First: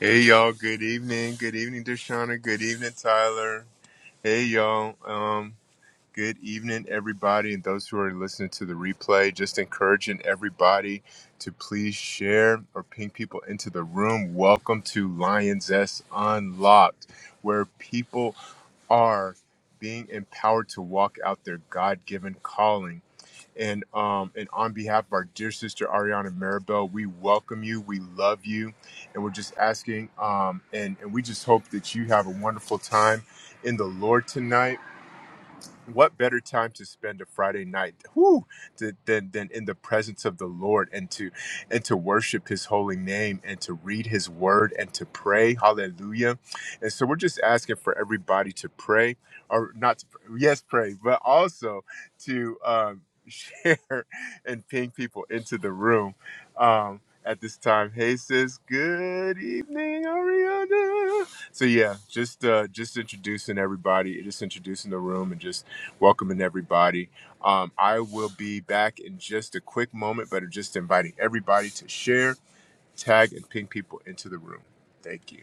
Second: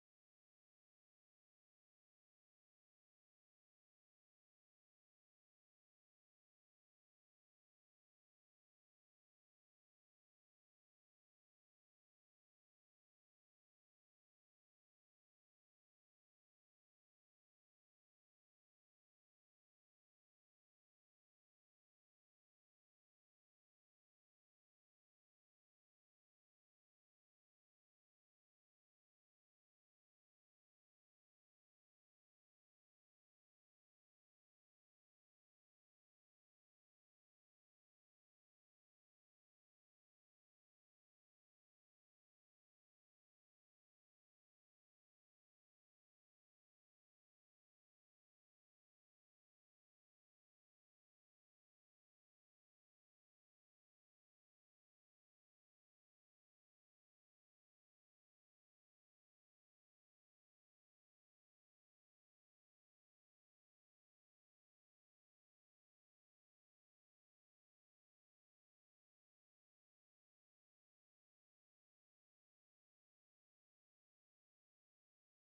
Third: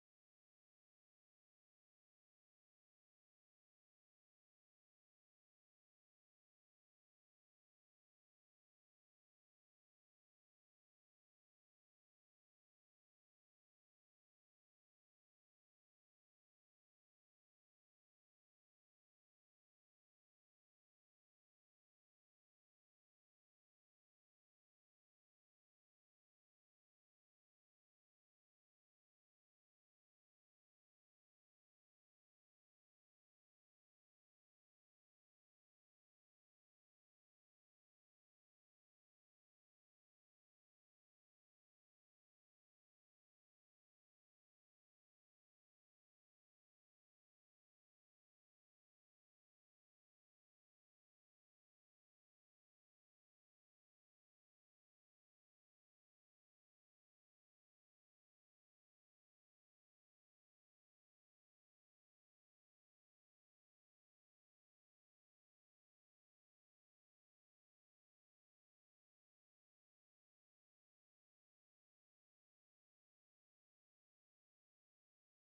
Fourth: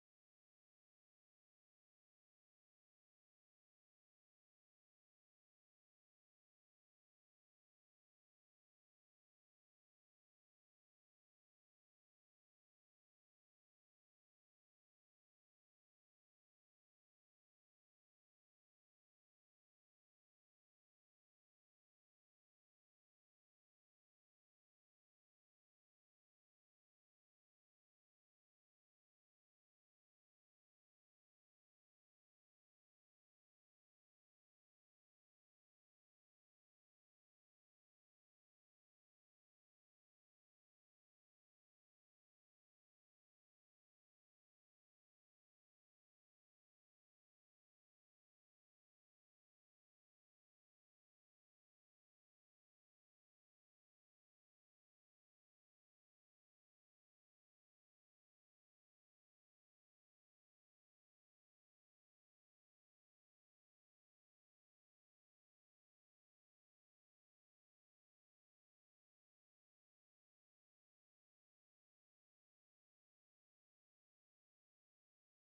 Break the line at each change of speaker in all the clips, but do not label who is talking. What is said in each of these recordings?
Hey y'all, good evening. Good evening, Deshauna. Good evening, Tyler. Hey y'all. Um, good evening, everybody, and those who are listening to the replay. Just encouraging everybody to please share or ping people into the room. Welcome to Lions S Unlocked, where people are being empowered to walk out their God given calling. And um, and on behalf of our dear sister Ariana Maribel, we welcome you, we love you, and we're just asking, um, and and we just hope that you have a wonderful time in the Lord tonight. What better time to spend a Friday night whew, to, than than in the presence of the Lord and to and to worship His holy name and to read His word and to pray, Hallelujah! And so we're just asking for everybody to pray, or not to, pray, yes, pray, but also to um, share and ping people into the room um, at this time. Hey, sis. Good evening, Ariana. So yeah, just uh, just introducing everybody, just introducing the room, and just welcoming everybody. Um, I will be back in just a quick moment, but I'm just inviting everybody to share, tag, and ping people into the room. Thank you.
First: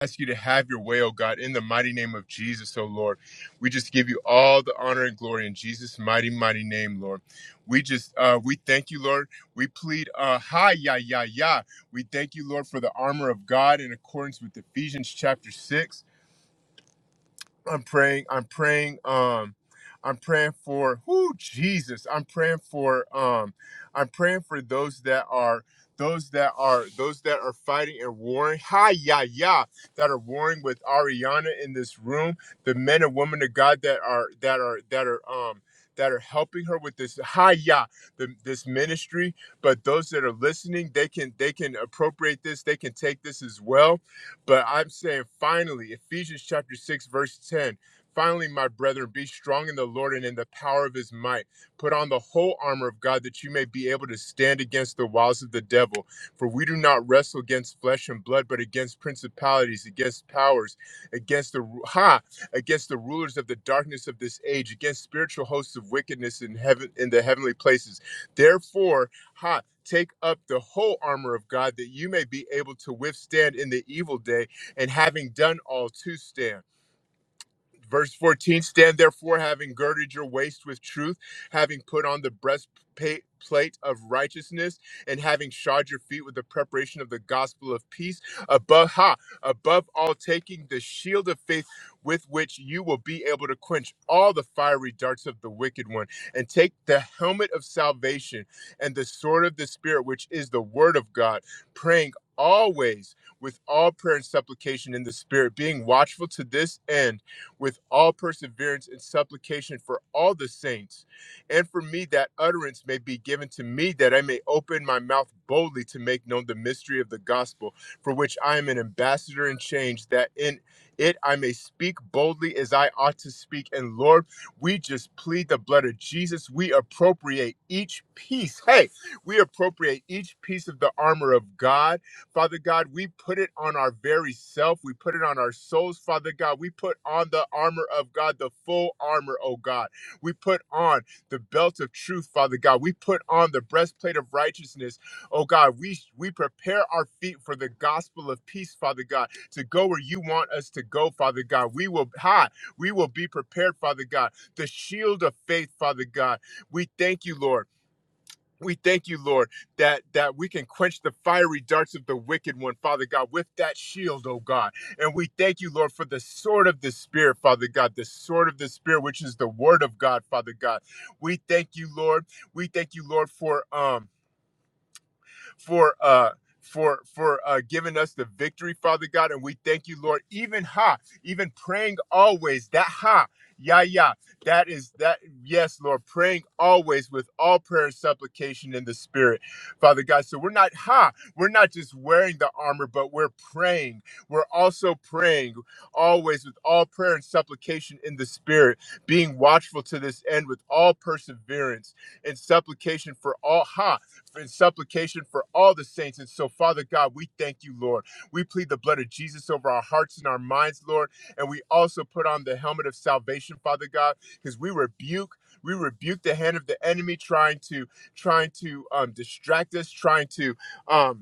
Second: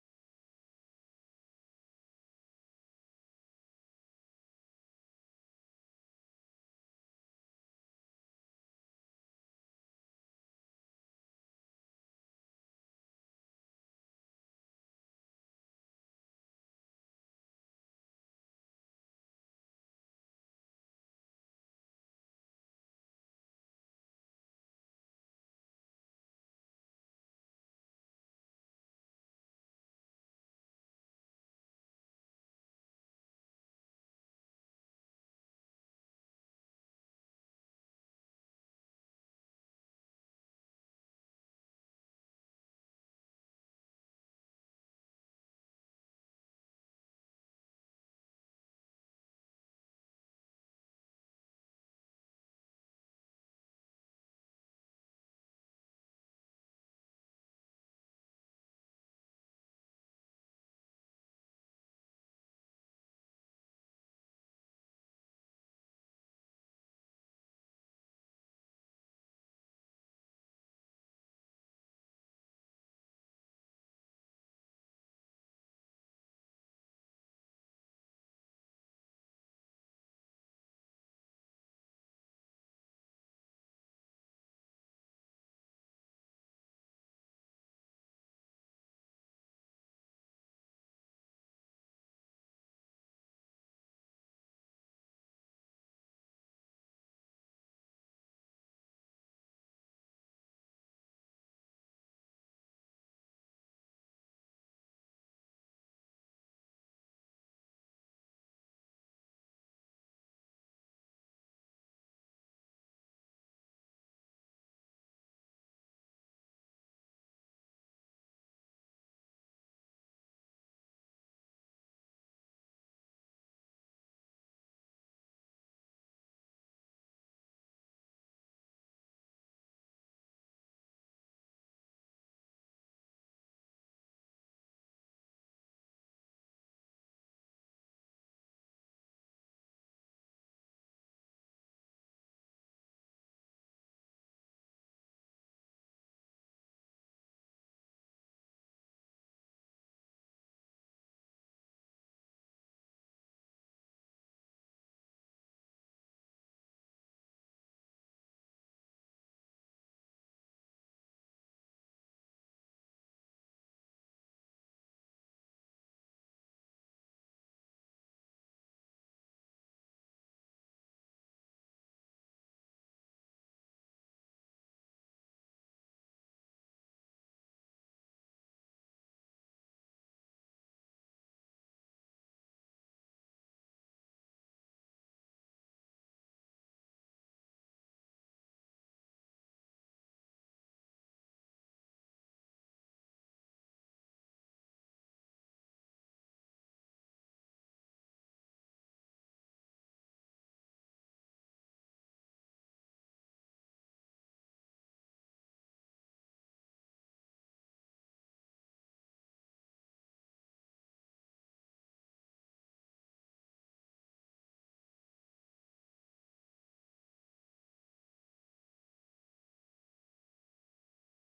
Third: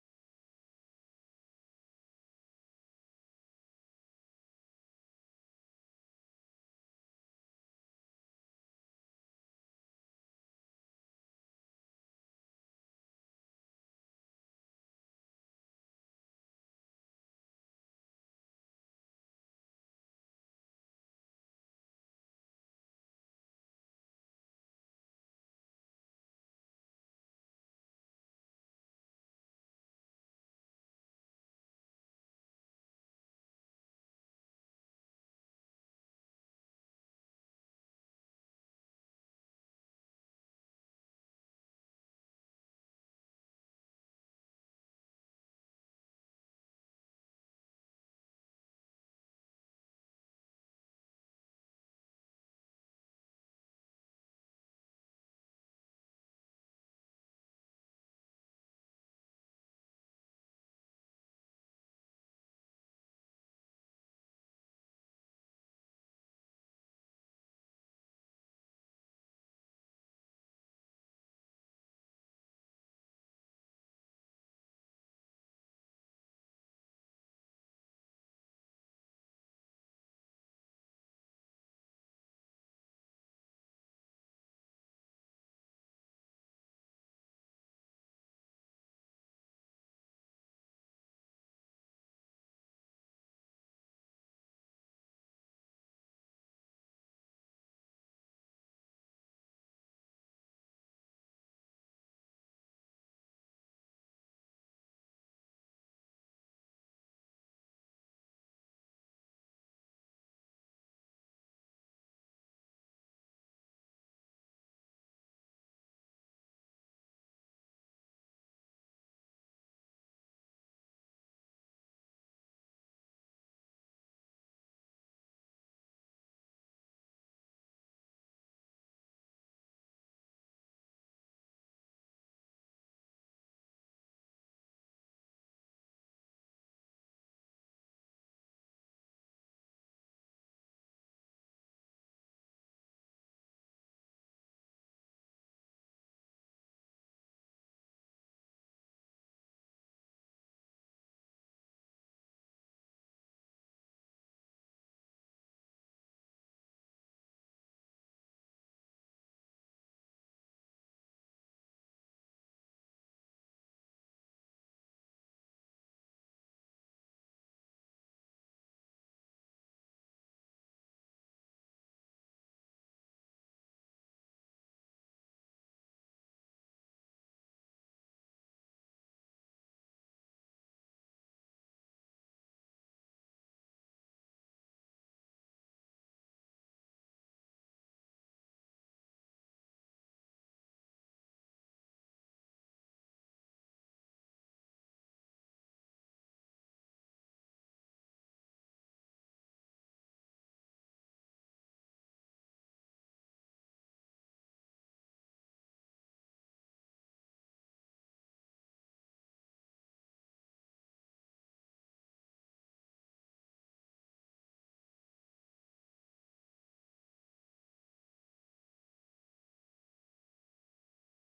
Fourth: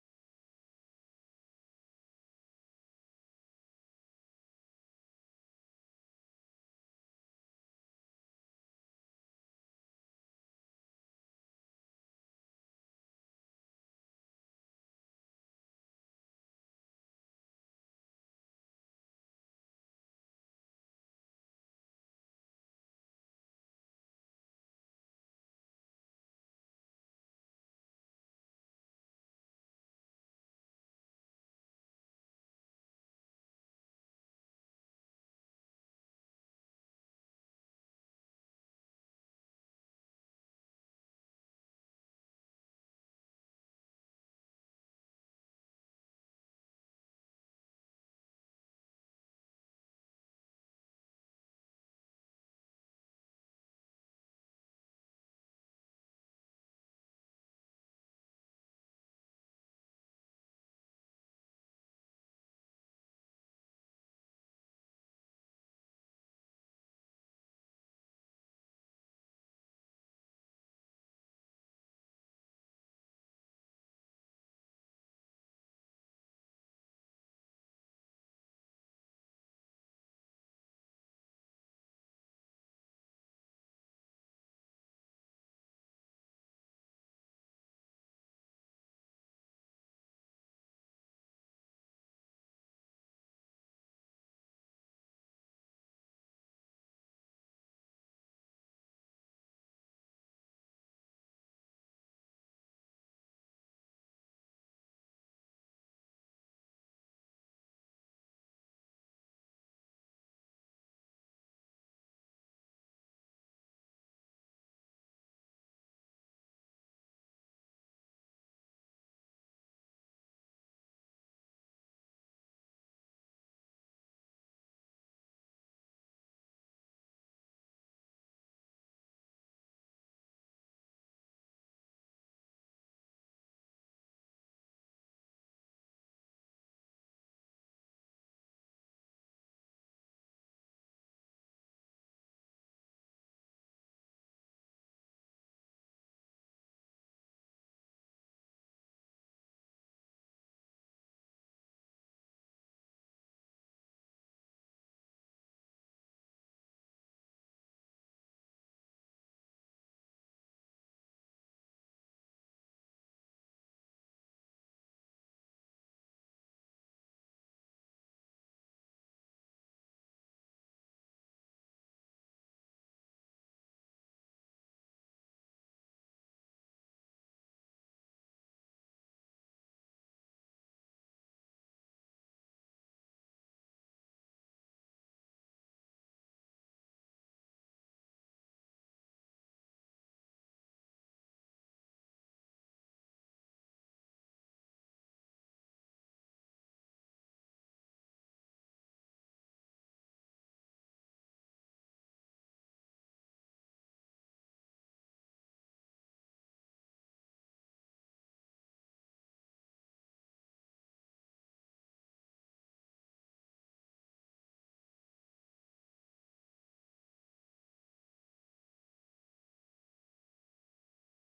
ask you to have your way, O God, in the mighty name of Jesus, O Lord. We just give you all the honor and glory in Jesus' mighty, mighty name, Lord. We just uh we thank you, Lord. We plead uh hi ya ya ya. We thank you, Lord, for the armor of God in accordance with Ephesians chapter six. I'm praying. I'm praying. Um, I'm praying for who Jesus. I'm praying for. Um, I'm praying for those that are those that are those that are fighting and warring. Hi, yeah, yeah, that are warring with Ariana in this room. The men and women of God that are that are that are um that are helping her with this hi yeah the, this ministry but those that are listening they can they can appropriate this they can take this as well but I'm saying finally, Ephesians chapter 6, verse 10. Finally, my brethren, be strong in the Lord and in the power of his might. Put on the whole armor of God that you may be able to stand against the wiles of the devil. For we do not wrestle against flesh and blood, but against principalities, against powers, against the ru- ha, against the rulers of the darkness of this age, against spiritual hosts of wickedness in heaven in the heavenly places. Therefore, Take up the whole armor of God that you may be able to withstand in the evil day, and having done all to stand. Verse 14 Stand therefore, having girded your waist with truth, having put on the breastplate of righteousness, and having shod your feet with the preparation of the gospel of peace. Above, ha, above all, taking the shield of faith with which you will be able to quench all the fiery darts of the wicked one, and take the helmet of salvation and the sword of the Spirit, which is the word of God, praying always with all prayer and supplication in the Spirit, being watchful to this end with all perseverance and supplication for all the saints. And for me, that utterance may be given to me, that I may open my mouth boldly to make known the mystery of the gospel, for which I am an ambassador in chains; that in it I may speak boldly as I ought to speak. And Lord, we just plead the blood of Jesus. We appropriate each piece. Hey, we appropriate each piece of the armor of God Father God, we put it on our very self. We put it on our souls, Father God. We put on the armor of God, the full armor, oh God. We put on the belt of truth, Father God. We put on the breastplate of righteousness, oh God. We we prepare our feet for the gospel of peace, Father God, to go where you want us to go, Father God. We will ha, we will be prepared, Father God. The shield of faith, Father God. We thank you, Lord. We thank you, Lord, that that we can quench the fiery darts of the wicked one, Father God, with that shield, oh God. And we thank you, Lord, for the sword of the Spirit, Father God, the sword of the Spirit, which is the word of God, Father God. We thank you, Lord. We thank you, Lord, for um for uh for for uh giving us the victory, Father God. And we thank you, Lord, even ha, even praying always, that ha, yeah, yeah. That is that yes, Lord, praying always with all prayer and supplication in the spirit, Father God. So we're not ha, we're not just wearing the armor, but we're praying. We're also praying always with all prayer and supplication in the spirit, being watchful to this end with all perseverance and supplication for all ha and supplication for all the saints. And so, Father God, we thank you, Lord. We plead the blood of Jesus over our hearts and our minds, Lord. And we also put on the helmet of salvation, Father God, because we rebuke. We rebuke the hand of the enemy trying to trying to um, distract us, trying to um,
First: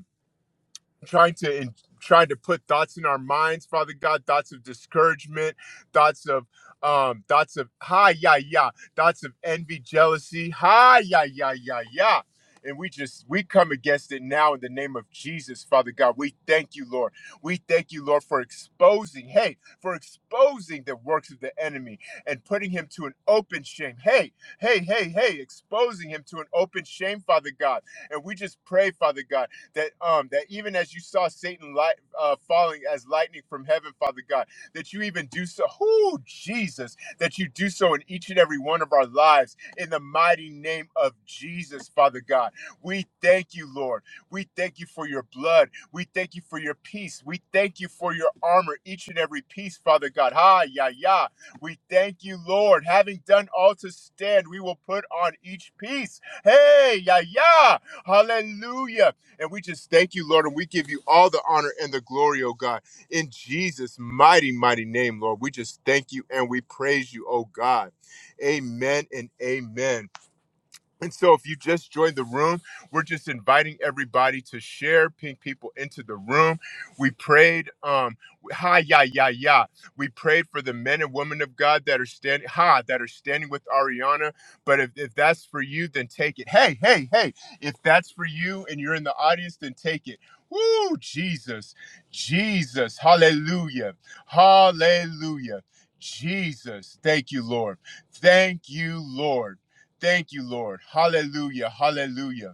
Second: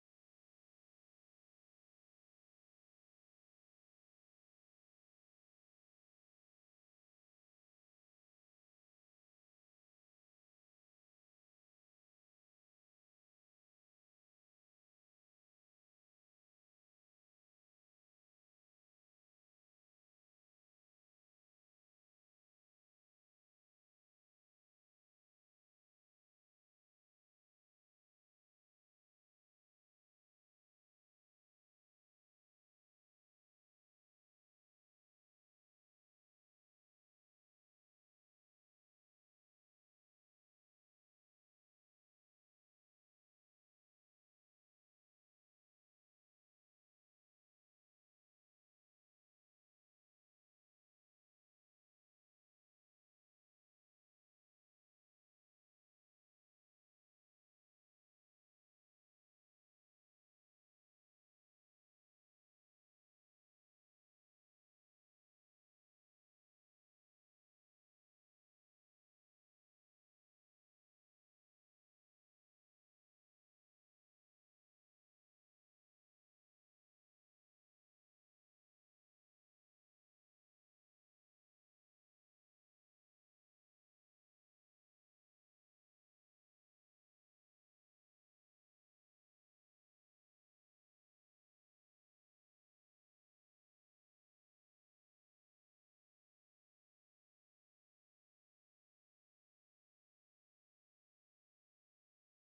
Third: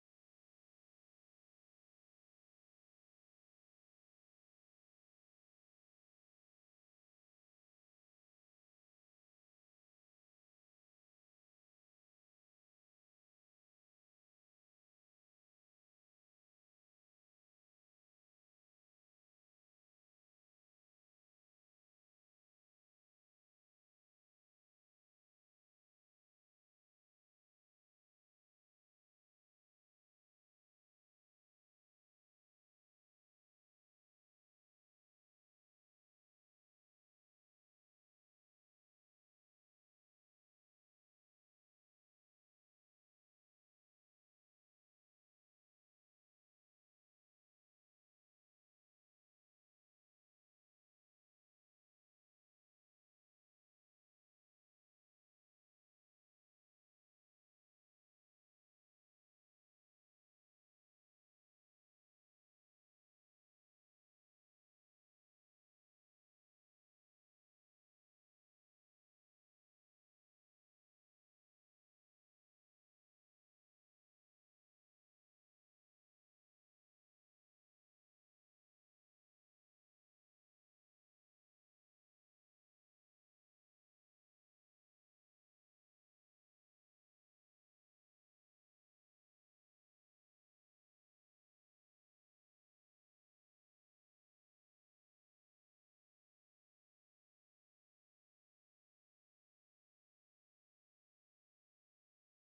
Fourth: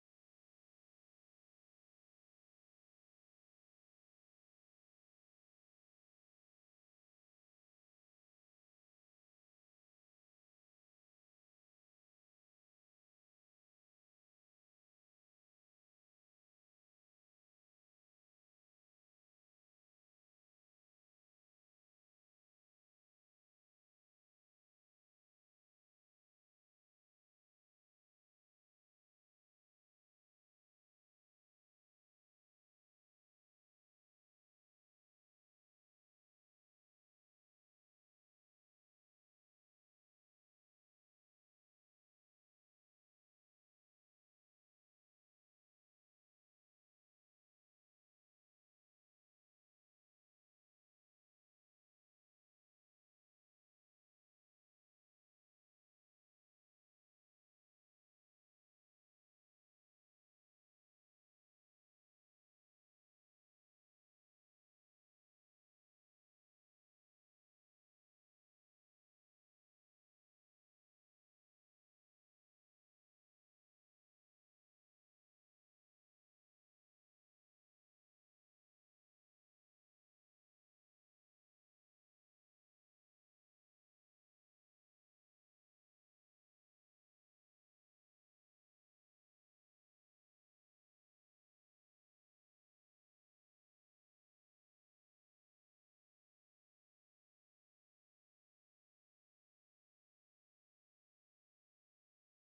trying to in, trying to put thoughts in our minds, Father God, thoughts of discouragement, thoughts of um, thoughts of hi yeah yeah, thoughts of envy, jealousy, hi yeah yeah yeah yeah. And we just we come against it now in the name of Jesus, Father God. We thank you, Lord. We thank you, Lord, for exposing, hey, for exposing the works of the enemy and putting him to an open shame. Hey, hey, hey, hey, exposing him to an open shame, Father God. And we just pray, Father God that um that even as you saw Satan light uh, falling as lightning from heaven, Father God, that you even do so, oh Jesus, that you do so in each and every one of our lives in the mighty name of Jesus, Father God. We thank you, Lord. We thank you for your blood. We thank you for your peace. We thank you for your armor, each and every piece, Father God. Ha, ya, ya. We thank you, Lord. Having done all to stand, we will put on each piece. Hey, ya, ya. Hallelujah. And we just thank you, Lord, and we give you all the honor and the glory, oh God. In Jesus' mighty, mighty name, Lord, we just thank you and we praise you, oh God. Amen and amen. And so, if you just joined the room, we're just inviting everybody to share, ping people into the room. We prayed, um, ha, yeah, yeah, yeah. We prayed for the men and women of God that are standing, ha, that are standing with Ariana. But if, if that's for you, then take it. Hey, hey, hey, if that's for you and you're in the audience, then take it. Woo, Jesus, Jesus, hallelujah, hallelujah, Jesus. Thank you, Lord. Thank you, Lord. Thank you, Lord. Hallelujah. Hallelujah.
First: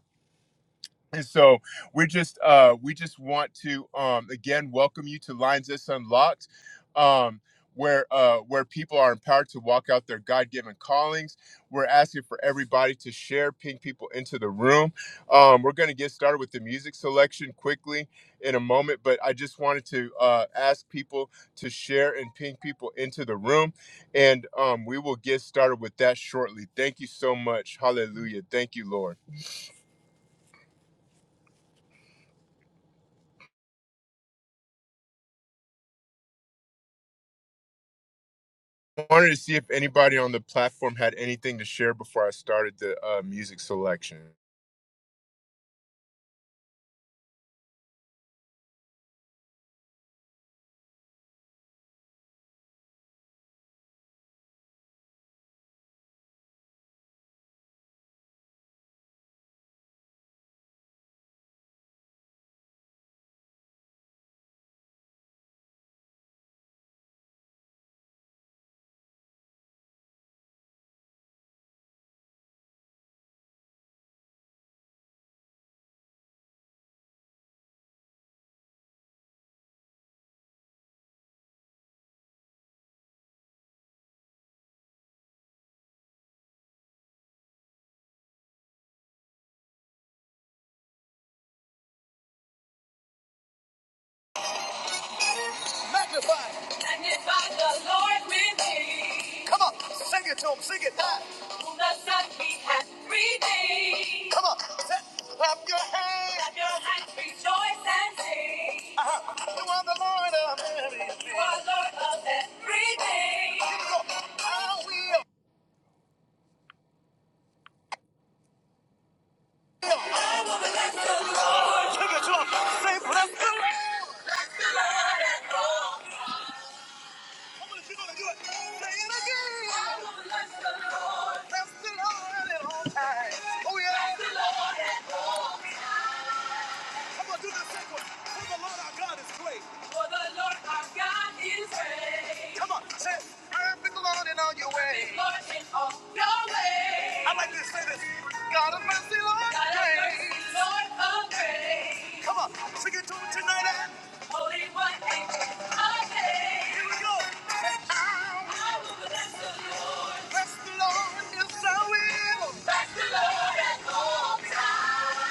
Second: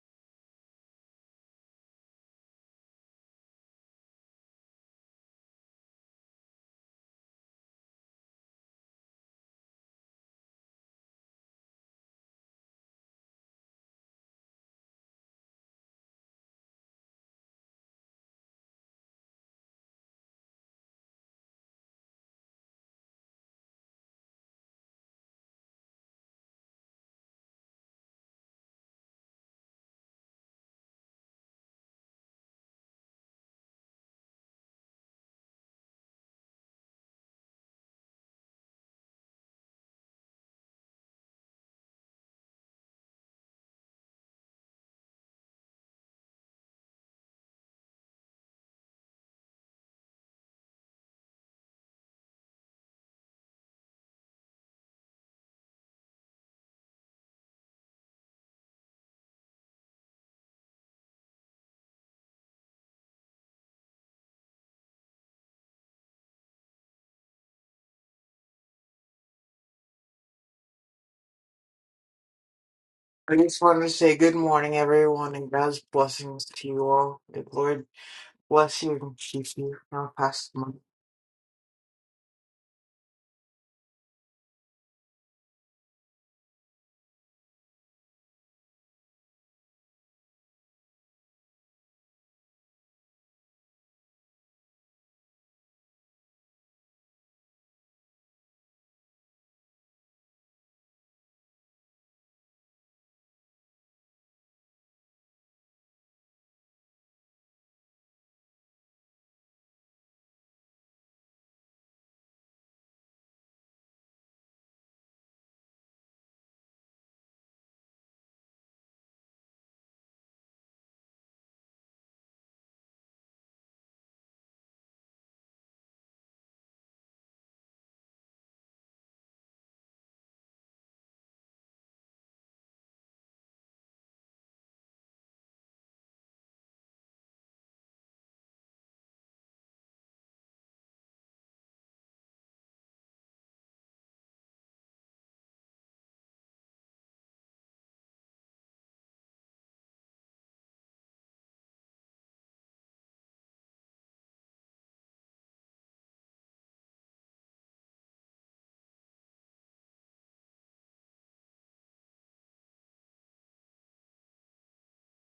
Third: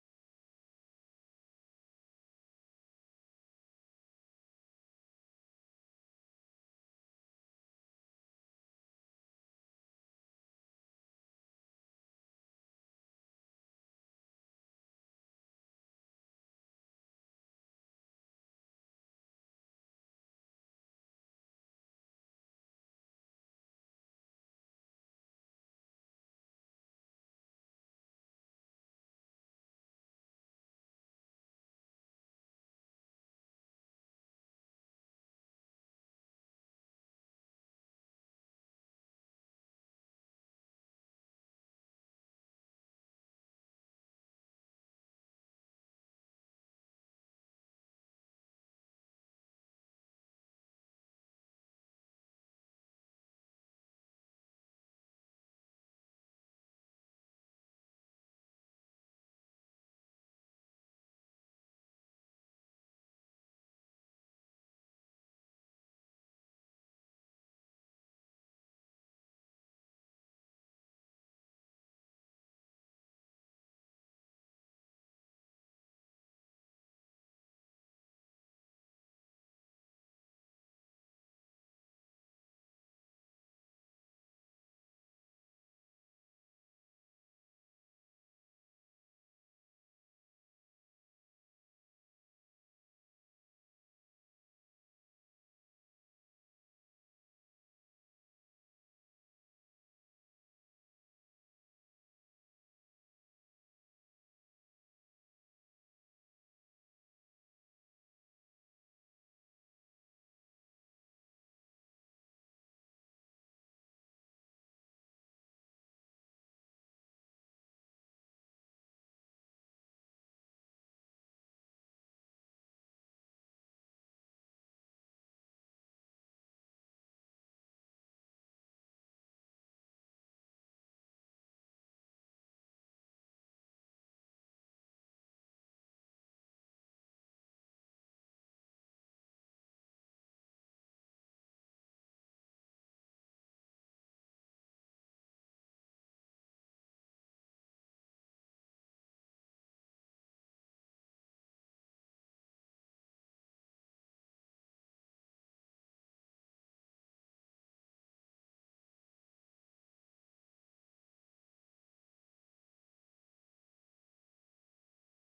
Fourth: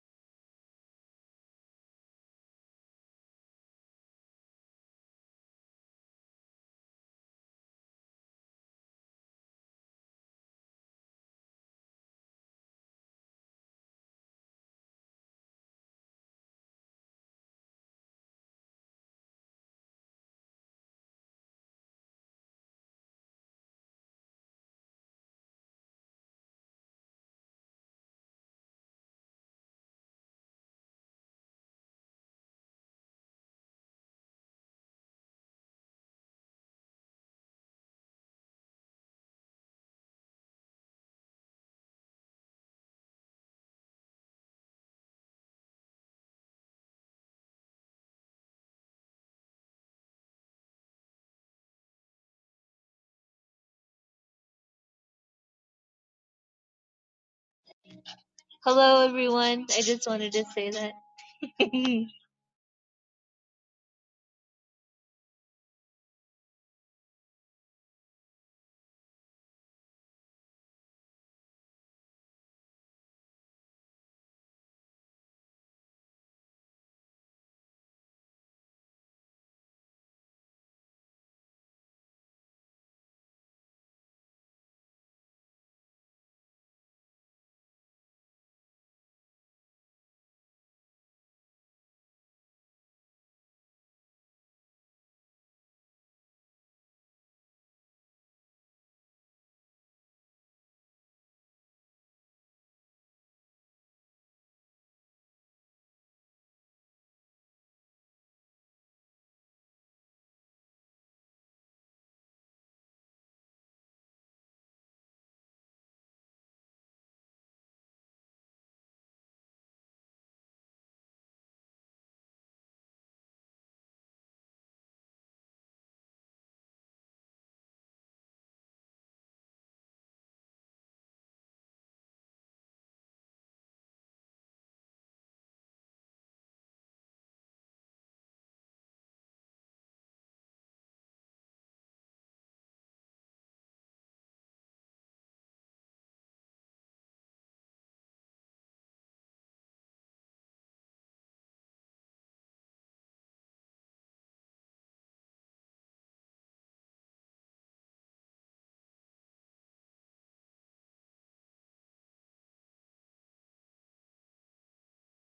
And so we're just uh we just want to um again welcome you to Lines That's Unlocked, um, where uh where people are empowered to walk out their God-given callings. We're asking for everybody to share, ping people into the room. Um, we're gonna get started with the music selection quickly in a moment, but I just wanted to uh ask people to share and ping people into the room, and um we will get started with that shortly. Thank you so much. Hallelujah. Thank you, Lord. wanted to see if anybody on the platform had anything to share before I started the uh, music selection.
Hello, everyone. I just wanted to say that.
I just wanted to say good morning, everyone, and God's blessings to you all. The Lord bless you and keep you. I'll pass the mic.
Magnify. Magnify the Lord with me. Come on, sing it to him, sing it. Who the Son he has redeemed. Come on, clap your hands. Clap your hands, rejoice and sing. Uh-huh. You are the Lord of everything. You are Lord of everything. Come on, I will. Sing it to him, say praise. Come on, gonna do it, again. I will the Lord. Bless the Lord at all times. Oh yeah. Bless the Lord at all times. Come on, do not take one. For the Lord our God is great. For the Lord our God is great. Come on, say, it. serve the Lord in all your His ways. Perfect Lord in all your ways. I like to say this. God of mercy, Lord, God of mercy, Lord of grace. Come on, sing it to him tonight. and Holy One, angel of days. Here we go. I'll I will bless the Lord. bless the Lord, yes I will. Bless the Lord at all times.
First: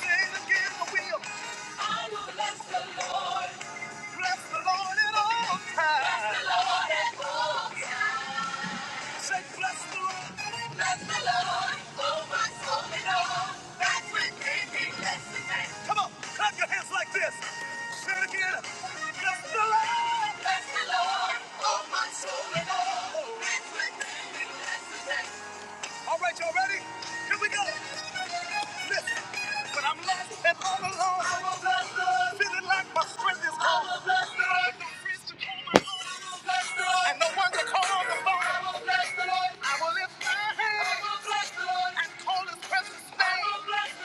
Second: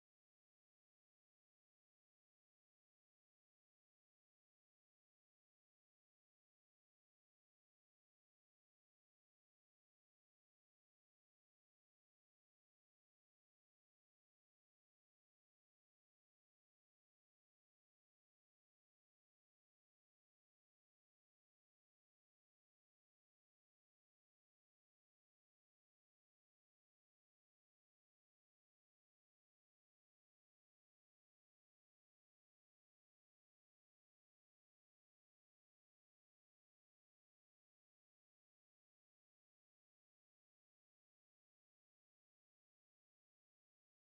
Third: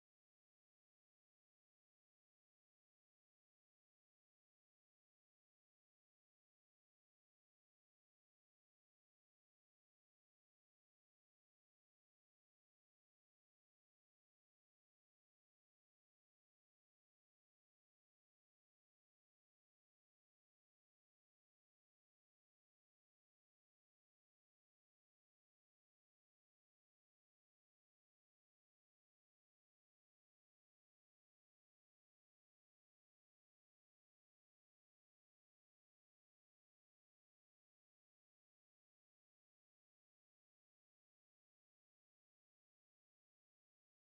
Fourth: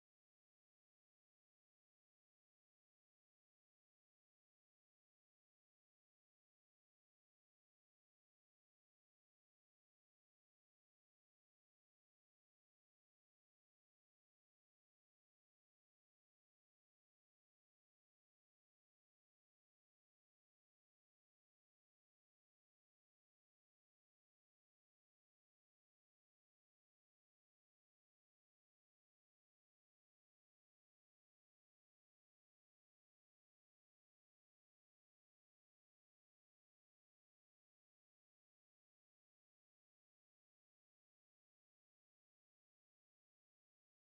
Say it again, I will. I will bless the Lord. Bless the Lord at all times. Bless the Lord at all times. Say, bless the Lord. Bless the Lord. Oh, my soul and all that's within me. Bless his name. Come on, clap your hands like this. Say it again. Bless the Lord. Bless the Lord. Oh, my soul and all that's within me. Bless his name. All right, y'all ready? Here we go. Listen, when I'm lost and all alone, I am a the feeling like my strength is gone. I am a the With no friends to call my own. I will bless the And no one to call on the phone. I am a the I will lift my hand. I am a the And call his precious name. I am a the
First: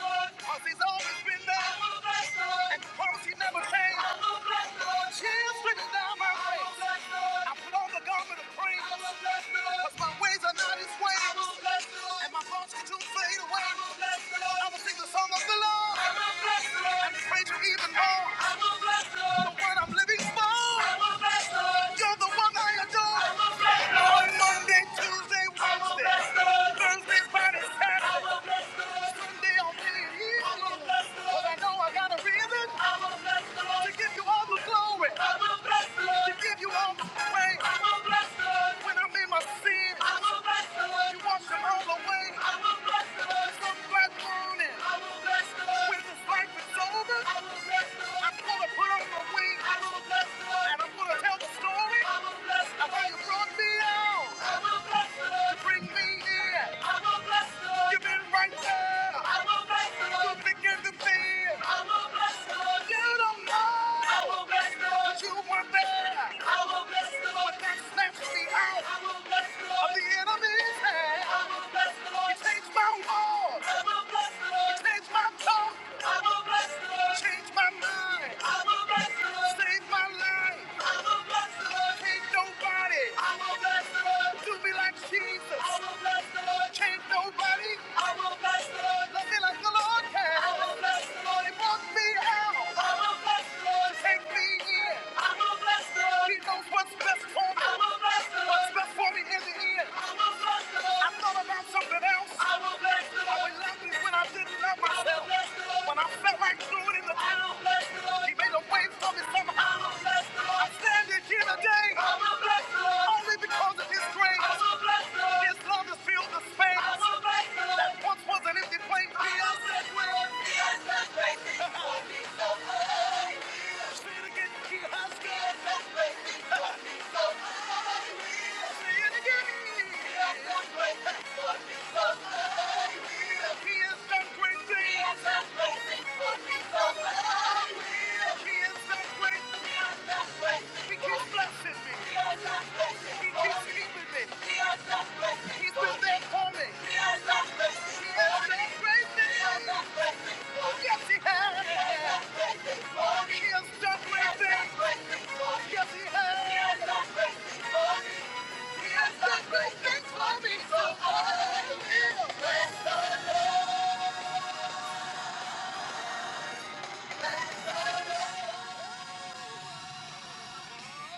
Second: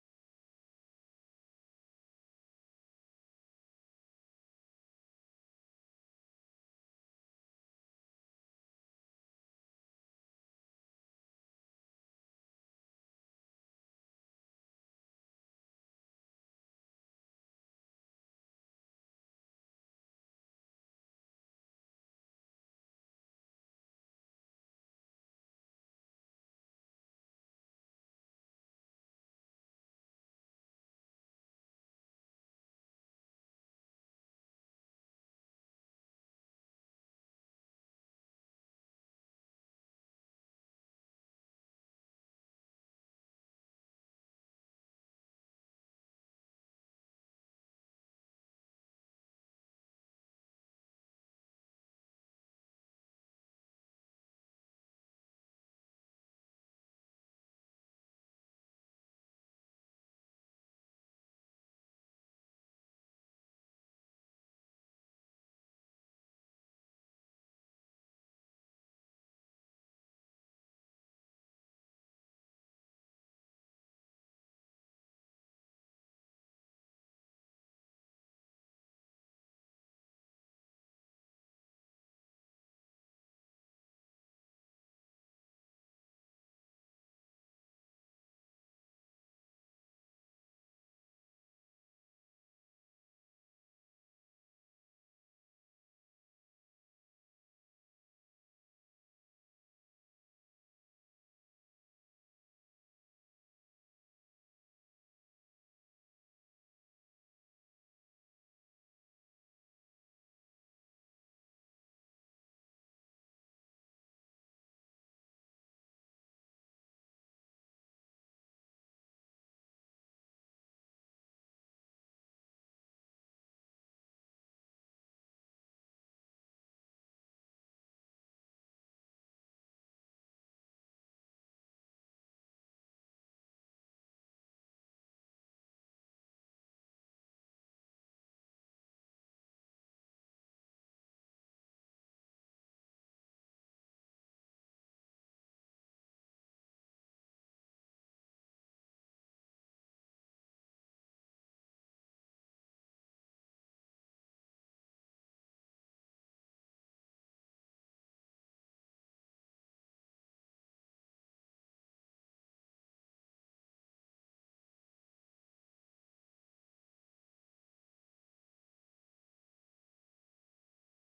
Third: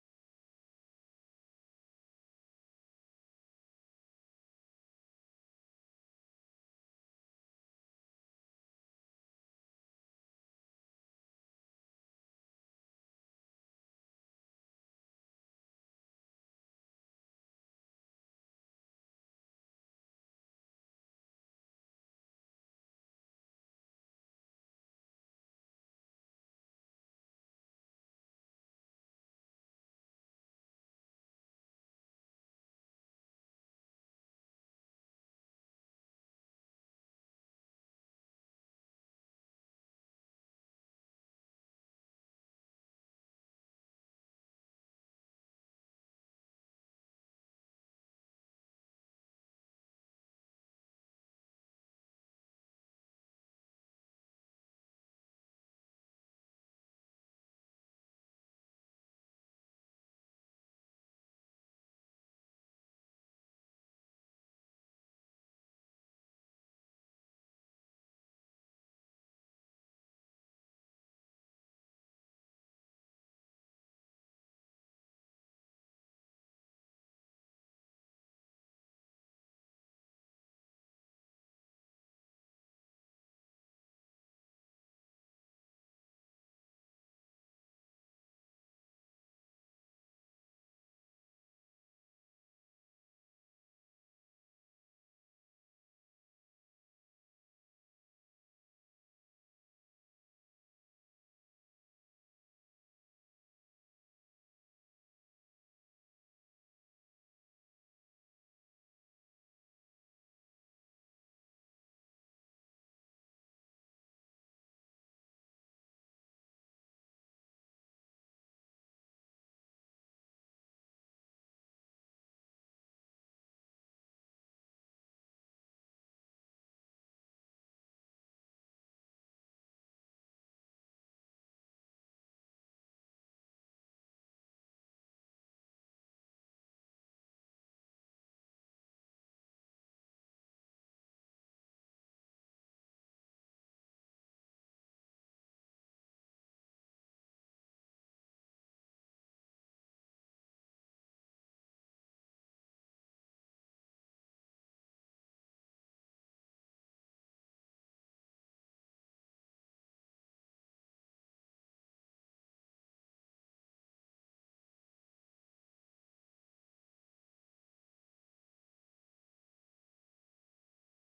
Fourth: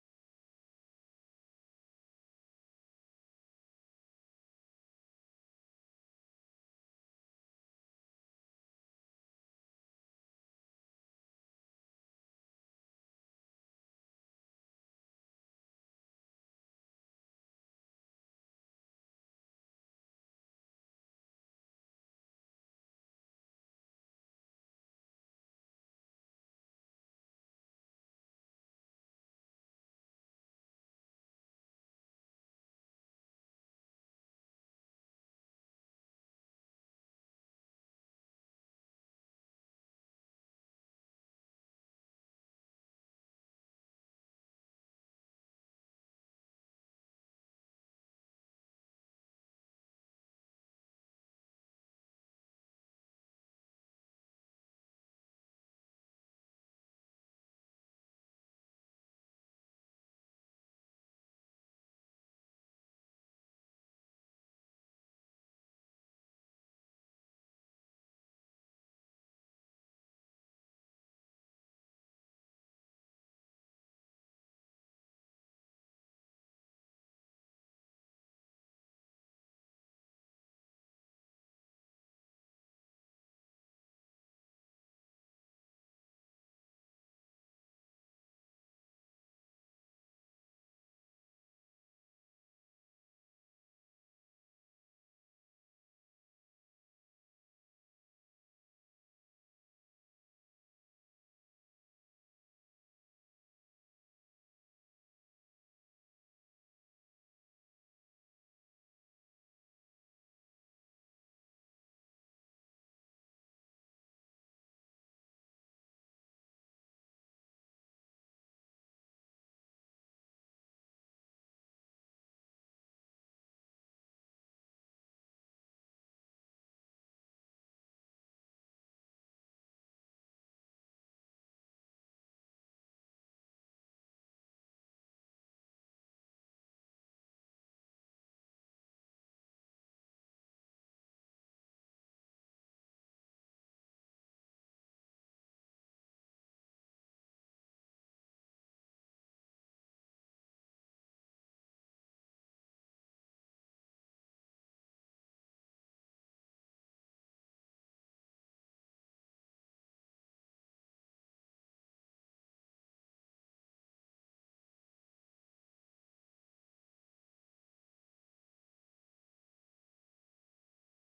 he's always been there. I will bless the Policy never changed. i Promise he never came. Tears streaming down my face. I put on the garment of praise. I'm Cause my ways are not his ways. I'm And my thoughts get too fade away. I will bless the Lord. I will sing the song of the Lord. I'm And praise you even more. I'm The Lord. The one I'm living for. I'm You're the one I adore. I'm On Monday, Tuesday, I will Wednesday, bless the Lord. Thursday, Friday, Saturday. I will I will bless the Lord. You've been right there. I will bless the Lord. You've been good to me. I will bless the Lord. You don't know. I will bless the Lord. You were there. I will bless the Lord. When that snatched me out. I will bless the Lord. Of the enemy's hand. I will bless the Lord. He changed my wall. I will bless the Lord. He changed my tongue. I will bless the Lord. Changed my mind. I will bless the Lord. Saved my life. I will bless the Lord. Can't no nobody. I will bless the Lord. Do me like Jesus. I will bless the Lord. Change nobody. I will bless the Lord. Love me like the Lord can. I will bless the Lord. He brought me out. I will bless the Lord. Take me in. I will bless the Lord. He knows what's best for me. I will bless the Lord. What's best for me in the end. I will bless the Lord. I thought about something else. I will bless the Lord. I was lucky when I didn't love myself. I will bless the Lord. When I felt like doing it in the past. He made a way for me somehow. I'm here today only because of His grace. His love has filled the space that once was an empty place. Say it again, He has done. Say it again. Yes, that's great. Thanks for me. So I will. win. We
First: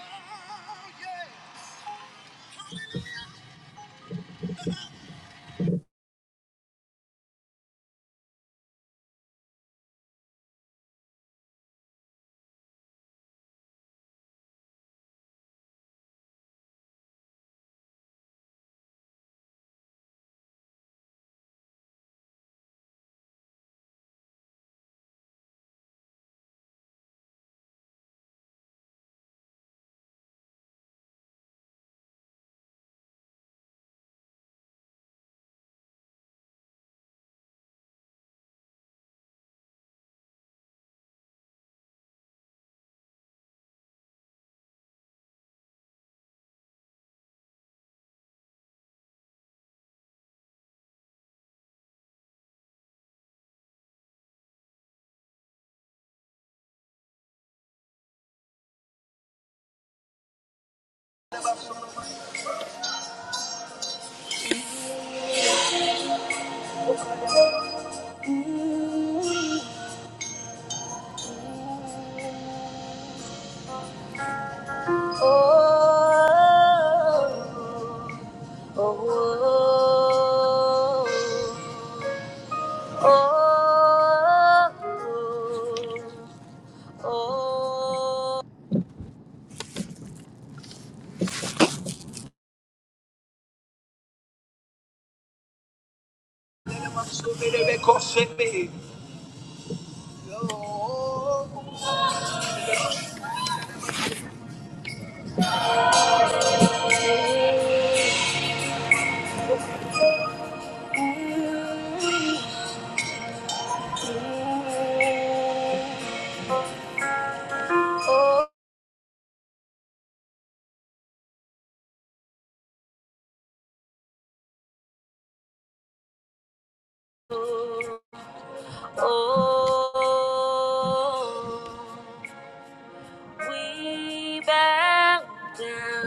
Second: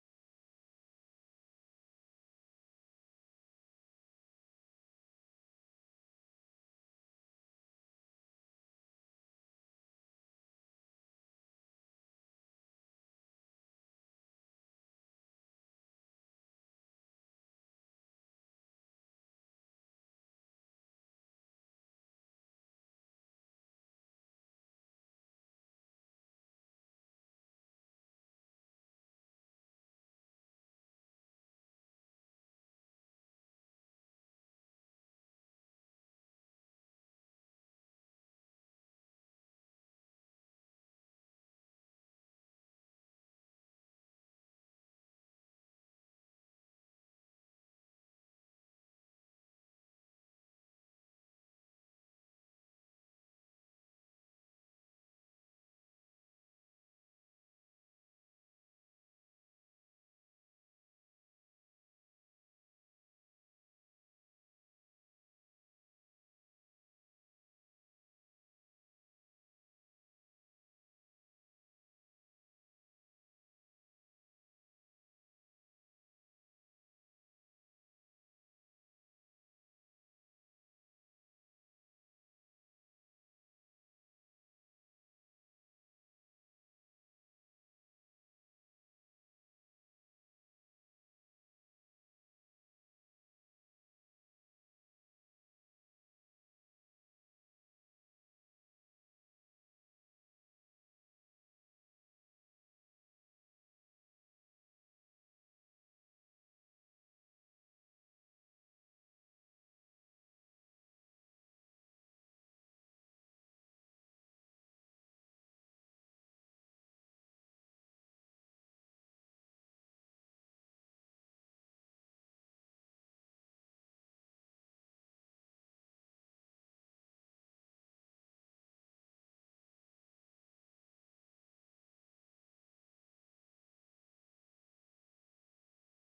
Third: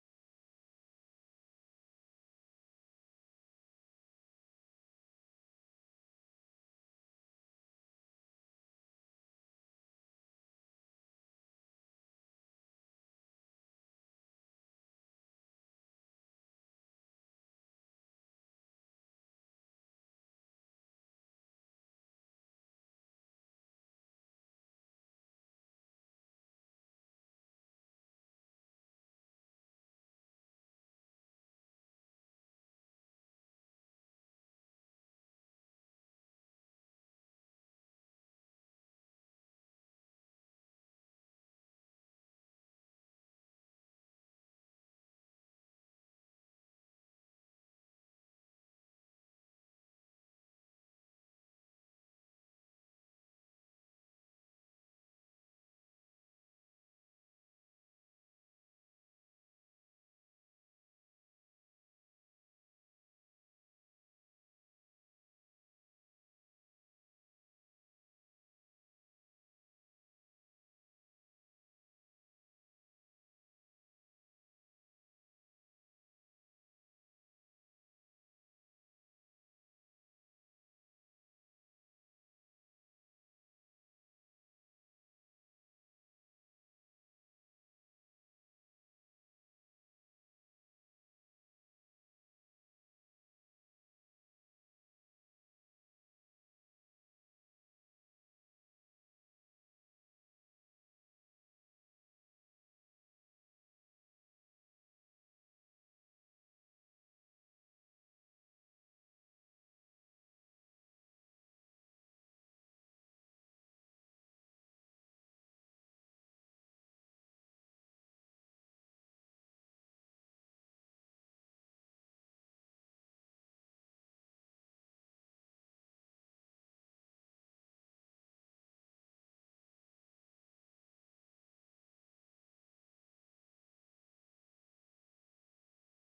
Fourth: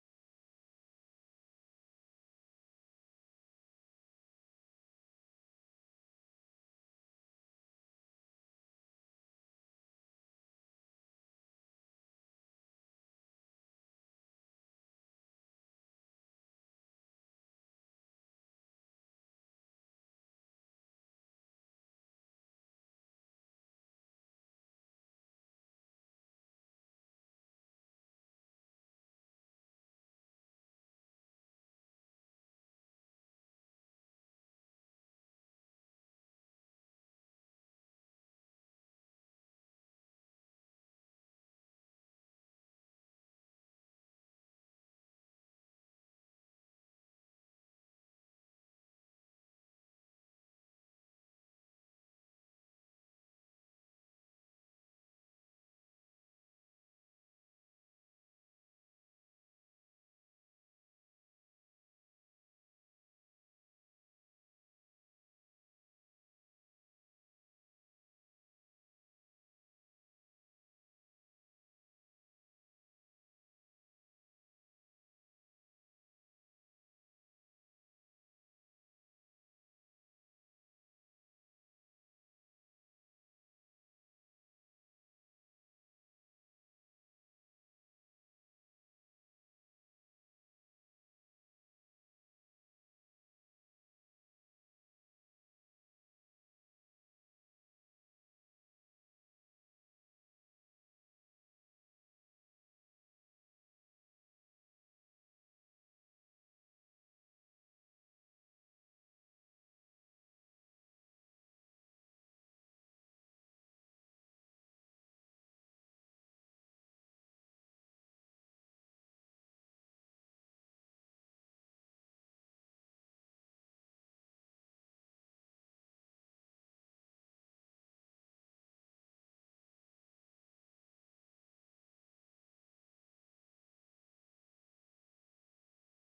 bow down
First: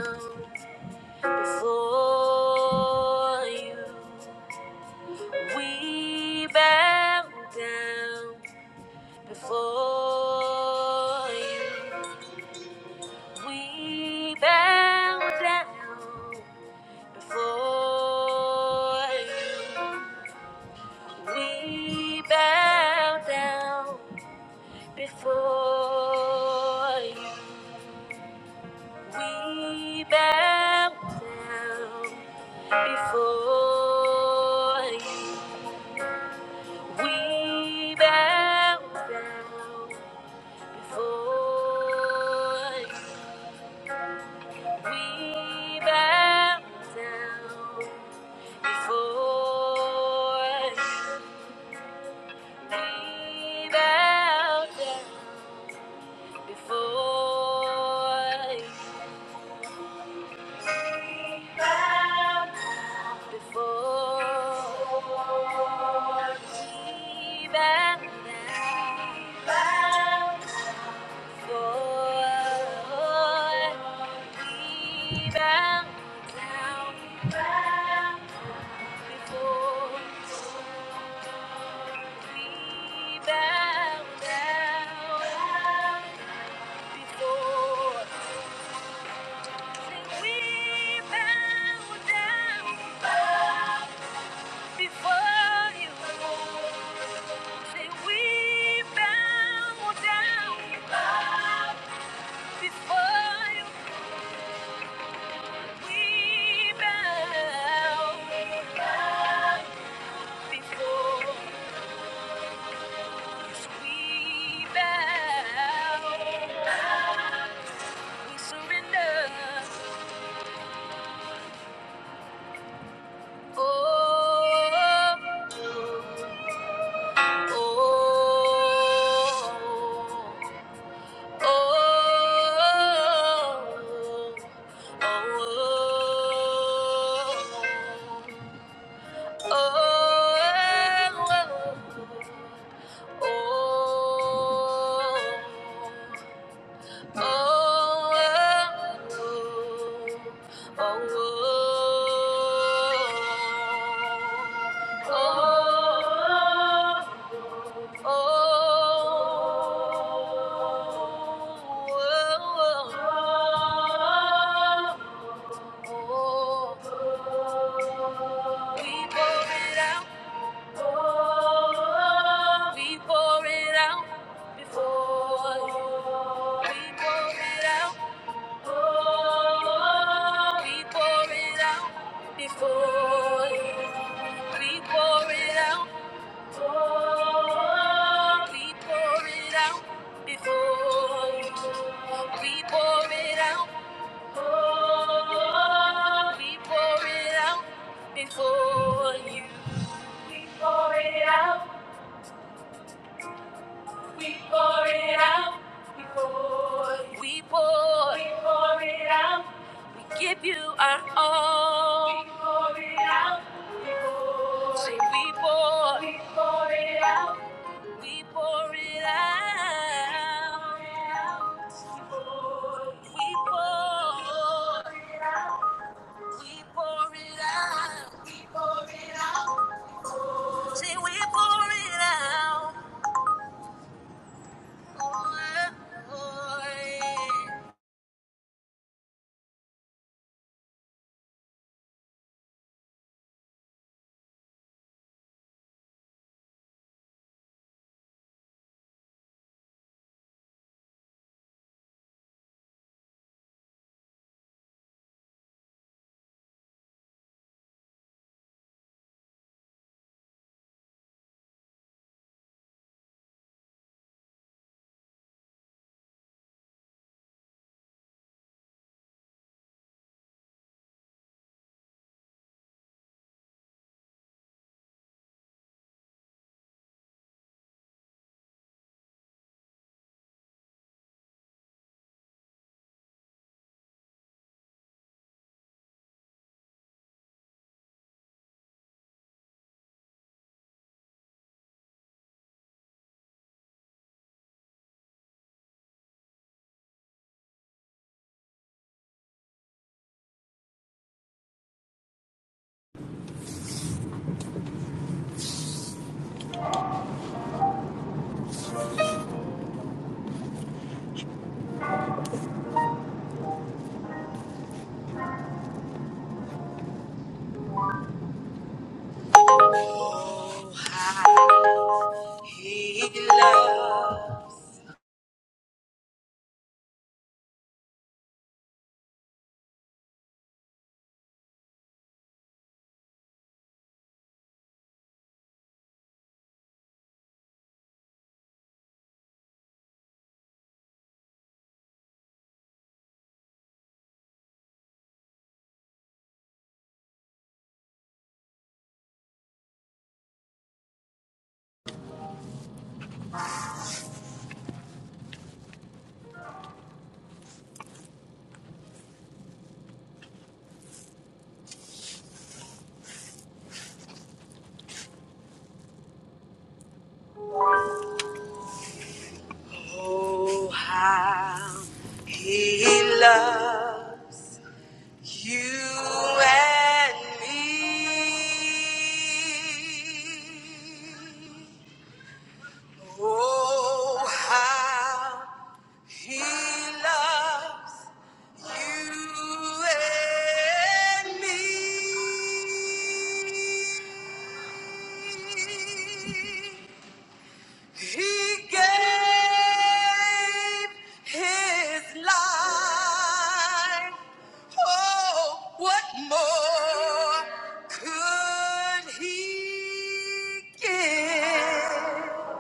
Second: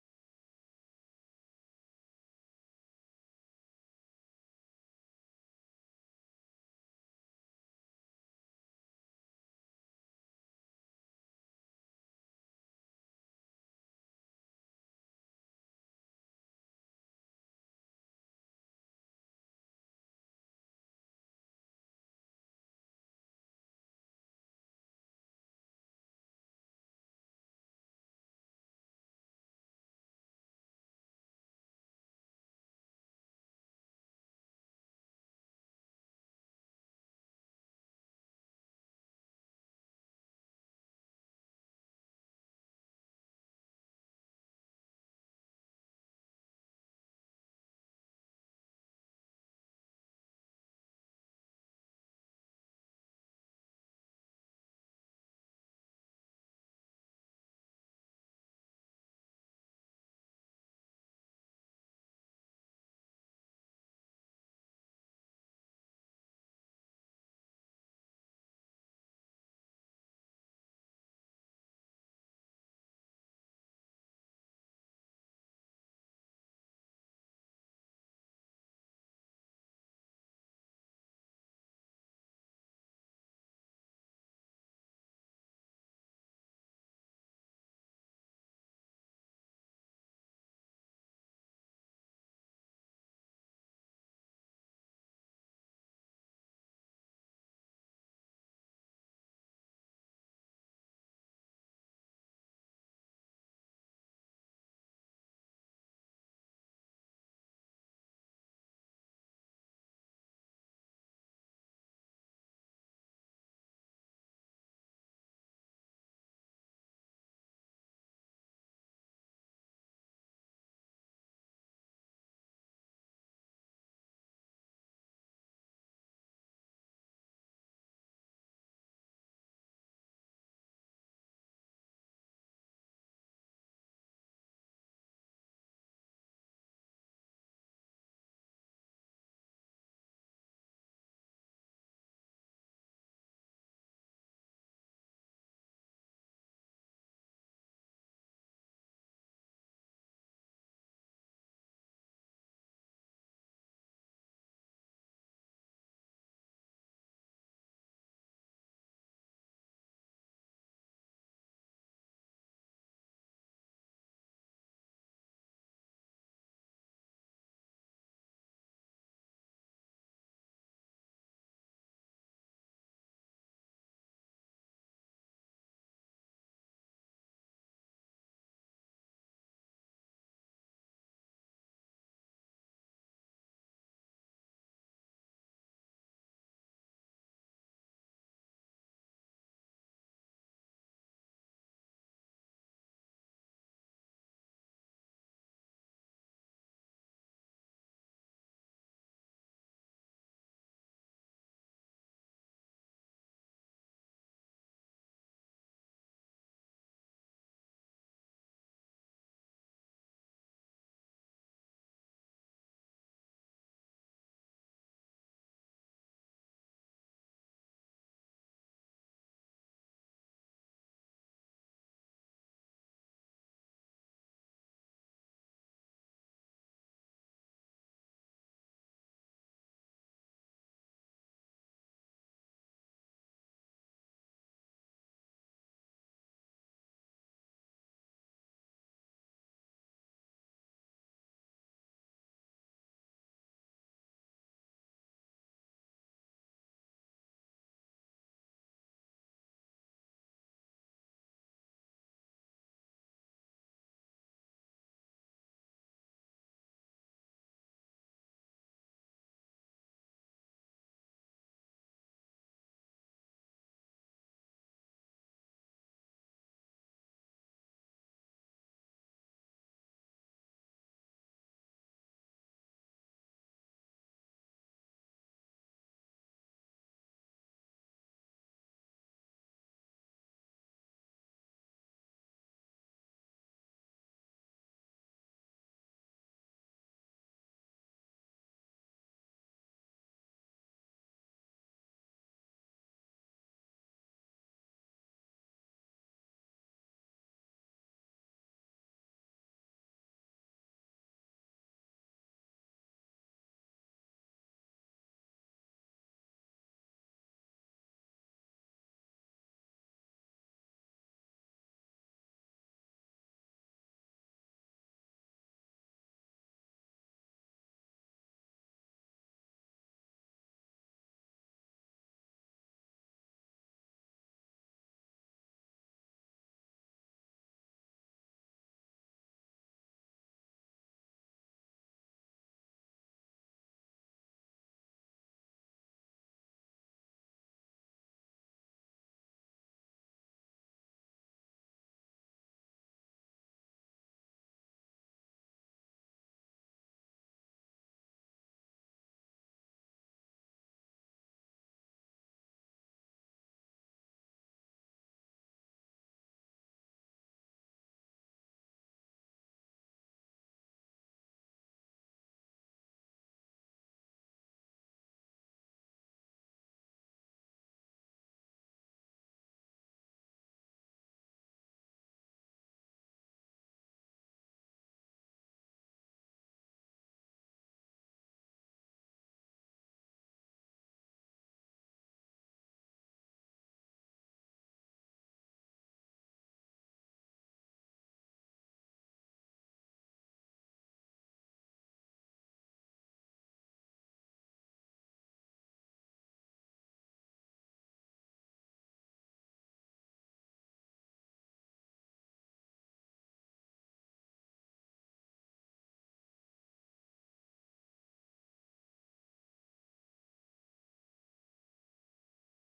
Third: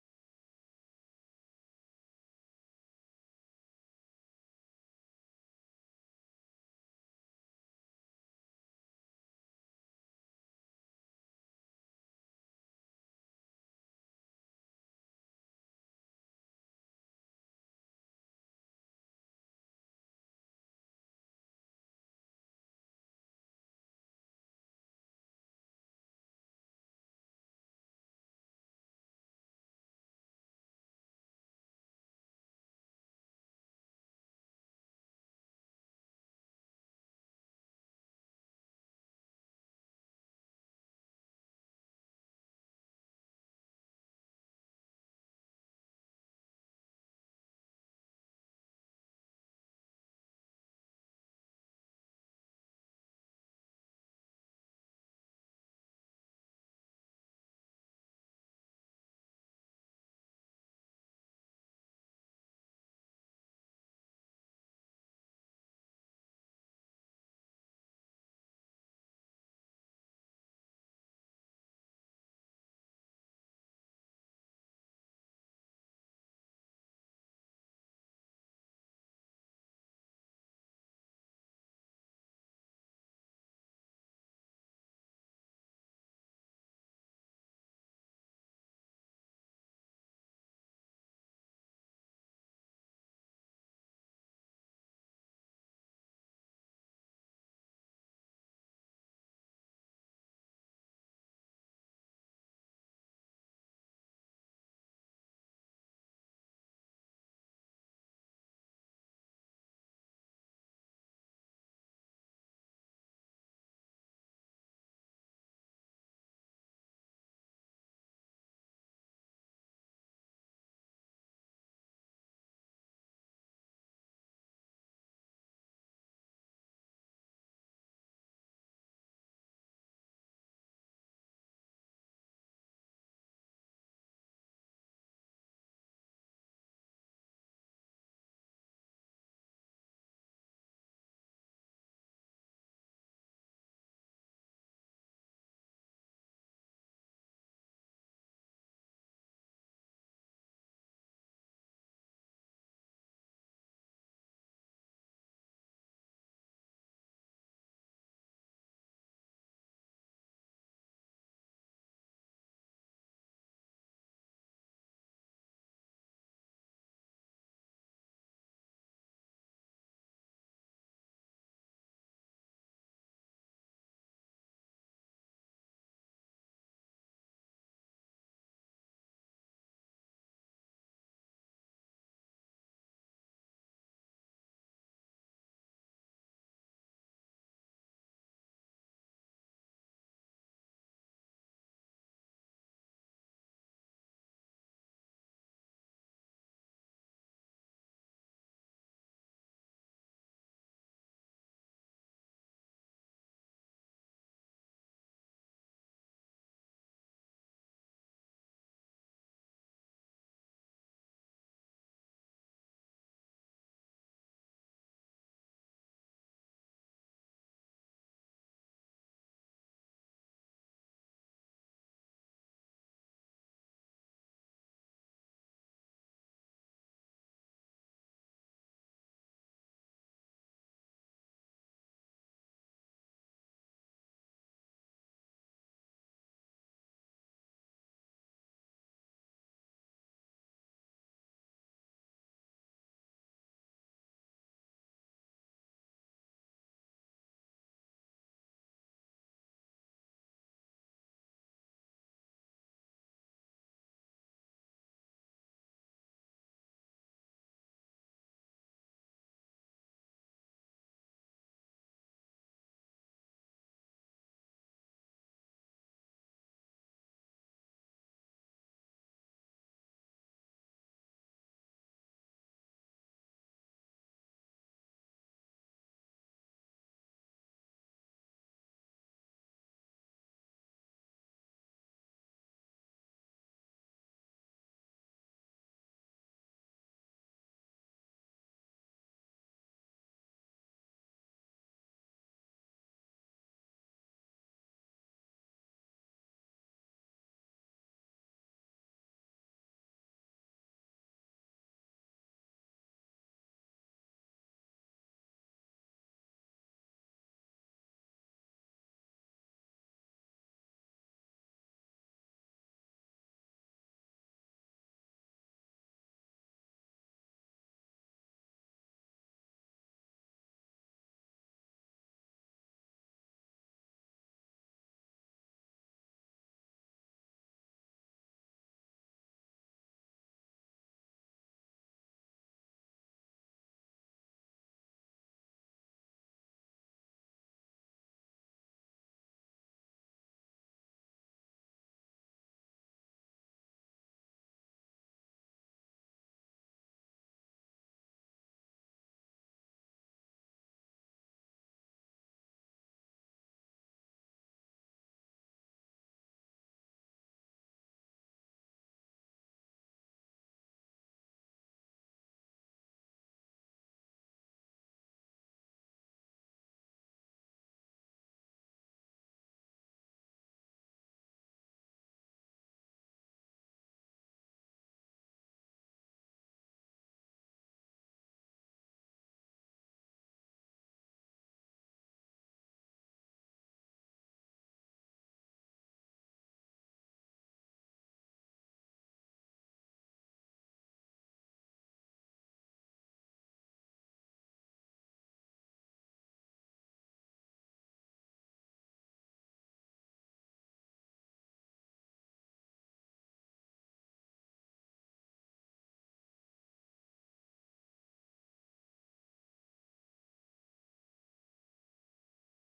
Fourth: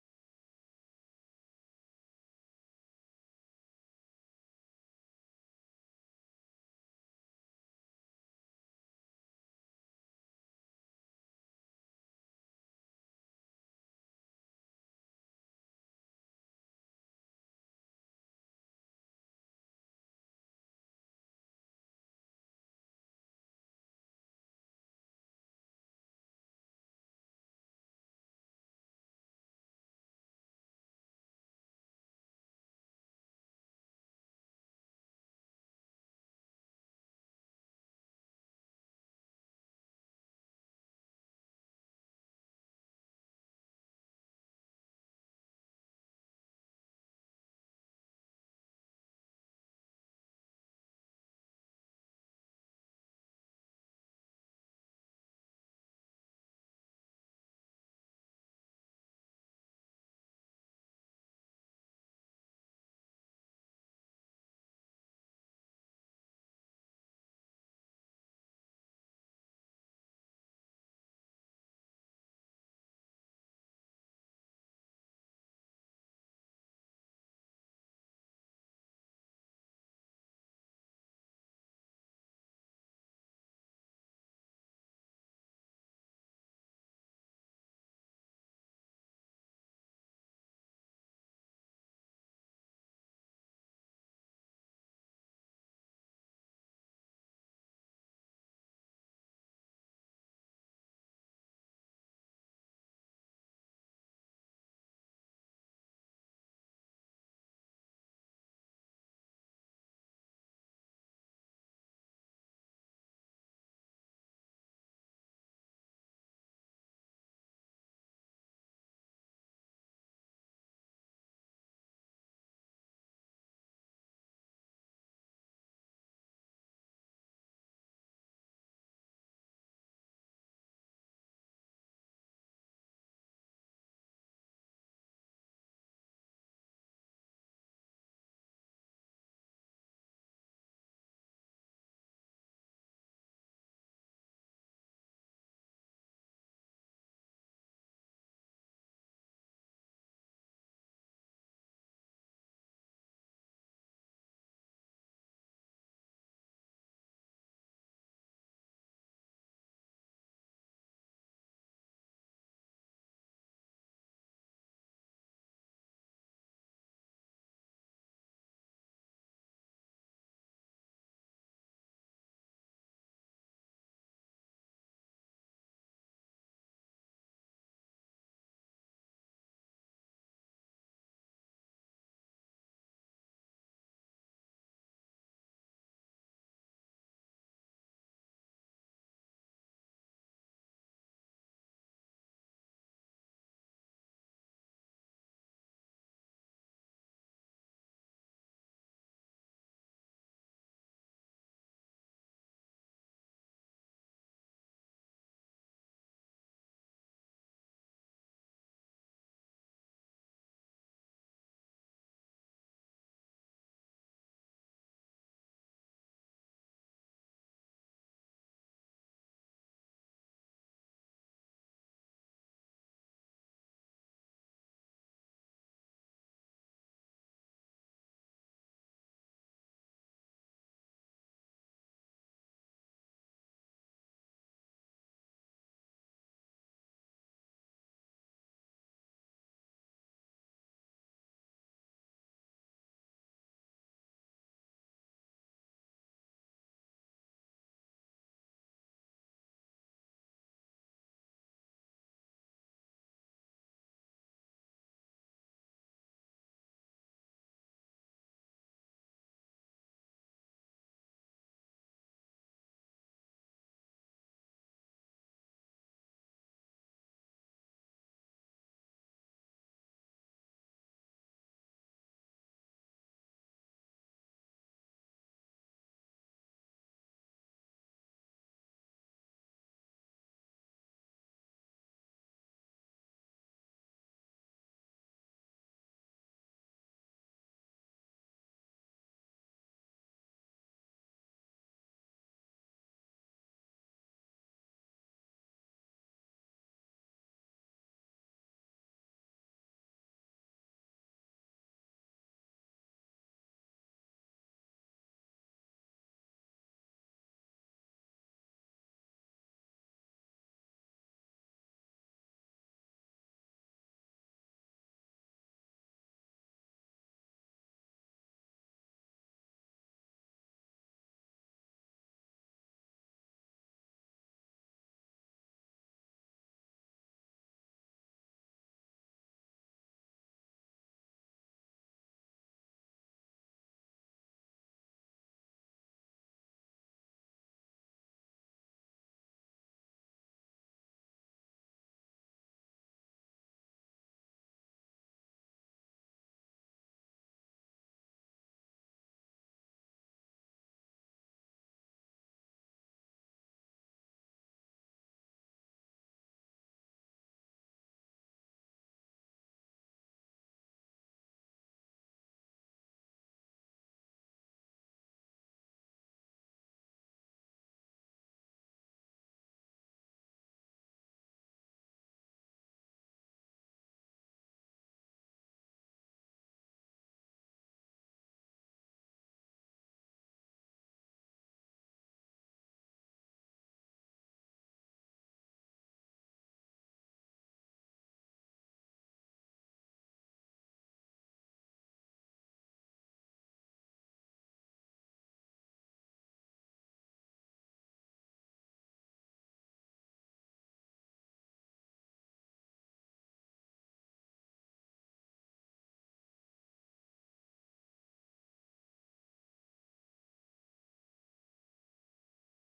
before you. We bow down before you. We bow down before you. We bow down before you. We bow down before you. We bow down before you. We bow down before you. We down before you. Before we down. Before we bow down. Before you. We bow, we surrender. Oh, oh, oh, oh, oh, oh. Oh, oh, oh, oh, oh, oh. We pour it out. We pour it out before you. We pour it out. Oh, we pour it out before you. We pour it out. Oh, we pour it out before you. We pour it out. Oh, we pour it out before you. We pour it out. We pour it out before you. We pour. We pour it out. We give you our all. We pour it out before you. Say we pour. We pour it out. We pour it out. before you. We pour. We pour it out. We pour it out. Say we pour it out. Oh, Lord. Oh, how he loves you and me. Oh, how he loves you and me. He gave his life. Oh, what more could he give?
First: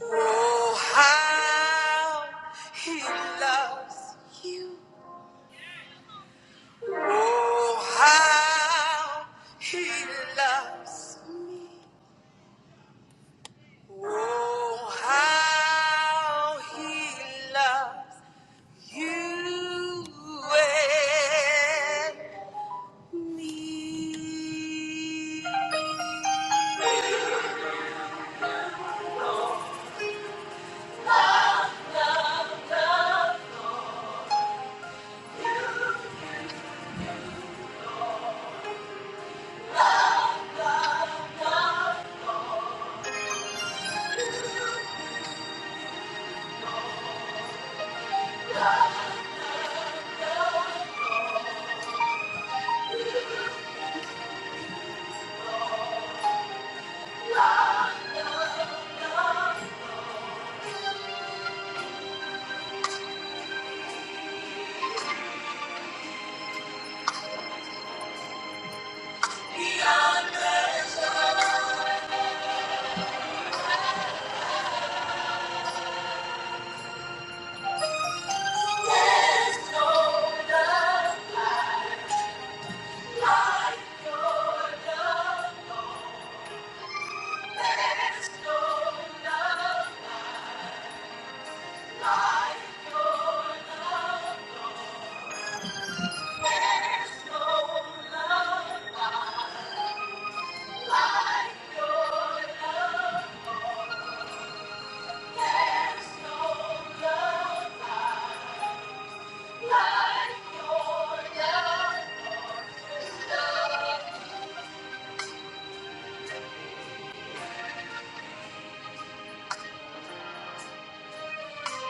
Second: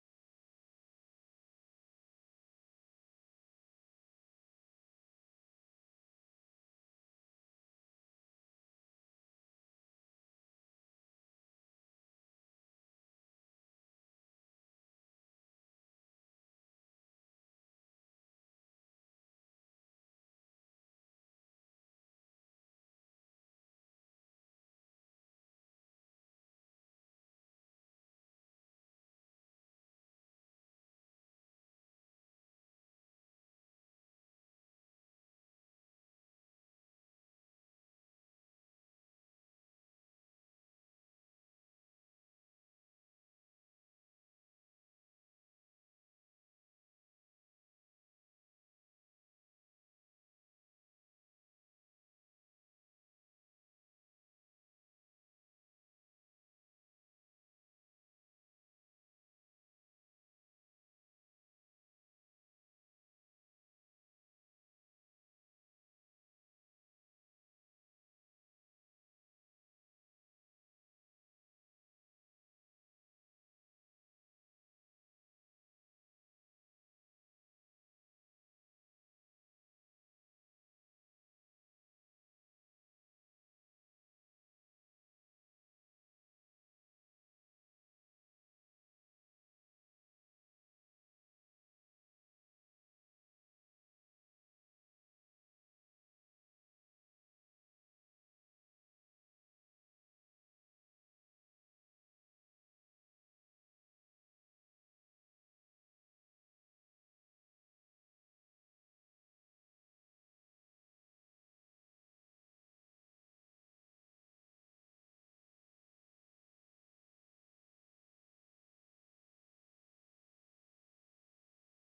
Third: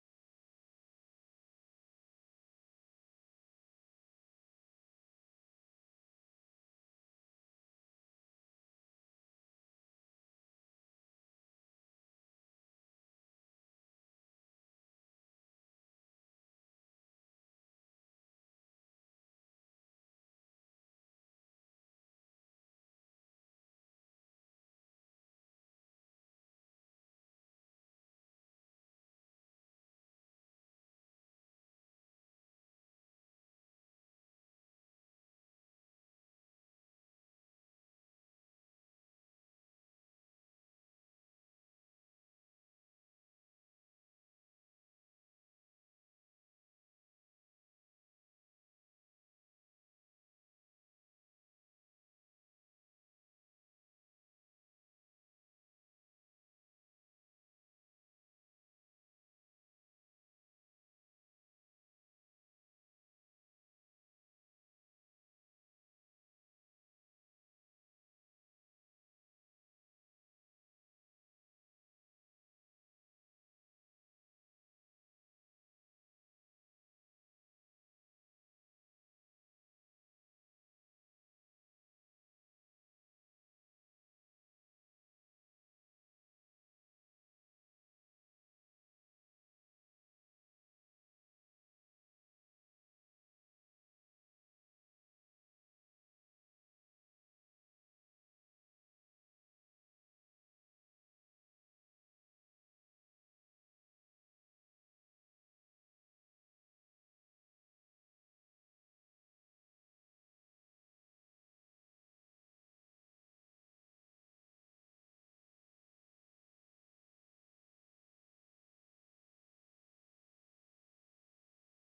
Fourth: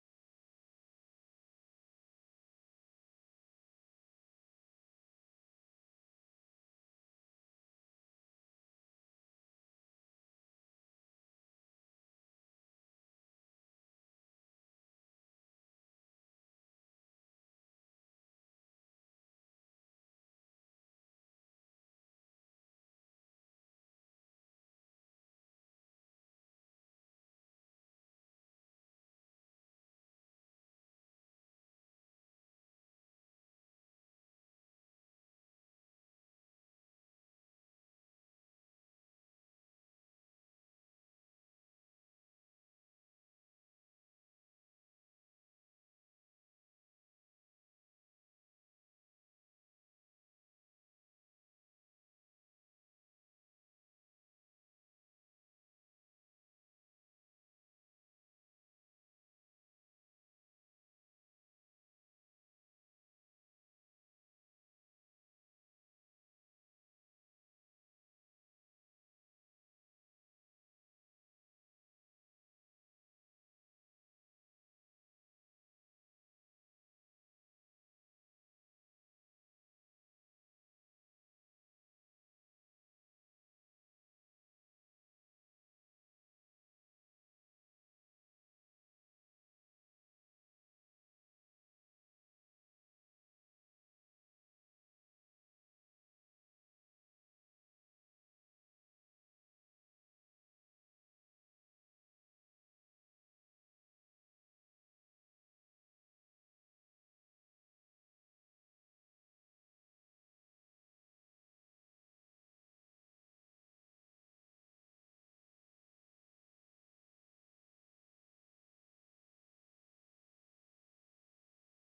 Oh, how he loves you. Oh, how he loves me. Oh, how he loves You and me.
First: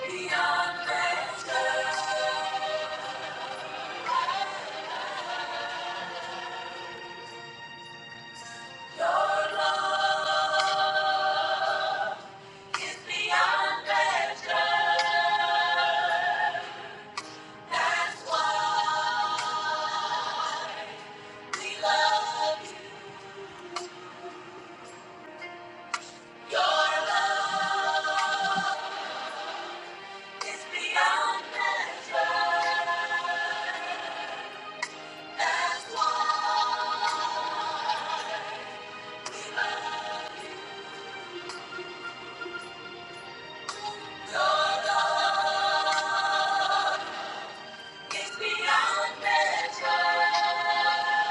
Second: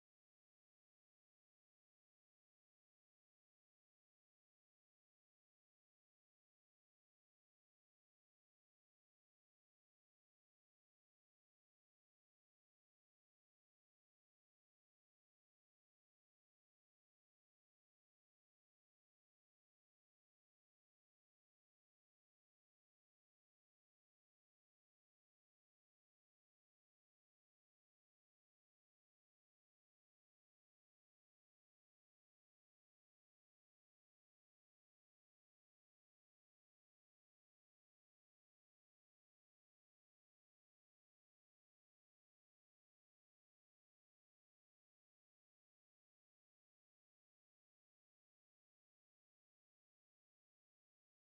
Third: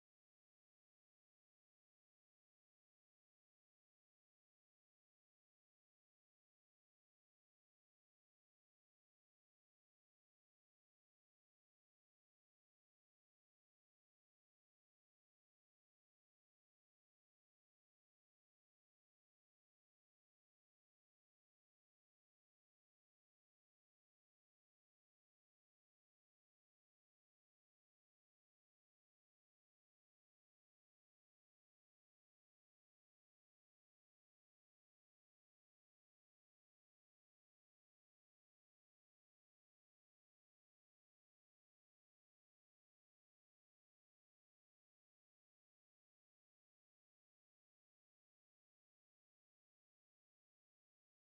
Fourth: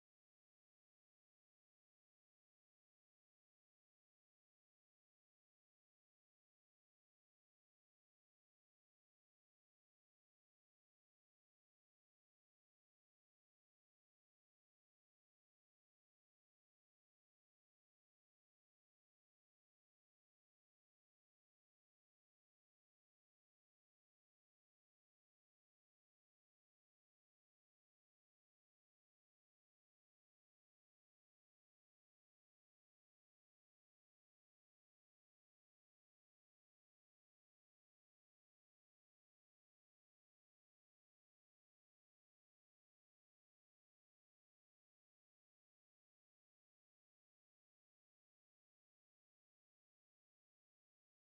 Beyond measure, your love is beyond measure. That's why we love you. Your love is beyond measure. That's why it's beyond measure.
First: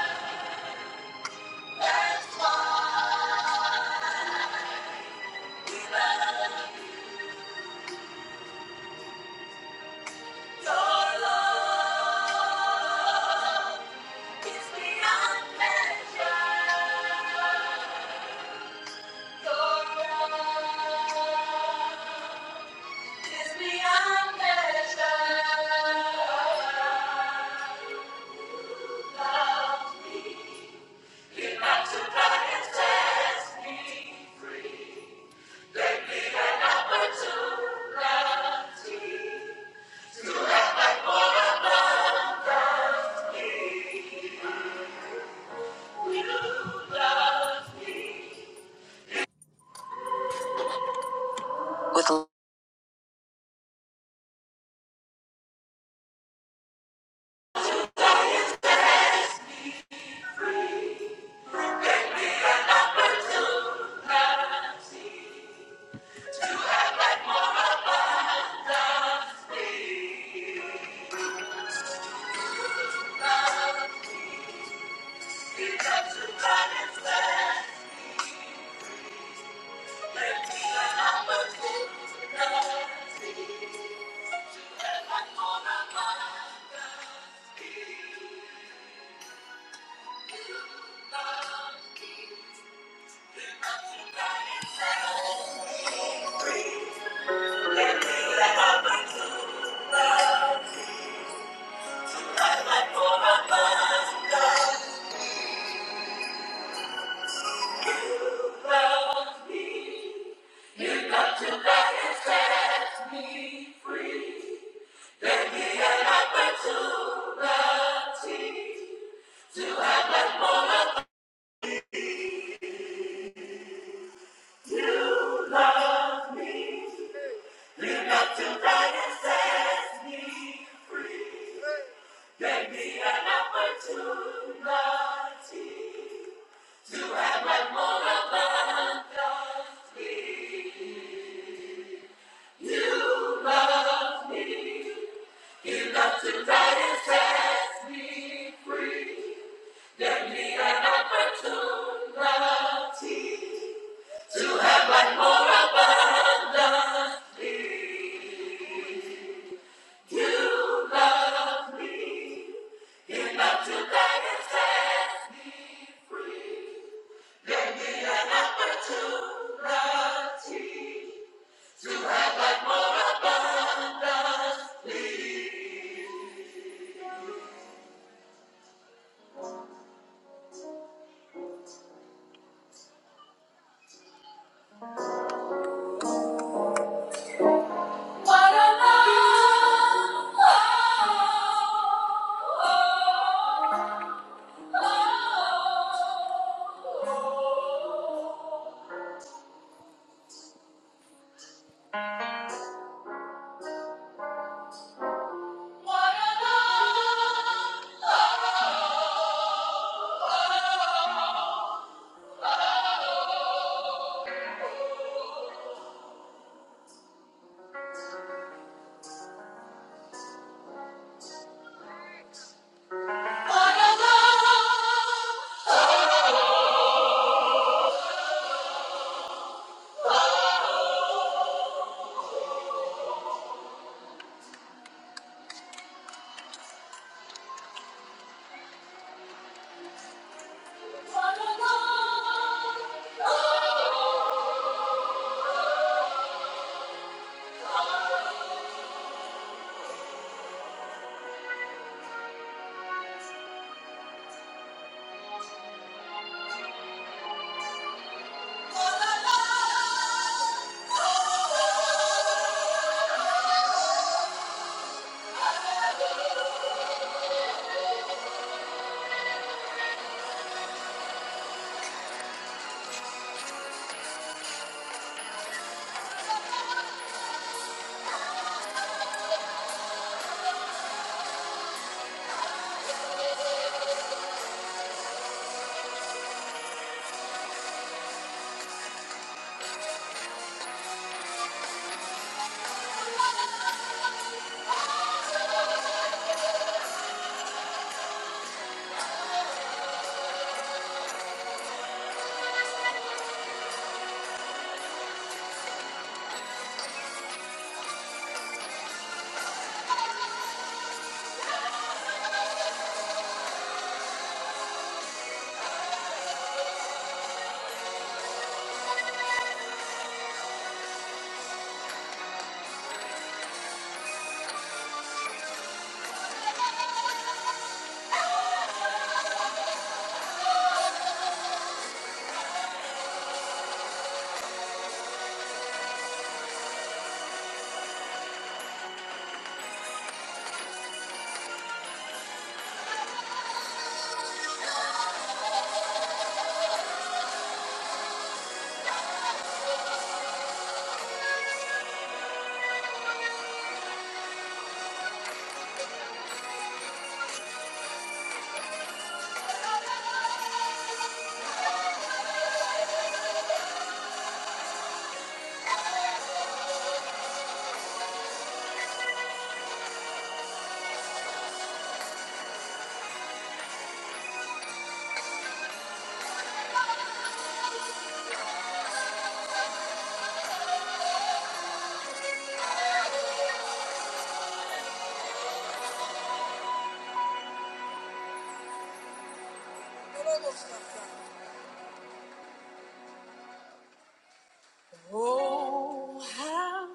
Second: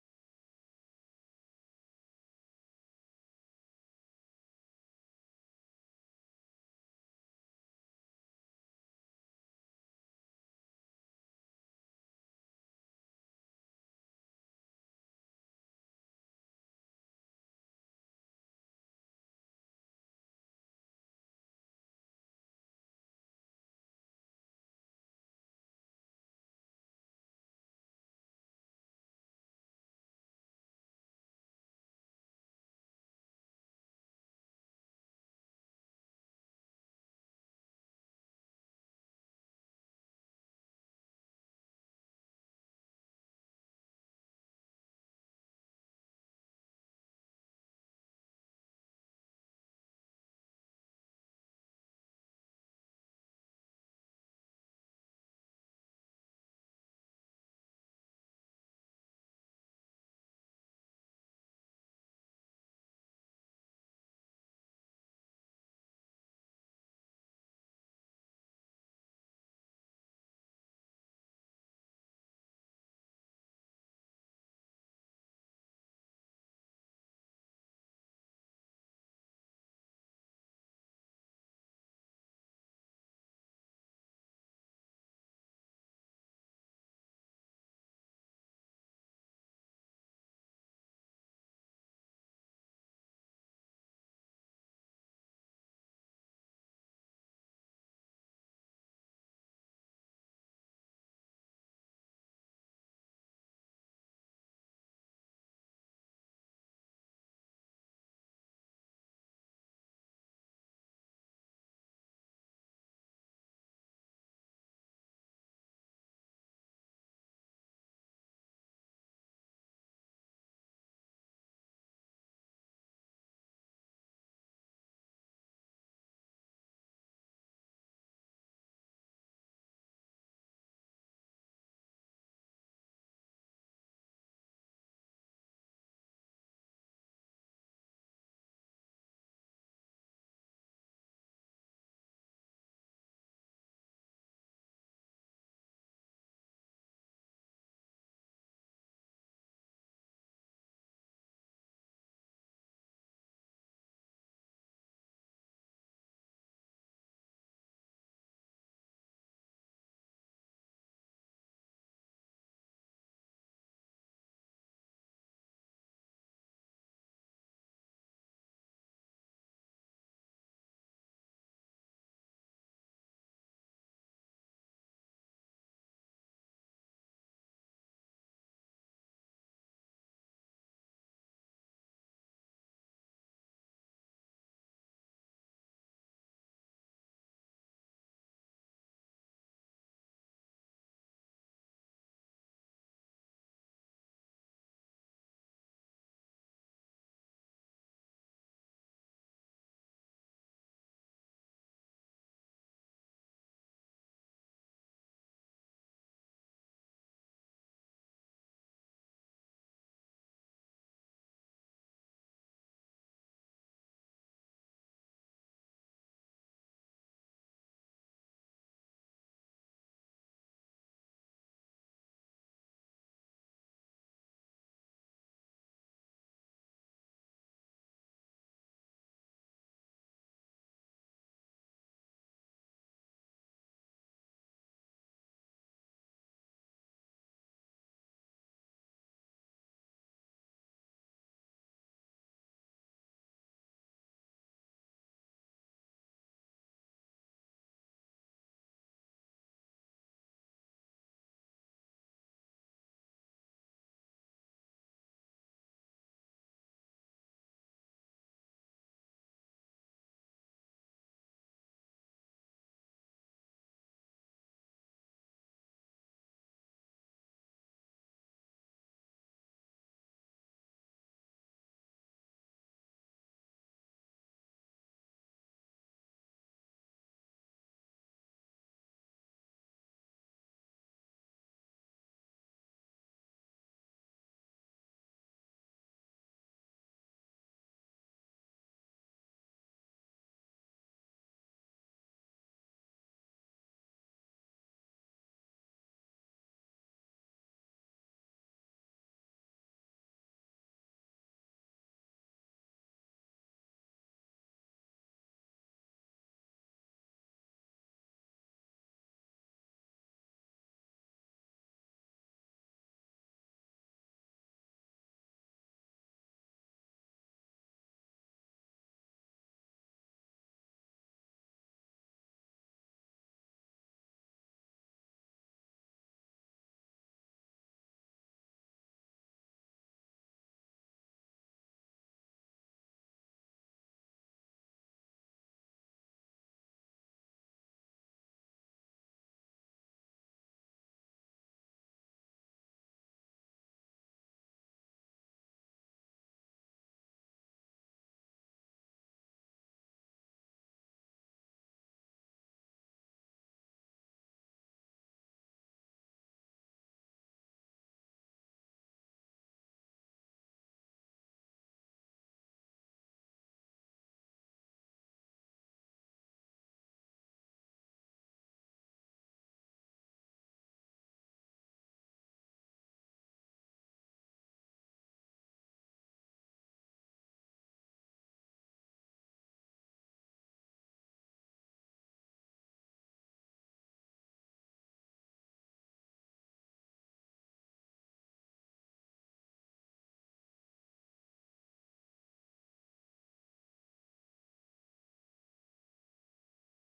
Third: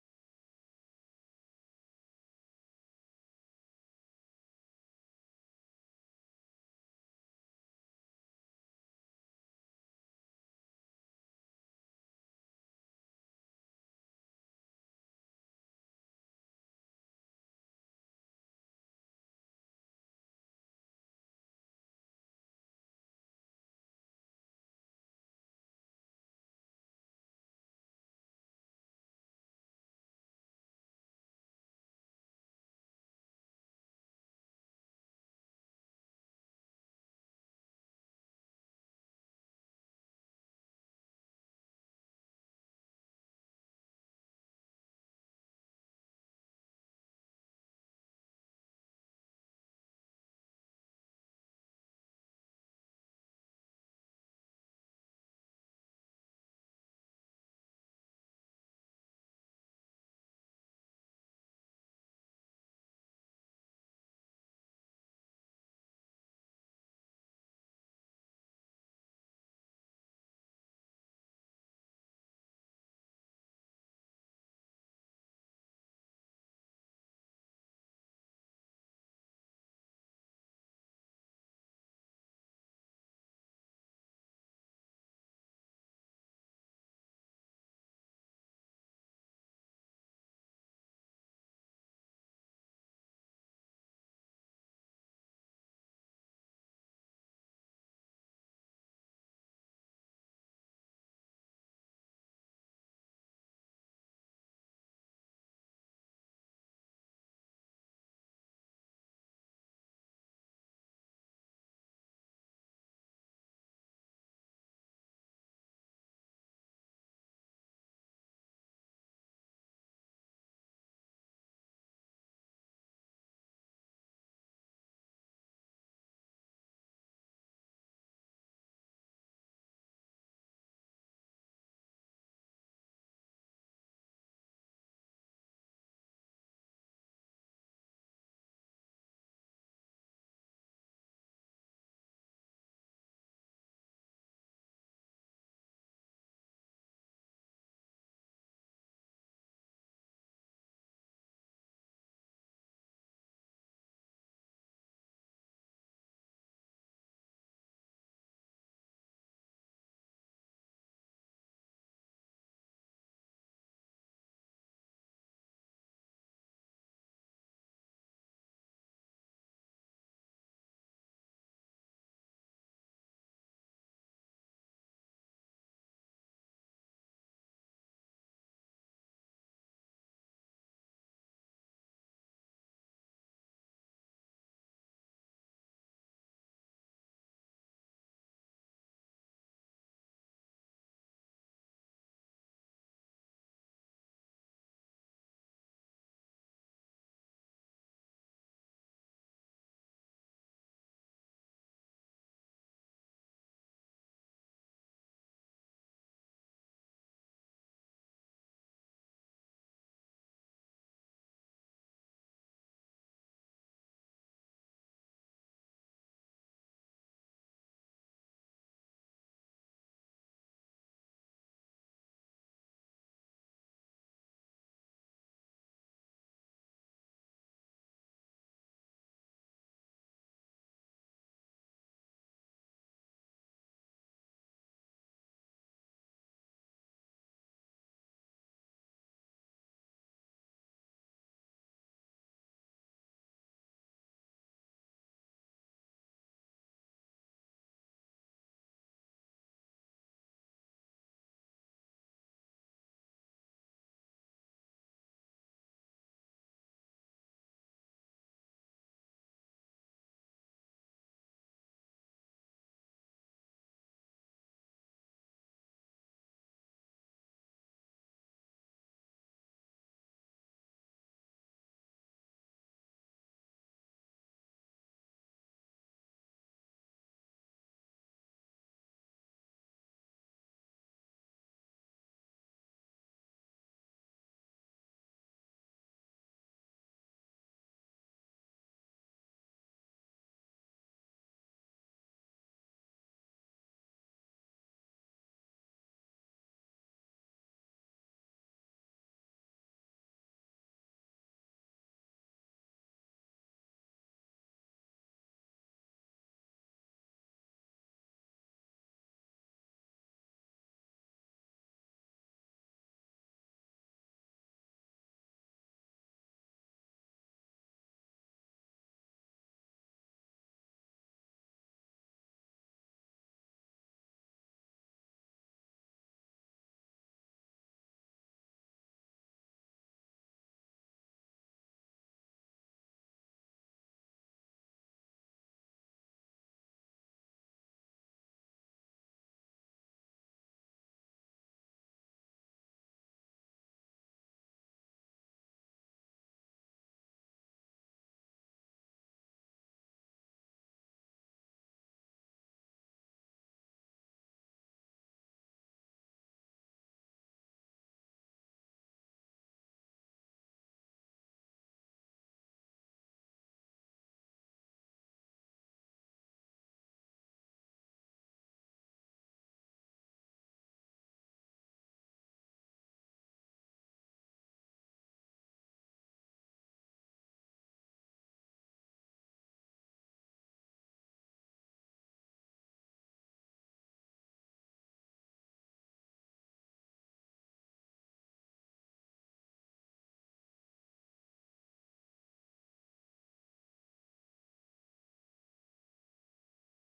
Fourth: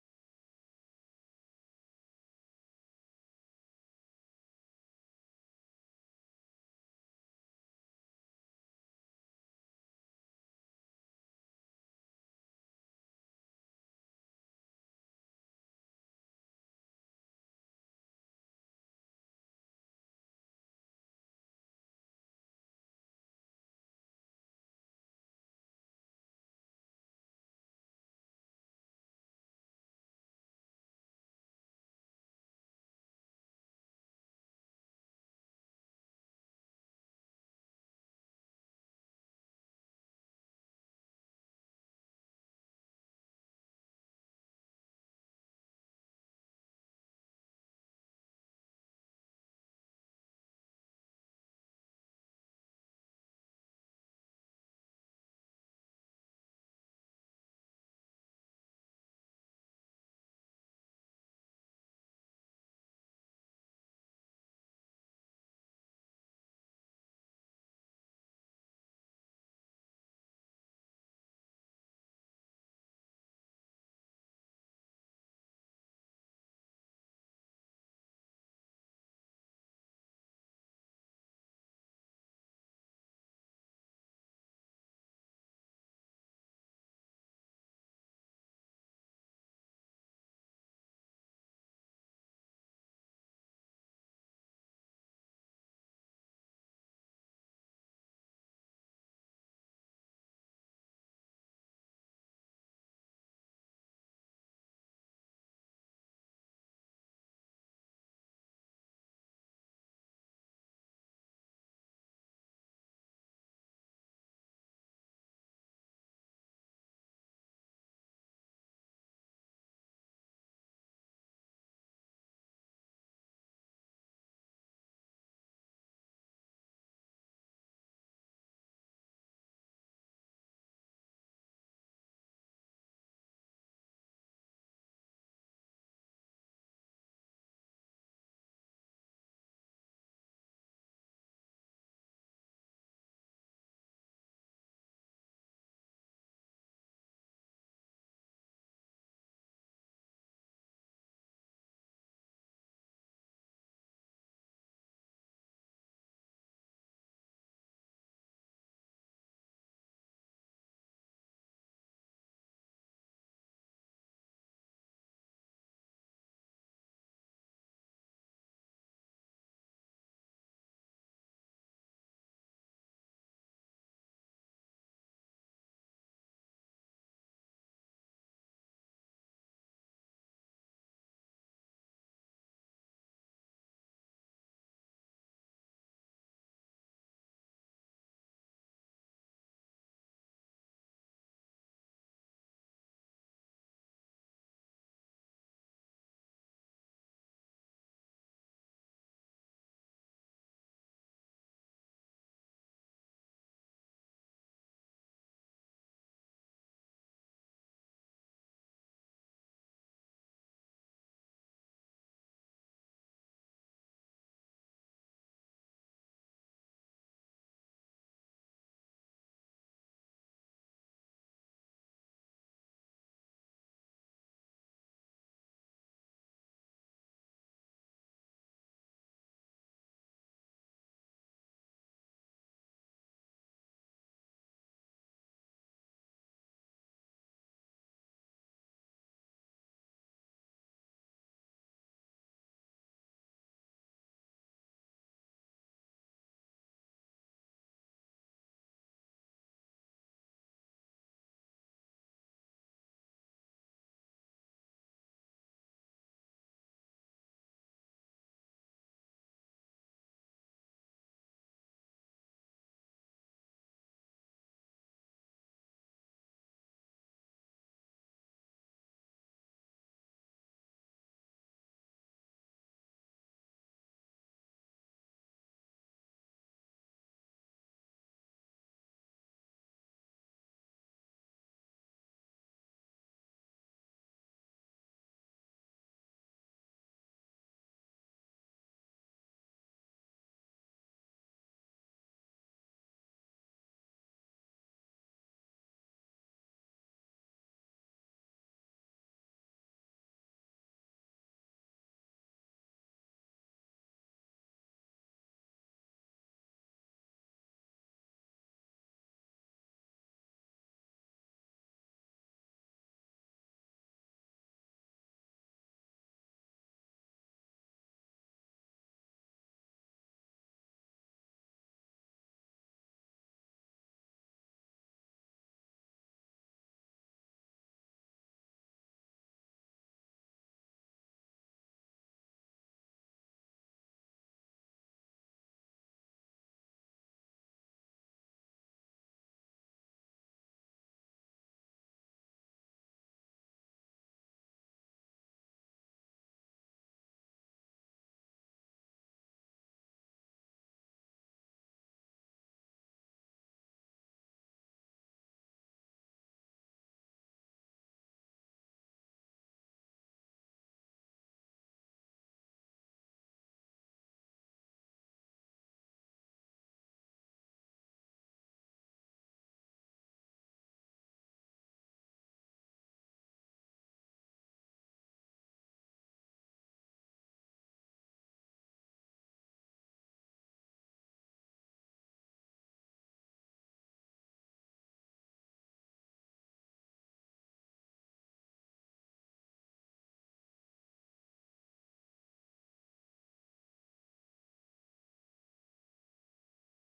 Oh, how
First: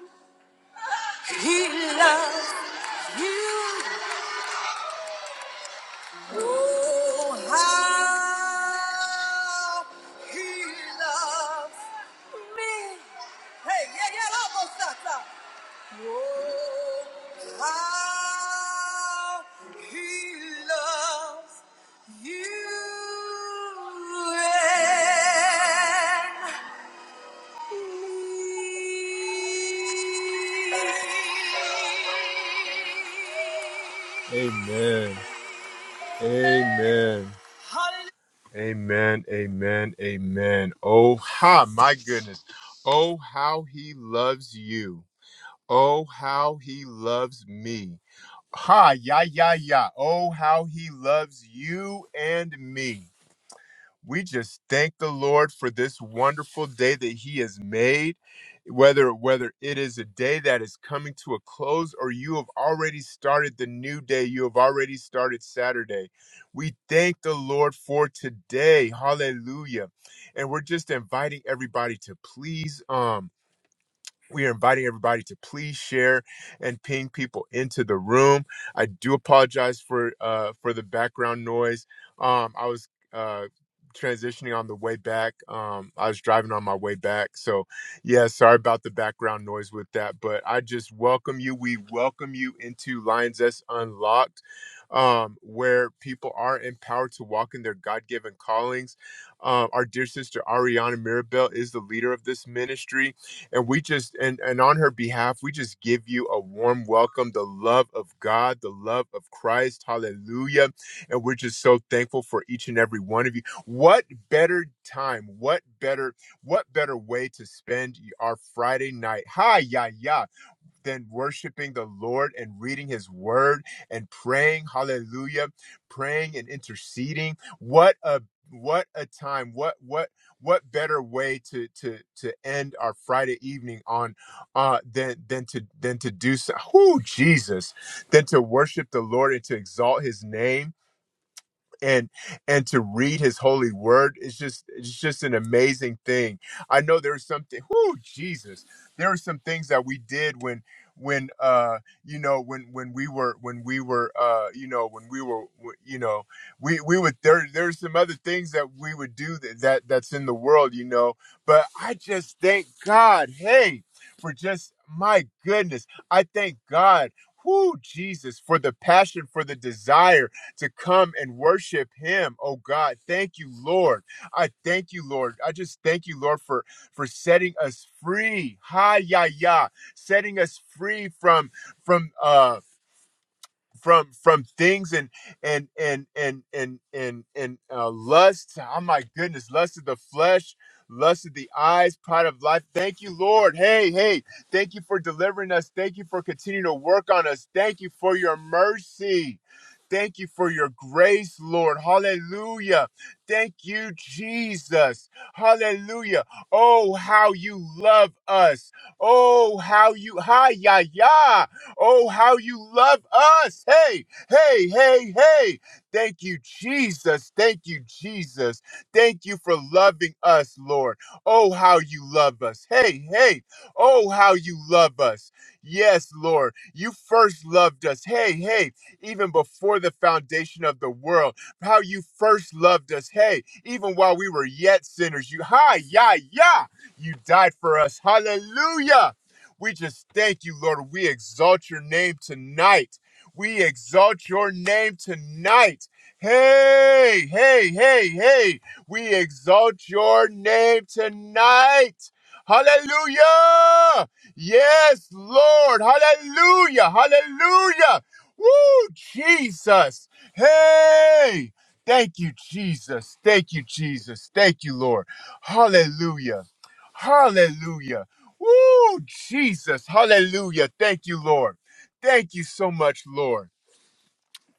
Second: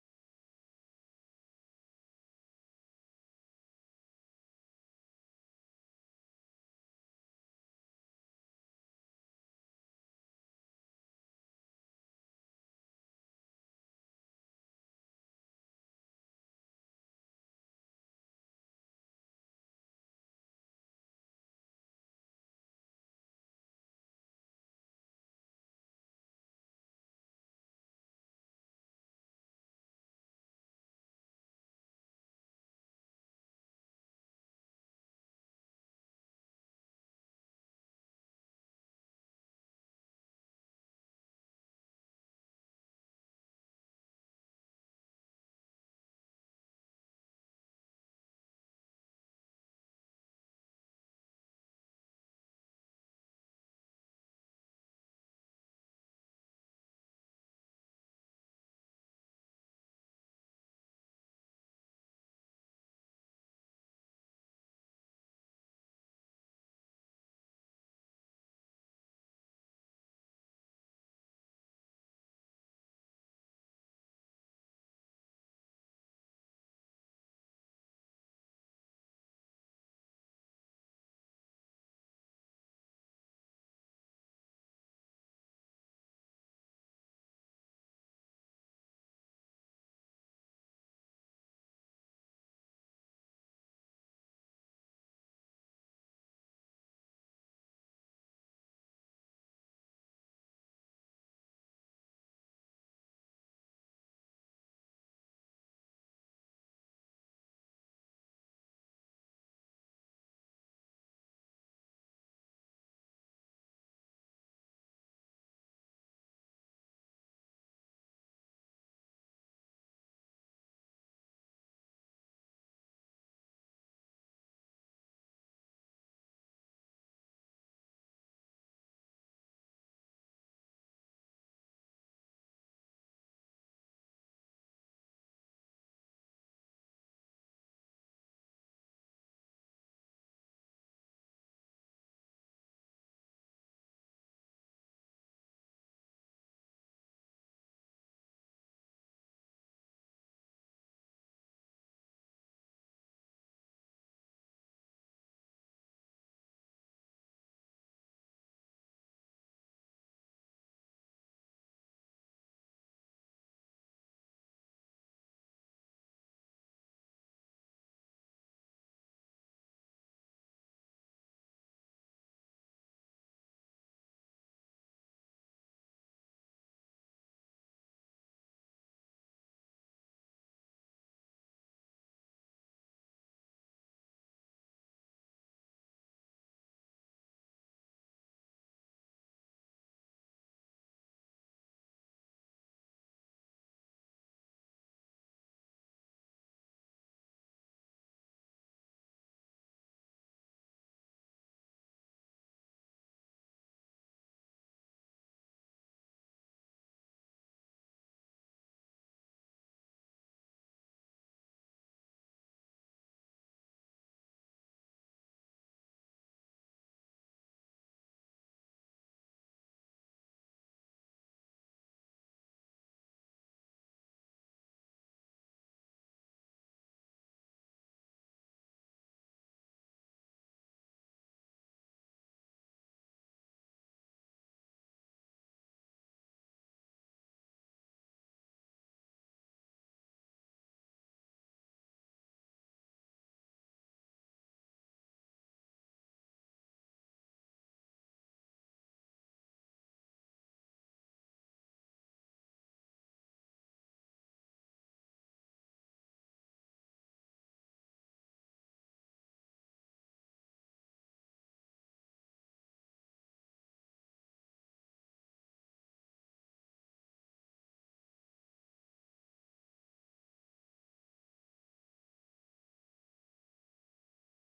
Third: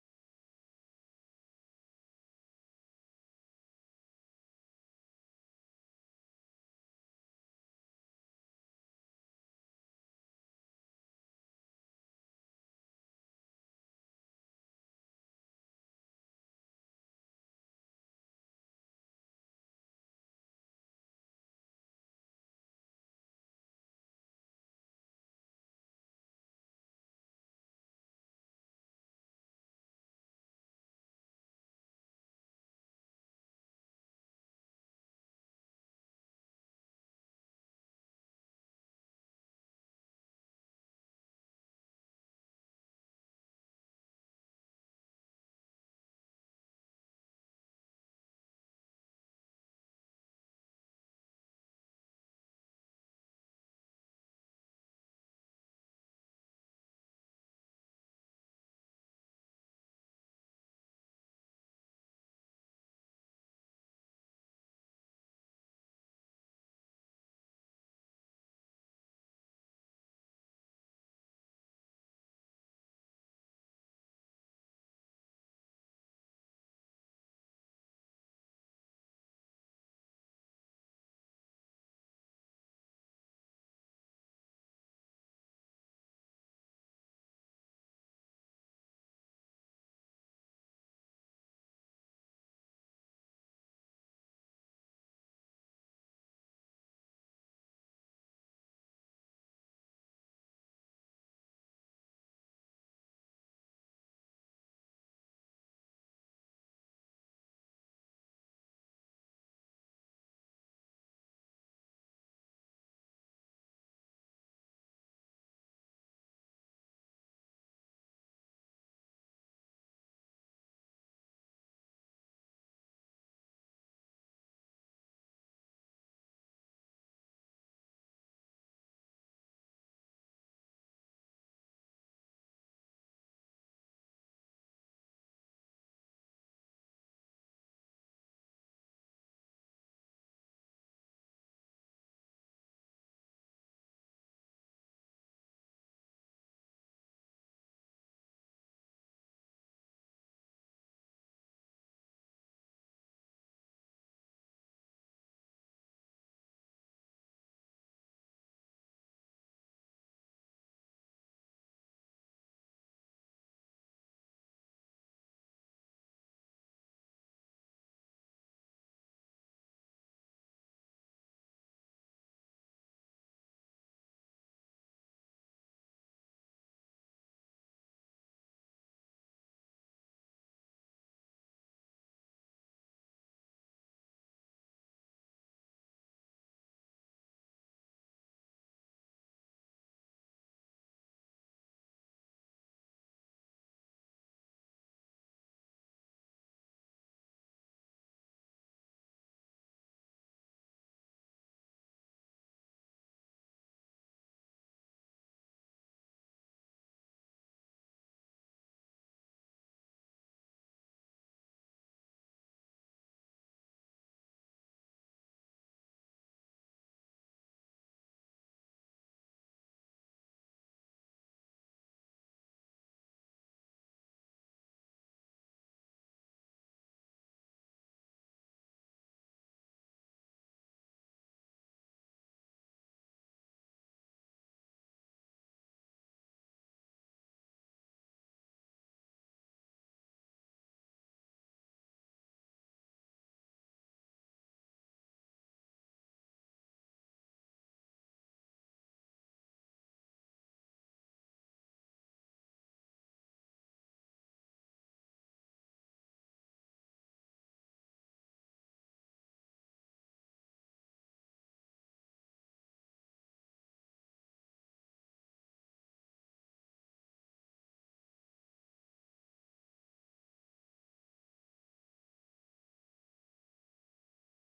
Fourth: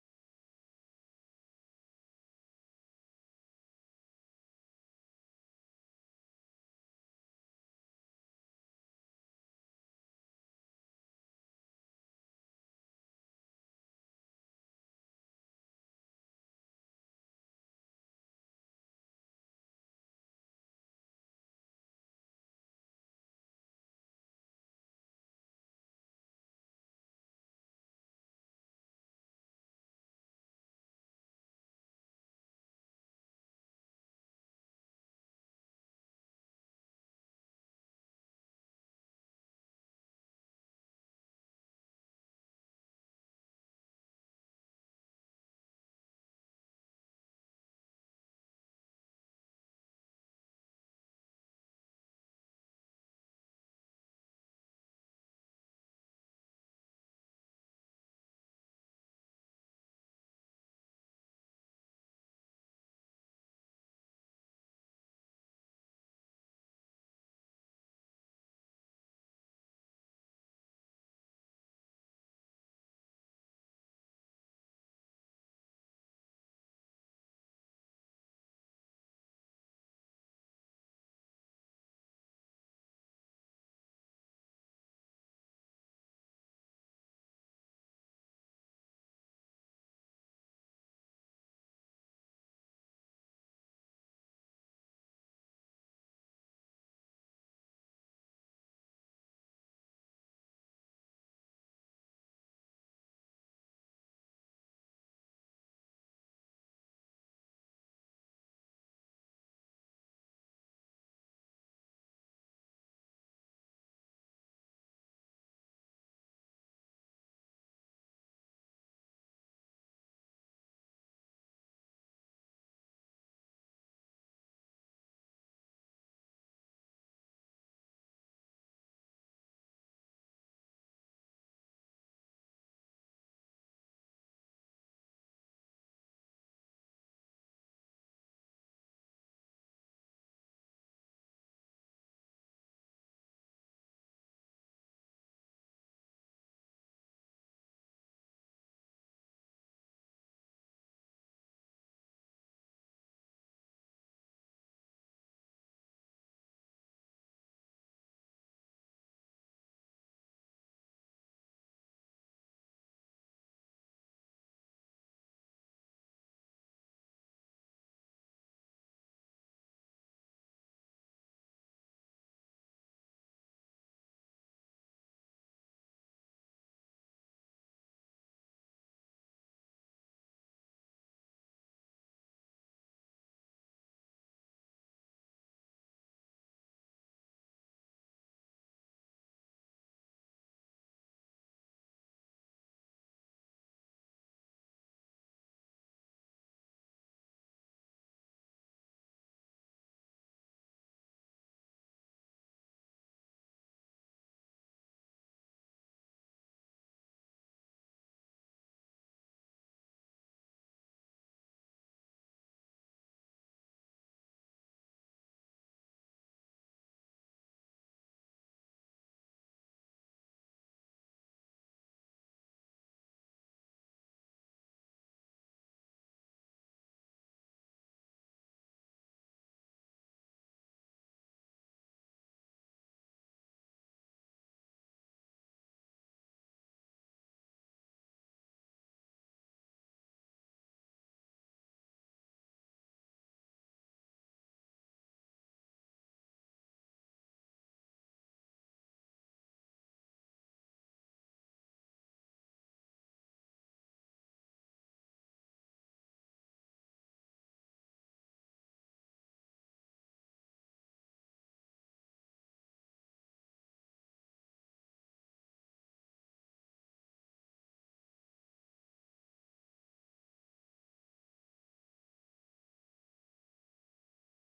He loves you. Oh, how he loves me. Hey, yeah, yeah, almost that. Oh, how he loves you. Amen. Amen. Amen. Amen. Amen. Oh, ha, my goodness. Oh, how he loves you. Oh, how he loves me. Ha, ya, ya, ya. Oh, how he loves you and me. We just thank the Lord for this wonderful day that he has made. Whether whether it is a day that is coming to a close or you have already started the new day, you have already started Saturday. We thank the Lord for today. Hallelujah. And we're just inviting everybody to please um we are inviting everybody to please share and ping people into the room. I do apologize for uh, for the background noise. Um, I was uh, transitioning on the way back. Um, I was driving on my way back, so yeah, sorry about the background noise with that. But I just welcome you. We welcome you into Lions S Unlocked, um, where people are empowered to walk in their God given callings. Um, our dear sister Ariana Mirabel is the leader of this ministry and we just, and, and on her behalf, we just give you a warm welcome, the love of God, the love of Christ. Hallelujah. And we're just so thankful for each and every one of you. What better time? What better, what better way to spend our Friday night? Hi, yeah, yeah than worshiping the Lord and reading his word and praying, hallelujah, praying and interceding. What a what a time. What what what better way to to to end our Friday evening on uh than than to than to do so who Jesus than to worship the Lord and to exalt his name and and to read his holy word is just it's just an amazing thing i know there's something Whoo, jesus there are some things that we did when when uh you know when when we were when we were uh you know when we were w- you know we we would there there's some other things that we would do that, that that's in the world you know but i just thank god hey for just my goodness i thank god whoo jesus for the passion for the desire to come and worship him. Oh God, thank you, Lord. I thank you, Lord. I just thank you, Lord, for for setting us free. Hi ya ya, setting us free from from uh from from things and and and and and and and uh, lust. Oh my goodness, lust of the flesh, lust of the eyes, pride of life. Thank you, Lord. Hey, hey, thank you for delivering us. Thank you for continuing to work on us. Thank you for your mercy. Thank you for your grace, Lord. Hallelujah. Thank you, Jesus. Hallelujah. Oh, how you love us. Oh, how you, hi, ya, ya. Oh, how you love us. Hey, hey, hey, hey. Thank you, Jesus. Thank you, Jesus. Thank you for loving us, Lord. Oh, how you love us. Hey, hey. Oh, how you love us. Yes, Lord. You first loved us. Hey, hey. Even before the foundation of the world, how you first loved us. Hey, even while we were yet sinners, you, hi, yeah, yeah. You died for us. Hallelujah. We just thank you, Lord. We exalt your name tonight. We exalt your name tonight. Hey, hey, hey, hey. We exalt your name tonight. Hallelujah. Yes, Lord. Hallelujah. Hallelujah. Woo, Jesus. Hey. Thank you, Jesus. Thank you, Jesus. Thank you, Lord. Hallelujah. Hallelujah. Woo, Jesus. Hallelujah. Thank you, Lord. Thank you so much, Lord.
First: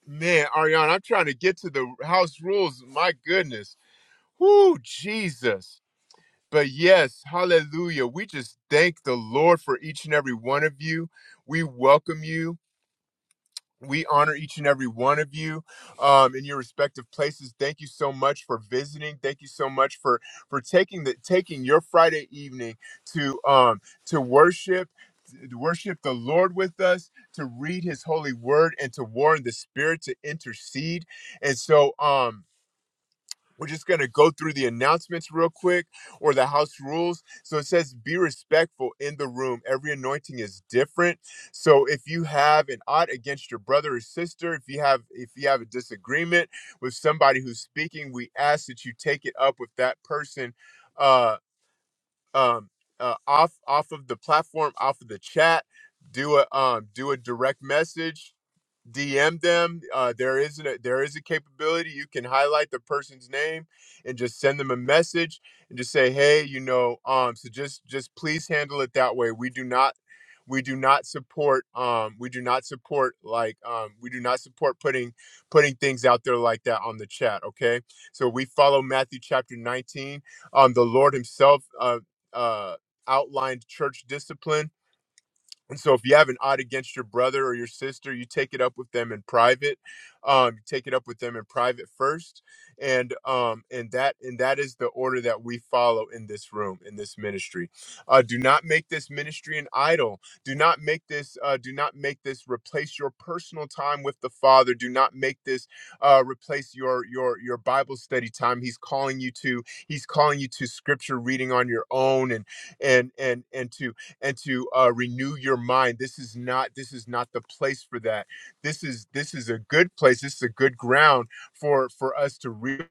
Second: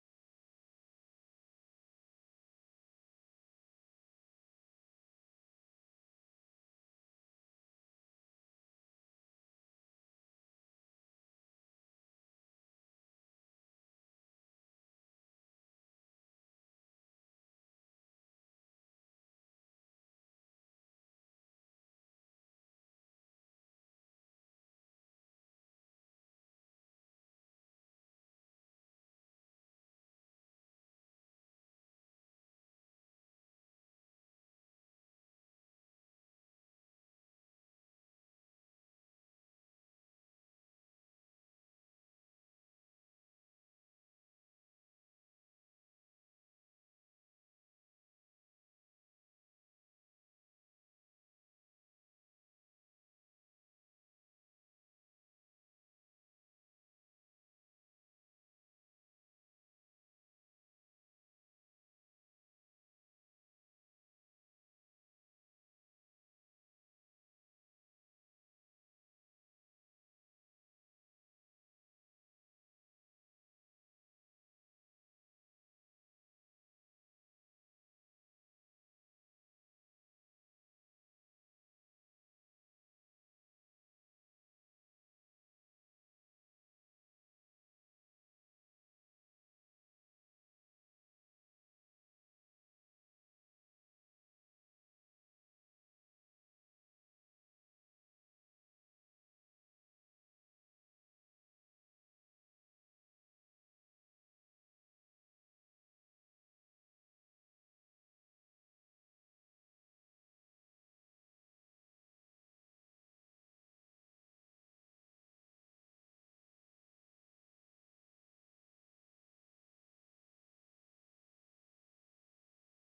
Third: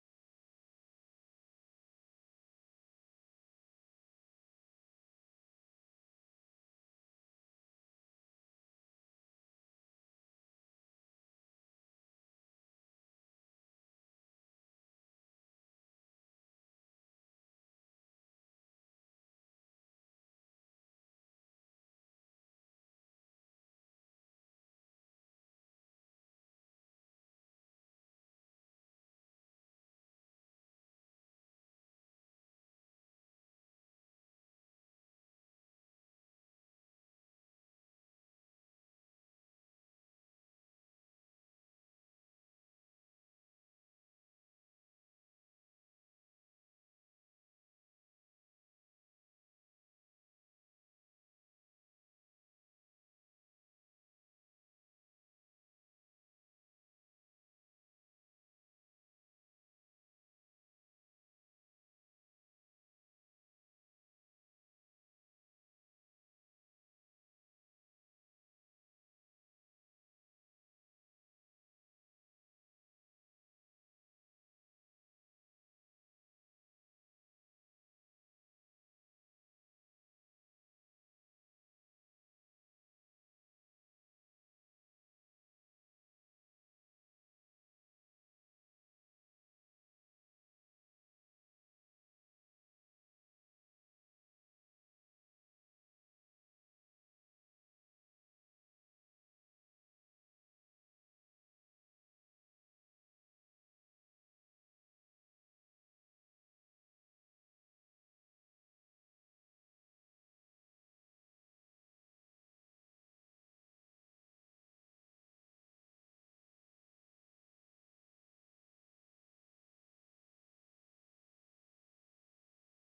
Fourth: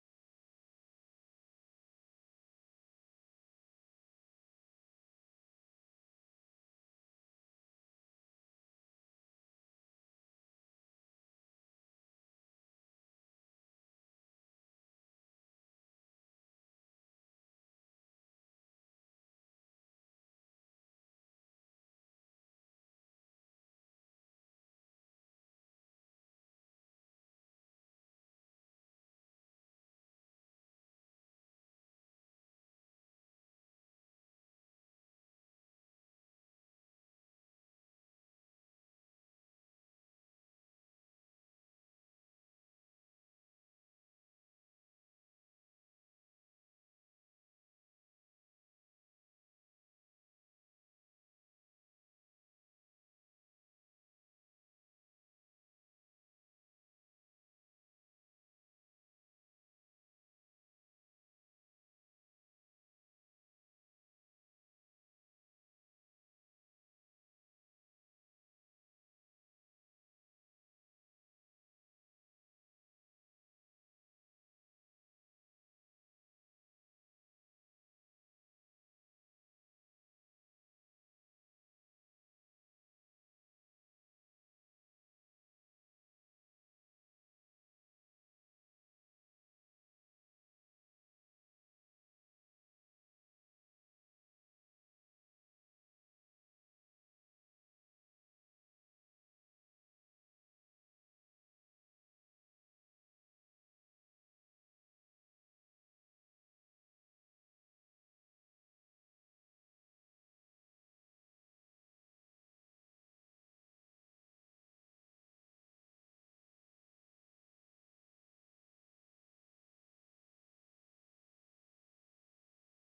Man, Ariana, I'm trying to get to the house rules. My goodness. Woo, Jesus. But yes, hallelujah. We just thank the Lord for each and every one of you. We welcome you. We honor each and every one of you um, in your respective places. Thank you so much for visiting. Thank you so much for for taking the taking your Friday evening to um, to worship to worship the Lord with us, to read His holy word, and to warn the Spirit to intercede. And so, um, we're just going to go through the announcements real quick or the house rules. So it says, be respectful in the room. Every anointing is different. So if you have an odd against your brother or sister, if you have if you have a disagreement with somebody who's speaking, we ask that you take it up with that person uh, um, uh, off off of the platform, off of the chat. Do a um, do a direct message DM them. Uh, there is a, there is a capability you can highlight the person's name and just send them a message and just say, hey, you know, um, so just just please handle it that way. We do not we do not support um we do not support like um we do not support putting putting things out there like that on the chat okay so we follow matthew chapter 19 um the lord himself uh uh outlined church discipline and so if you have an odd against your brother or your sister, you take it up with them in private. Um, you take it up with them in private first. And um, and that and that is the order that we follow in this room, in this ministry. Uh, do not make this ministry an idol. Do not make this uh, do not make this replace your personal time with the Father. Do not make this uh, replace your your your Bible study time. He's calling you to he's calling you to scripture reading on your own and and and and to and to uh, renew your mind this is not this is not the place for that this is this is a good place this is a good ground for for us to really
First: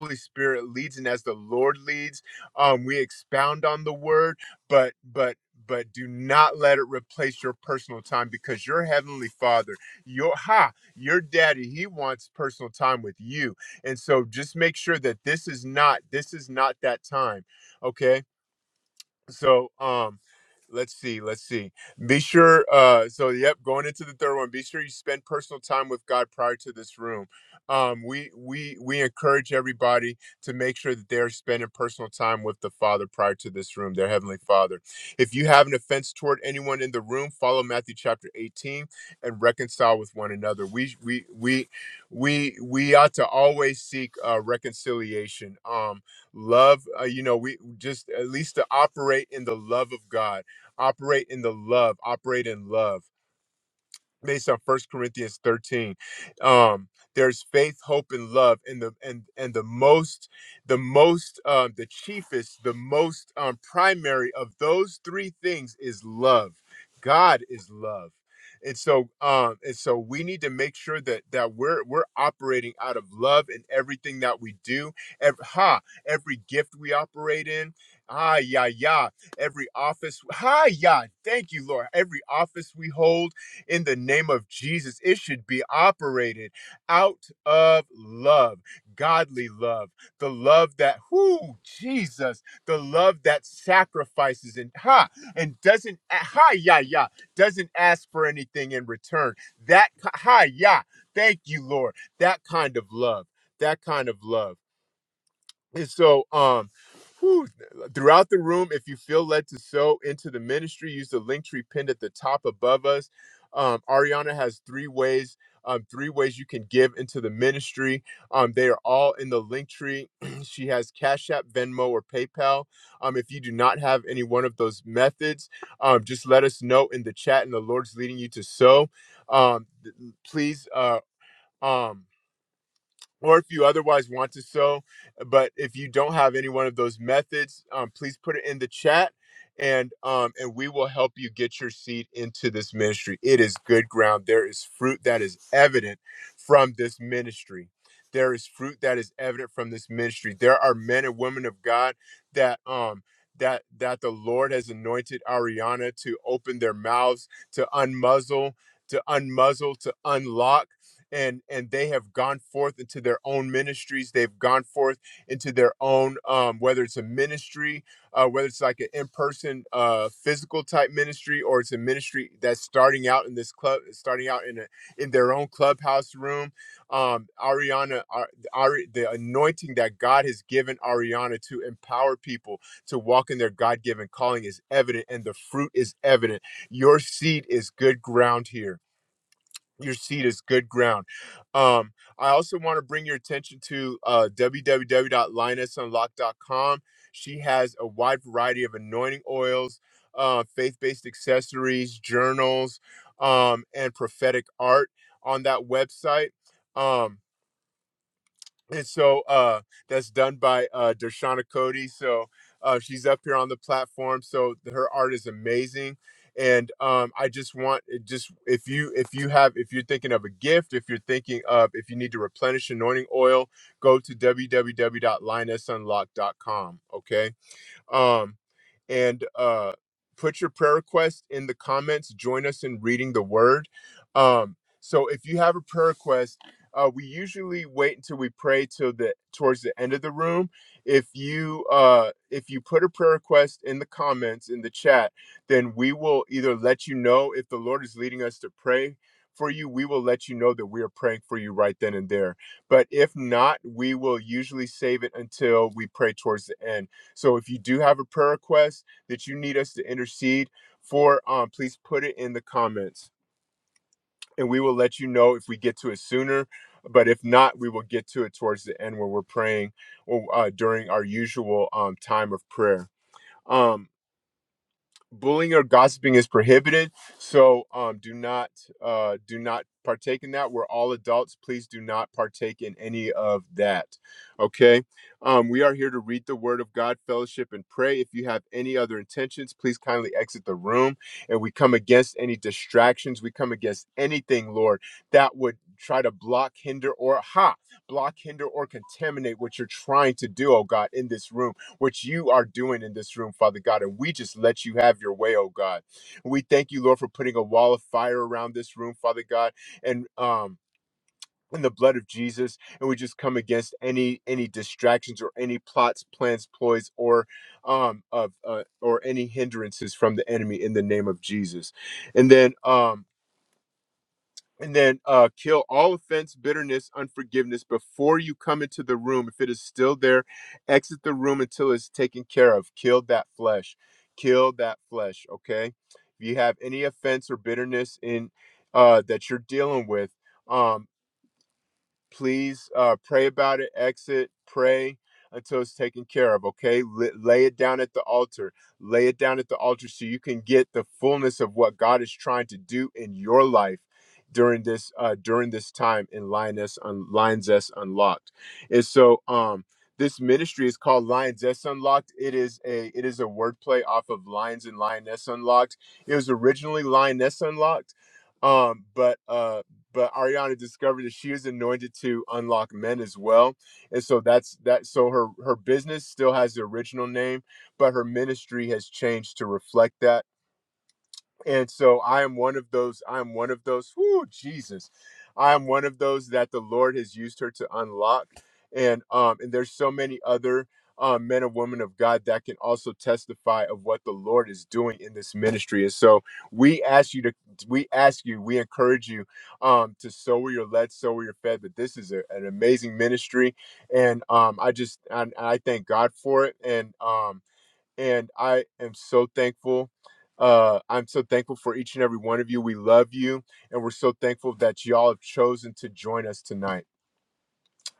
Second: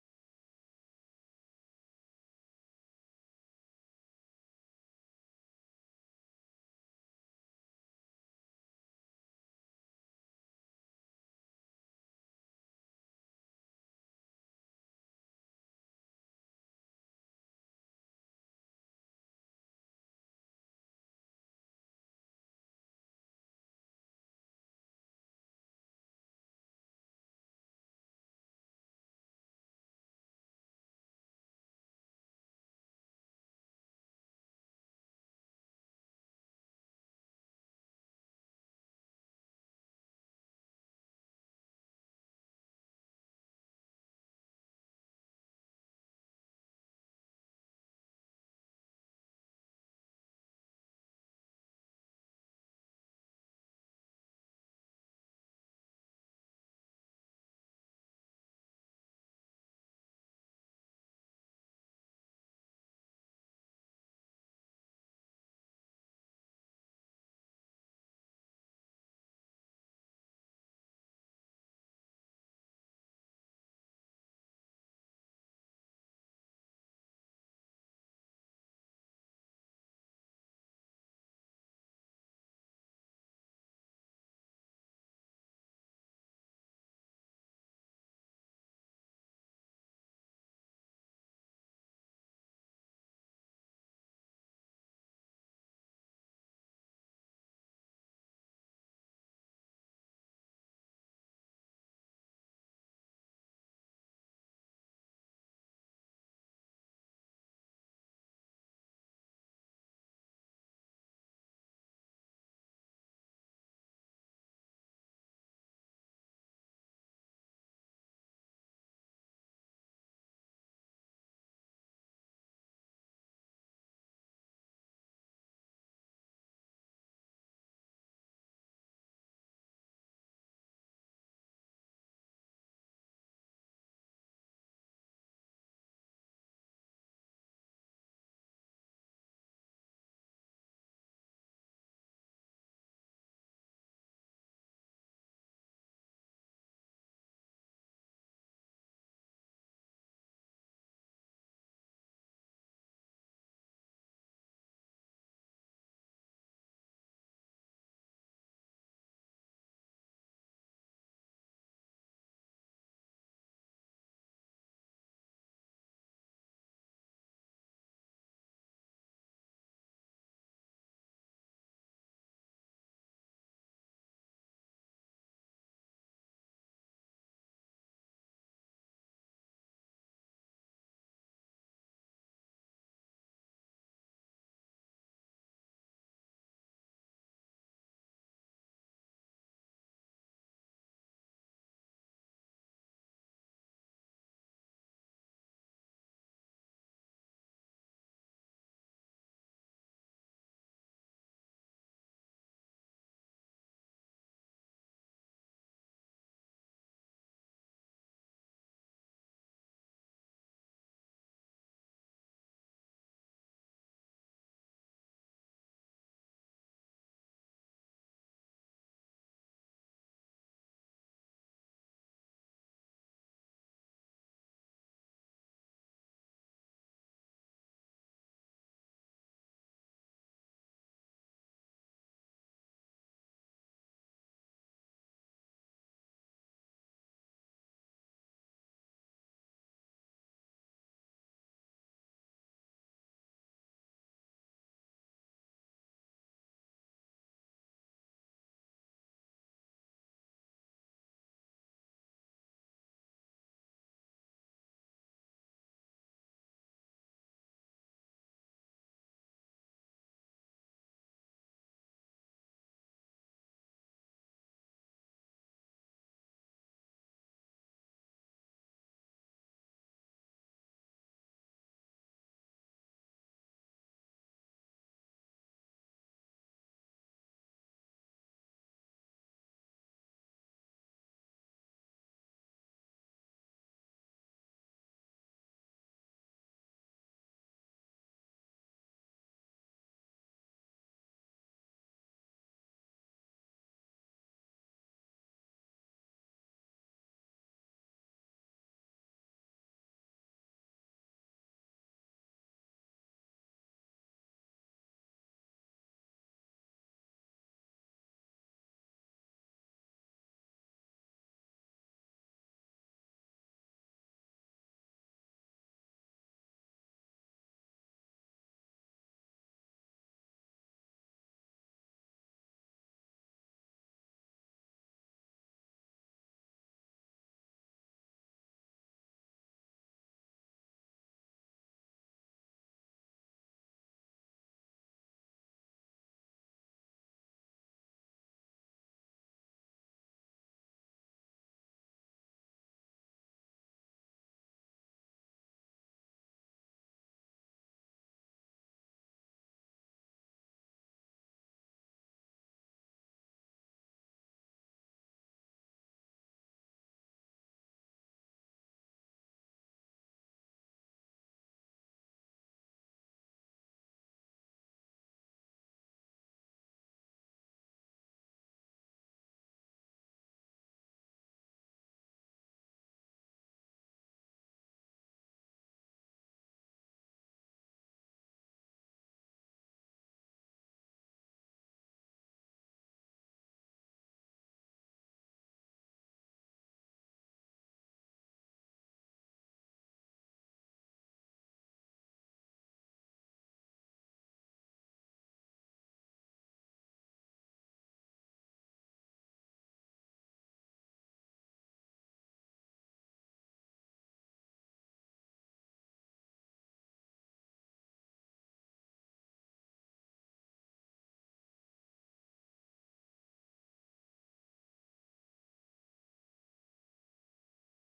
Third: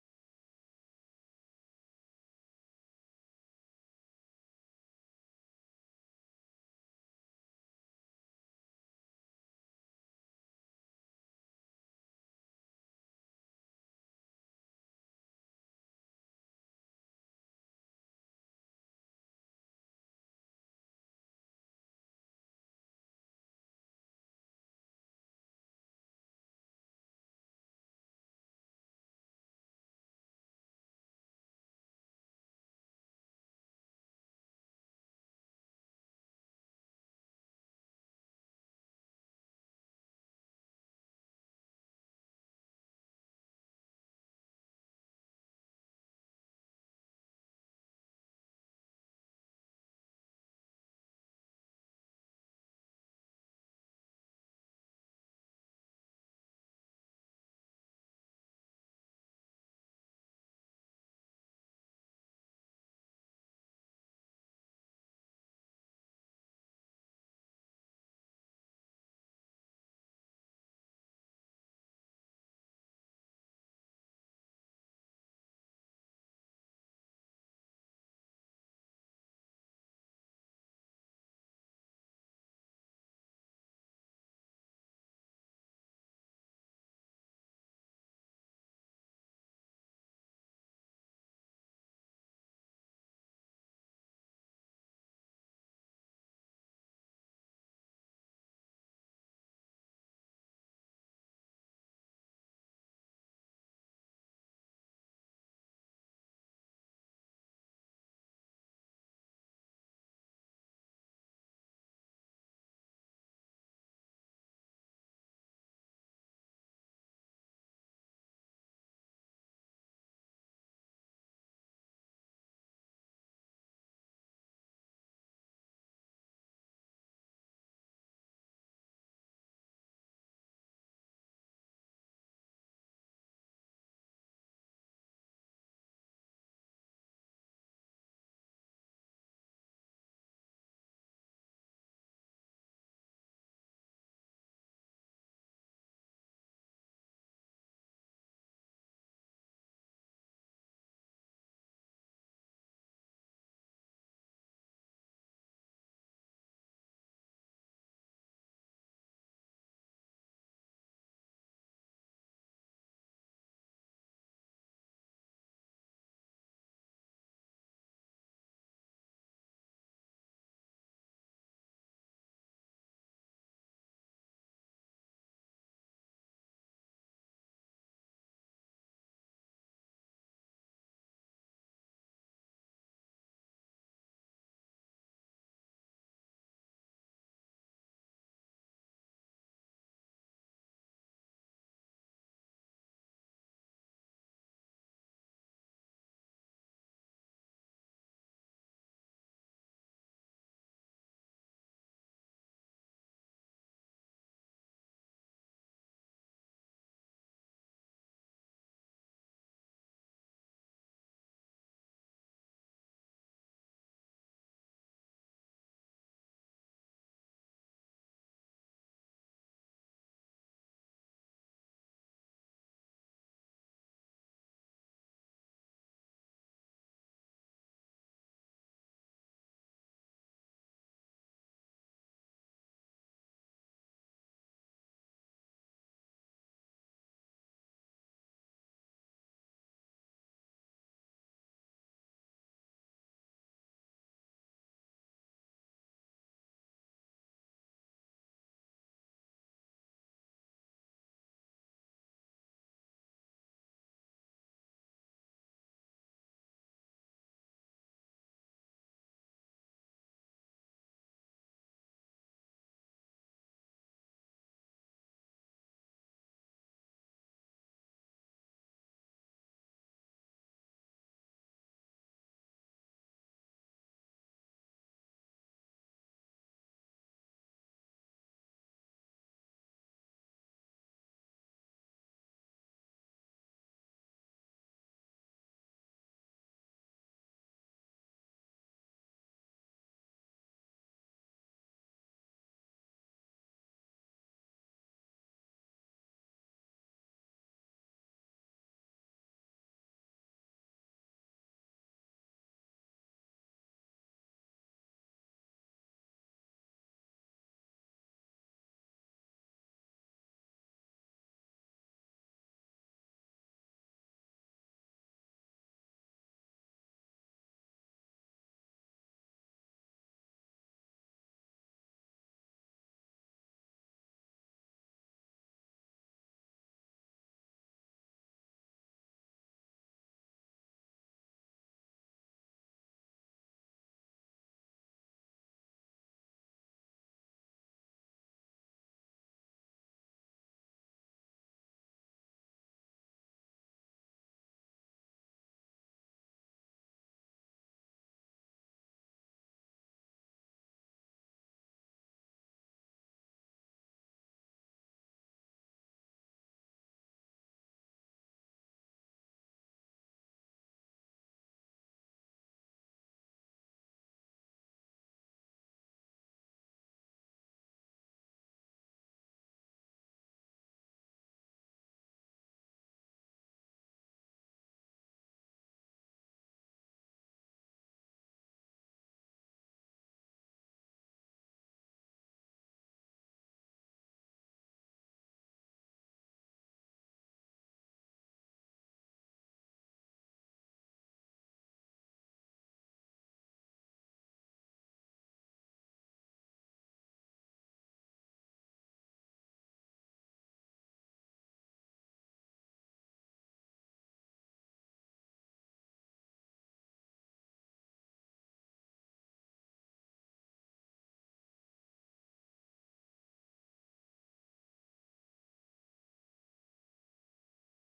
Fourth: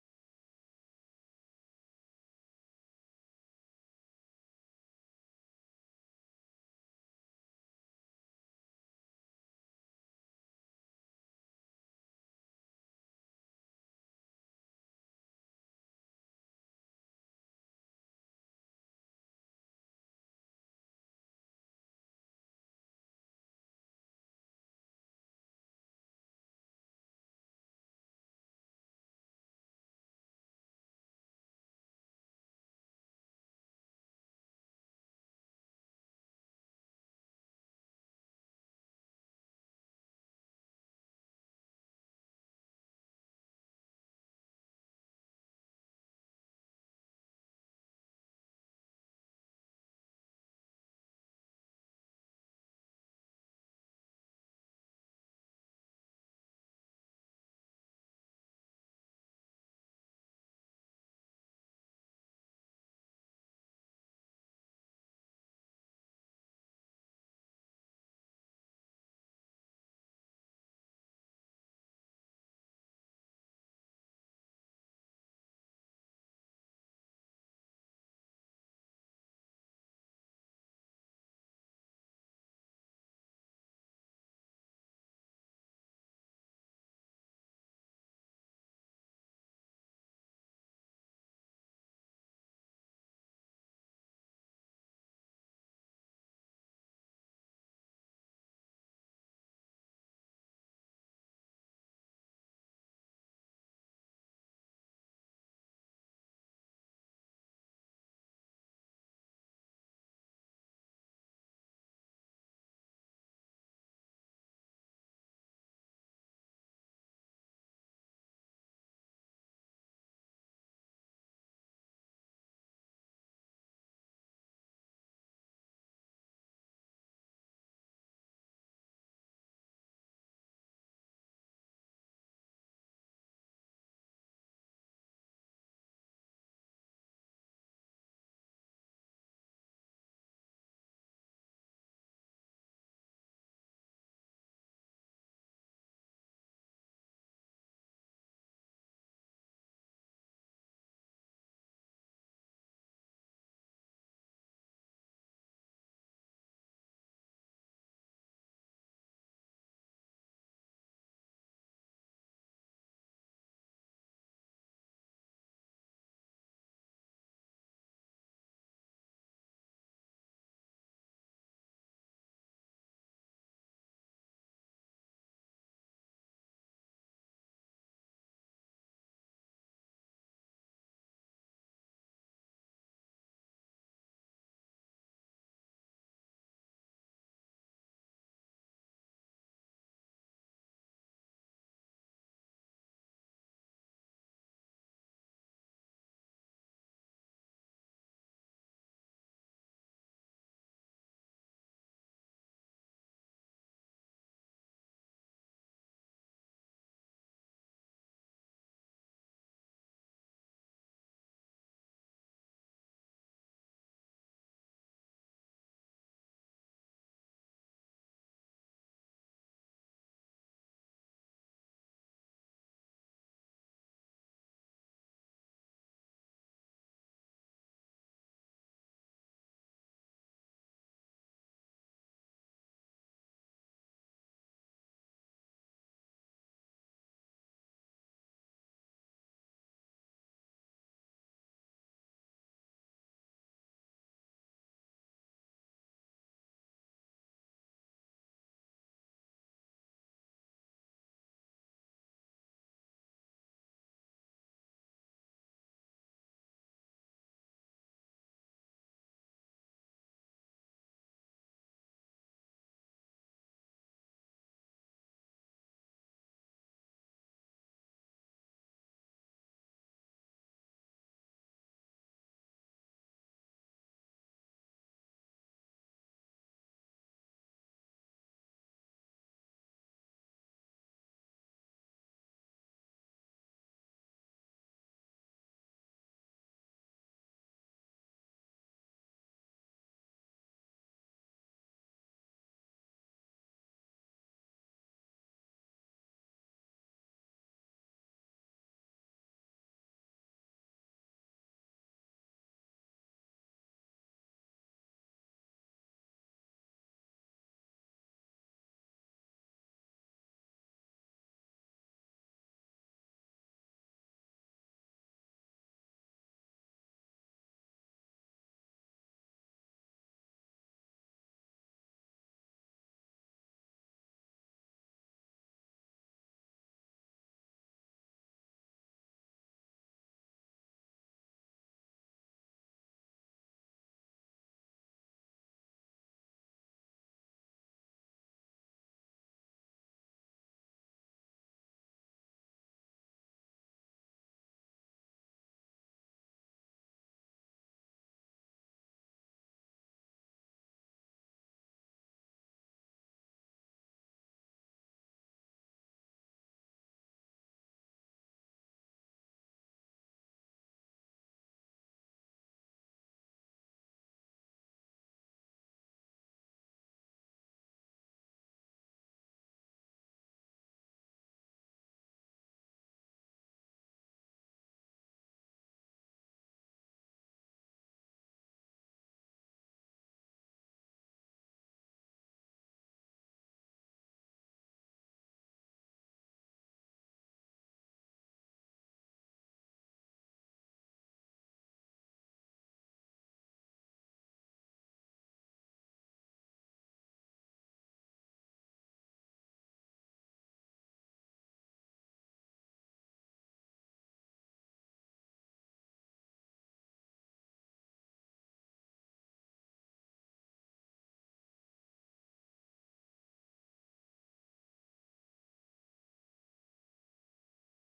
Holy Spirit leads, and as the Lord leads, um, we expound on the word. But, but, but, do not let it replace your personal time, because your heavenly Father, your ha, your Daddy, He wants personal time with you. And so, just make sure that this is not this is not that time. Okay, so um let's see, let's see. Be sure uh so yep, going into the third one, be sure you spend personal time with God prior to this room. Um we we we encourage everybody to make sure that they're spending personal time with the Father prior to this room, their heavenly Father. If you have an offense toward anyone in the room, follow Matthew chapter 18 and reconcile with one another. We we we we we ought to always seek uh reconciliation. Um love uh, you know we just at least to operate in the love of god operate in the love operate in love based on First Corinthians 13. Um, there's faith, hope, and love, and the and and the most, the most, um, the chiefest, the most um, primary of those three things is love. God is love, and so um, and so we need to make sure that that we're we're operating out of love in everything that we do. Every, ha, every gift we operate in. Ah, yeah, yeah. Every office. Ha, yeah. Thank you, Lord. Every office we hold in the name of Jesus. It should be operated out of love, godly love, the love that, whoo, Jesus, the love that sacrifices and ha and doesn't ha yeah yeah doesn't ask for anything in return. That ha yeah, thank you, Lord. That kind of love. That kind of love. And so, um, whew, throughout the room, if you feel led to sow into the ministry, use the link tree pinned at the top above us. Um, Ariana has three ways, um, three ways you can give into the ministry. Um, they are all in the link tree. she has Cash App, Venmo, or PayPal. Um, if you do not have any one of those methods, um, just let us know in the chat, and the Lord's leading you to sow. Um, th- please, uh, um, or if you otherwise want to sow. But if you don't have any one of those methods, um, please put it in the chat, and um, and we will help you get your seed into this ministry. It is good ground. There is fruit that is evident from this ministry. There is fruit that is evident from this ministry. There are men and women of God that um that that the Lord has anointed Ariana to open their mouths to unmuzzle, to unmuzzle, to unlock and and they have gone forth into their own ministries they've gone forth into their own um, whether it's a ministry uh, whether it's like an in-person uh, physical type ministry or it's a ministry that's starting out in this club starting out in a in their own clubhouse room um, ariana Ar- Ari, the anointing that god has given ariana to empower people to walk in their god-given calling is evident and the fruit is evident your seed is good ground here your seed is good ground. Um, I also want to bring your attention to uh, www.linusunlock.com. She has a wide variety of anointing oils, uh, faith based accessories, journals, um, and prophetic art on that website. Um, and so uh that's done by uh Dershana Cody. So uh she's up here on the platform. So her art is amazing. And um I just want it just if you if you have if you're thinking of a gift, if you're thinking of if you need to replenish anointing oil, go to w w w dot line s unlocked dot com. Okay. Um, and uh, put your prayer request in the comments. Join us in reading the word. Um, so if you have a prayer request, uh, we usually wait until we pray till the towards the end of the room. If you uh, if you put a prayer request in the comments in the chat, then we will either let you know if the Lord is leading us to pray for you. We will let you know that we are praying for you right then and there. But if not, we will usually save it until we pray towards the end so if you do have a prayer request that you need us to intercede for, um, please put it in the comments and we will let you know if we get to it sooner. But if not, we will get to it towards the end when we're praying or uh, during our usual um, time of prayer. Um, bullying or gossiping is prohibited so um do not uh do not partake in that we're all adults please do not partake in any of that okay um we are here to read the word of god fellowship and pray if you have any other intentions please kindly exit the room and we come against any distractions we come against anything lord that would try to block hinder or ha block hinder or contaminate what you're trying to do oh god in this room what you are doing in this room, Father God. And we just let you have your way, oh God. We thank you, Lord, for putting a wall of fire around this room, Father God. And, um, in the blood of Jesus, and we just come against any any distractions or any plots, plans, ploys, or um of uh, or any hindrances from the enemy in the name of Jesus. And then um and then uh, kill all offense, bitterness, unforgiveness before you come into the room. If it is still there, exit the room until it's taken care of. Kill that flesh. Kill that flesh. Okay. If you have any offense or bitterness in uh, that you're dealing with, um please uh, pray about it exit pray until it's taken care of okay L- lay it down at the altar lay it down at the altar so you can get the fullness of what god is trying to do in your life during this uh during this time in lioness on lions s unlocked and so um this ministry is called lions s unlocked it is a it is a wordplay off of lions and lioness unlocked it was originally lioness unlocked um but uh, but Ariana discovered that she is anointed to unlock men as well. And so that's that so her her business still has the original name, but her ministry has changed to reflect that and so I am one of those. I am one of those. Whoo, Jesus! I am one of those that the Lord has used her to unlock, and um, and there's so many other um, men and women of God that can also testify of what the Lord is doing in this ministry. And so we ask you to, we ask you, we encourage you um, to sow where you're led, sow where you're fed. But this is a, an amazing ministry, and um, I just, I, I thank God for it, and um and I am so thankful. Uh, I'm so thankful for each and every one of you. We love you, and we're so thankful that y'all have chosen to join us tonight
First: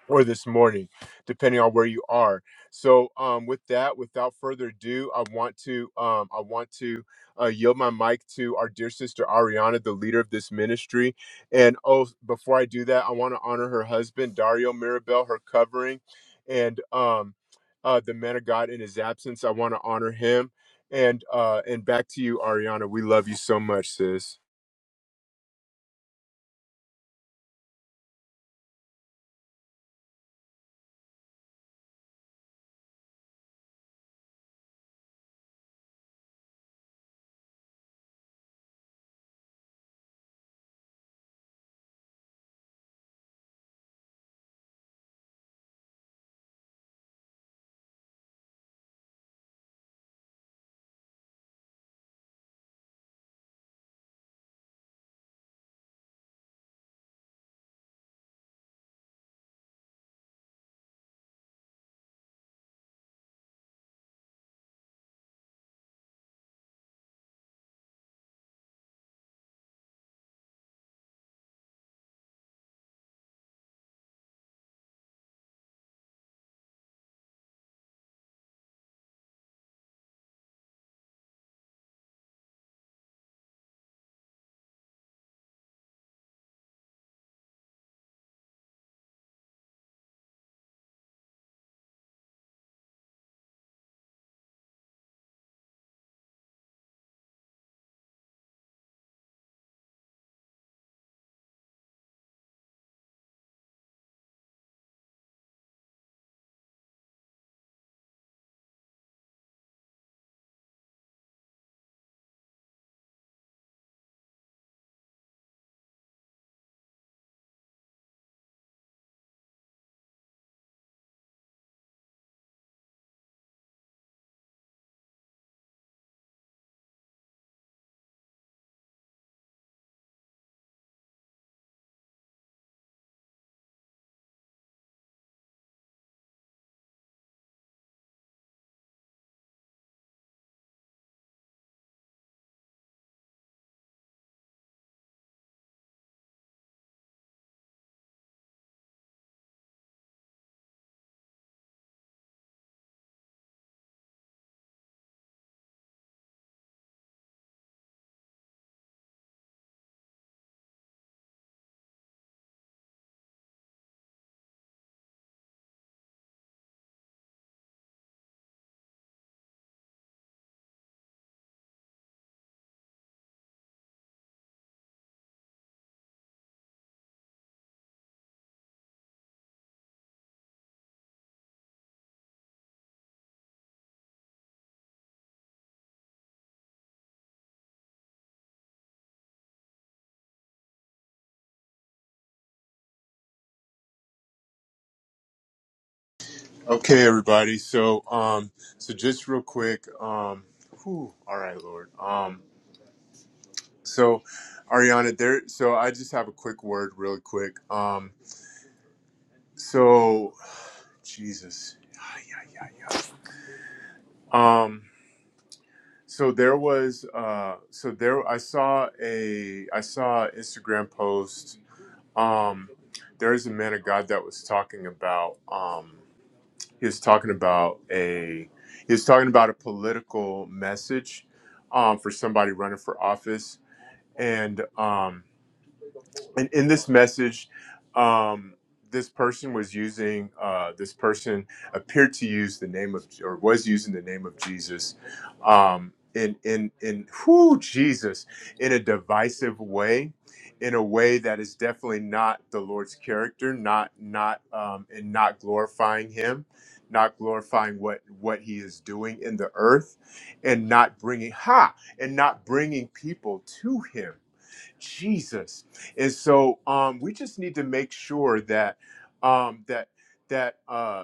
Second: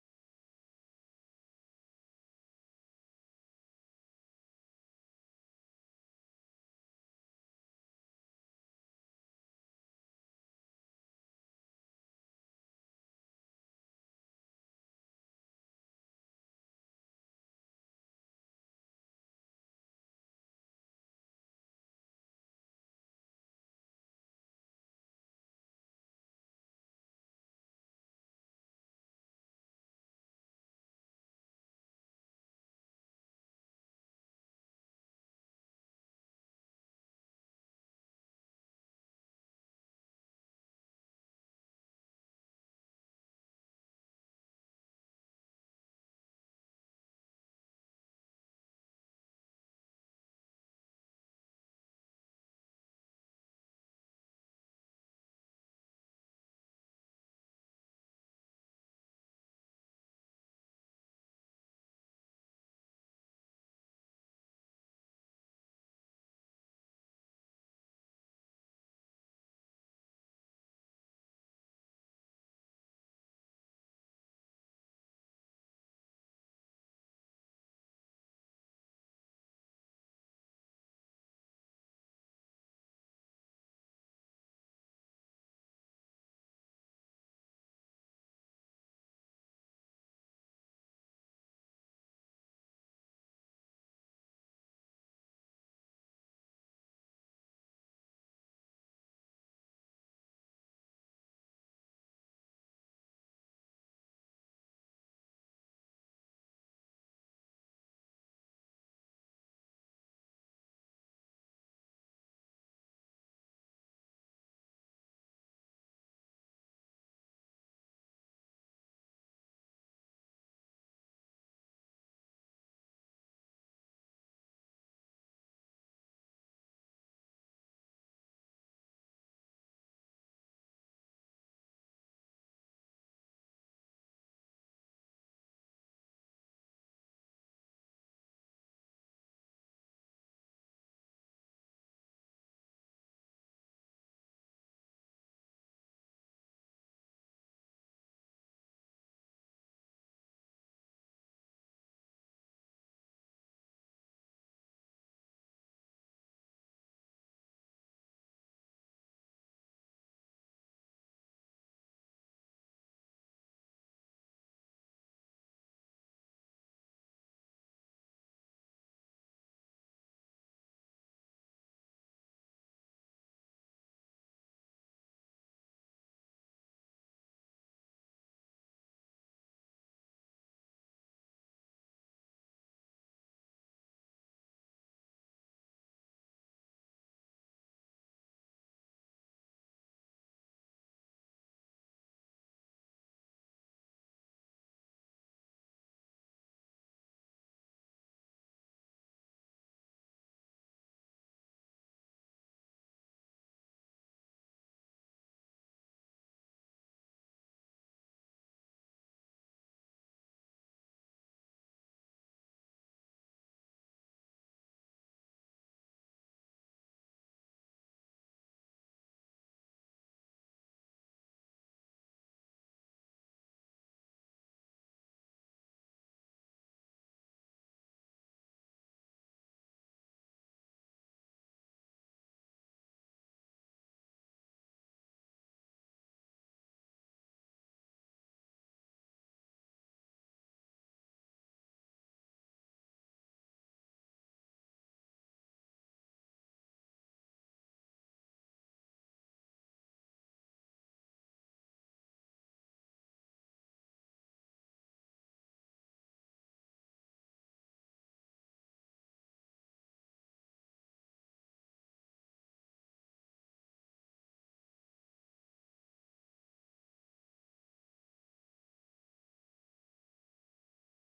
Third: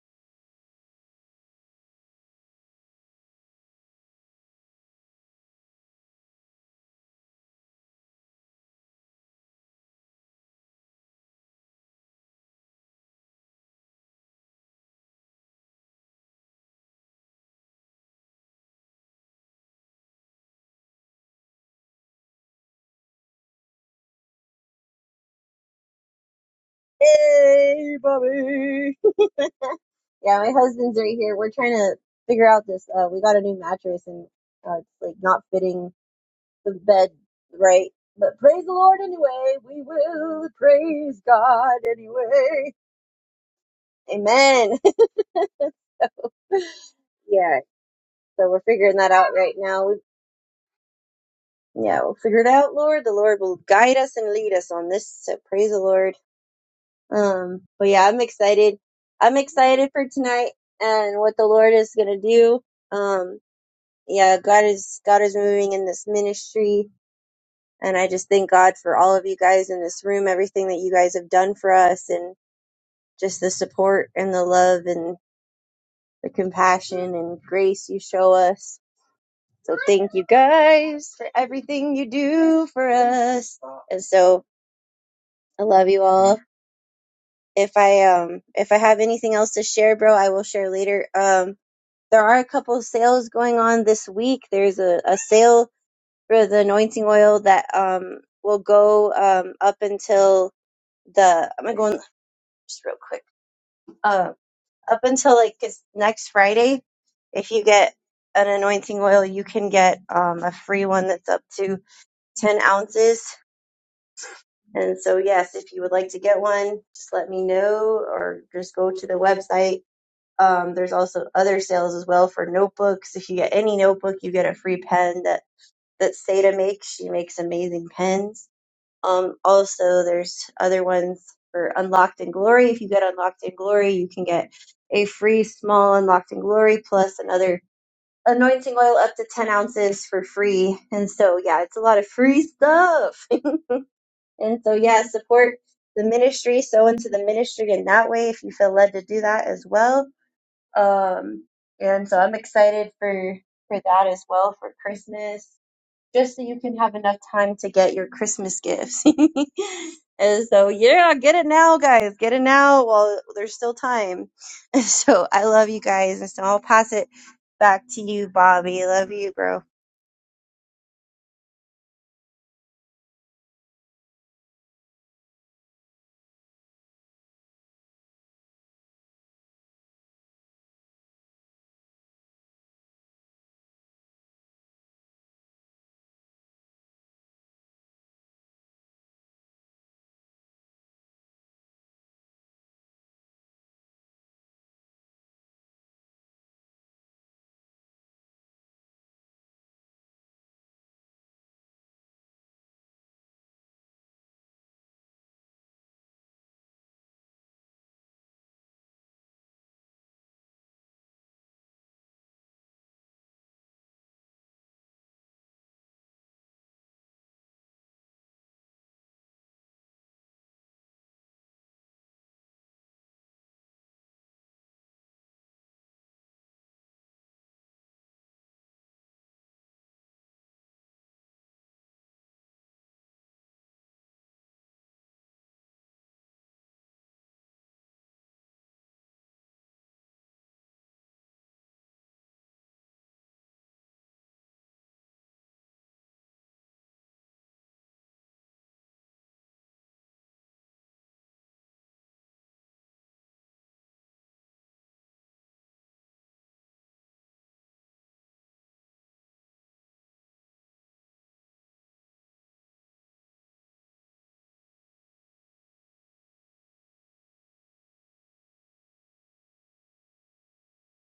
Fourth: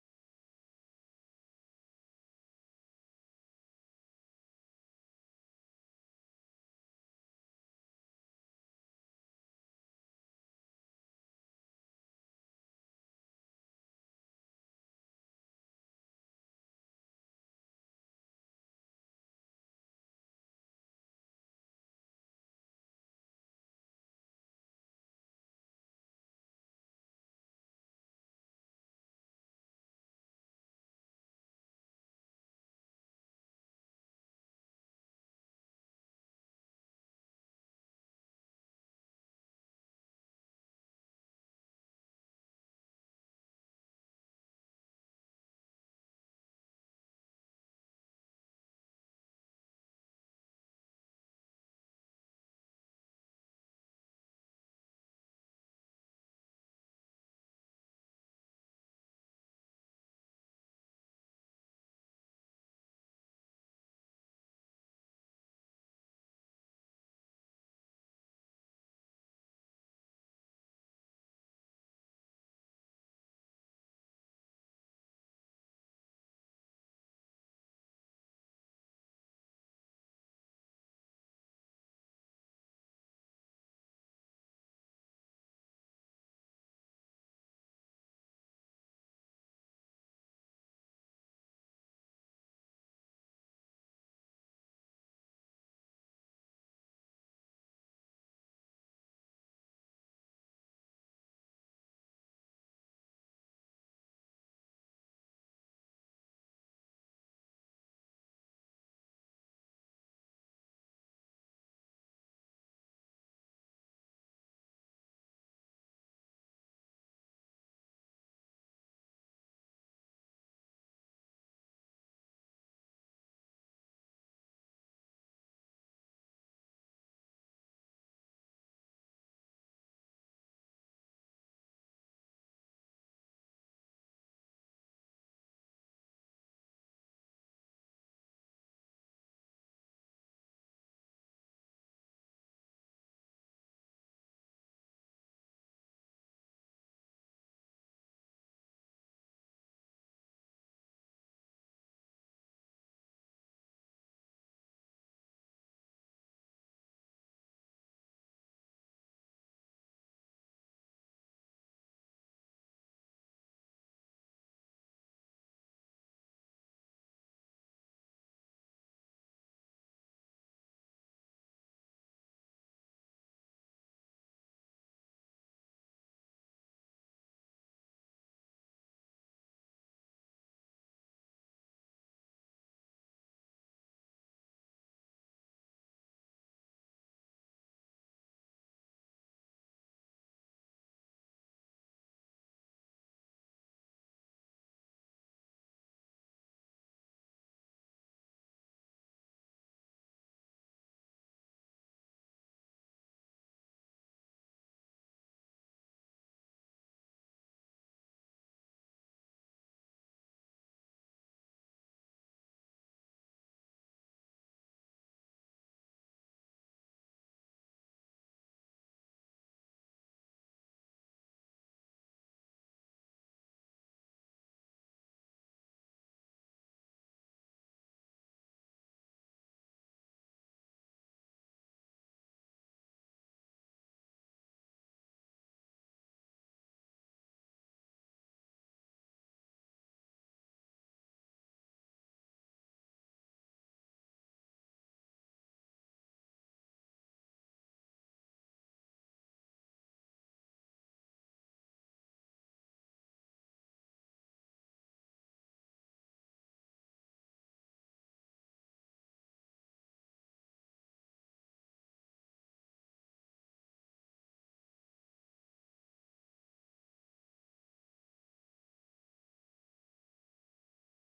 or this morning, depending on where you are. So, um, with that, without further ado, I want to um, I want to uh, yield my mic to our dear sister Ariana, the leader of this ministry. And oh, before I do that, I want to honor her husband Dario Mirabel, her covering, and um, uh, the man of God in his absence. I want to honor him. And uh, and back to you, Ariana. We love you so much, sis.
Hey, Bobby. Yeah, my husband's right here. We're trying to figure out this. Uh, we got a new mattress and uh, it's like not fitting the bed right. But praise the Lord anyway. We will praise God anyway. Amen. yeah, so we're figuring that out right now. We, yeah, we'll figure it out, Lord. The Lord will guide us and lead us on this. So praise the Lord. Um, but yeah, I'm excited. I'm excited for tonight and what the Lord is gonna do. Um. yeah, God is God is moving in this ministry, and I just thank God for all of you guys in this room, everything that you guys have done for us, and just the support and the love and the compassion and grace you show us. So thank you guys for everything you do for us. And so I love you all. If I um if I have anything else to share, bro, I will share later. Um there are a couple sales going on this week. There's a, a sale for the anointing oil that um will go um up until the I'm gonna go in just real quick. Uh, up until like it's next Friday, if you get an anointing oil, you can get um a free one that's up to ten ounces. And so yes, if you would like to get one, just let me know or just go to the website. Um, there's also other sales as well for notebooks. If you get any notebook, you get a free pen that that Seda makes. She makes amazing pens Um, also, there's other ones for Unlocked in Glory. If you get Unlocked in Glory, you can get a free small Unlocked in Glory plus another anointing oil up to 10 ounces for free. And so, yeah, it's a lot of free stuff. and so, yeah, support the ministry, sow into the ministry in that way if you feel led to do that as well. Um, and so I'm excited for for that as well for Christmas just so you can have enough time to get your Christmas gifts. and so, yeah, get it now, guys. Get it now while there's still time. So, I love you guys. And so, I'll pass it back to you, Bobby. Love you, bro.
Okay, everybody. So, um, so just real quick, um, whew, all right, Lord. Um, so, Ariana, there. So, I just have a quick word, really quick. Um, so, Jesus. Um, so there was, uh, so there. I saw a, I saw an Instagram post. Um, there is a man of God that was talking about. Um, he was talking about a he was talking about a political message um, for somebody running for office and um, in, in this message, um, this person was using, uh, this person appeared to use the name of, or was using the name of Jesus um, in, in, in, whoo, Jesus, in a divisive way, in a way that is definitely not the Lord's character, not, not, um, and not glorifying him, not glorifying what, what he is doing in the earth and not bringing, ha, and not bringing people to him Jesus. And so um, we just need to make sure that um, that that. uh,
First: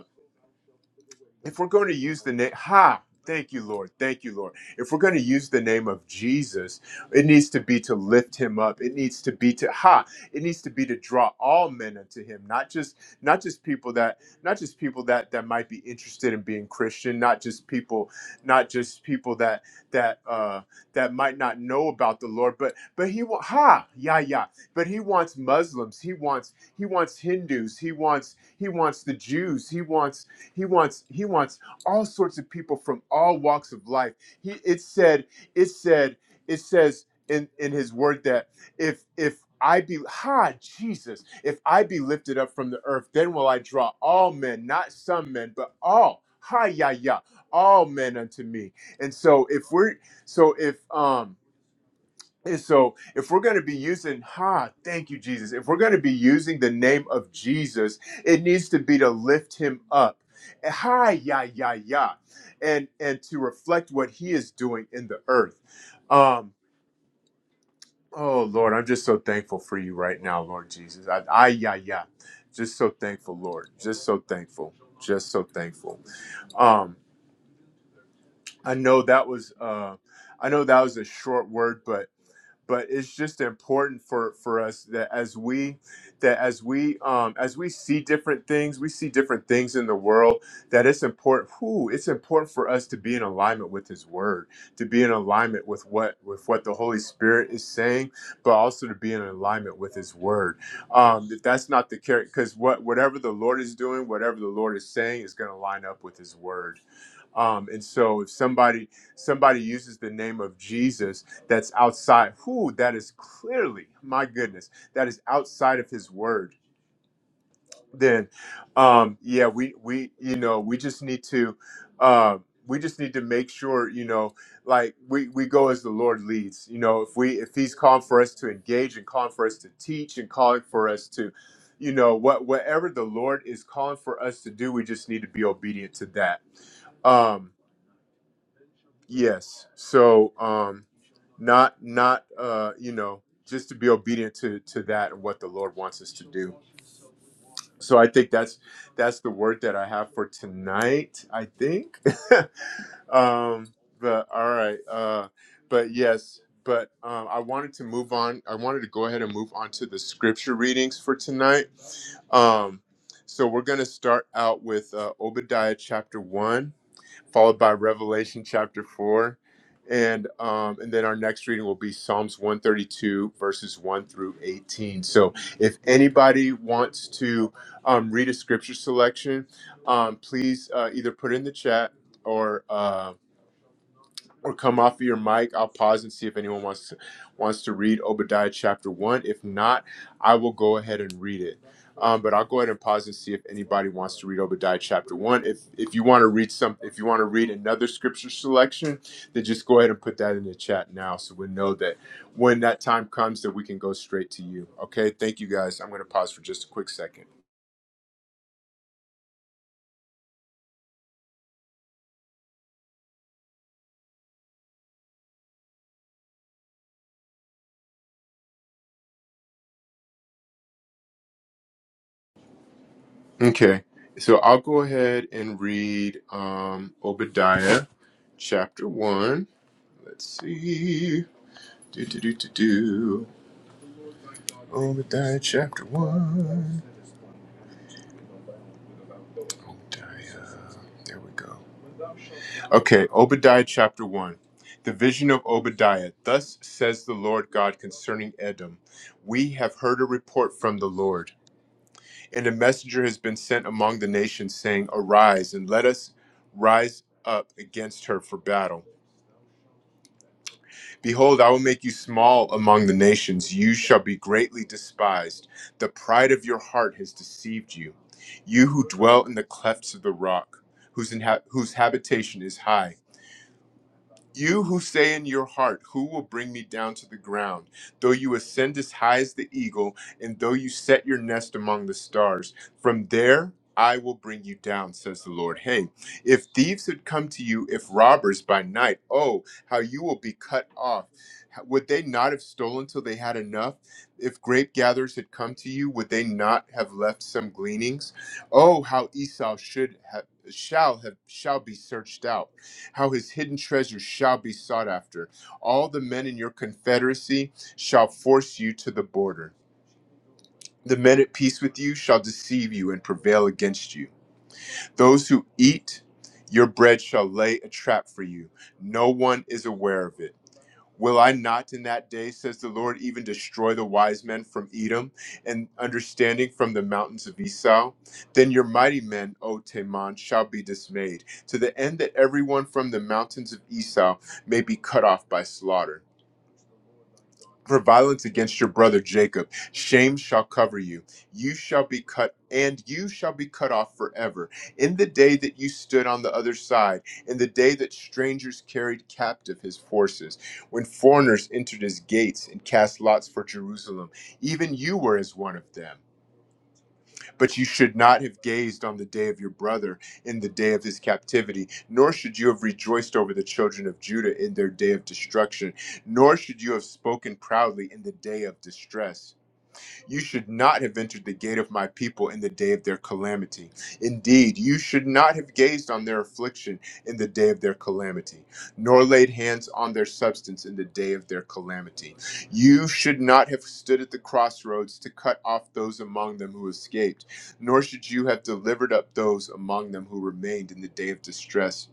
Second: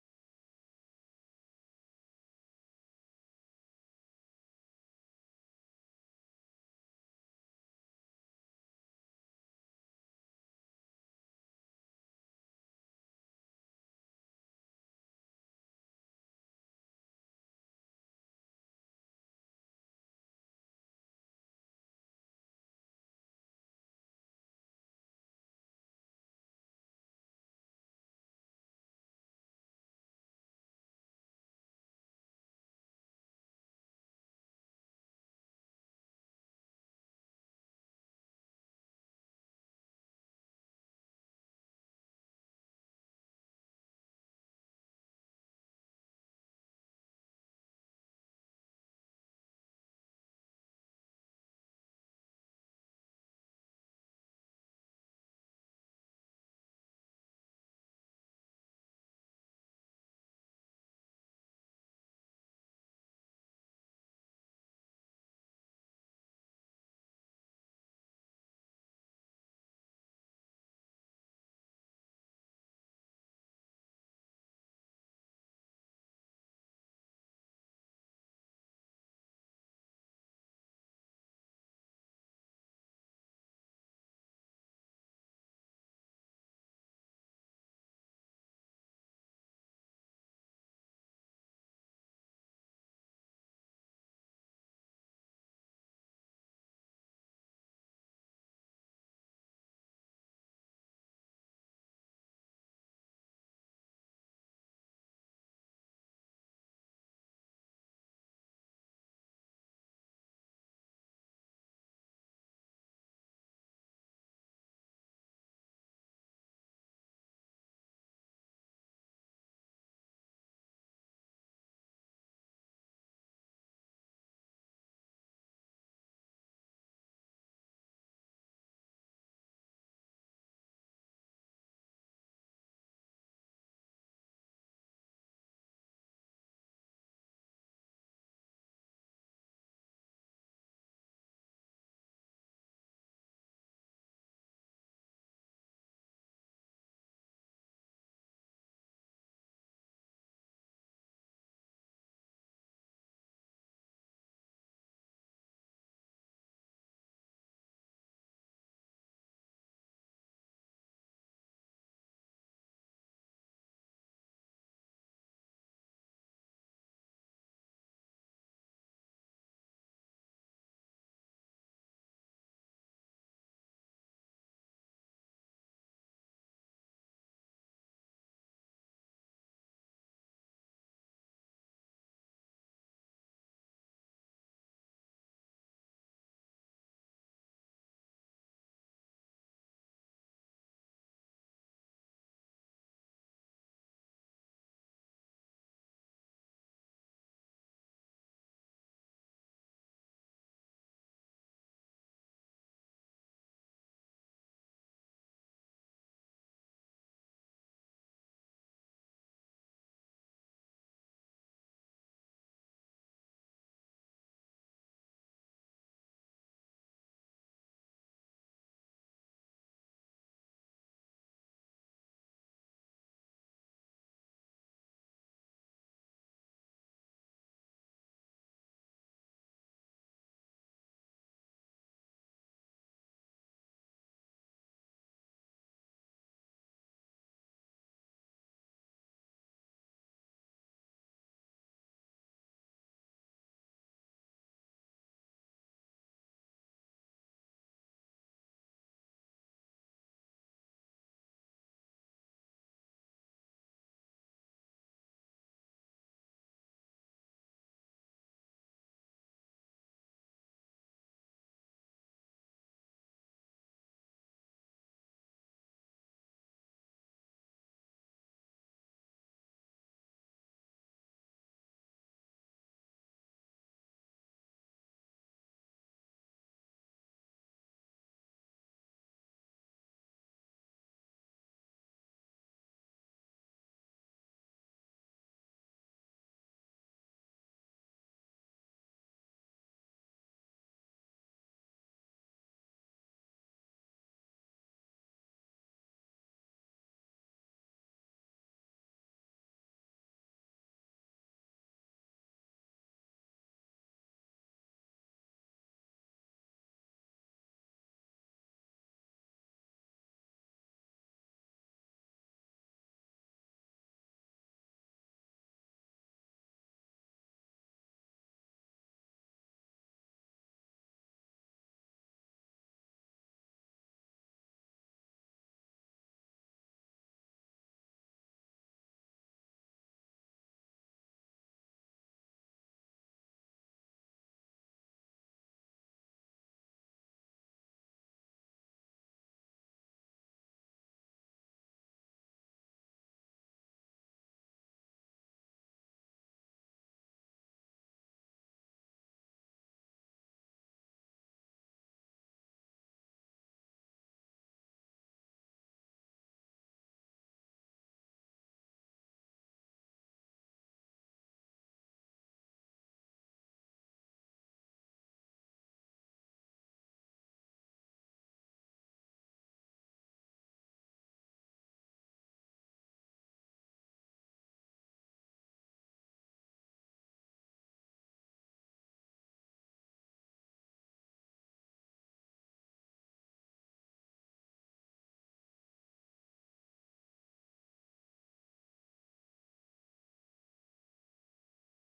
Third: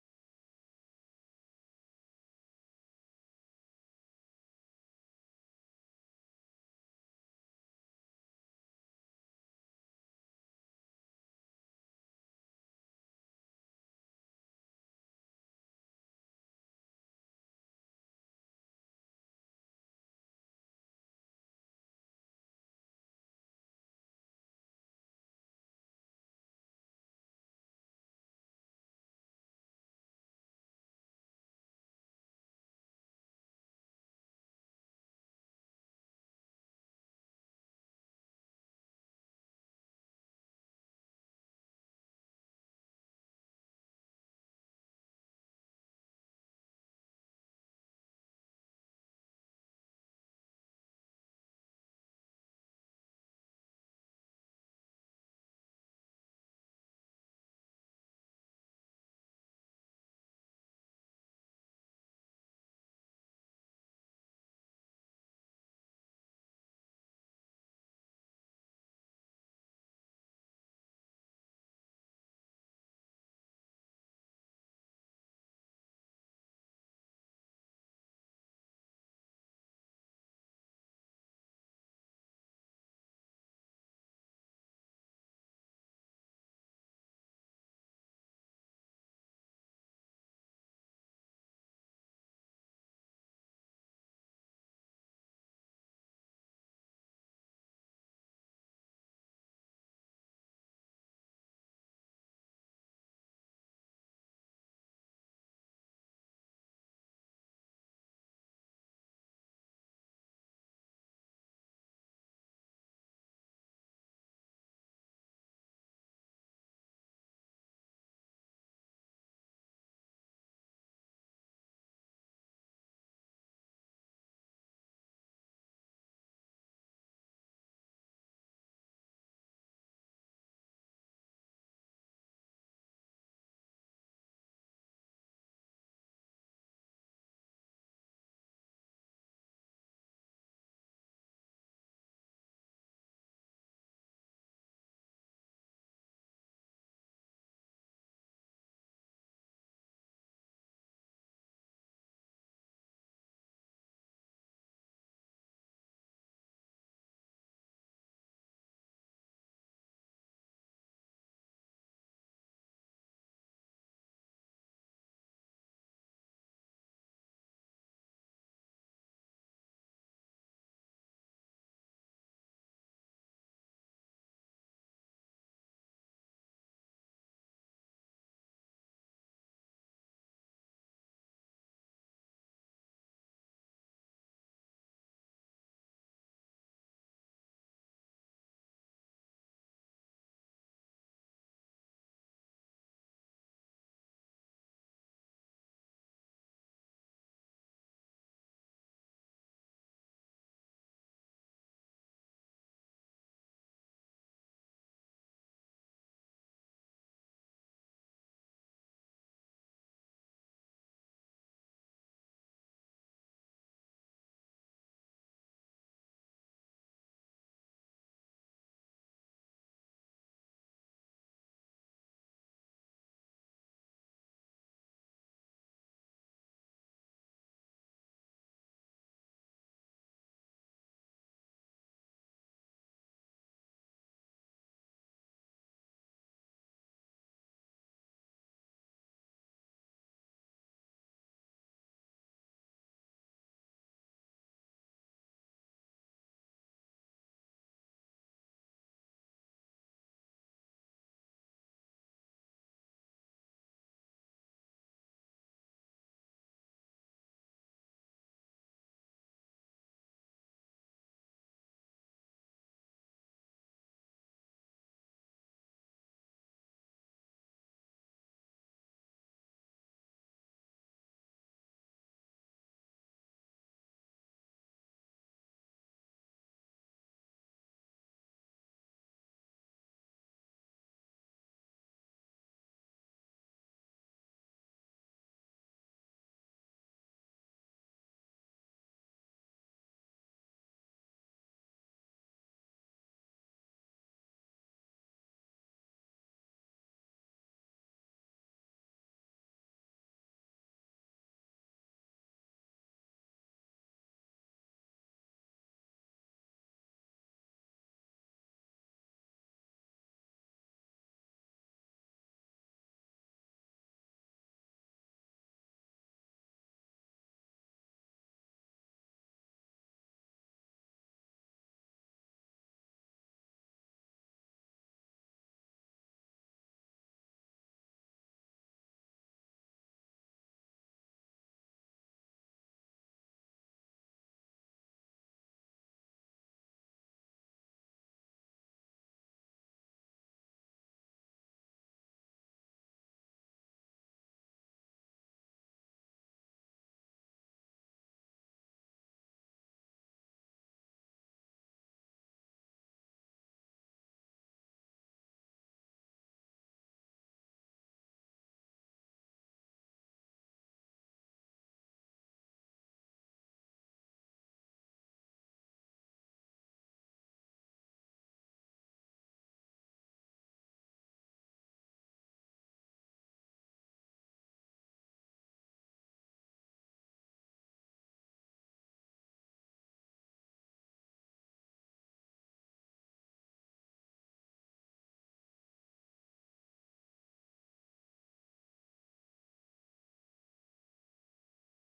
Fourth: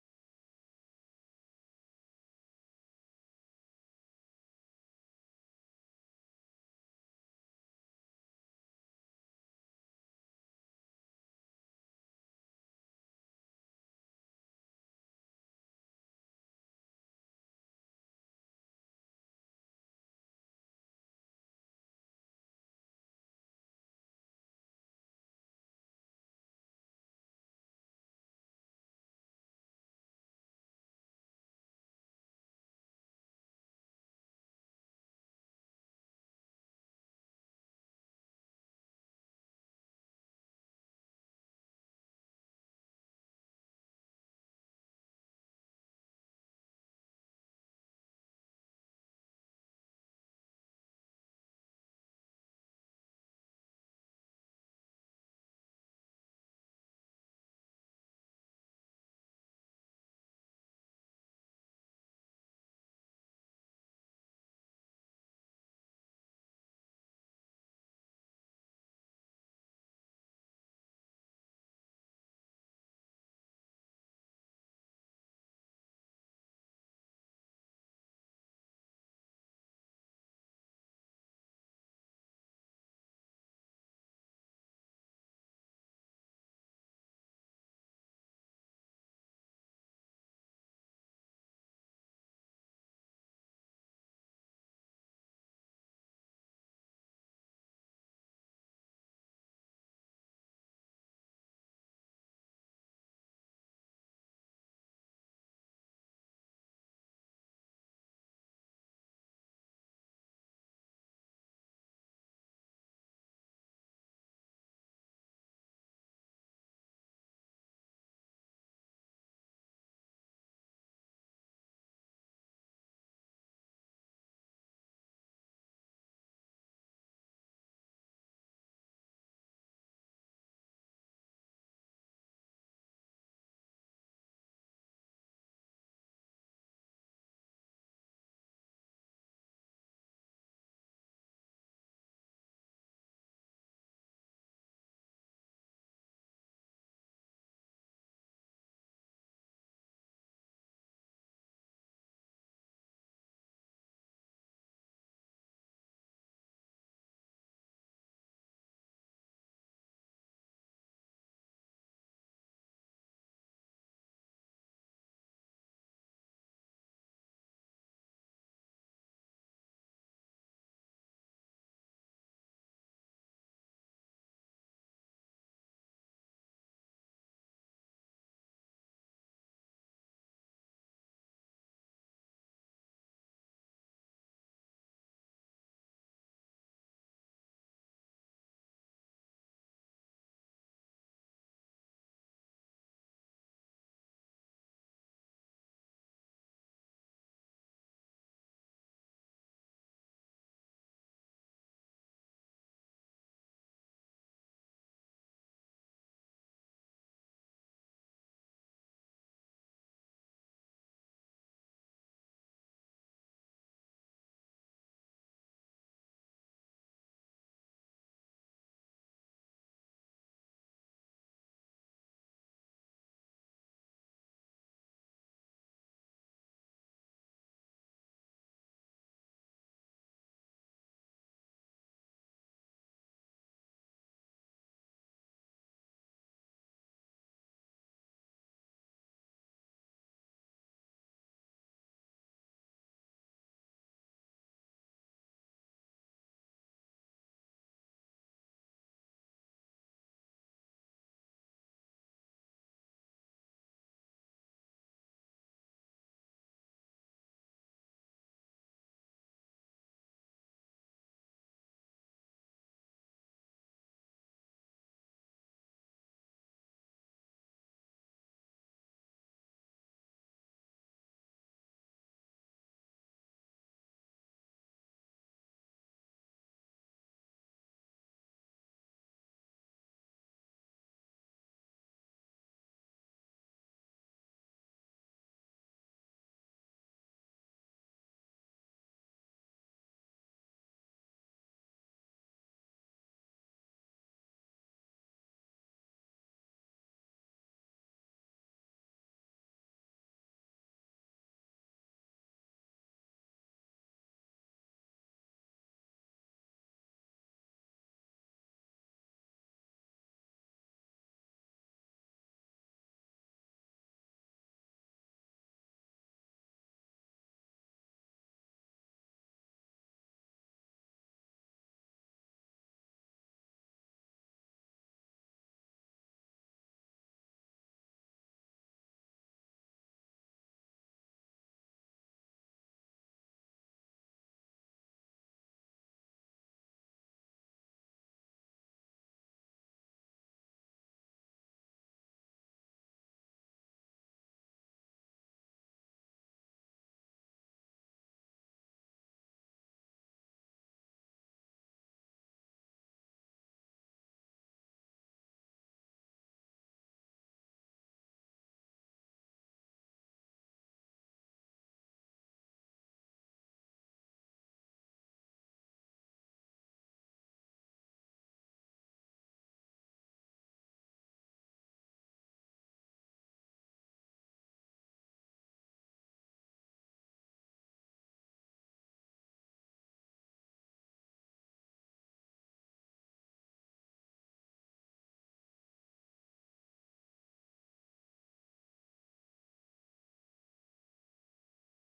if we're going to use the name, ha, thank you, Lord. Thank you, Lord. If we're going to use the name of Jesus, it needs to be to lift him up. It needs to be to, ha, it needs to be to draw all men unto him, not just, not just people that, not just people that, that might be interested in being Christian, not just people, not just people that, that, uh, that might not know about the Lord, but, but he, wa- ha, yeah, yeah. But he wants Muslims. He wants, he wants Hindus. He wants, he wants the Jews. He wants, he wants he wants all sorts of people from all walks of life. He it said it said it says in in his word that if if I be ha Jesus, if I be lifted up from the earth, then will I draw all men, not some men, but all ha ya ya, all men unto me. And so if we're so if um and so, if we're going to be using, ha, thank you, Jesus. If we're going to be using the name of Jesus, it needs to be to lift him up. Hi, yeah, yeah, yeah. And and to reflect what he is doing in the earth. Um, oh Lord, I'm just so thankful for you right now, Lord Jesus. I, I yeah, yeah. Just so thankful, Lord. Just so thankful. Just so thankful. Um, I know that was uh I know that was a short word, but. but it's just important for for us that as we that as we um as we see different things we see different things in the world that it's important who it's important for us to be in alignment with his word to be in alignment with what with what the holy spirit is saying but also to be in alignment with his word um if that's not the character because what whatever the lord is doing whatever the lord is saying is going to line up with his word um, and so if somebody somebody uses the name of jesus that's outside, who that is clearly, my goodness, that is outside of his word, then um yeah, we we you know, we just need to um we just need to make sure, you know, like we, we go as the Lord leads. You know, if we if He's calling for us to engage and calling for us to teach and calling for us to, you know, what whatever the Lord is calling for us to do, we just need to be obedient to that. Um, yes. So um not not uh you know just to be obedient to to that and what the lord wants us to do so i think that's that's the word that i have for tonight i think um but all right uh but yes but um, I wanted to move on. I wanted to go ahead and move on to the scripture readings for tonight. Um, so we're going to start out with uh, Obadiah chapter 1 followed by Revelation chapter 4. And um, and then our next reading will be Psalms 132 verses 1 through 18. So if anybody wants to um, read a scripture selection, um, please uh, either put it in the chat or um, or come off of your mic. I'll pause and see if anyone wants to, wants to read Obadiah chapter one. If not, I will go ahead and read it. Um, but I'll go ahead and pause and see if anybody wants to read Obadiah chapter one. If if you want to read some, if you want to read another scripture selection, then just go ahead and put that in the chat now, so we know that when that time comes, that we can go straight to you. Okay, thank you guys. I'm going to pause for just a quick second. Okay, so I'll go ahead and read um, Obadiah chapter one. Let's see. Do do do do do. Obadiah chapter one. Obadiah. There we go. Okay, Obadiah chapter one. The vision of Obadiah. Thus says the Lord God concerning Edom We have heard a report from the Lord, and a messenger has been sent among the nations, saying, Arise and let us rise up against her for battle. Behold, I will make you small among the nations. You shall be greatly despised. The pride of your heart has deceived you. You who dwell in the clefts of the rock, whose, inha- whose habitation is high. You who say in your heart, Who will bring me down to the ground? Though you ascend as high as the eagle, and though you set your nest among the stars, from there I will bring you down, says the Lord. Hey, if thieves had come to you, if robbers by night, oh, how you will be cut off. Would they not have stolen till they had enough? If grape gatherers had come to you, would they not have left some gleanings? Oh, how Esau should have, shall have, shall be searched out how his hidden treasures shall be sought after. All the men in your confederacy shall force you to the border. The men at peace with you shall deceive you and prevail against you. Those who eat your bread shall lay a trap for you. No one is aware of it. Will I not in that day, says the Lord, even destroy the wise men from Edom and understanding from the mountains of Esau? Then your mighty men, O Teman, shall be dismayed, to the end that everyone from the mountains of Esau may be cut off by slaughter for violence against your brother Jacob. Shame shall cover you. You shall be cut, and you shall be cut off forever. In the day that you stood on the other side, in the day that strangers carried captive his forces, when foreigners entered his gates and cast lots for Jerusalem, even you were as one of them. But you should not have gazed on the day of your brother in the day of his captivity, nor should you have rejoiced over the children of Judah in their day of destruction, nor should you have spoken proudly in the day of distress. You should not have entered the gate of my people in the day of their calamity. Indeed, you should not have gazed on their affliction in the day of their calamity, nor laid hands on their substance in the day of their calamity. You should not have stood at the crossroads to cut off those among them who escaped, nor should you have delivered up those among them who remained in the day of distress.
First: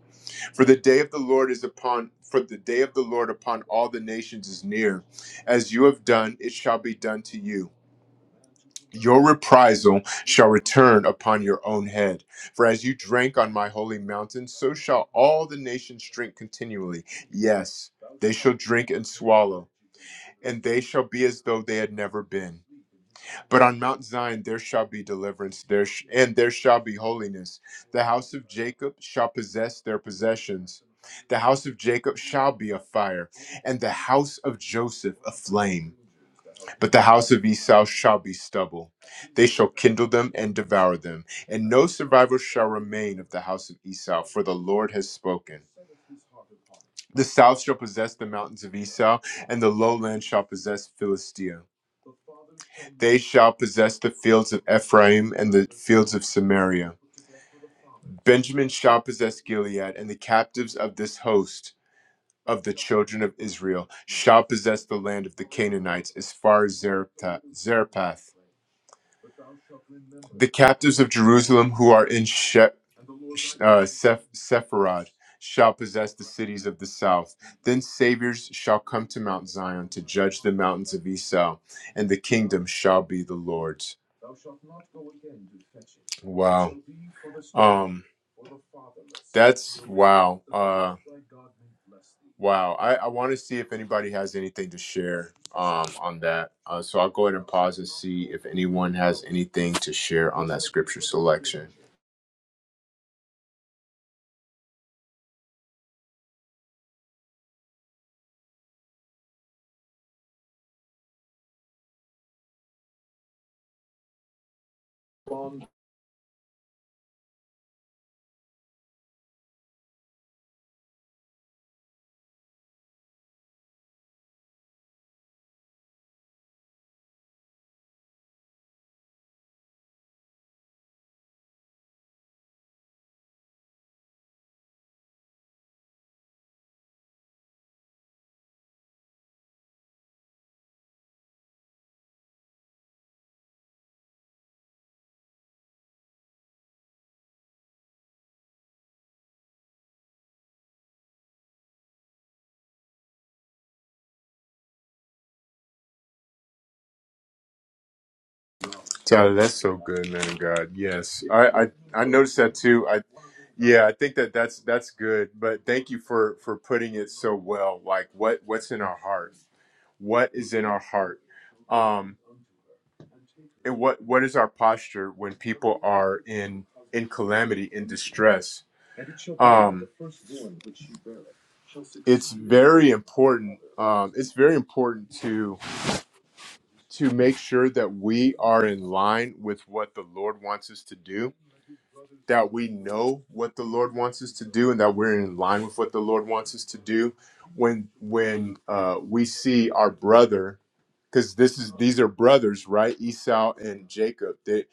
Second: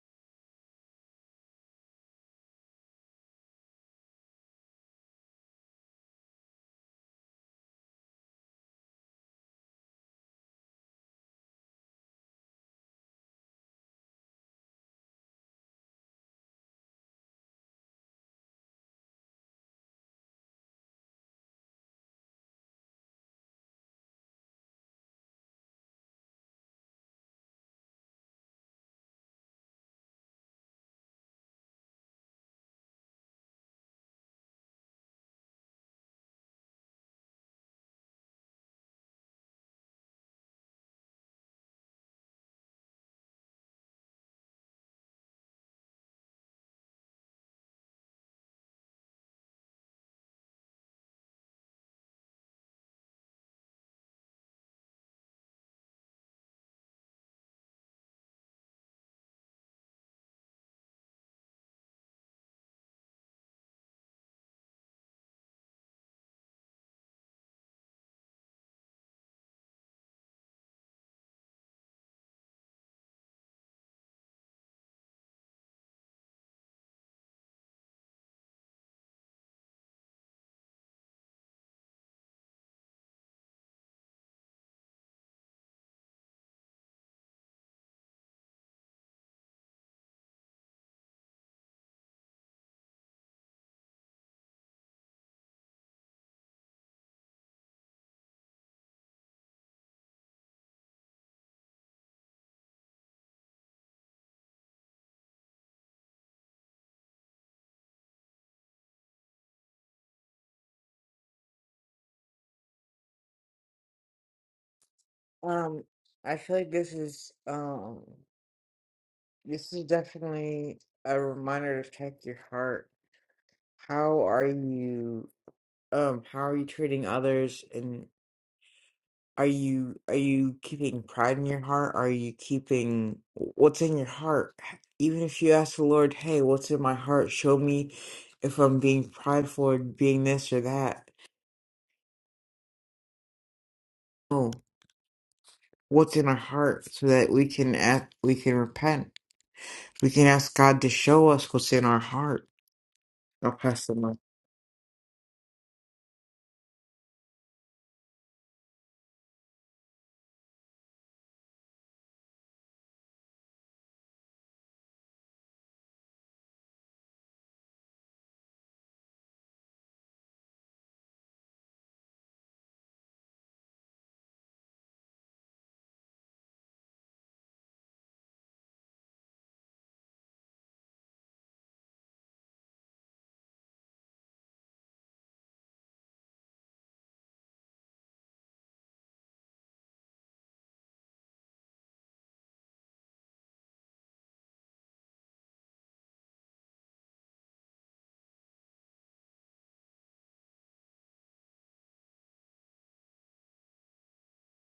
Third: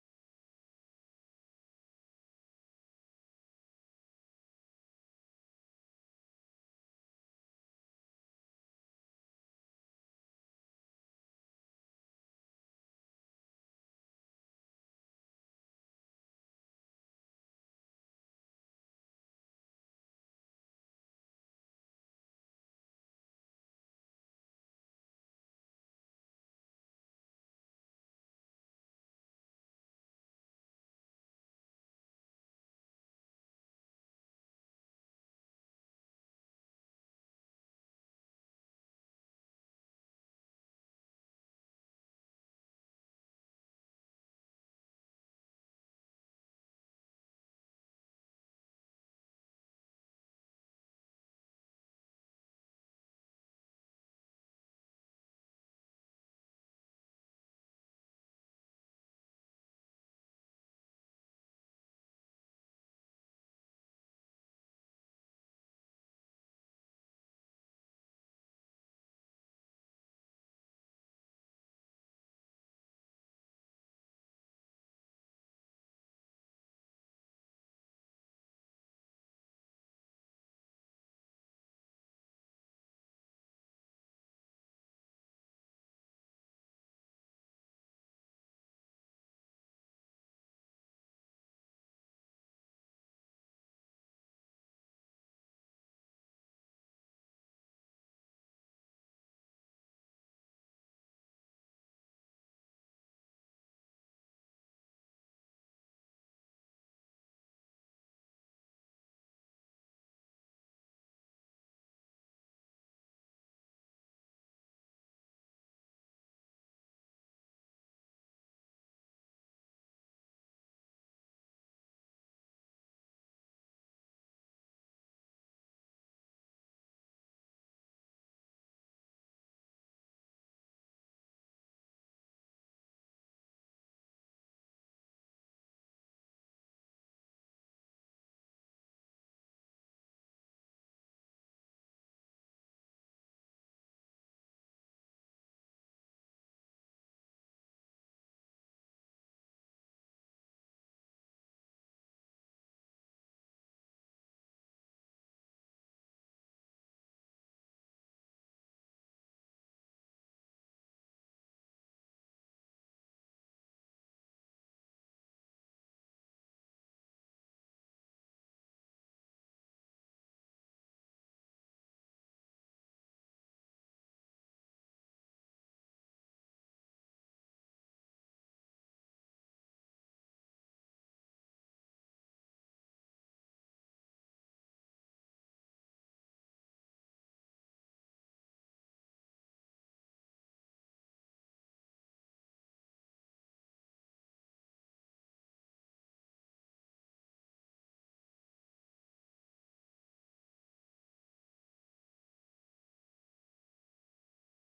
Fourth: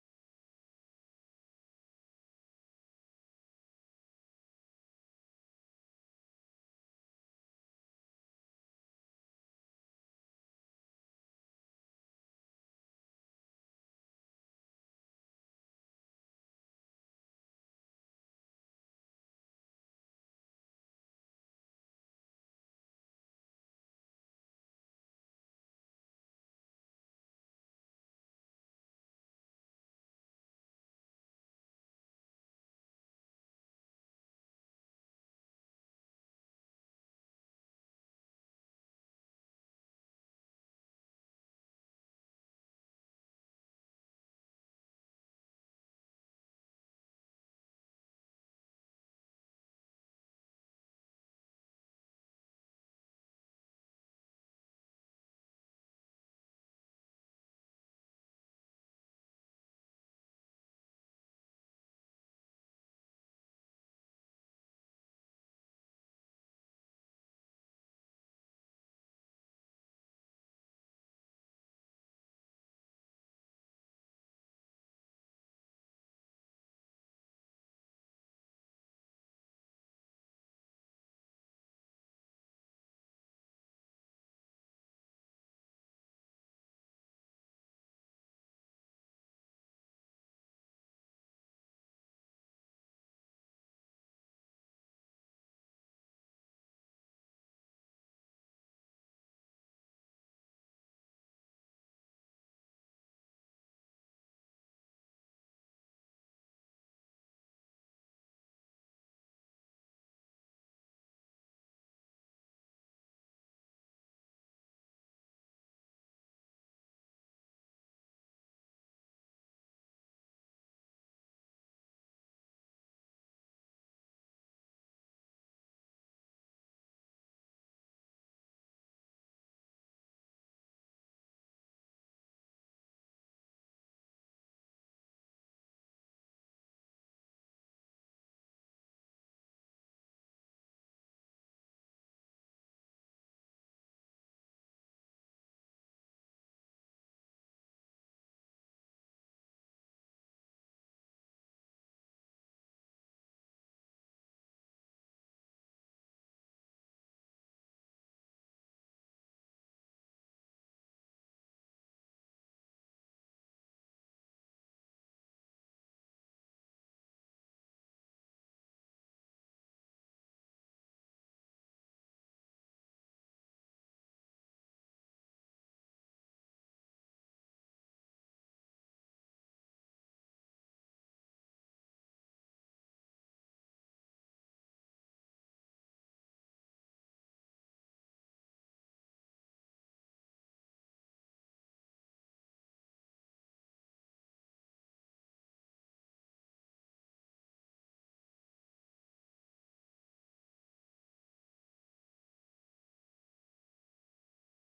For the day of the Lord is upon for the day of the Lord upon all the nations is near. As you have done, it shall be done to you your reprisal shall return upon your own head. For as you drank on my holy mountain, so shall all the nations drink continually. Yes, they shall drink and swallow, and they shall be as though they had never been. But on Mount Zion there shall be deliverance, there sh- and there shall be holiness. The house of Jacob shall possess their possessions. The house of Jacob shall be a fire, and the house of Joseph a flame but the house of Esau shall be stubble. They shall kindle them and devour them, and no survivor shall remain of the house of Esau, for the Lord has spoken. The south shall possess the mountains of Esau, and the lowland shall possess Philistia. They shall possess the fields of Ephraim and the fields of Samaria. Benjamin shall possess Gilead, and the captives of this host of the children of Israel shall possess the land of the Canaanites as far as Zarephath. Zarephath. The captives of Jerusalem who are in she- uh, Seph- Sepharad shall possess the cities of the south. Then saviors shall come to Mount Zion to judge the mountains of Esau, and the kingdom shall be the Lord's. Wow. Um, that's wow. Uh, wow. I, I want to see if anybody has anything to share um, on that. Uh, so I'll go ahead and pause and see if anyone has anything to share on that scripture selection.
Um, I feel like this is um, this is definitely a reminder to check your heart. How are you? Um, how are you treating others? Are you are you keeping pride in your heart? Are you keeping what's in your heart? Even if you ask the Lord, "Hey, what's in my heart? Show me if I'm being prideful or being this or that." Oh, what's in our heart so that we can act, we can repent. We can ask God to show us what's in our heart. I'll pass the mic.
Tyler, that's so good, man of God. Yes, I, I I noticed that too. I yeah, I think that that's that's good. But thank you for for putting it so well. Like what what's in our heart? What is in our heart? Um, and what what is our posture when people are in in calamity in distress? It's very important. Um, it's very important to to make sure that we are in line with what the Lord wants us to do that we know what the Lord wants us to do and that we're in line with what the Lord wants us to do when when uh, we see our brother because this is these are brothers right Esau and Jacob they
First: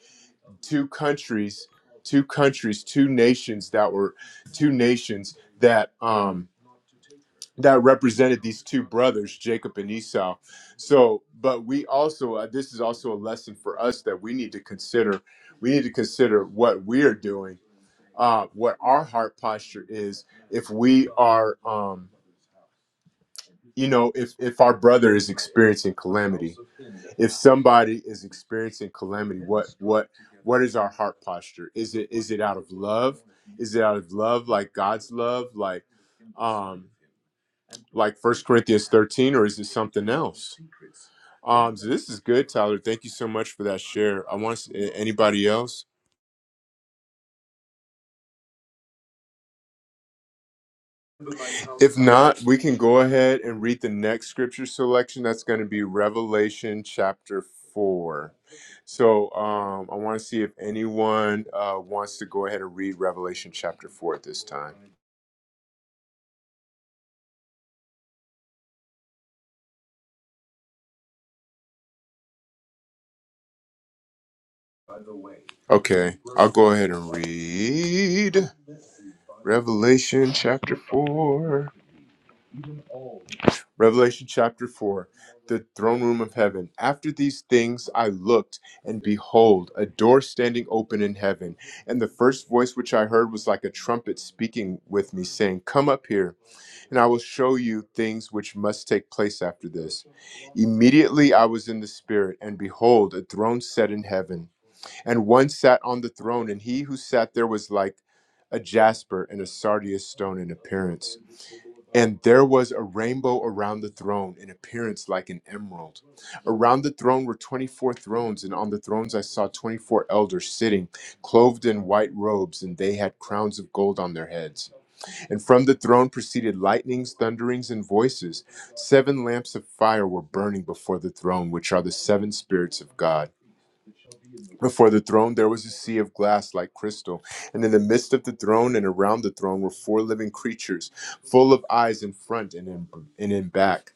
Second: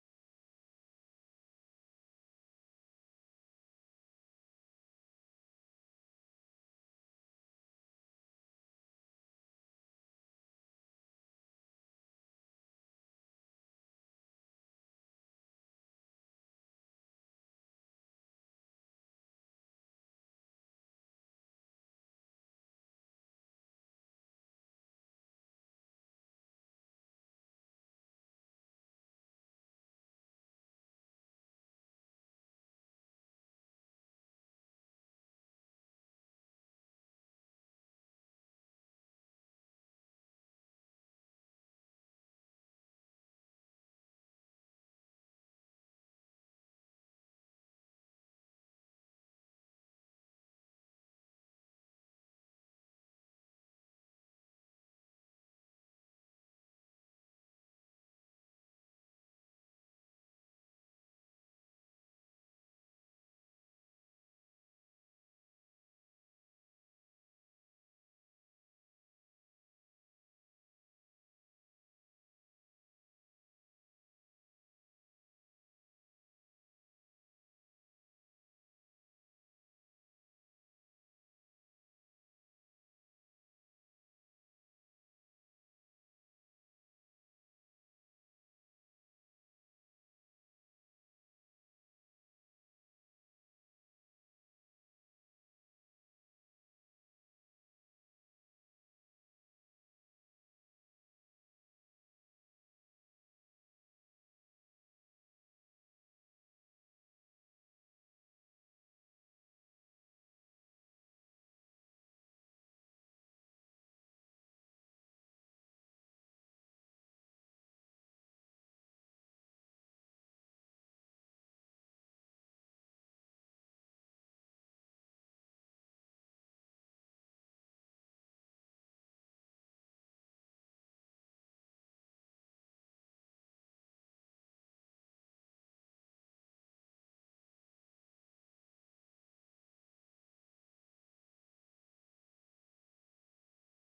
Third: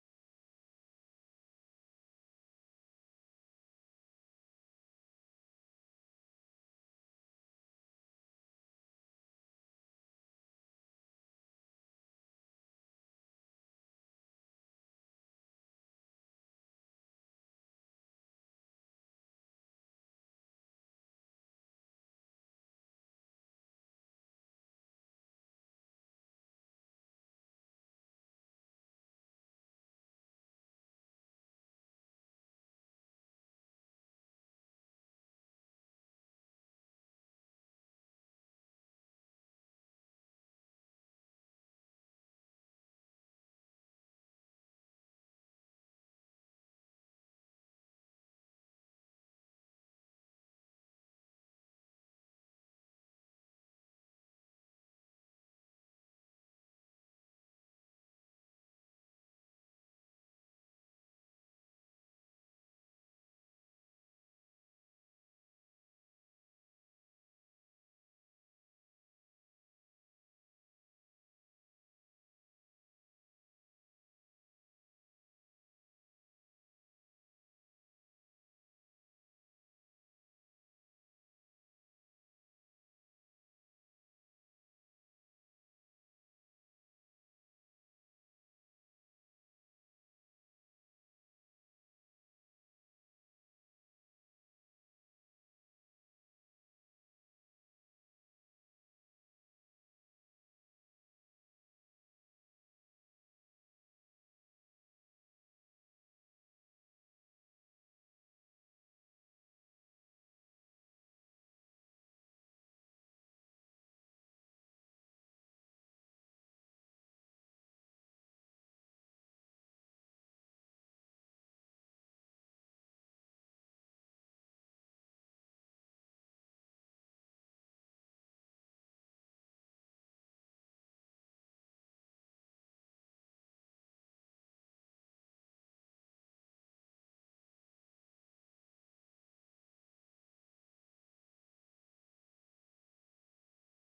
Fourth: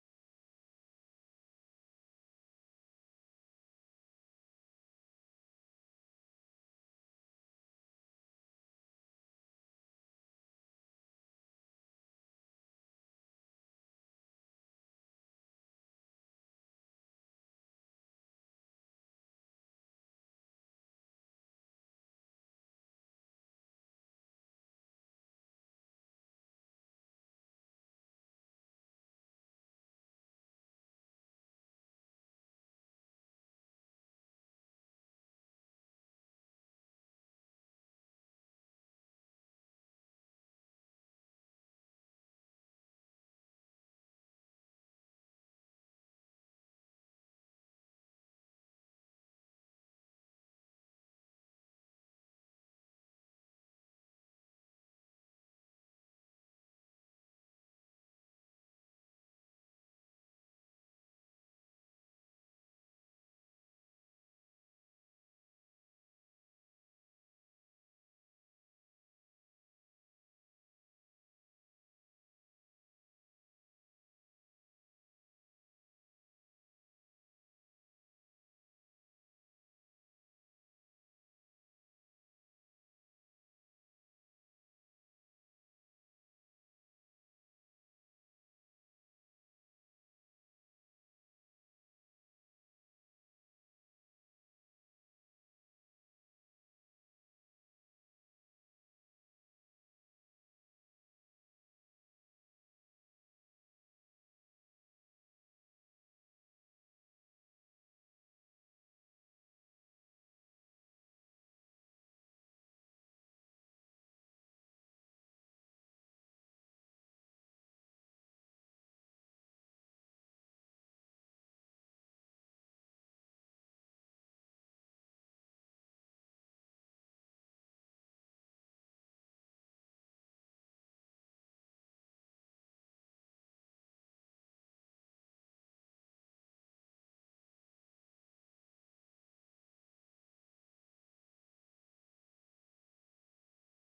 two countries two countries two nations that were two nations that um that represented these two brothers Jacob and Esau so but we also uh, this is also a lesson for us that we need to consider we need to consider what we are doing uh, what our heart posture is if we are um, you know if if our brother is experiencing calamity if somebody is experiencing calamity what is our heart posture is it is it out of love is it out of love like god's love like like first corinthians 13 or is it something else um so this is good tyler thank you so much for that share i want s- anybody else We can go ahead and read the next scripture selection. That's going to be Revelation chapter 4. So um, I want to see if anyone uh, wants to go ahead and read Revelation chapter 4 at this time. Okay, I'll go ahead and read Revelation chapter 4. Revelation chapter 4, the throne room of heaven. After these things I looked, and behold, a door standing open in heaven. And the first voice which I heard was like a trumpet speaking with me, saying, Come up here, and I will show you things which must take place after this. Immediately I was in the Spirit, and behold, a throne set in heaven. And one sat on the throne, and he who sat there was like a jasper and a sardius stone in appearance and there was a rainbow around the throne, in appearance like an emerald. Around the throne were 24 thrones, and on the thrones I saw 24 elders sitting, clothed in white robes, and they had crowns of gold on their heads. And from the throne proceeded lightnings, thunderings, and voices. Seven lamps of fire were burning before the throne, which are the seven spirits of God. Before the throne, there was a sea of glass like crystal, and in the midst of the throne and around the throne were four living creatures, full of eyes in front and in, and in back.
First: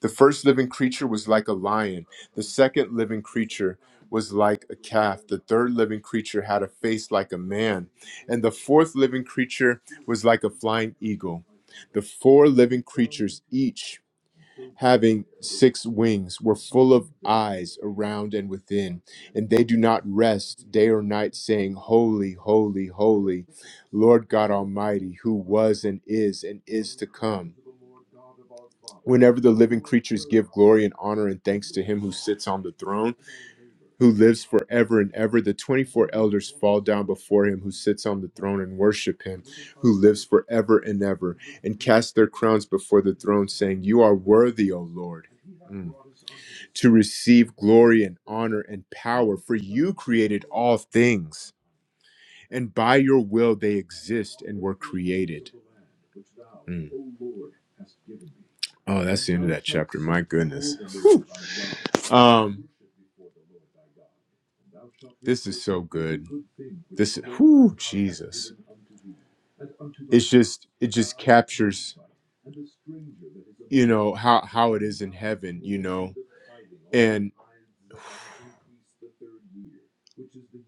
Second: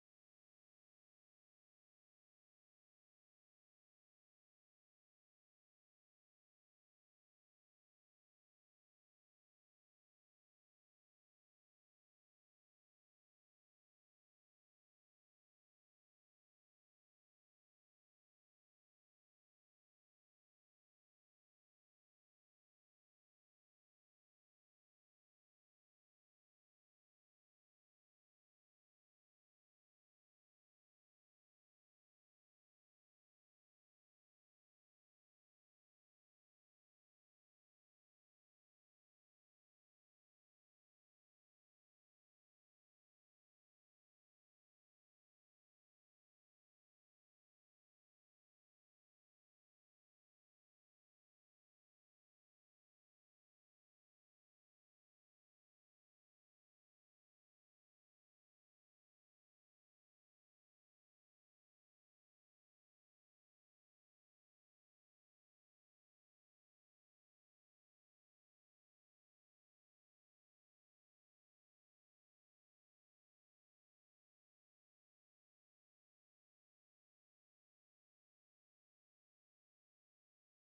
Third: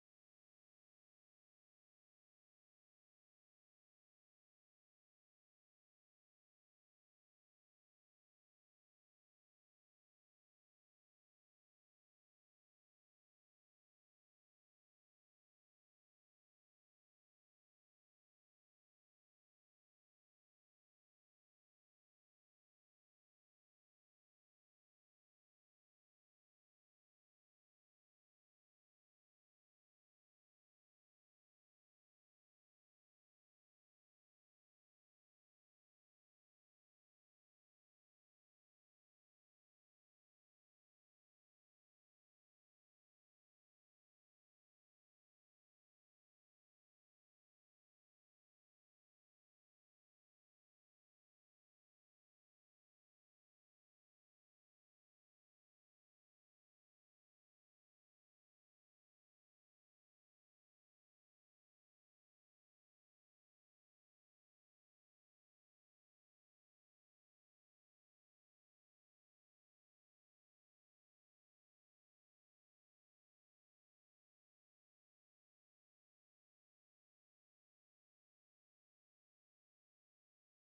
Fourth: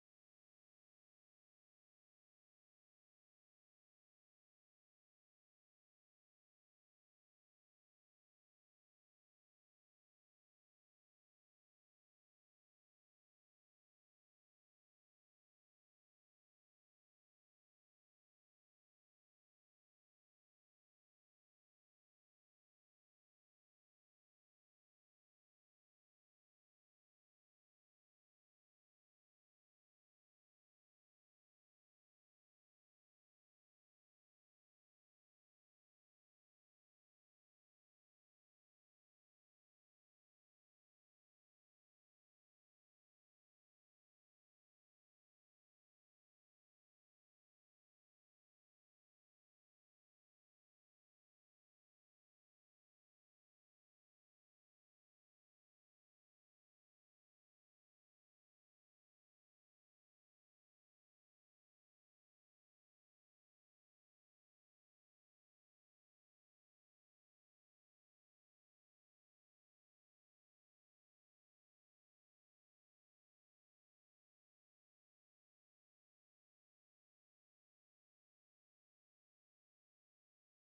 The first living creature was like a lion, the second living creature was like a calf, the third living creature had a face like a man, and the fourth living creature was like a flying eagle. The four living creatures each having six wings, were full of eyes around and within, and they do not rest day or night, saying, Holy, holy, holy, Lord God Almighty, who was and is and is to come. Whenever the living creatures give glory and honor and thanks to him who sits on the throne, who lives forever and ever, the 24 elders fall down before him who sits on the throne and worship him who lives forever and ever, and cast their crowns before the throne, saying, You are worthy, O Lord. Mm to receive glory and honor and power, for you created all things, and by your will they exist and were created. Mm. Oh, that's the end of that chapter. My goodness. Whew. Um, this is so good. This, whoo, Jesus. It's just, it just captures, you know, how how it is in heaven, you know. And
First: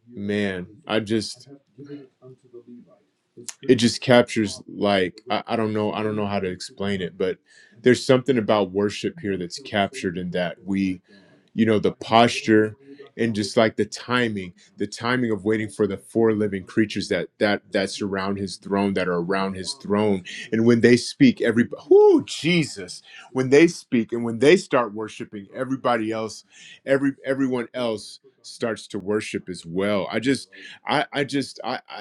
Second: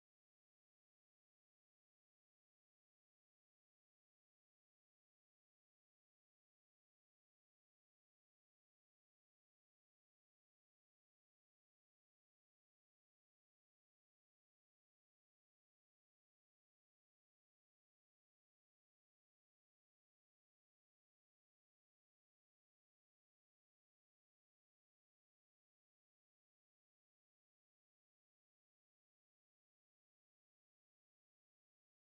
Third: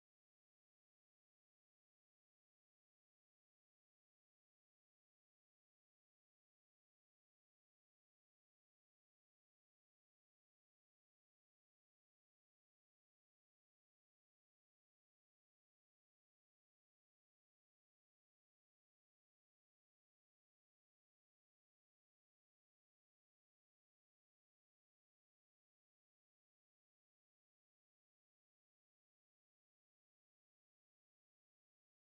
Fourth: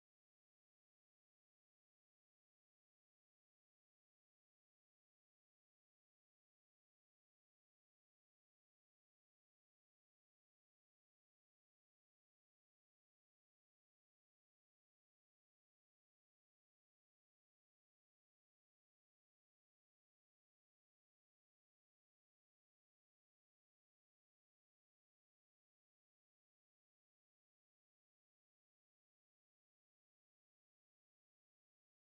man, I just just captures like I, I don't know I don't know how to explain it, but there's something about worship here that's captured in that we, you know, the posture and just like the timing, the timing of waiting for the four living creatures that that that surround his throne, that are around his throne, and when they speak, every whoo Jesus, when they speak and when they start worshiping, everybody else, every everyone else starts to worship as well. I just I I just I I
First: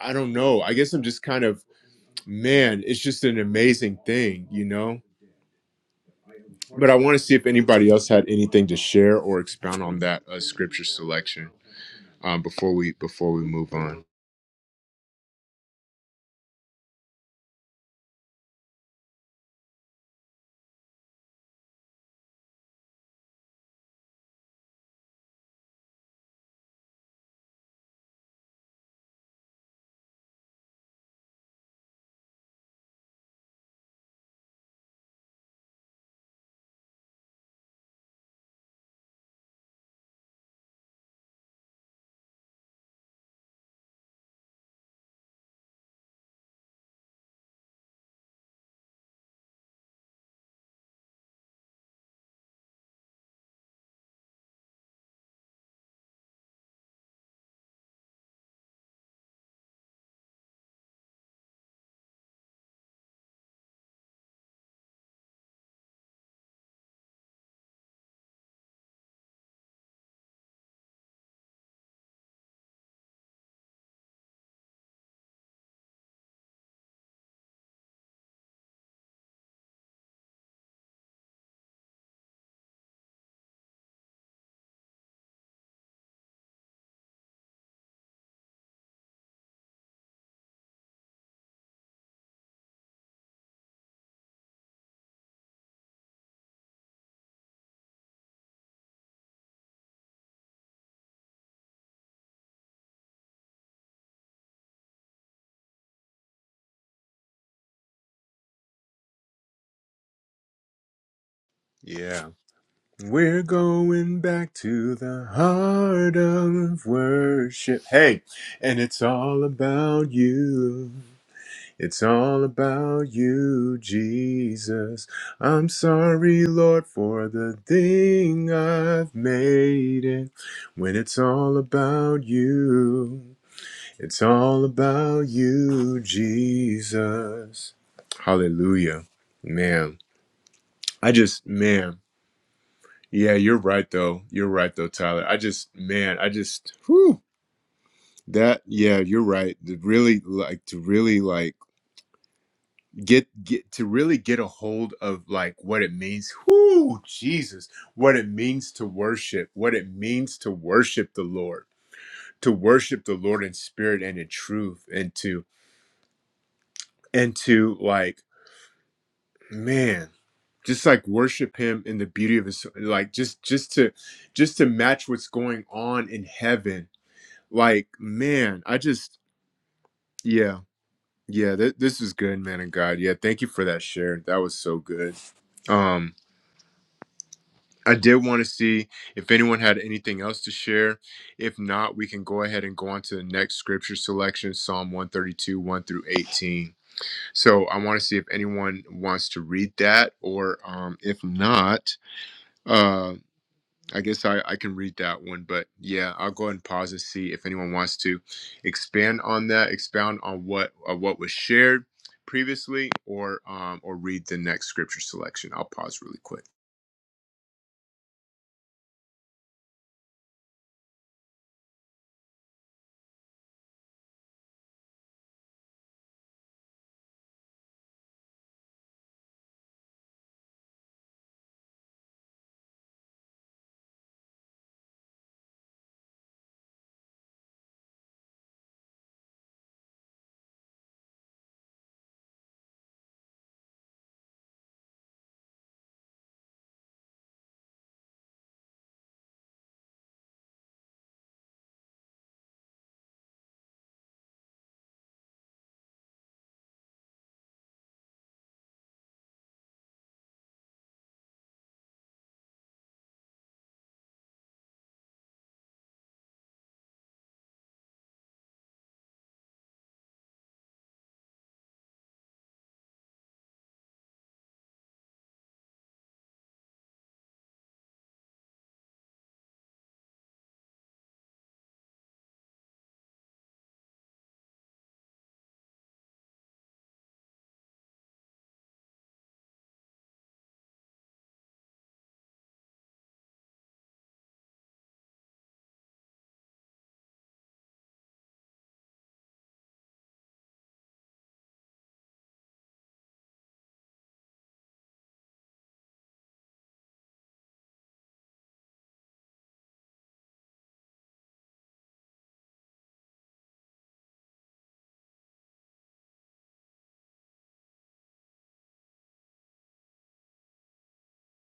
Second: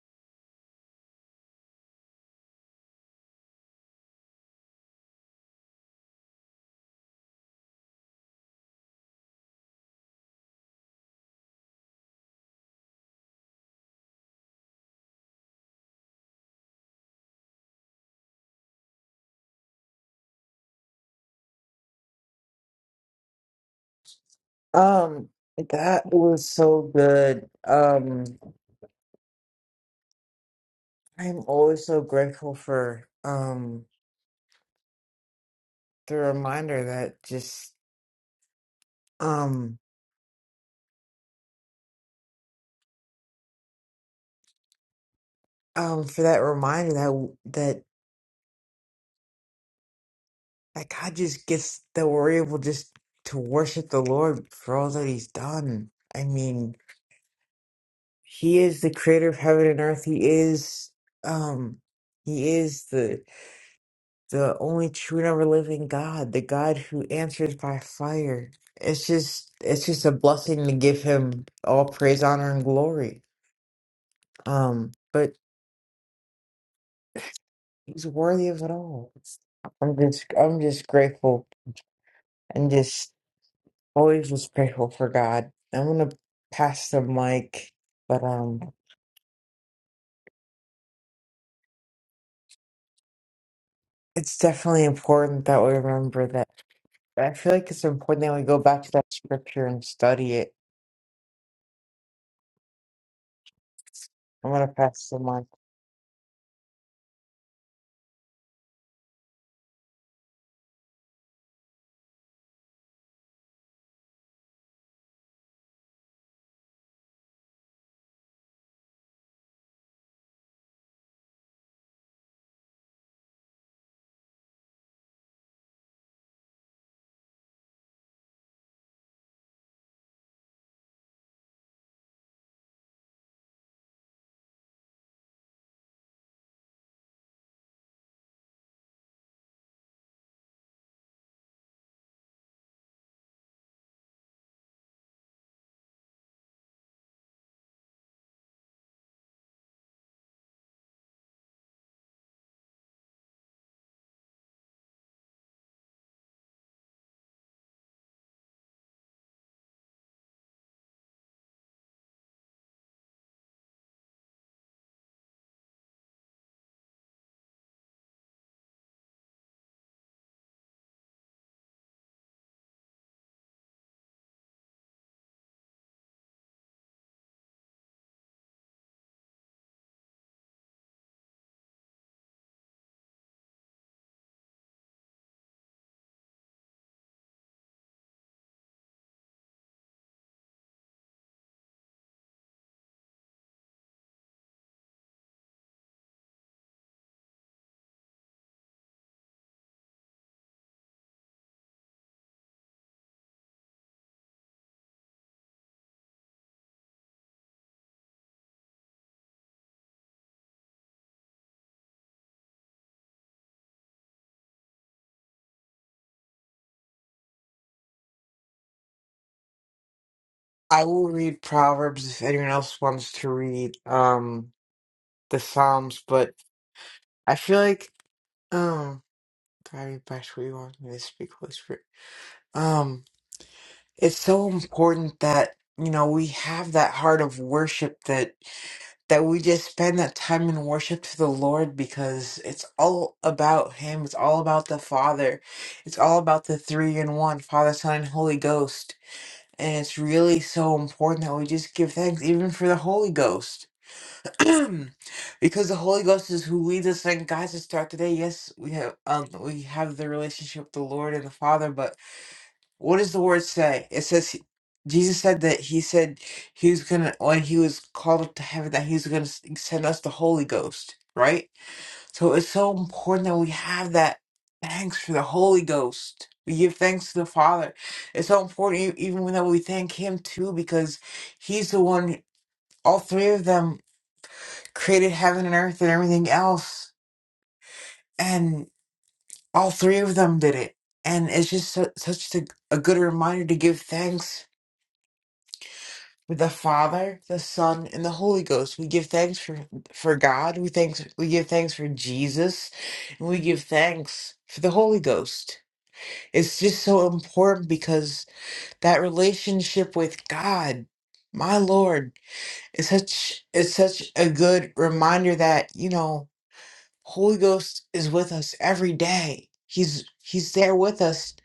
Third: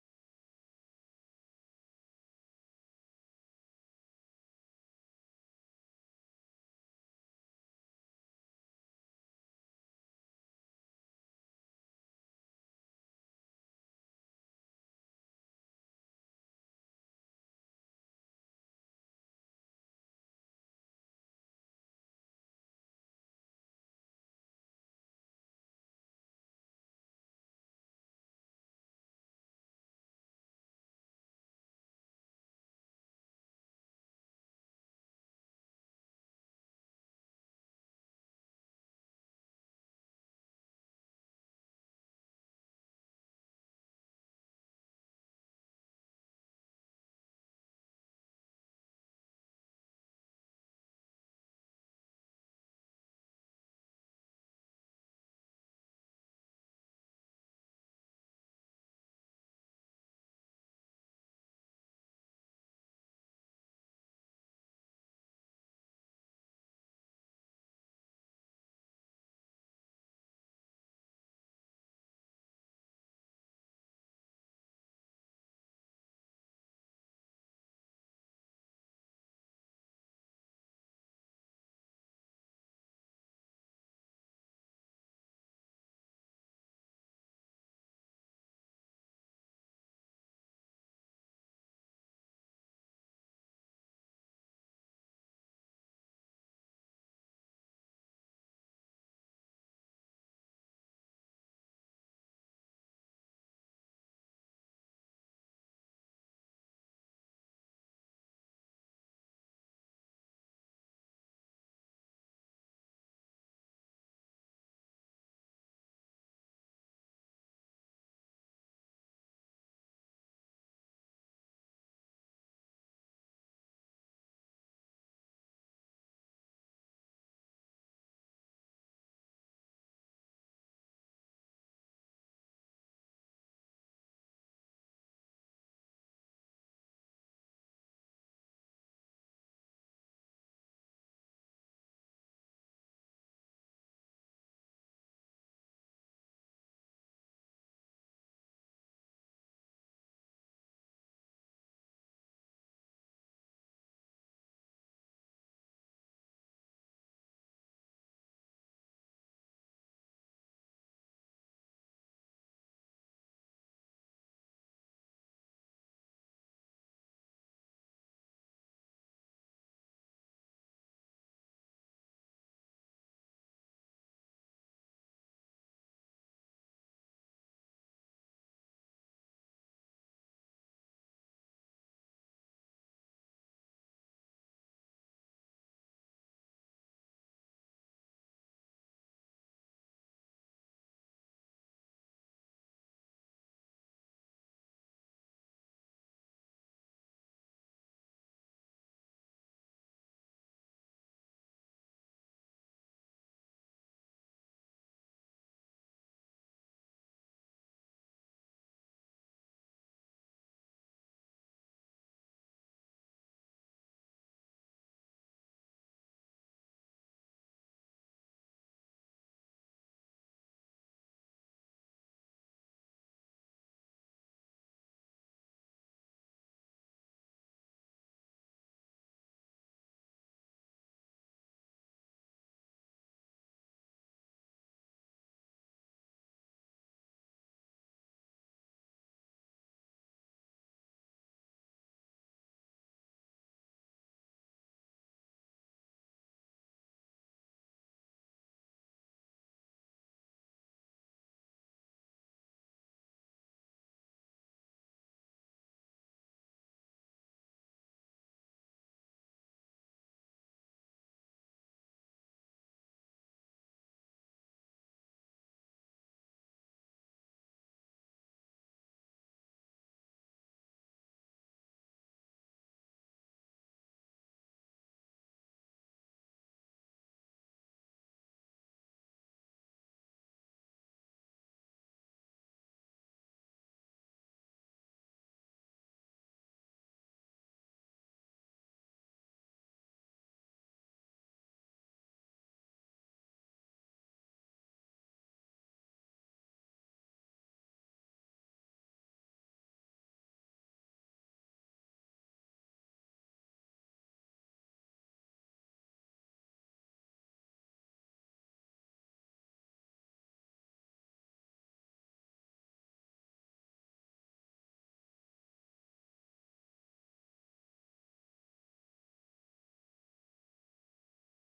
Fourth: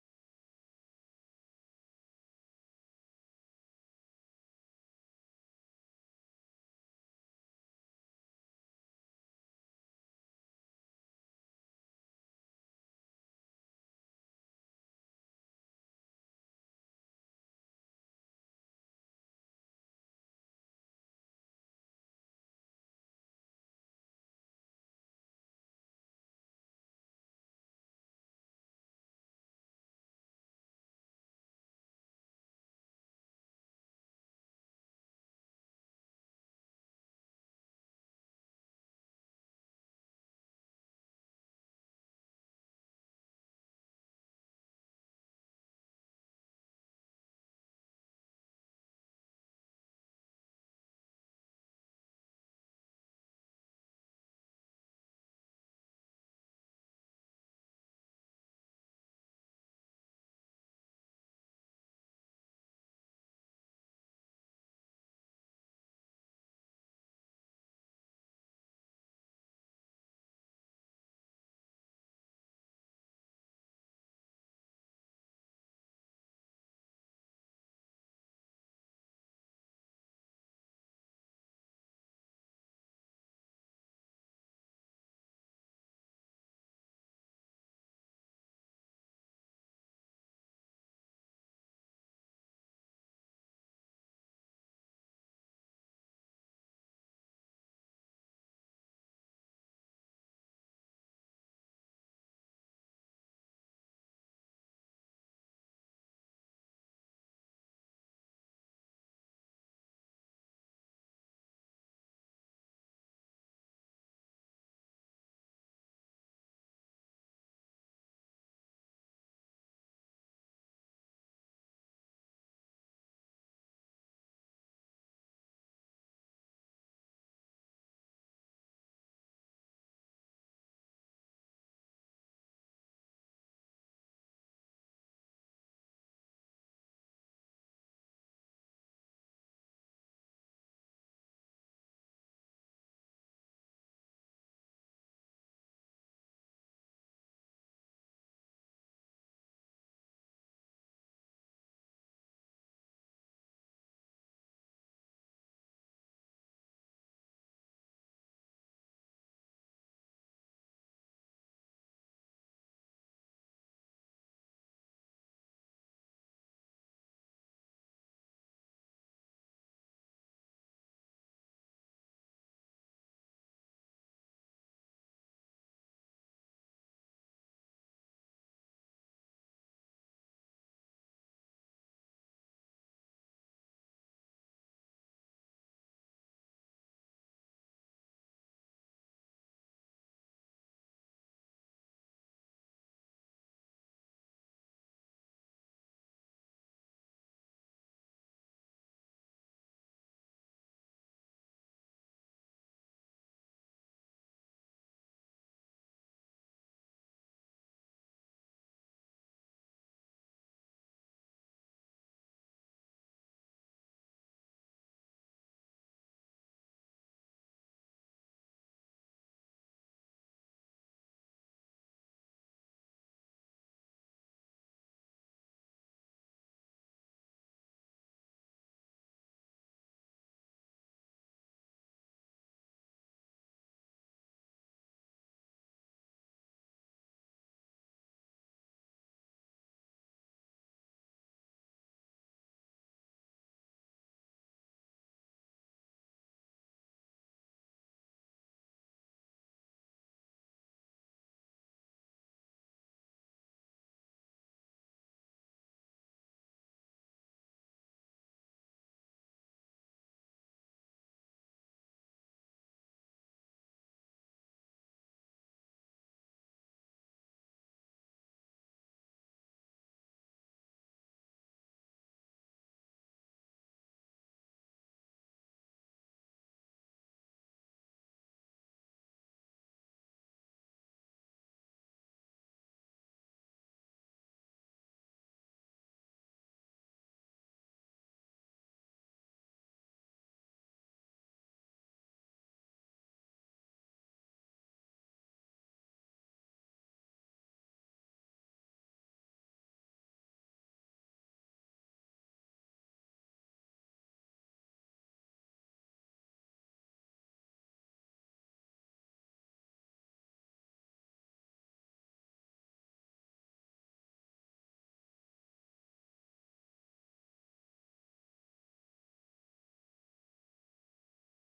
I don't know. I guess I'm just kind of, man, it's just an amazing thing, you know? But I want to see if anybody else had anything to share or expound on that uh, scripture selection um, before we before we move on.
Um, that was so good. Um, I'm always so grateful for um the reminder that just um. um for that reminder that that that God just gets that we're able just to worship the Lord for all that He's done. I mean, He is the creator of heaven and earth. He is um He is the the only true and ever living God, the God who answers by fire. It's just it's just a blessing to give him all praise, honor, and glory. Um, but he's worthy of it all. I'm just I'm just grateful and just always was grateful for God. I'm gonna pass the mic, but um, it's definitely important that we remember that. I feel like it's important that we go back to that scripture and study it. I'm gonna pass the mic.
Yeah. We're going back to the heart of worship. Hey, and it's all about you. It's all about you, Jesus. I'm sorry, Lord, for the thing I've made it. When it's all about you, it's all about you, Jesus. Hallelujah. Man, I just, man, yeah, you're right, though. You're right, though, Tyler. I just, man, I just, whew, that, yeah, you're right. To really, like, to really, like, get get to really get a hold of like what it means whoo jesus what it means to worship what it means to worship the lord to worship the lord in spirit and in truth and to and to like man just like worship him in the beauty of his like just just to just to match what's going on in heaven like man i just yeah yeah th- this is good man and god yeah thank you for that share that was so good Um, I did want to see if anyone had anything else to share. If not, we can go ahead and go on to the next scripture selection, Psalm 132, 1 through 18. So I want to see if anyone wants to read that, or um, if not, uh, I guess I, I can read that one. But yeah, I'll go ahead and pause and see if anyone wants to expand on that, expound on what uh, what was shared previously, or um, or read the next scripture selection. I'll pause really quick.
I will read Proverbs if anyone else wants to read um the Psalms, but I feel like um, Daddy Bash, what do you want me to speak, Holy Spirit? Um, it's so important that you know we have that heart of worship that. that we just spend that time in worship to the Lord because it's all about Him. It's all about the Father. It's all about the three in one Father, Son, and Holy Ghost. And it's really so important that we just give thanks even for the Holy Ghost. because the Holy Ghost is who leads us and guides us throughout the day. Yes, we have um we have the relationship with the Lord and the Father, but what does the word say? It says Jesus said that he said he was gonna when he was called up to heaven that he was gonna s- send us the Holy Ghost, right? So it's so important that we have that thanks for the Holy Ghost. We give thanks to the Father. It's so important e- even when that we thank Him too because He's the one. All three of them created heaven and earth and everything else, and all three of them did it. And it's just su- such a, a good reminder to give thanks with the Father, the Son, and the Holy Ghost. We give thanks for for God. We thanks we give thanks for Jesus, and we give thanks for the Holy Ghost. It's just so important because that relationship with God, my Lord, is such is such a good reminder that you know Holy Ghost is with us every day. He's he's there with us.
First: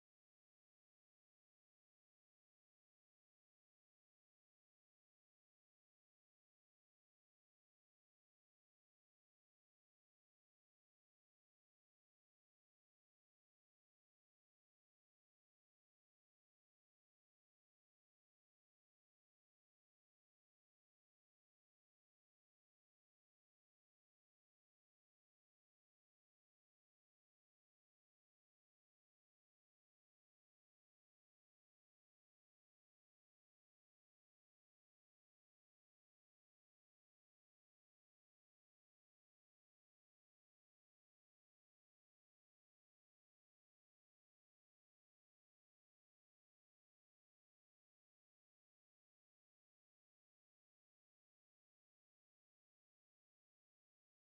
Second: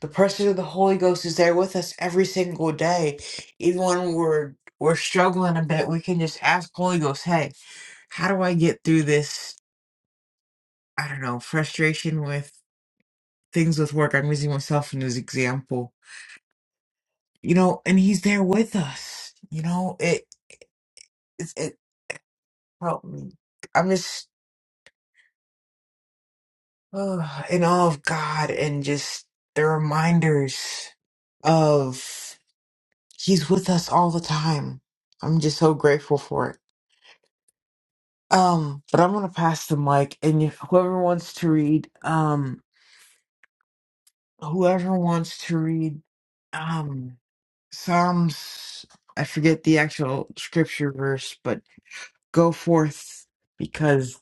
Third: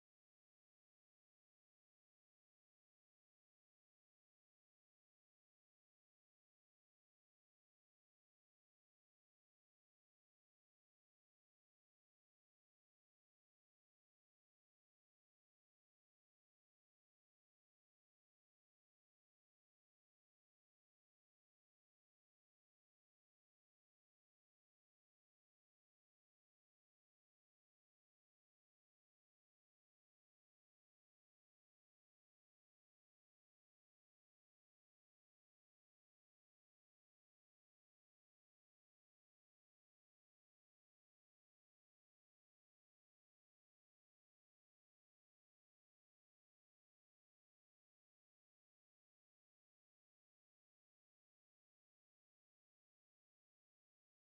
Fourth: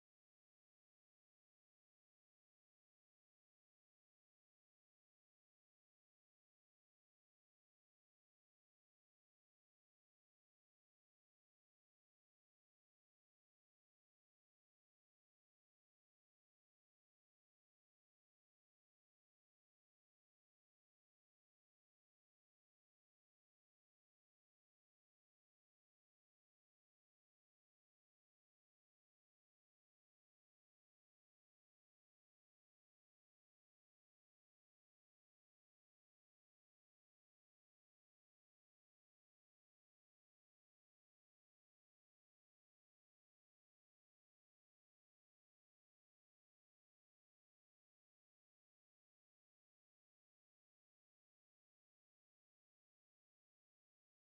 The person of the Holy Ghost is there with us every single day. Even when we're we're struggling a bit, we can just ask Holy Ghost, hey, how do I get through this, I don't know, frustration with things with work? I'm using myself in this example. You know, and he's there with us. You know, it it, it helped me. I'm just Ugh, and all of God and just the reminders of He's with us all the time. I'm just so grateful for it. Um, but I'm gonna pass the mic, and if whoever wants to read, um, whoever wants to read, um, Psalms. I forget the actual scripture verse, but go forth because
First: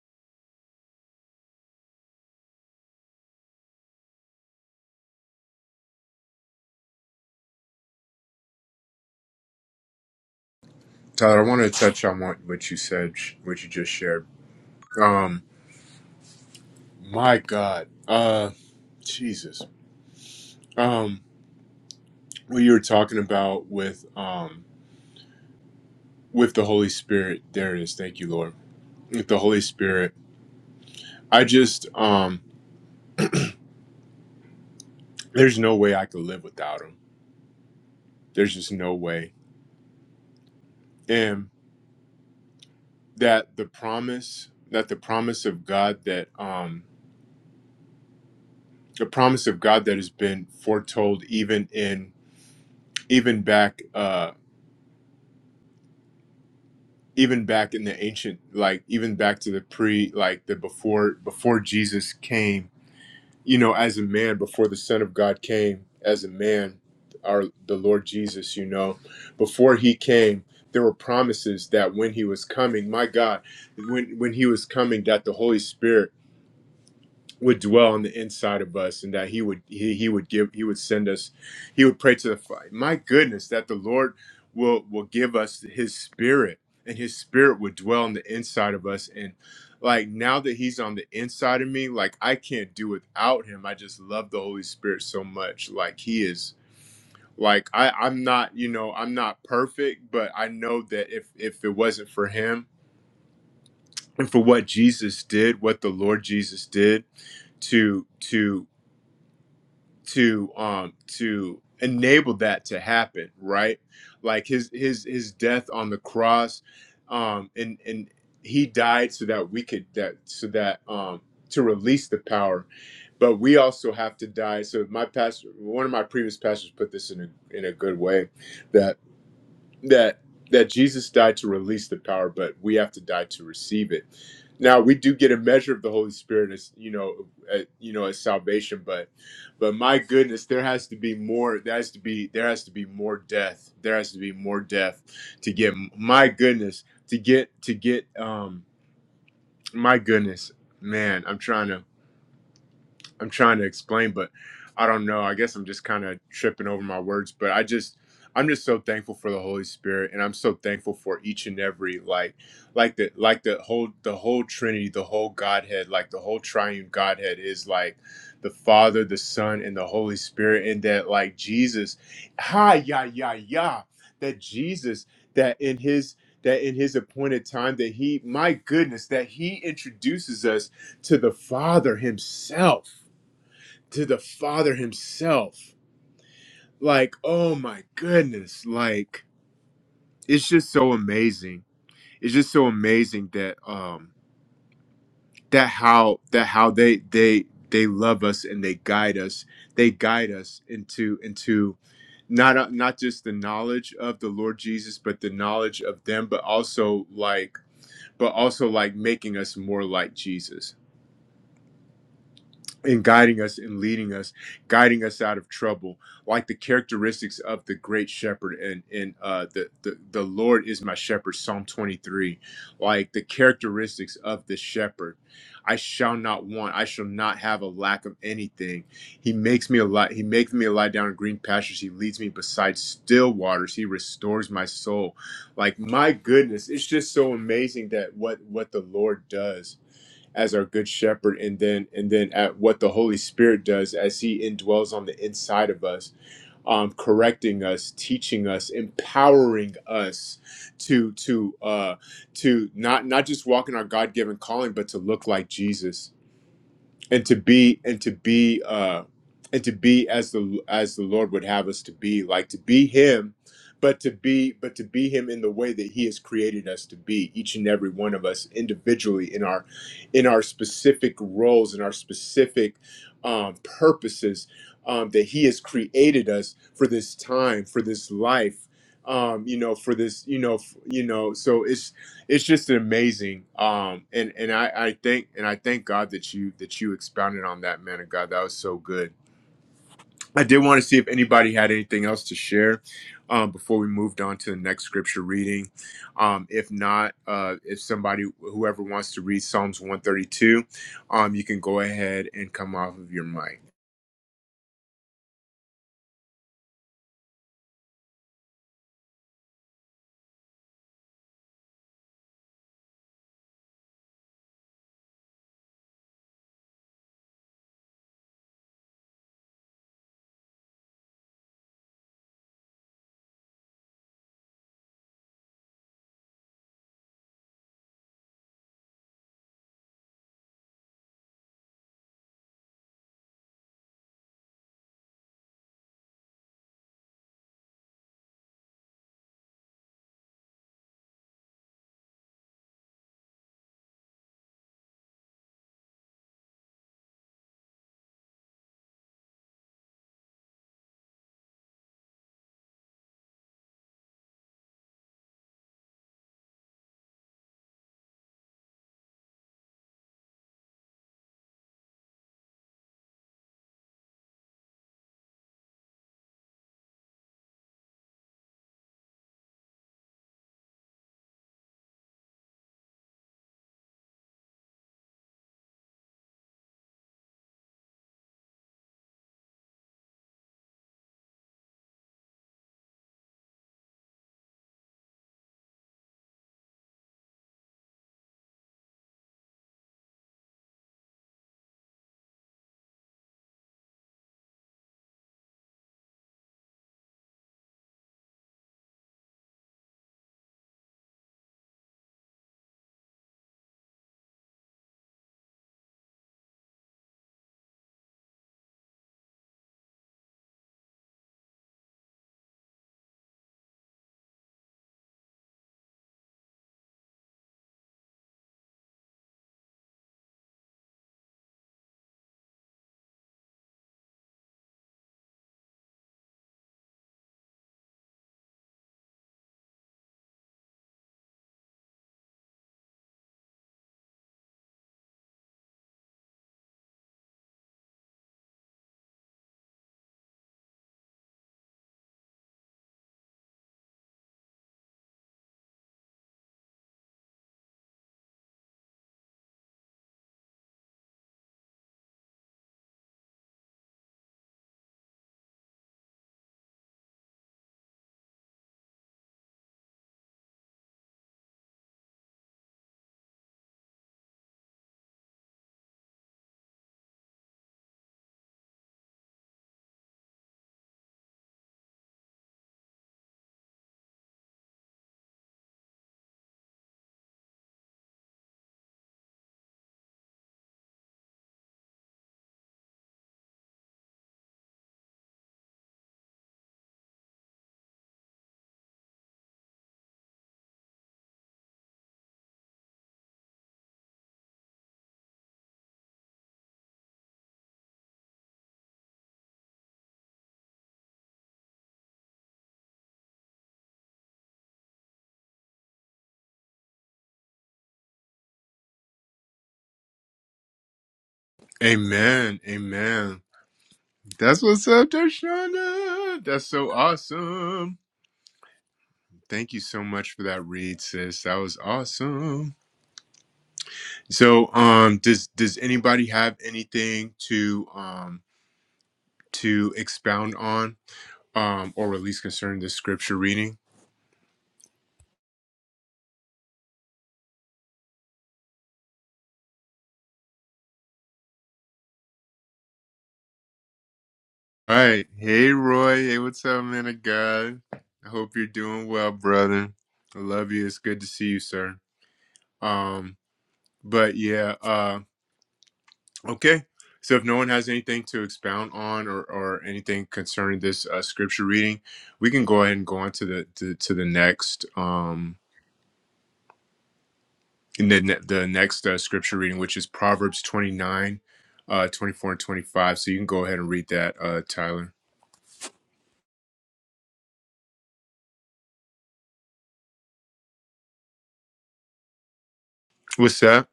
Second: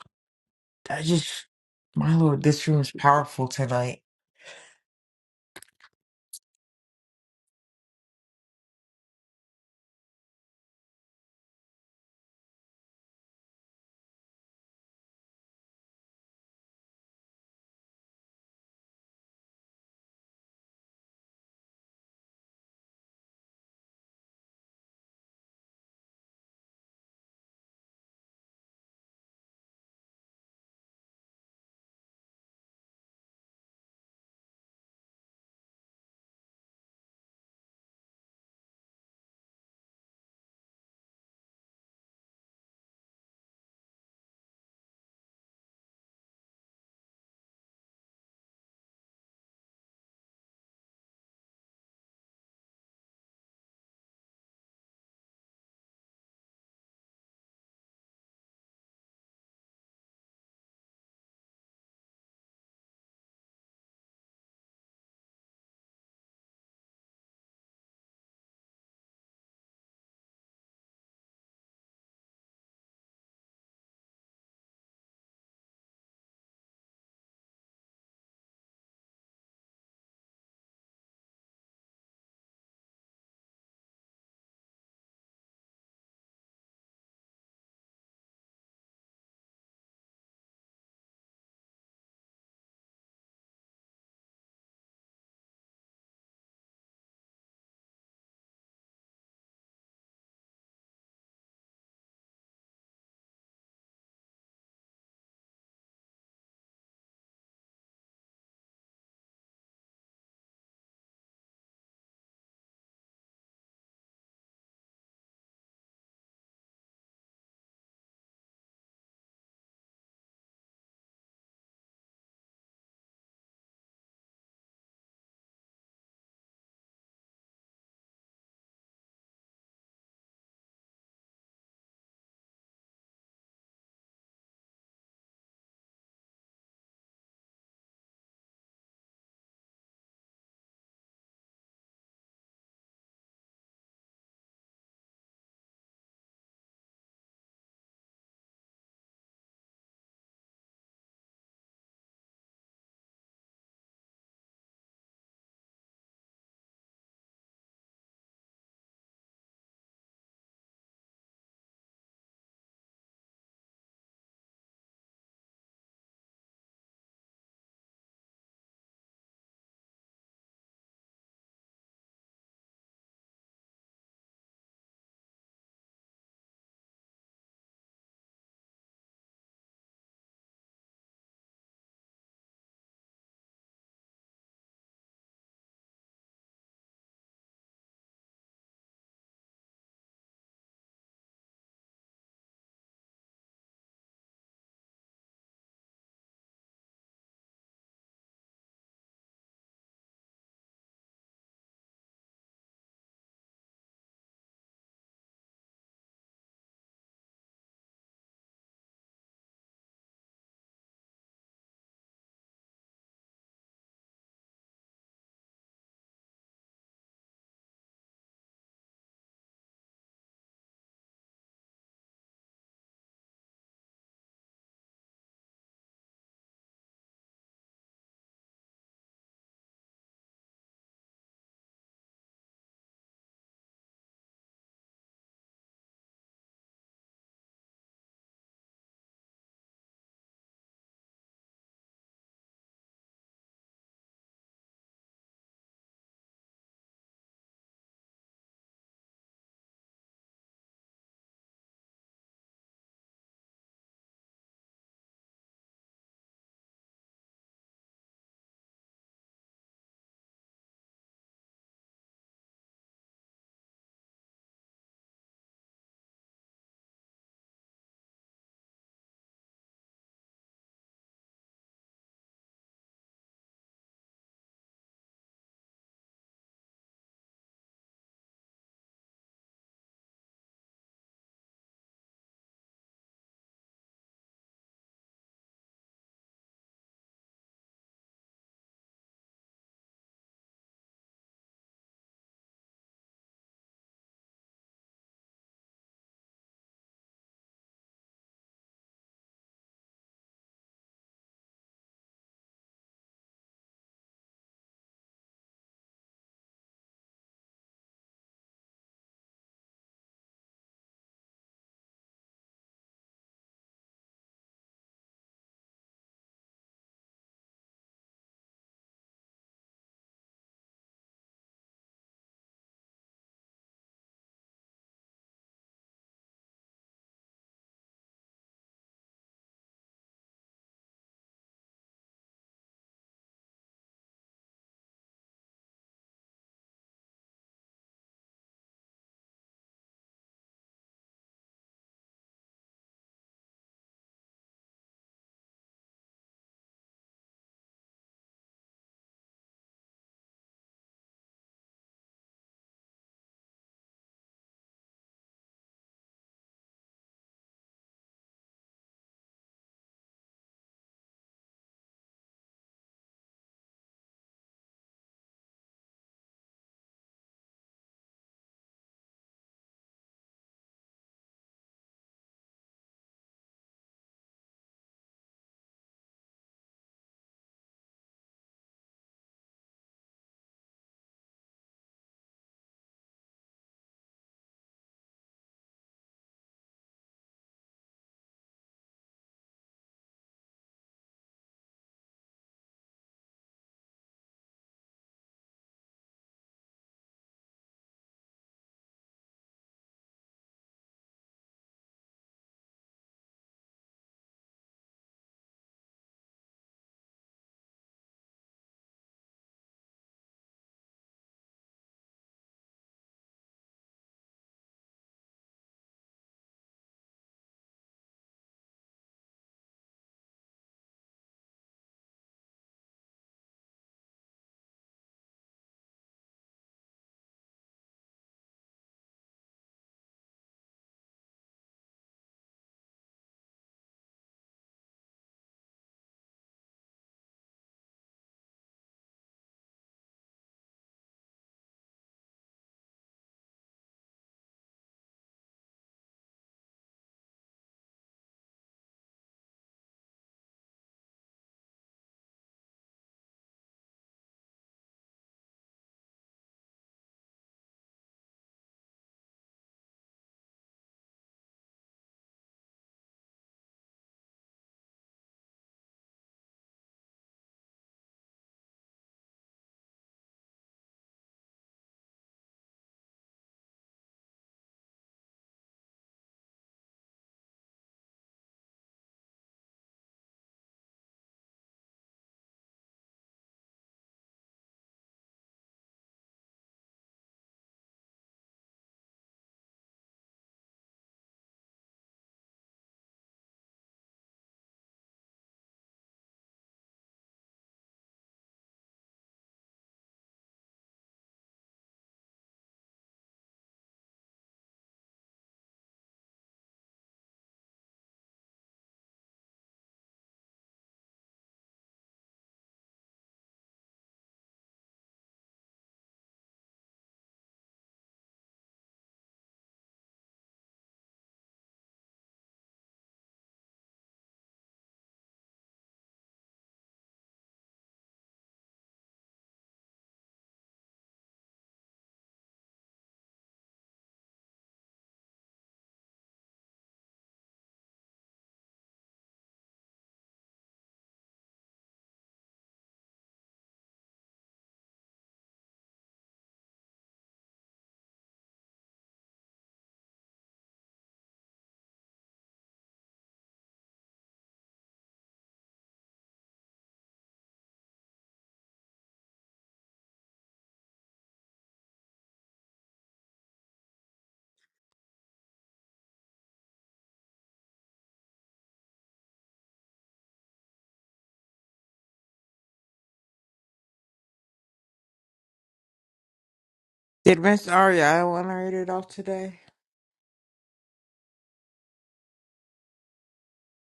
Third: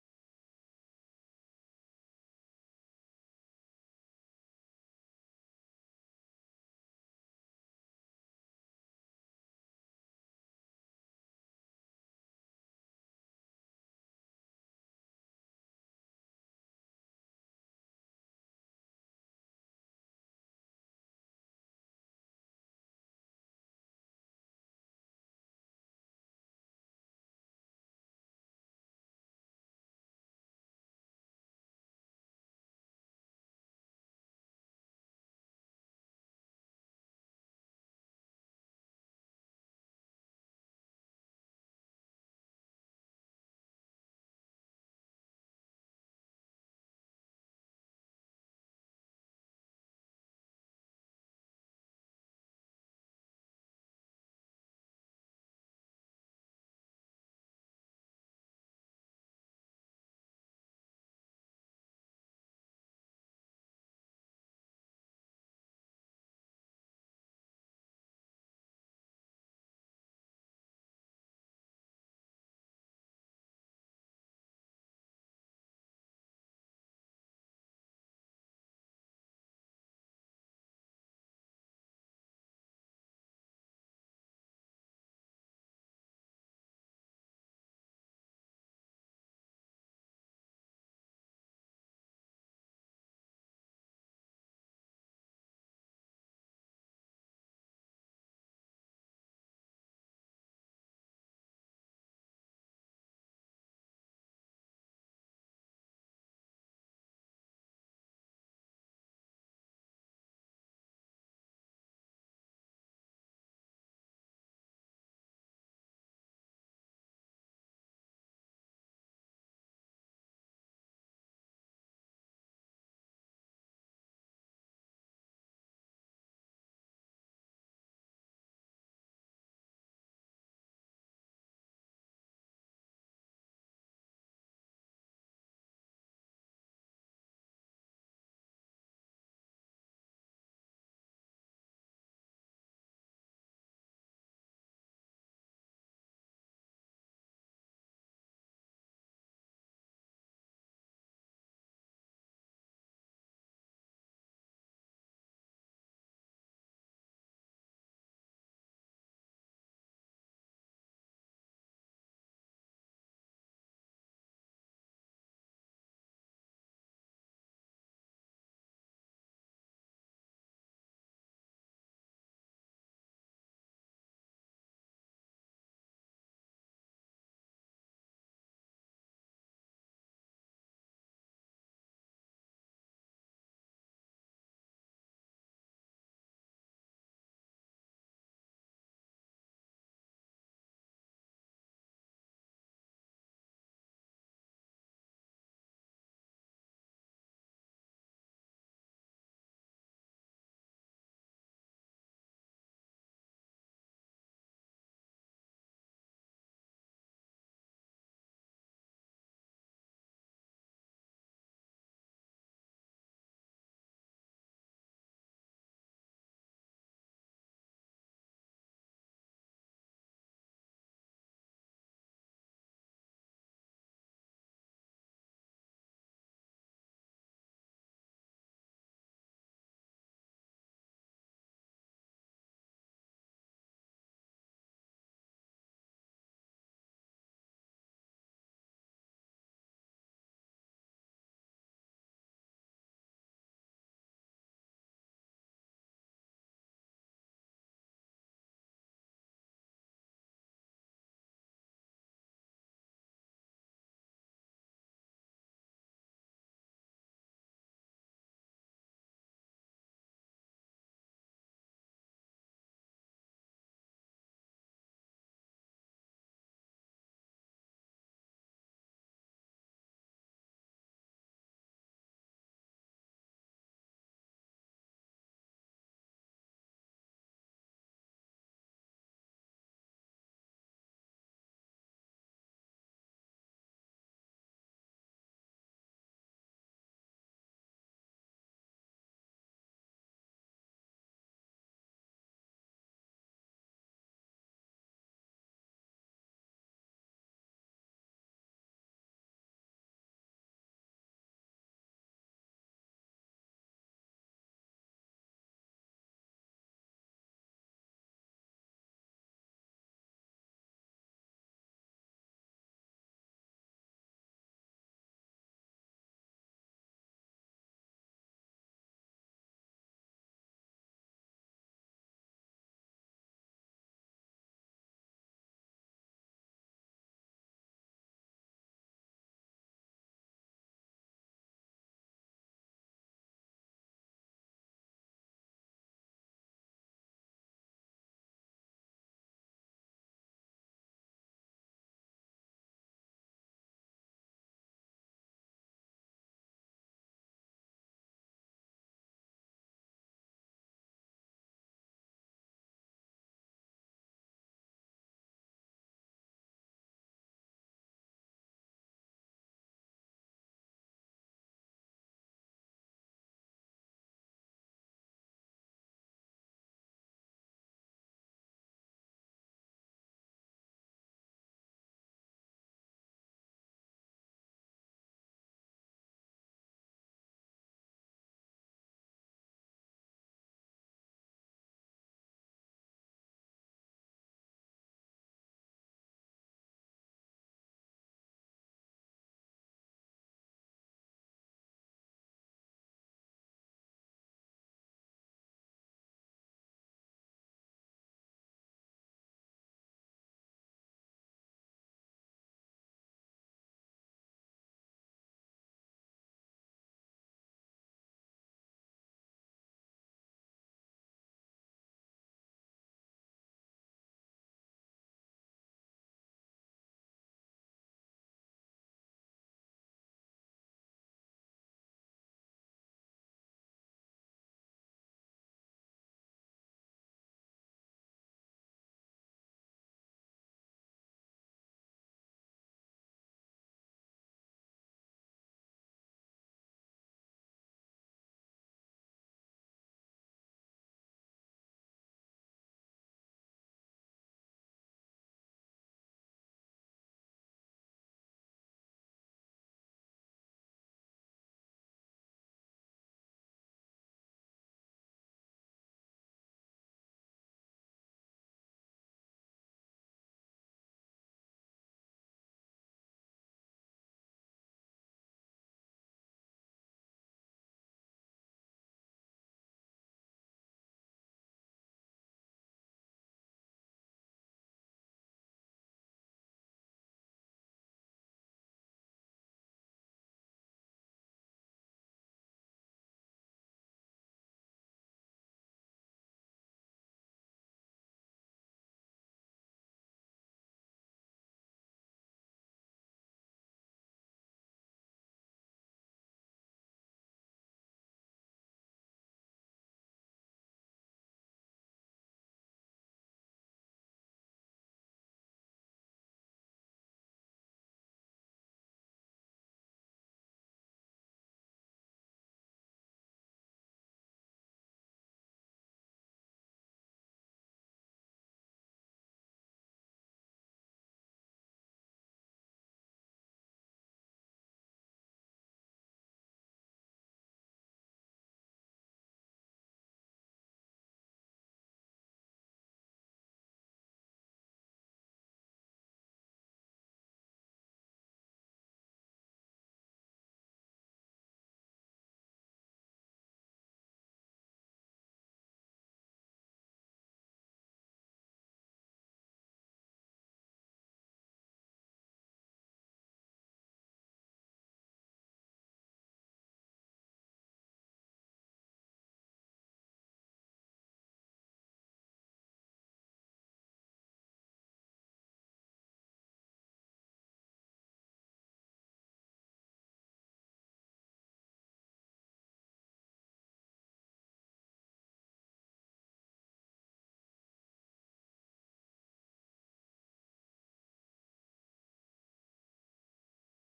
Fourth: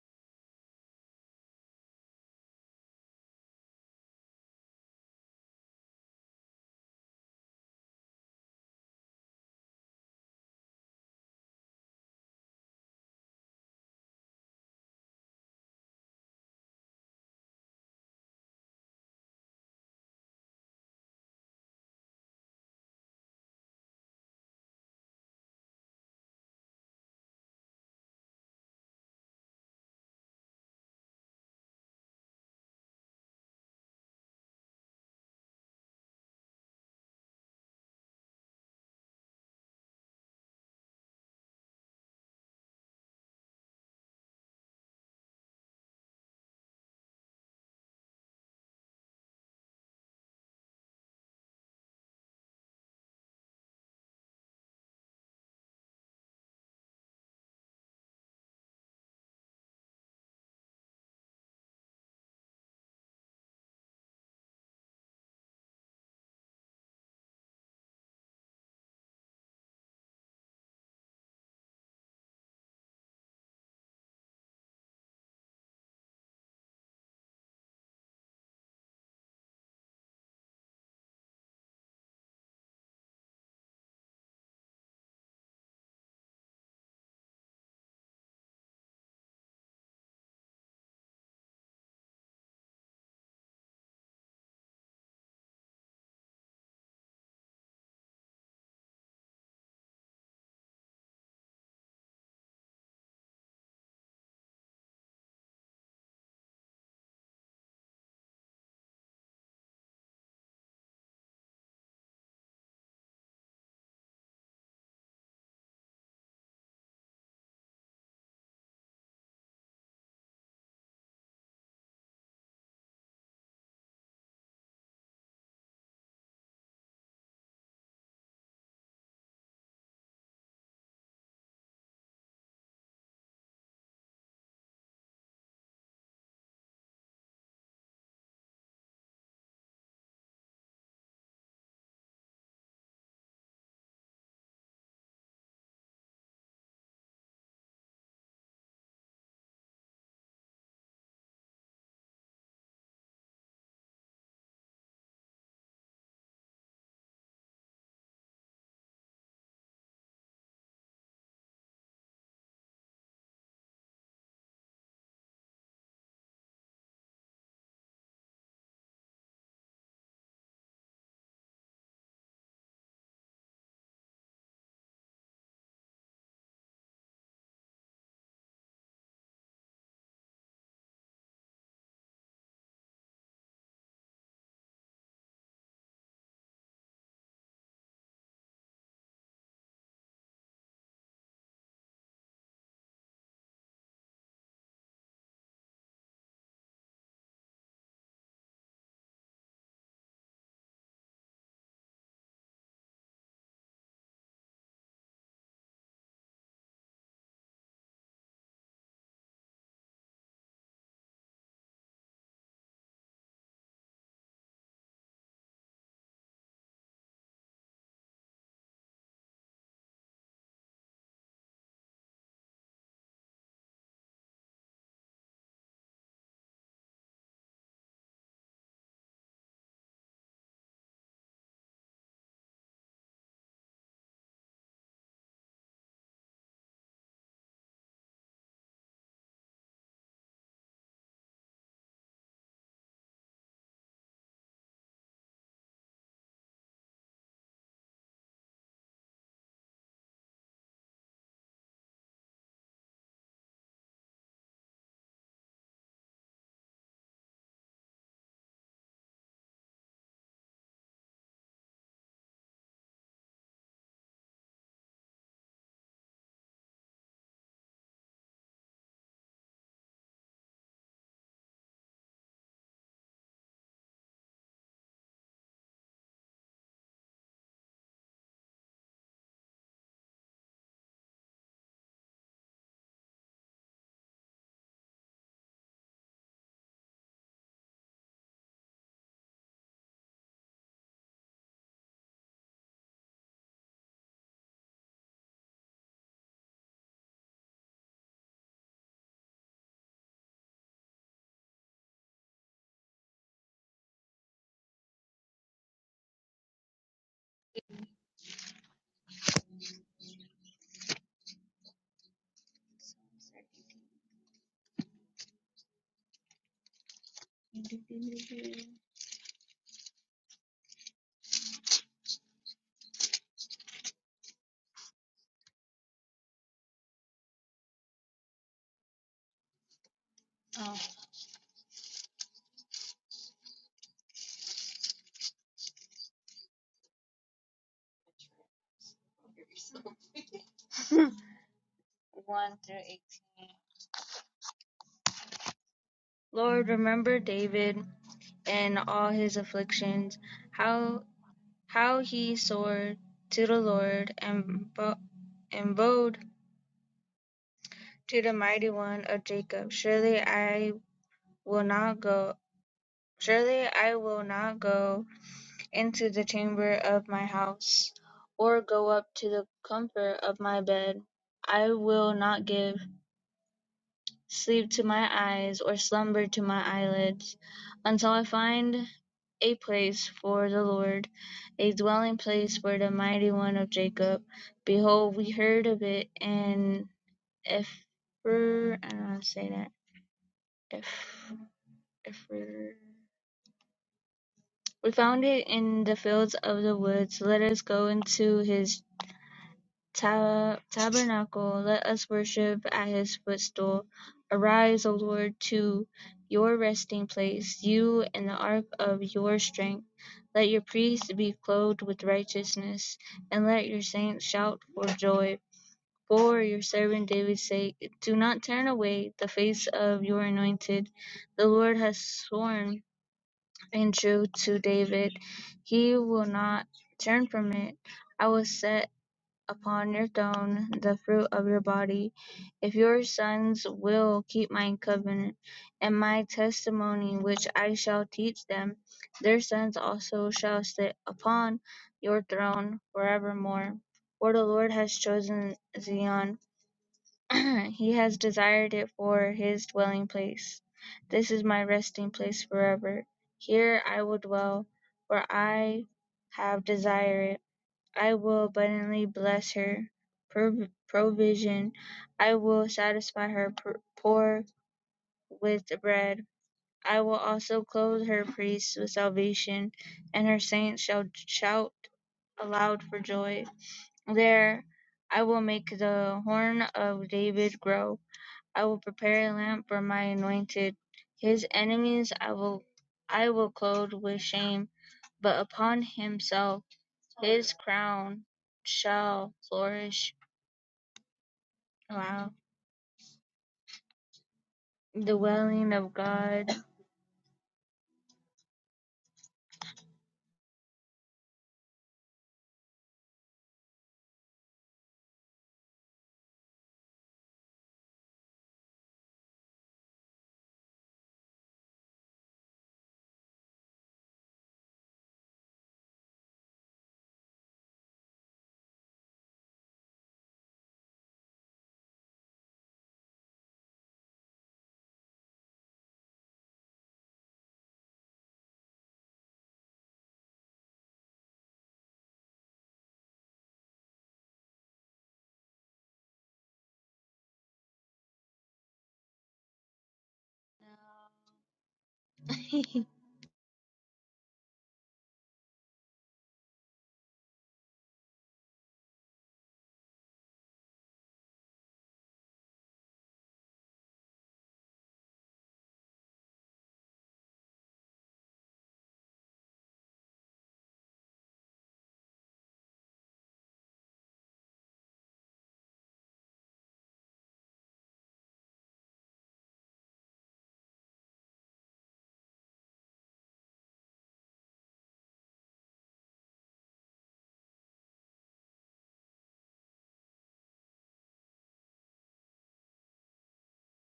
I just, my Lord, this room is powerful tonight.
Tyler, I want to touch on what, what you said, what you just shared. Um, my God, uh, Jesus. Um, what you were talking about with um with the Holy Spirit. There it is. Thank you, Lord. With the Holy Spirit, I just um, there's no way I could live without Him. There's just no way. And that the promise, that the promise of God, that um, the promise of God that has been foretold even in even back. Uh, even back in the ancient like even back to the pre like the before before jesus came you know as a man before the son of god came as a man our the lord jesus you know before he came there were promises that when he was coming my god when when he was coming that the holy spirit would dwell on the inside of us and that he would he, he would give he would send us he would pray to the father my goodness that the lord will will give us his spirit and his spirit would dwell on the inside of us and like now that he's on the inside of me like i can't do without him i just love the holy spirit so much like he is like i i'm not you know i'm not perfect but i know that if if it wasn't for him and for what jesus did what the lord jesus did to to to um to enable that to happen right like his his his death on the cross um and and he died so that we could that so that um to release the power but we also have to die so my pastor one of my previous pastors put this in a in a good way that that Jesus died to release the power, but we have to die to receive it. Now we do get a measure of the Holy Spirit as you know, at, you know, as salvation, but but my goodness, there has to be more. There has to be there has to be more death. There has to be more death to get. My goodness, to get to get. Um, my goodness, man, I'm trying to. I'm trying to explain, but I don't know. I guess I'm just kind of tripping over my words, but I just I'm just so thankful for the Holy Spirit and I'm so thankful for each and every like like the like the whole the whole Trinity, the whole Godhead, like the whole triune Godhead is like the Father, the Son, and the Holy Spirit, and that like Jesus, ha ya ya ya, that Jesus that in his that in his appointed time that he my goodness that he introduces us to the Father himself to the Father Himself. Like, oh my goodness. Like, it's just so amazing. It's just so amazing that um that how that how they they they love us and they guide us. They guide us into into not uh, not just the knowledge of the Lord Jesus, but the knowledge of them, but also like but also like making us more like Jesus and guiding us and leading us, guiding us out of trouble, like the characteristics of the great shepherd and and uh, the, the the Lord is my shepherd, Psalm twenty three, like the characteristics of the shepherd. I shall not want. I shall not have a lack of anything. He makes me a lot. He makes me lie down in green pastures. He leads me beside still waters. He restores my soul. Like my goodness, it's just so amazing that what what the Lord does as our good shepherd and then and then at what the holy spirit does as he indwells on the inside of us um, correcting us teaching us empowering us to to uh to not not just walk in our god-given calling but to look like jesus and to be and to be uh and to be as the as the lord would have us to be like to be him but to be but to be him in the way that he has created us to be each and every one of us individually in our in our specific roles in our specific um, purposes um, that he has created us for this time for this life um, you know for this you know f- you know so it's it's just amazing. Um, and and I, I thank and I thank God that you that you expounded on that, man of God. That was so good. I did want to see if anybody had anything else to share um, before we moved on to the next scripture reading. Um, if not, uh, if somebody whoever wants to read Psalms one thirty two, um, you can go ahead and come off of your mic.
oh. 1 through 18. Lord, remember David and all his afflictions, how how he soared to the Lord and, bo- and bowed to the mighty one of Jacob. Surely I will not go. Surely I will not go into the chamber of my house, or go up to the comfort of my bed. I will not give sleep to my eyes, or slumber to my eyelids, until I find a place for the Lord, a dwelling place for the mighty one of Jacob. Behold, we heard of it in Epher, I don't know how to say that. Eph, Epher. We found it in the fields of the woods. Let us go into his tab- tabernacle, let us worship at his footstool. Arise, O Lord, to your resting place, you and the ark of your strength. Let your priests be clothed with righteousness, and let your saints shout for joy. For your servant David's sake, do not turn away the face of your anointed. The Lord has sworn in truth to David, he will not turn from it. I will set upon your throne the fruit of your body, if your sons will keep my covenant and my testimony which I shall teach them, their sons also shall sit upon your throne forevermore. For the Lord has chosen Zion, he has desired it for his dwelling place. This is my resting place forever. Here I will dwell, for I have desired it. I will abundantly bless her prov- provision. I will satisfy her pr- poor with bread. I will also clothe her priests with salvation, and her saints shall shout aloud for joy. There I will make the horn of David grow. I will prepare a lamp for my anointed. His enemies I will I will clothe with shame, but upon himself his crown shall flourish. Wow. the Dwelling of God.
Amen. Amen. That's what's up, Darshana. That's so awesome. Thank you so much for that read, sis. That was awesome. So, um, does does anybody have anything to um to expound on um or at least concerning the scripture reading? All right, hey Roy, hey, what's up, man of God? I hope you're doing well, brother. I love you. It's good to see you, sir. Um, but yeah, uh, okay. So if no one has anything to expound on or or anything concerning this uh, scripture reading, we can go ahead and go on to the to, to the next. um And then the next uh, scripture reading, which is Proverbs 29, uh, 24 and 25. So you can go ahead and read that, uh, Tyler.
Did Miss Aria? I want to read it off today.
What's that?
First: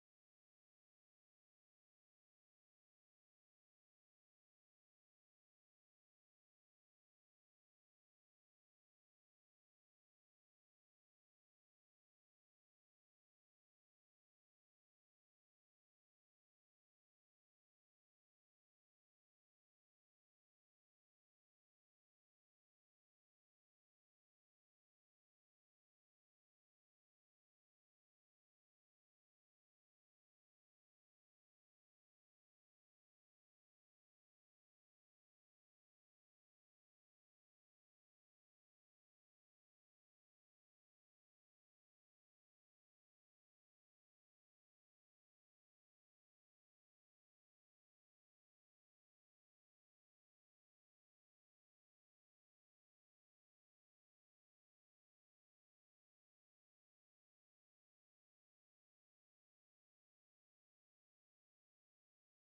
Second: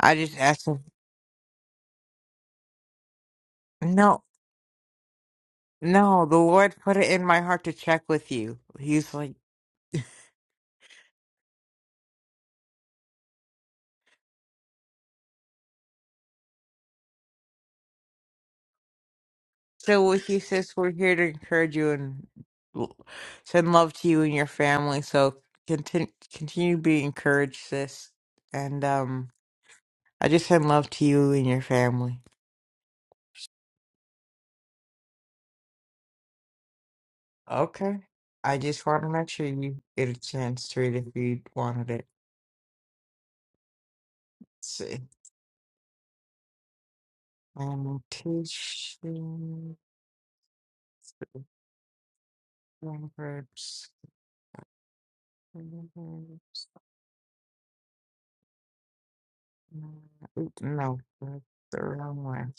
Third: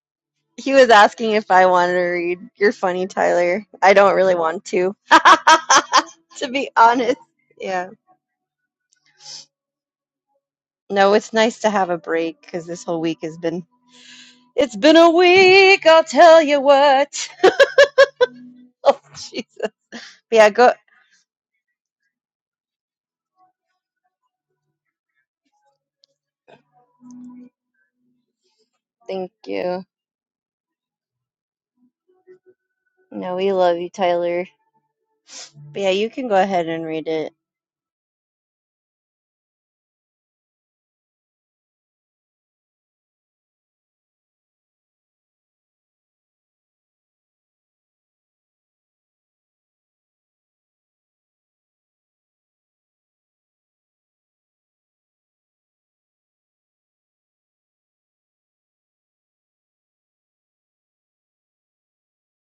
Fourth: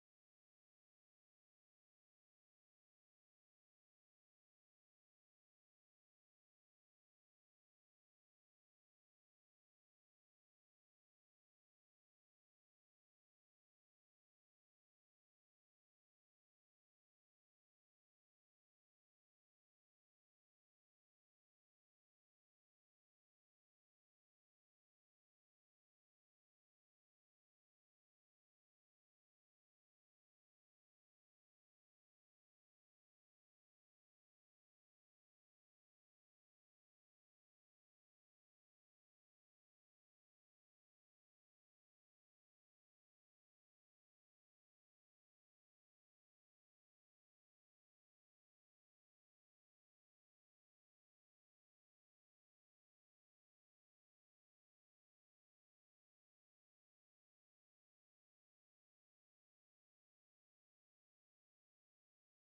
I just asked
He
him,
was asking if I wanted to read. You're funny, Tyler. I don't
no,
really want to,
no, the
to be
Lord put it
honest.
in my heart to
Yeah.
check with you. He's like,
No, it's nice to have a break because this whole week has been. It's been a week, I'll tell you what. Oh, Jesus. But
so with you,
yeah, go.
sis, we're here to encourage you and l- send love to you and your family. So continue, continue to be encouraged, sis. And um,
Thank you.
I just send love to you and your family.
No, we love you, Tyler. But yeah, you can go ahead and read it.
Okay. I just want to make sure you get a chance to read if you wanted it. Let's see. Lamentations, Proverbs. Oop, No, that's the wrong one.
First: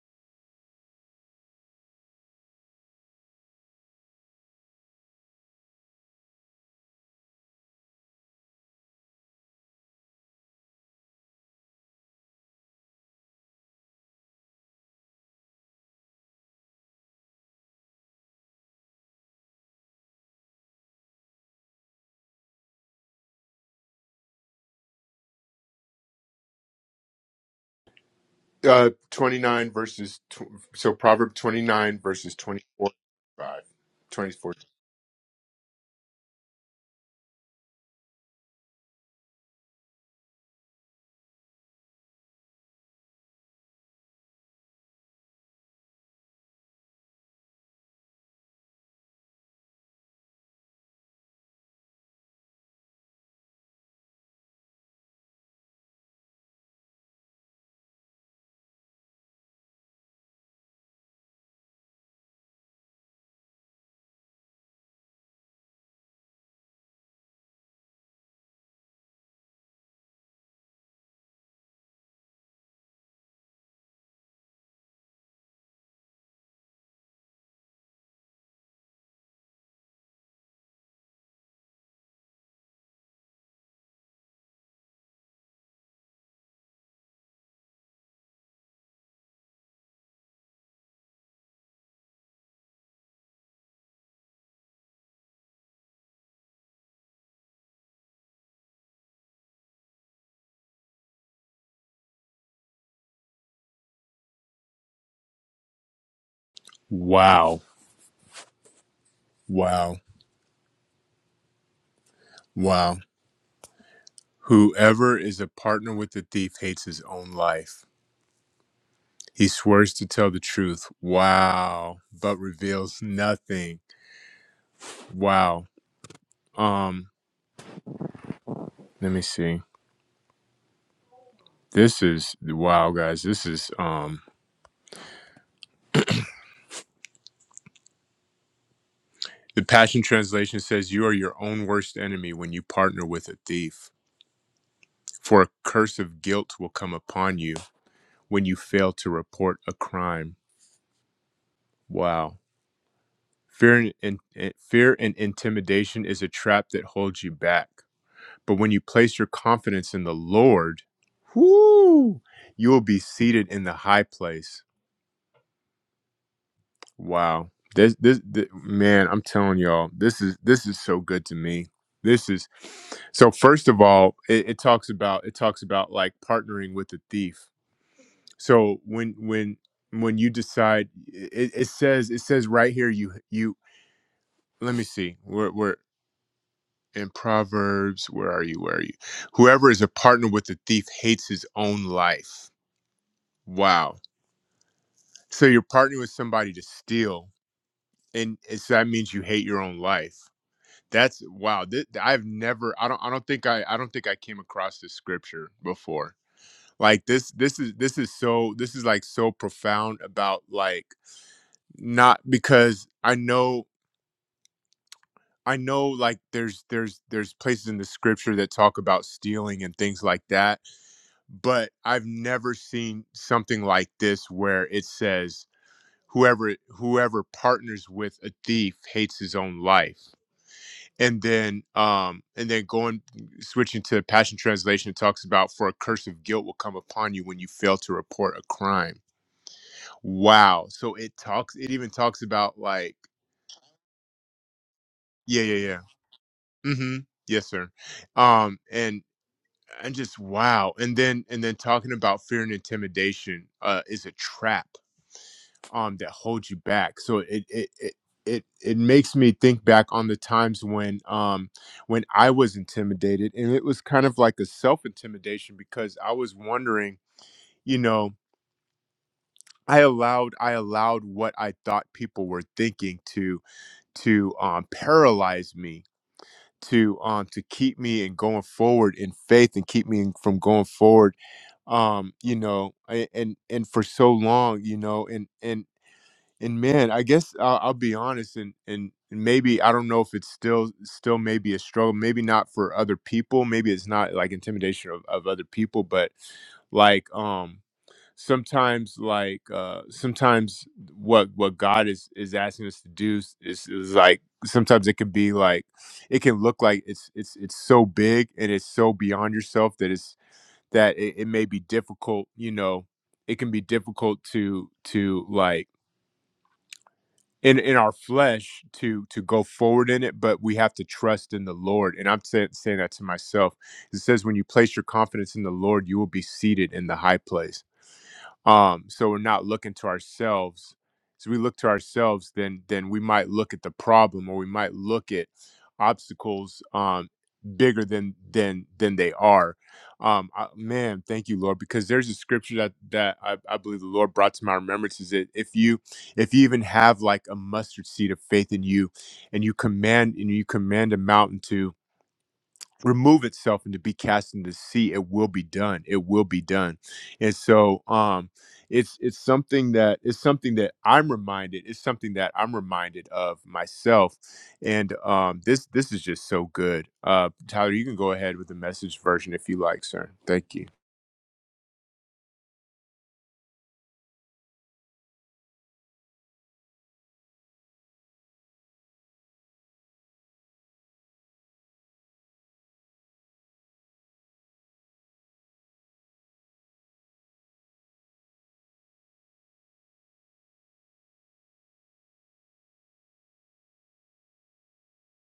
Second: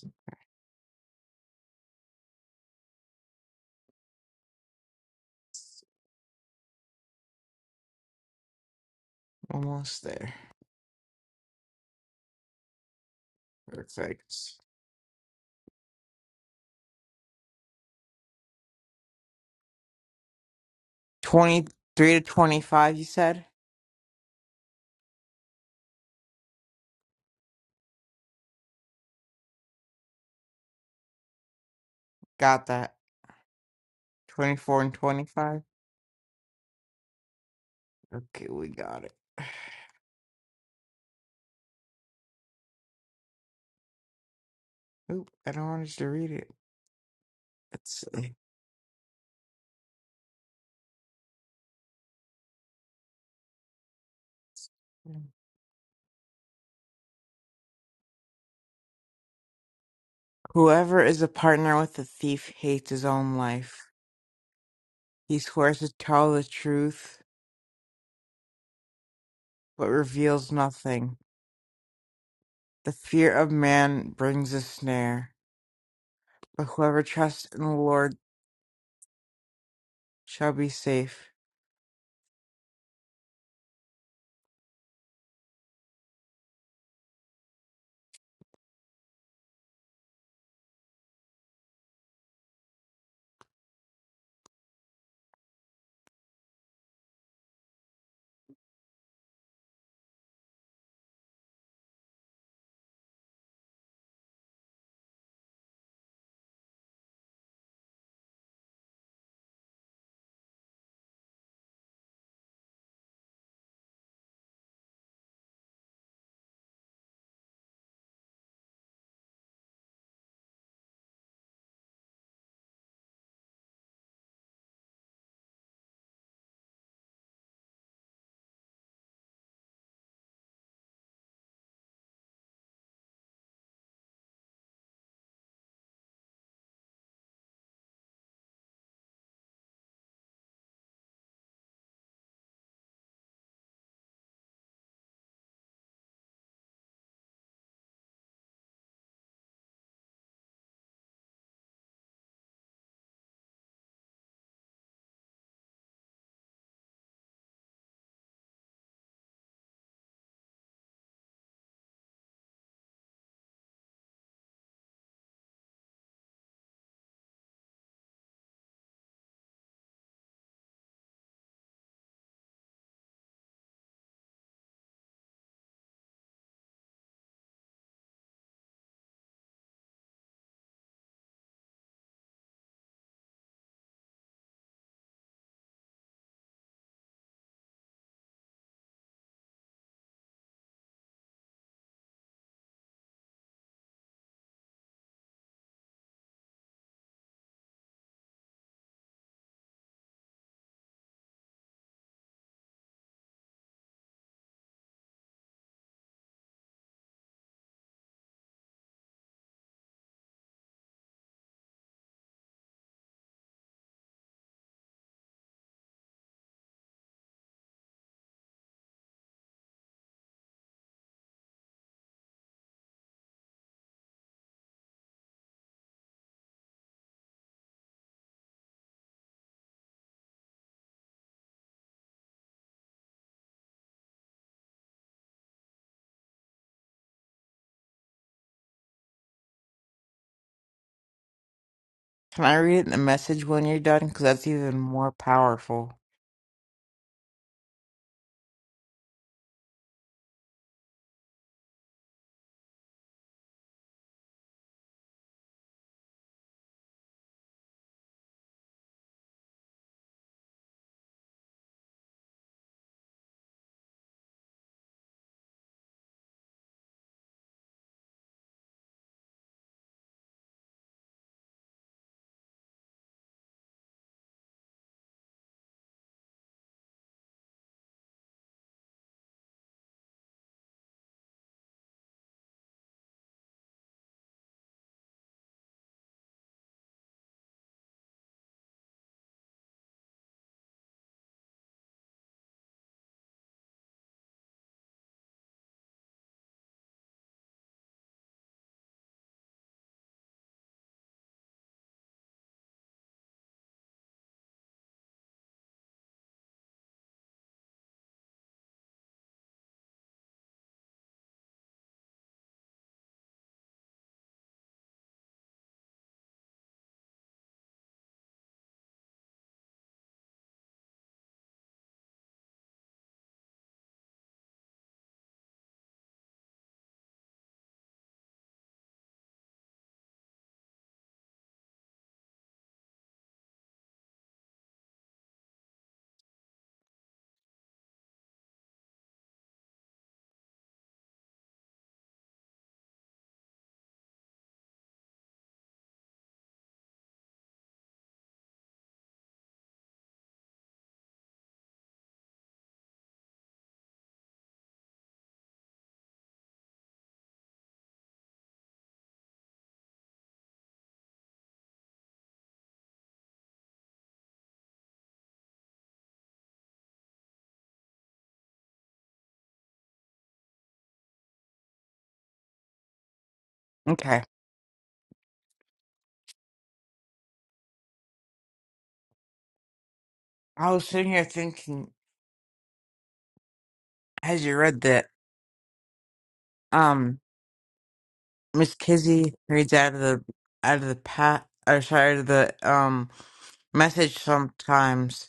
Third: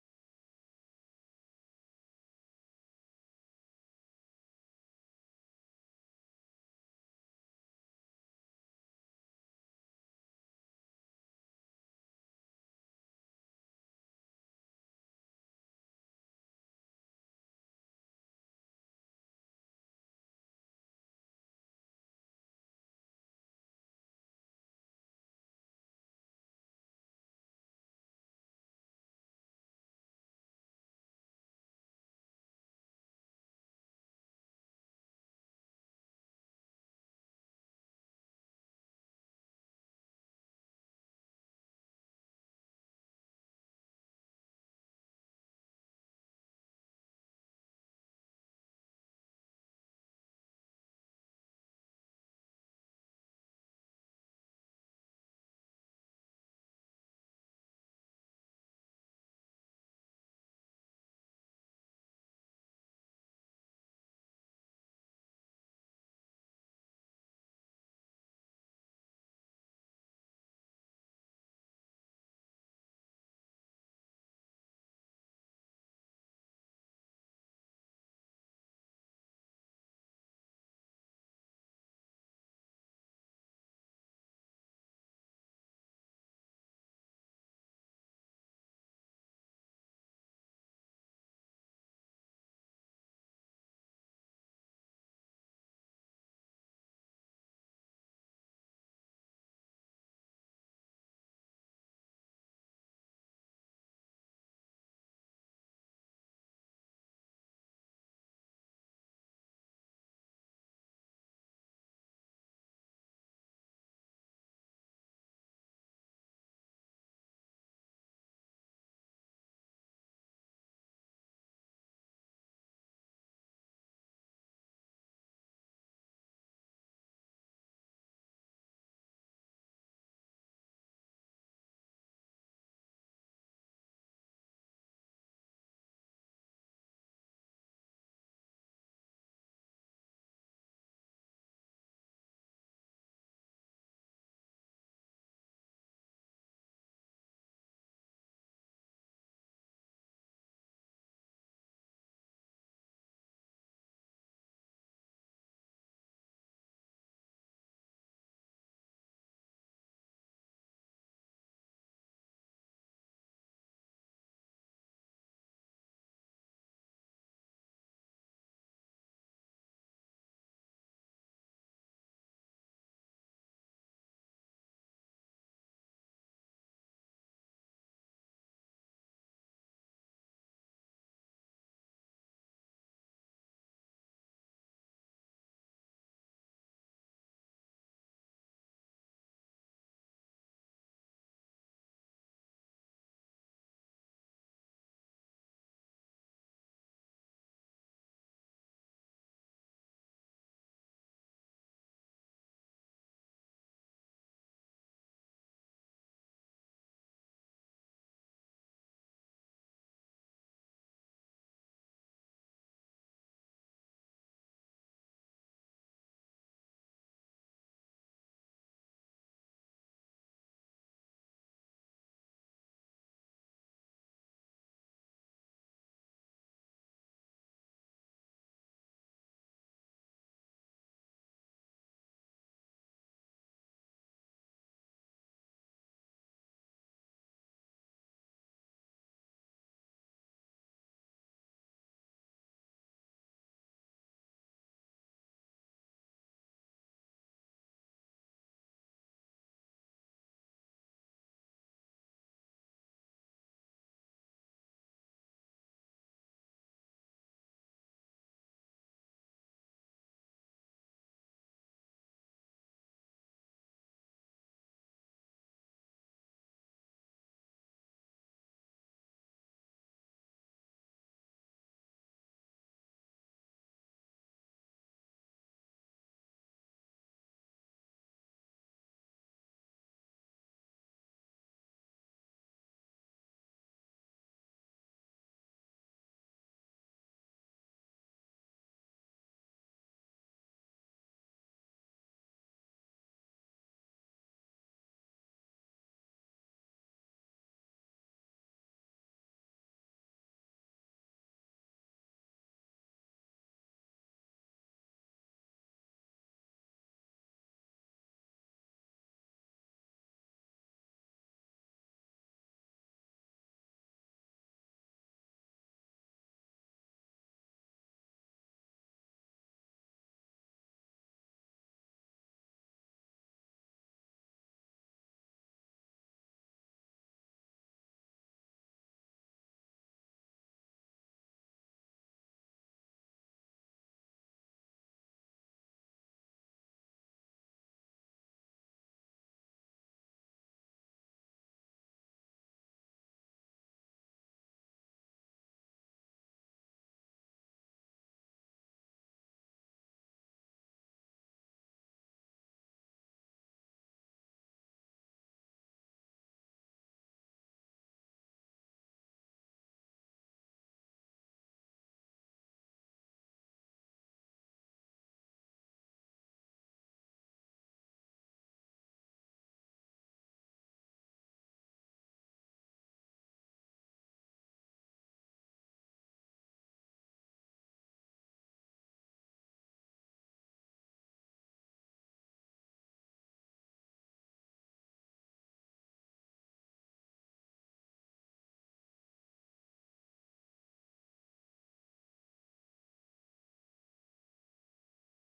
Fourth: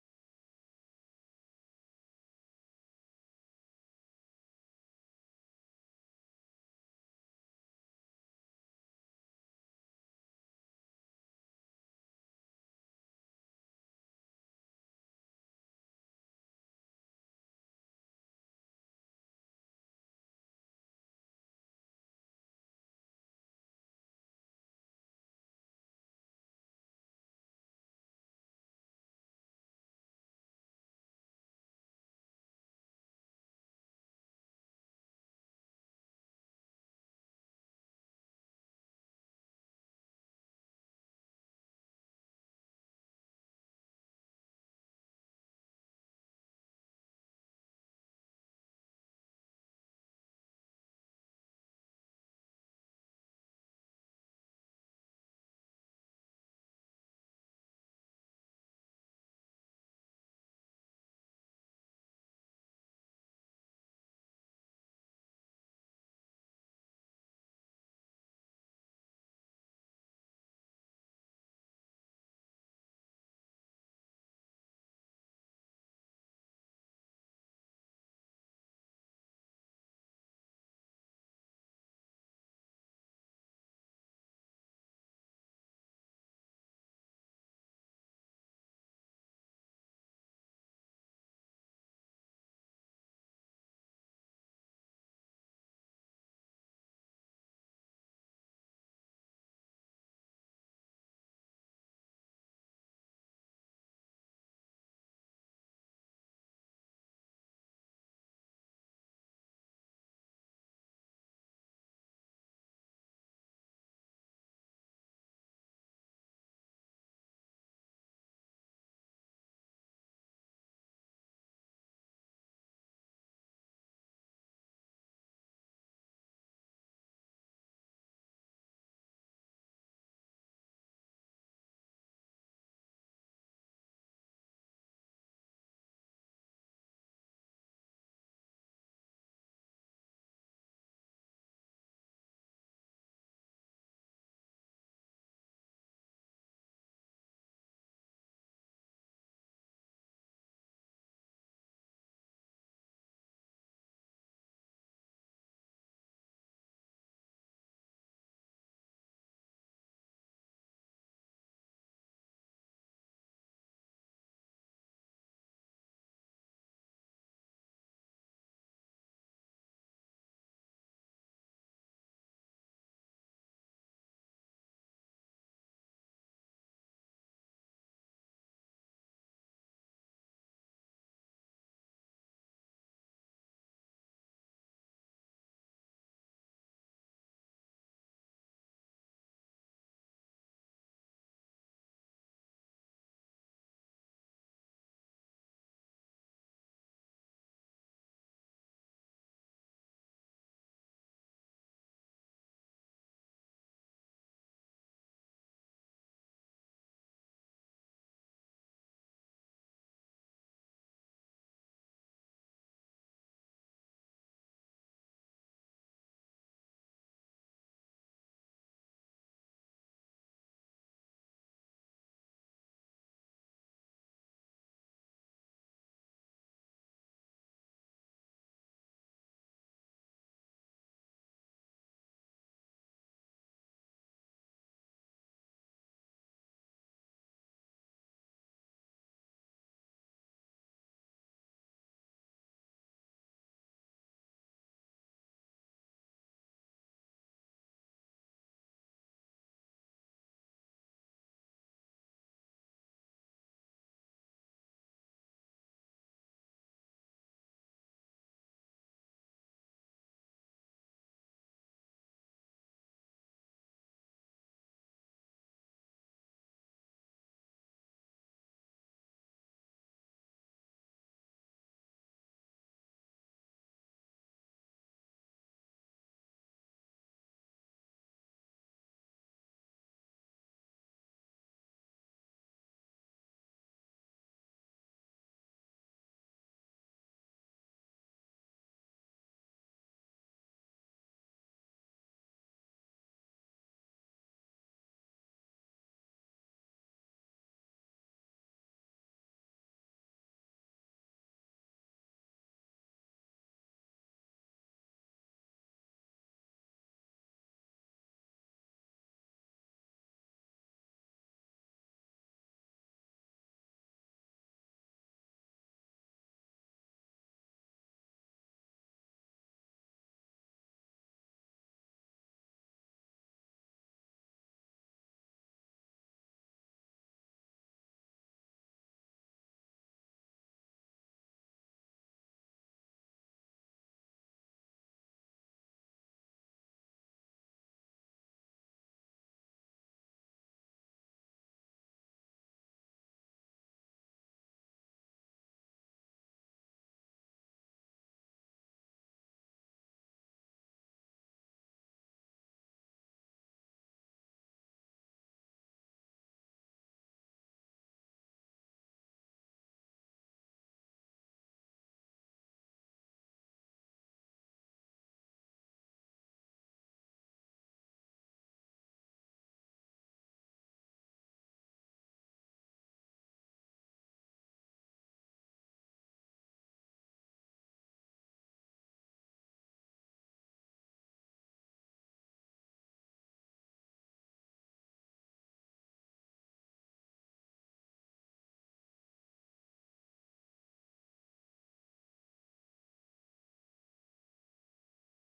Almost there. Perfect. 23 to 25, you said?
Uh, 29 verses, tw- so Proverb 29 verses
Got
24,
that.
five, twenty four.
24 and 25? Okay, we got it. Oop, I don't want us to read it. Let's see. Whoever is a partner with a thief hates his own life. He swears to tell the truth, but reveals nothing. The fear of man brings a snare, but whoever trusts in the Lord shall be safe.
Wow. Wow. Wow. Whoever is a partner with the thief hates his own life. He swears to tell the truth. Wow. But reveals nothing. Wow. Um, let me see. This is wow, guys. This is um the Passion Translation says you are your own worst enemy when you partner with a thief. For a curse of guilt will come upon you when you fail to report a crime. Wow. Fear and, and, fear and intimidation is a trap that holds you back. But when you place your confidence in the Lord, whoo, you will be seated in the high place. Wow. This, this this man, I'm telling y'all, this is this is so good to me. This is so first of all, it, it talks about it talks about like partnering with the thief. So when when when you decide it, it says it says right here you you let me see. We're we're in Proverbs, where are you? Where are you? Whoever is a partner with the thief hates his own life. Wow. So you're partnering with somebody to steal, and it's, that means you hate your own life That's wow. Th- I've never. I don't. I don't think I. I don't think I came across this scripture before. Like this. This is. This is so. This is like so profound about like not because I know. I know like there's there's there's places in the scripture that talk about stealing and things like that, but I've never seen something like this where it says whoever whoever partners with a thief hates his own life and then um and then going switching to passion translation it talks about for a curse of guilt will come upon you when you fail to report a crime wow so it talks it even talks
Can I
about
read
like
the message when you're done? Because that's even more
yeah yeah
powerful.
yeah mm-hmm yes sir um and. and just wow and then and then talking about fear and intimidation uh is a trap um that holds you back so it it it it, it makes me think back on the times when um when I was intimidated and it was kind of like a self intimidation because I was wondering you know I allowed I allowed what I thought people were thinking to to um paralyze me to um to keep me in going forward in faith and keep me in- from going forward um you know a- and and for so long you know and and and man i guess i'll, I'll be honest and and and maybe i don't know if it's still still maybe a struggle maybe not for other people maybe it's not like intimidation of, of other people but like um sometimes like uh sometimes what what god is is asking us to do is, is, is like sometimes it could be like it can look like it's it's it's so big and it's so beyond yourself that it's that it, it may be difficult you know it can be difficult to to like in in our flesh to to go forward in it but we have to trust in the lord and i'm saying saying that to myself it says when you place your confidence in the lord you will be seated in the high place um so we're not looking to ourselves So we look to ourselves then then we might look at the problem or we might look at obstacles um bigger than than than they are um I, man thank you lord because there's a scripture that that I, I believe the lord brought to my remembrance is that if you if you even have like a mustard seed of faith in you and you command and you command a mountain to remove itself and to be cast into the sea it will be done it will be done and so um it's it's something that it's something that i'm reminded it's something that i'm reminded of myself and um this this is just so good uh tyler you can go ahead with the message version if you like sir thank you
Okay. I was sitting here thinking as you read that, um, Miss Kizzy reads out of the out of the pat or sorry, out of the um message sometimes,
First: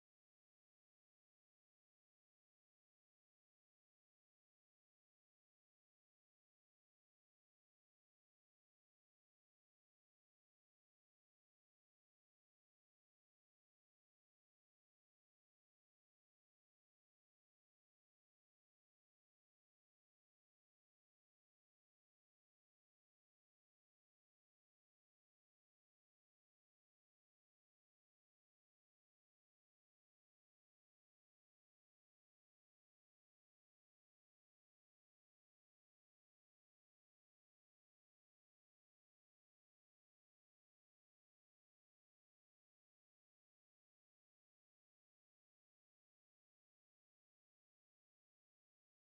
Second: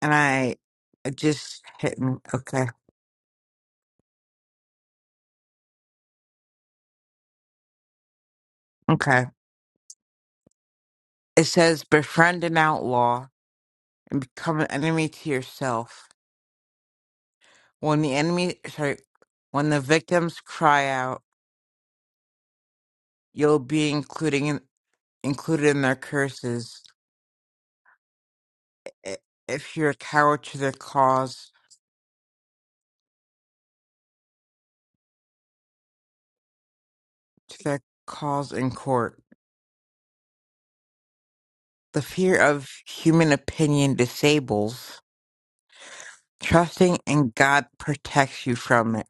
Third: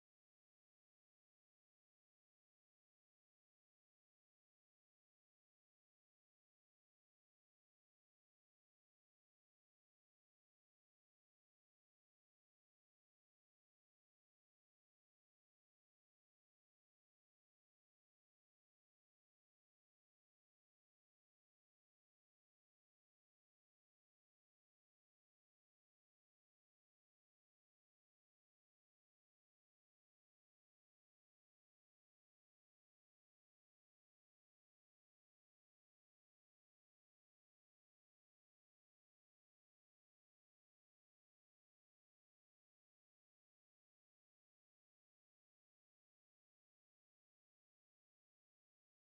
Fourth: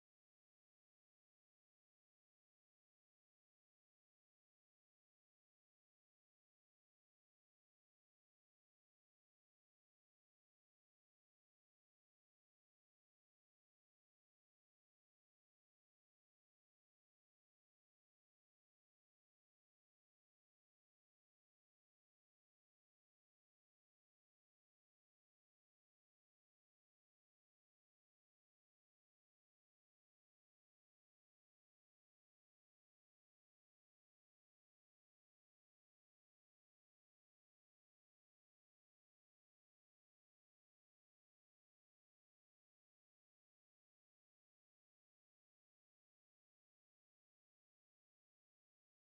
and I it just hit me. Okay, okay. It says, "Befriend an outlaw, become an enemy to yourself. When the enemy, sorry, when the victims cry out, you'll be including included in their curses." i- if you're a coward to their cause to their cause in court. The fear of human opinion disables. Trusting in God protects you from it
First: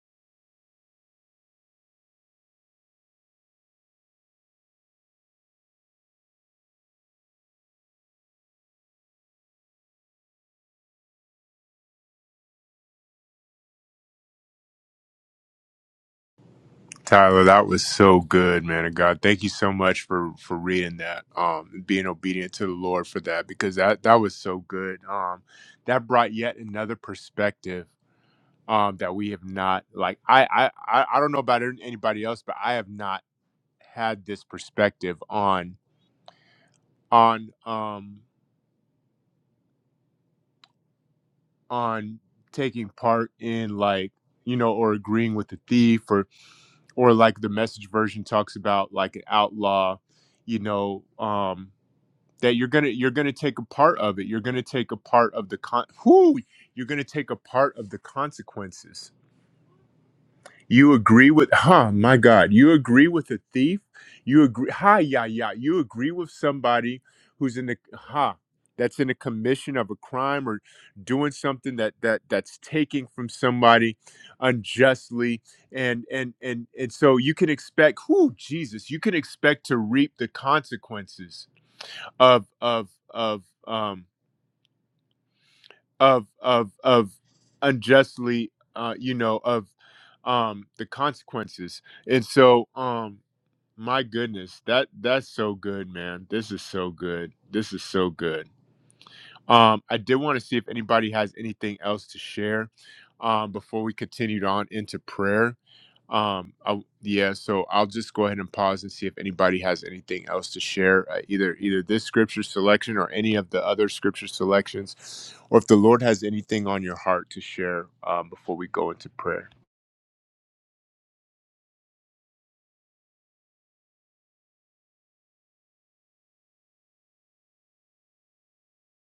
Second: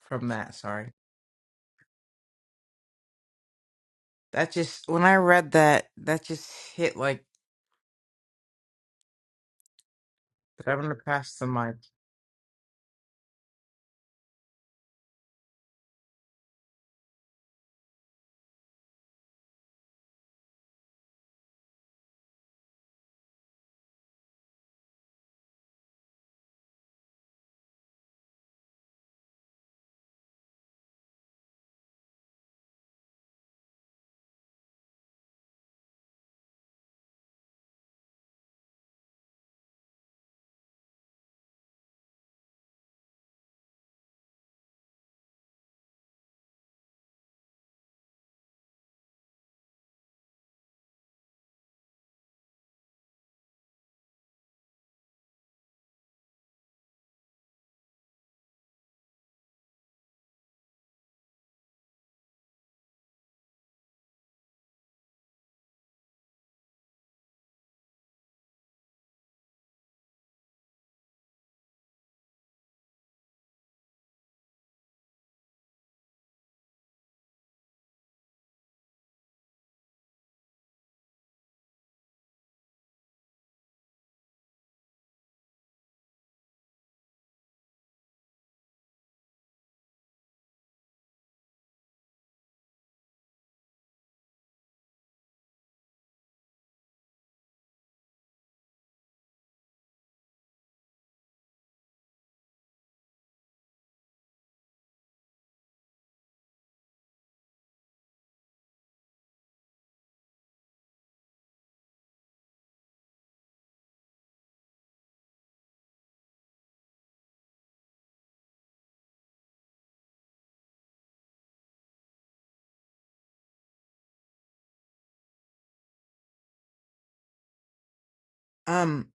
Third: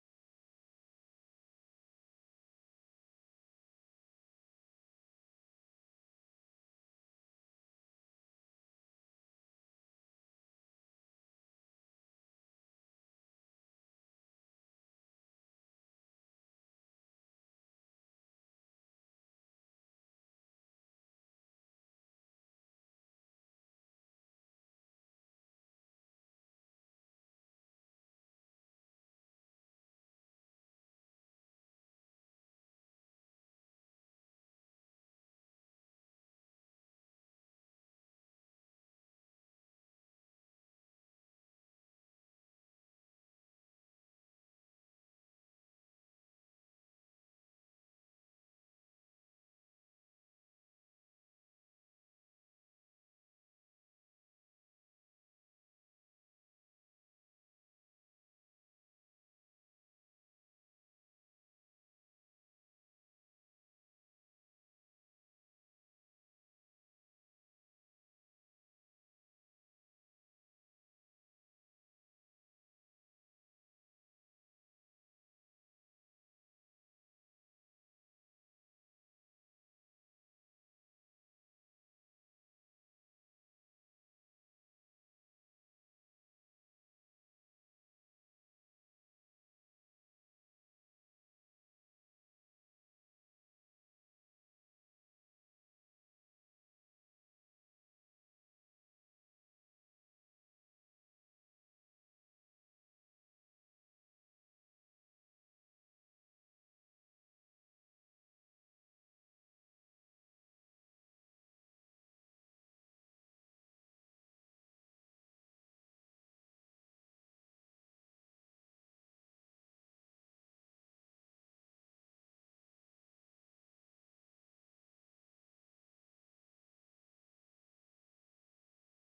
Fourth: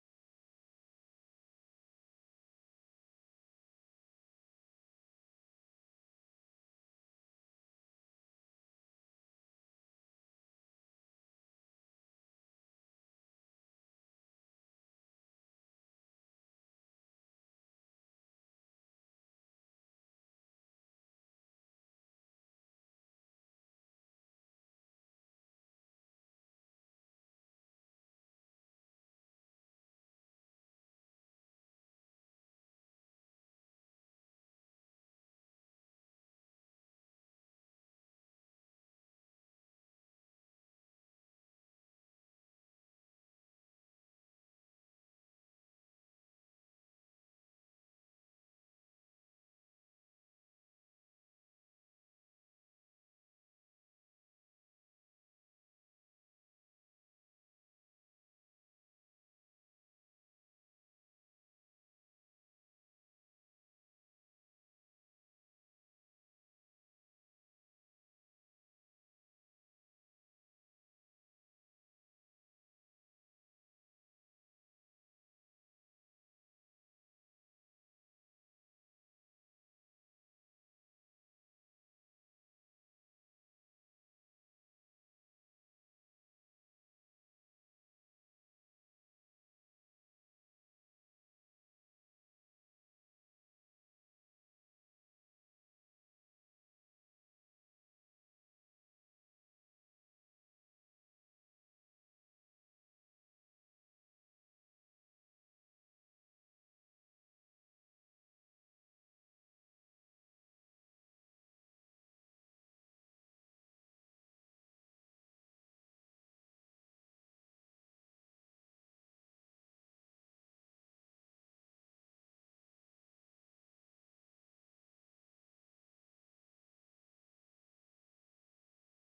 from that, sorry. That just when I read that, that just hit like I'm gonna pass the mic.
tyler that was so good man of god thank you so much for for reading that um and being obedient to the lord for that because that that was so good um that brought yet another perspective um, that we have not like I, I I I don't know about anybody else, but I have not had this perspective on on um on taking part in like you know or agreeing with the thief or or like the message version talks about like an outlaw, you know, um that you're gonna you're gonna take a part of it. You're gonna take a part of the con whoo, you're gonna take a part of the consequences You agree with, huh, my God, you agree with a thief? You agree, Ha! yeah, yeah. You agree with somebody who's in the, ha? that's in the commission of a crime or doing something that that that's taking from somebody unjustly and and and and so you can expect who Jesus you can expect to reap the consequences of of of um of of of unjustly uh you know of um the consequences and so um my goodness that that's so good man this is so good this is so good um, I did want to see if anybody has anything else to share um, before we continued on into prayer. Um, I, yeah, so I'll just go ahead and pause and see if anybody has anything else to share, uh, either either this scripture selection or any of the other scripture selections, or if the Lord has anything on your heart to share um, before we go into prayer.
Um,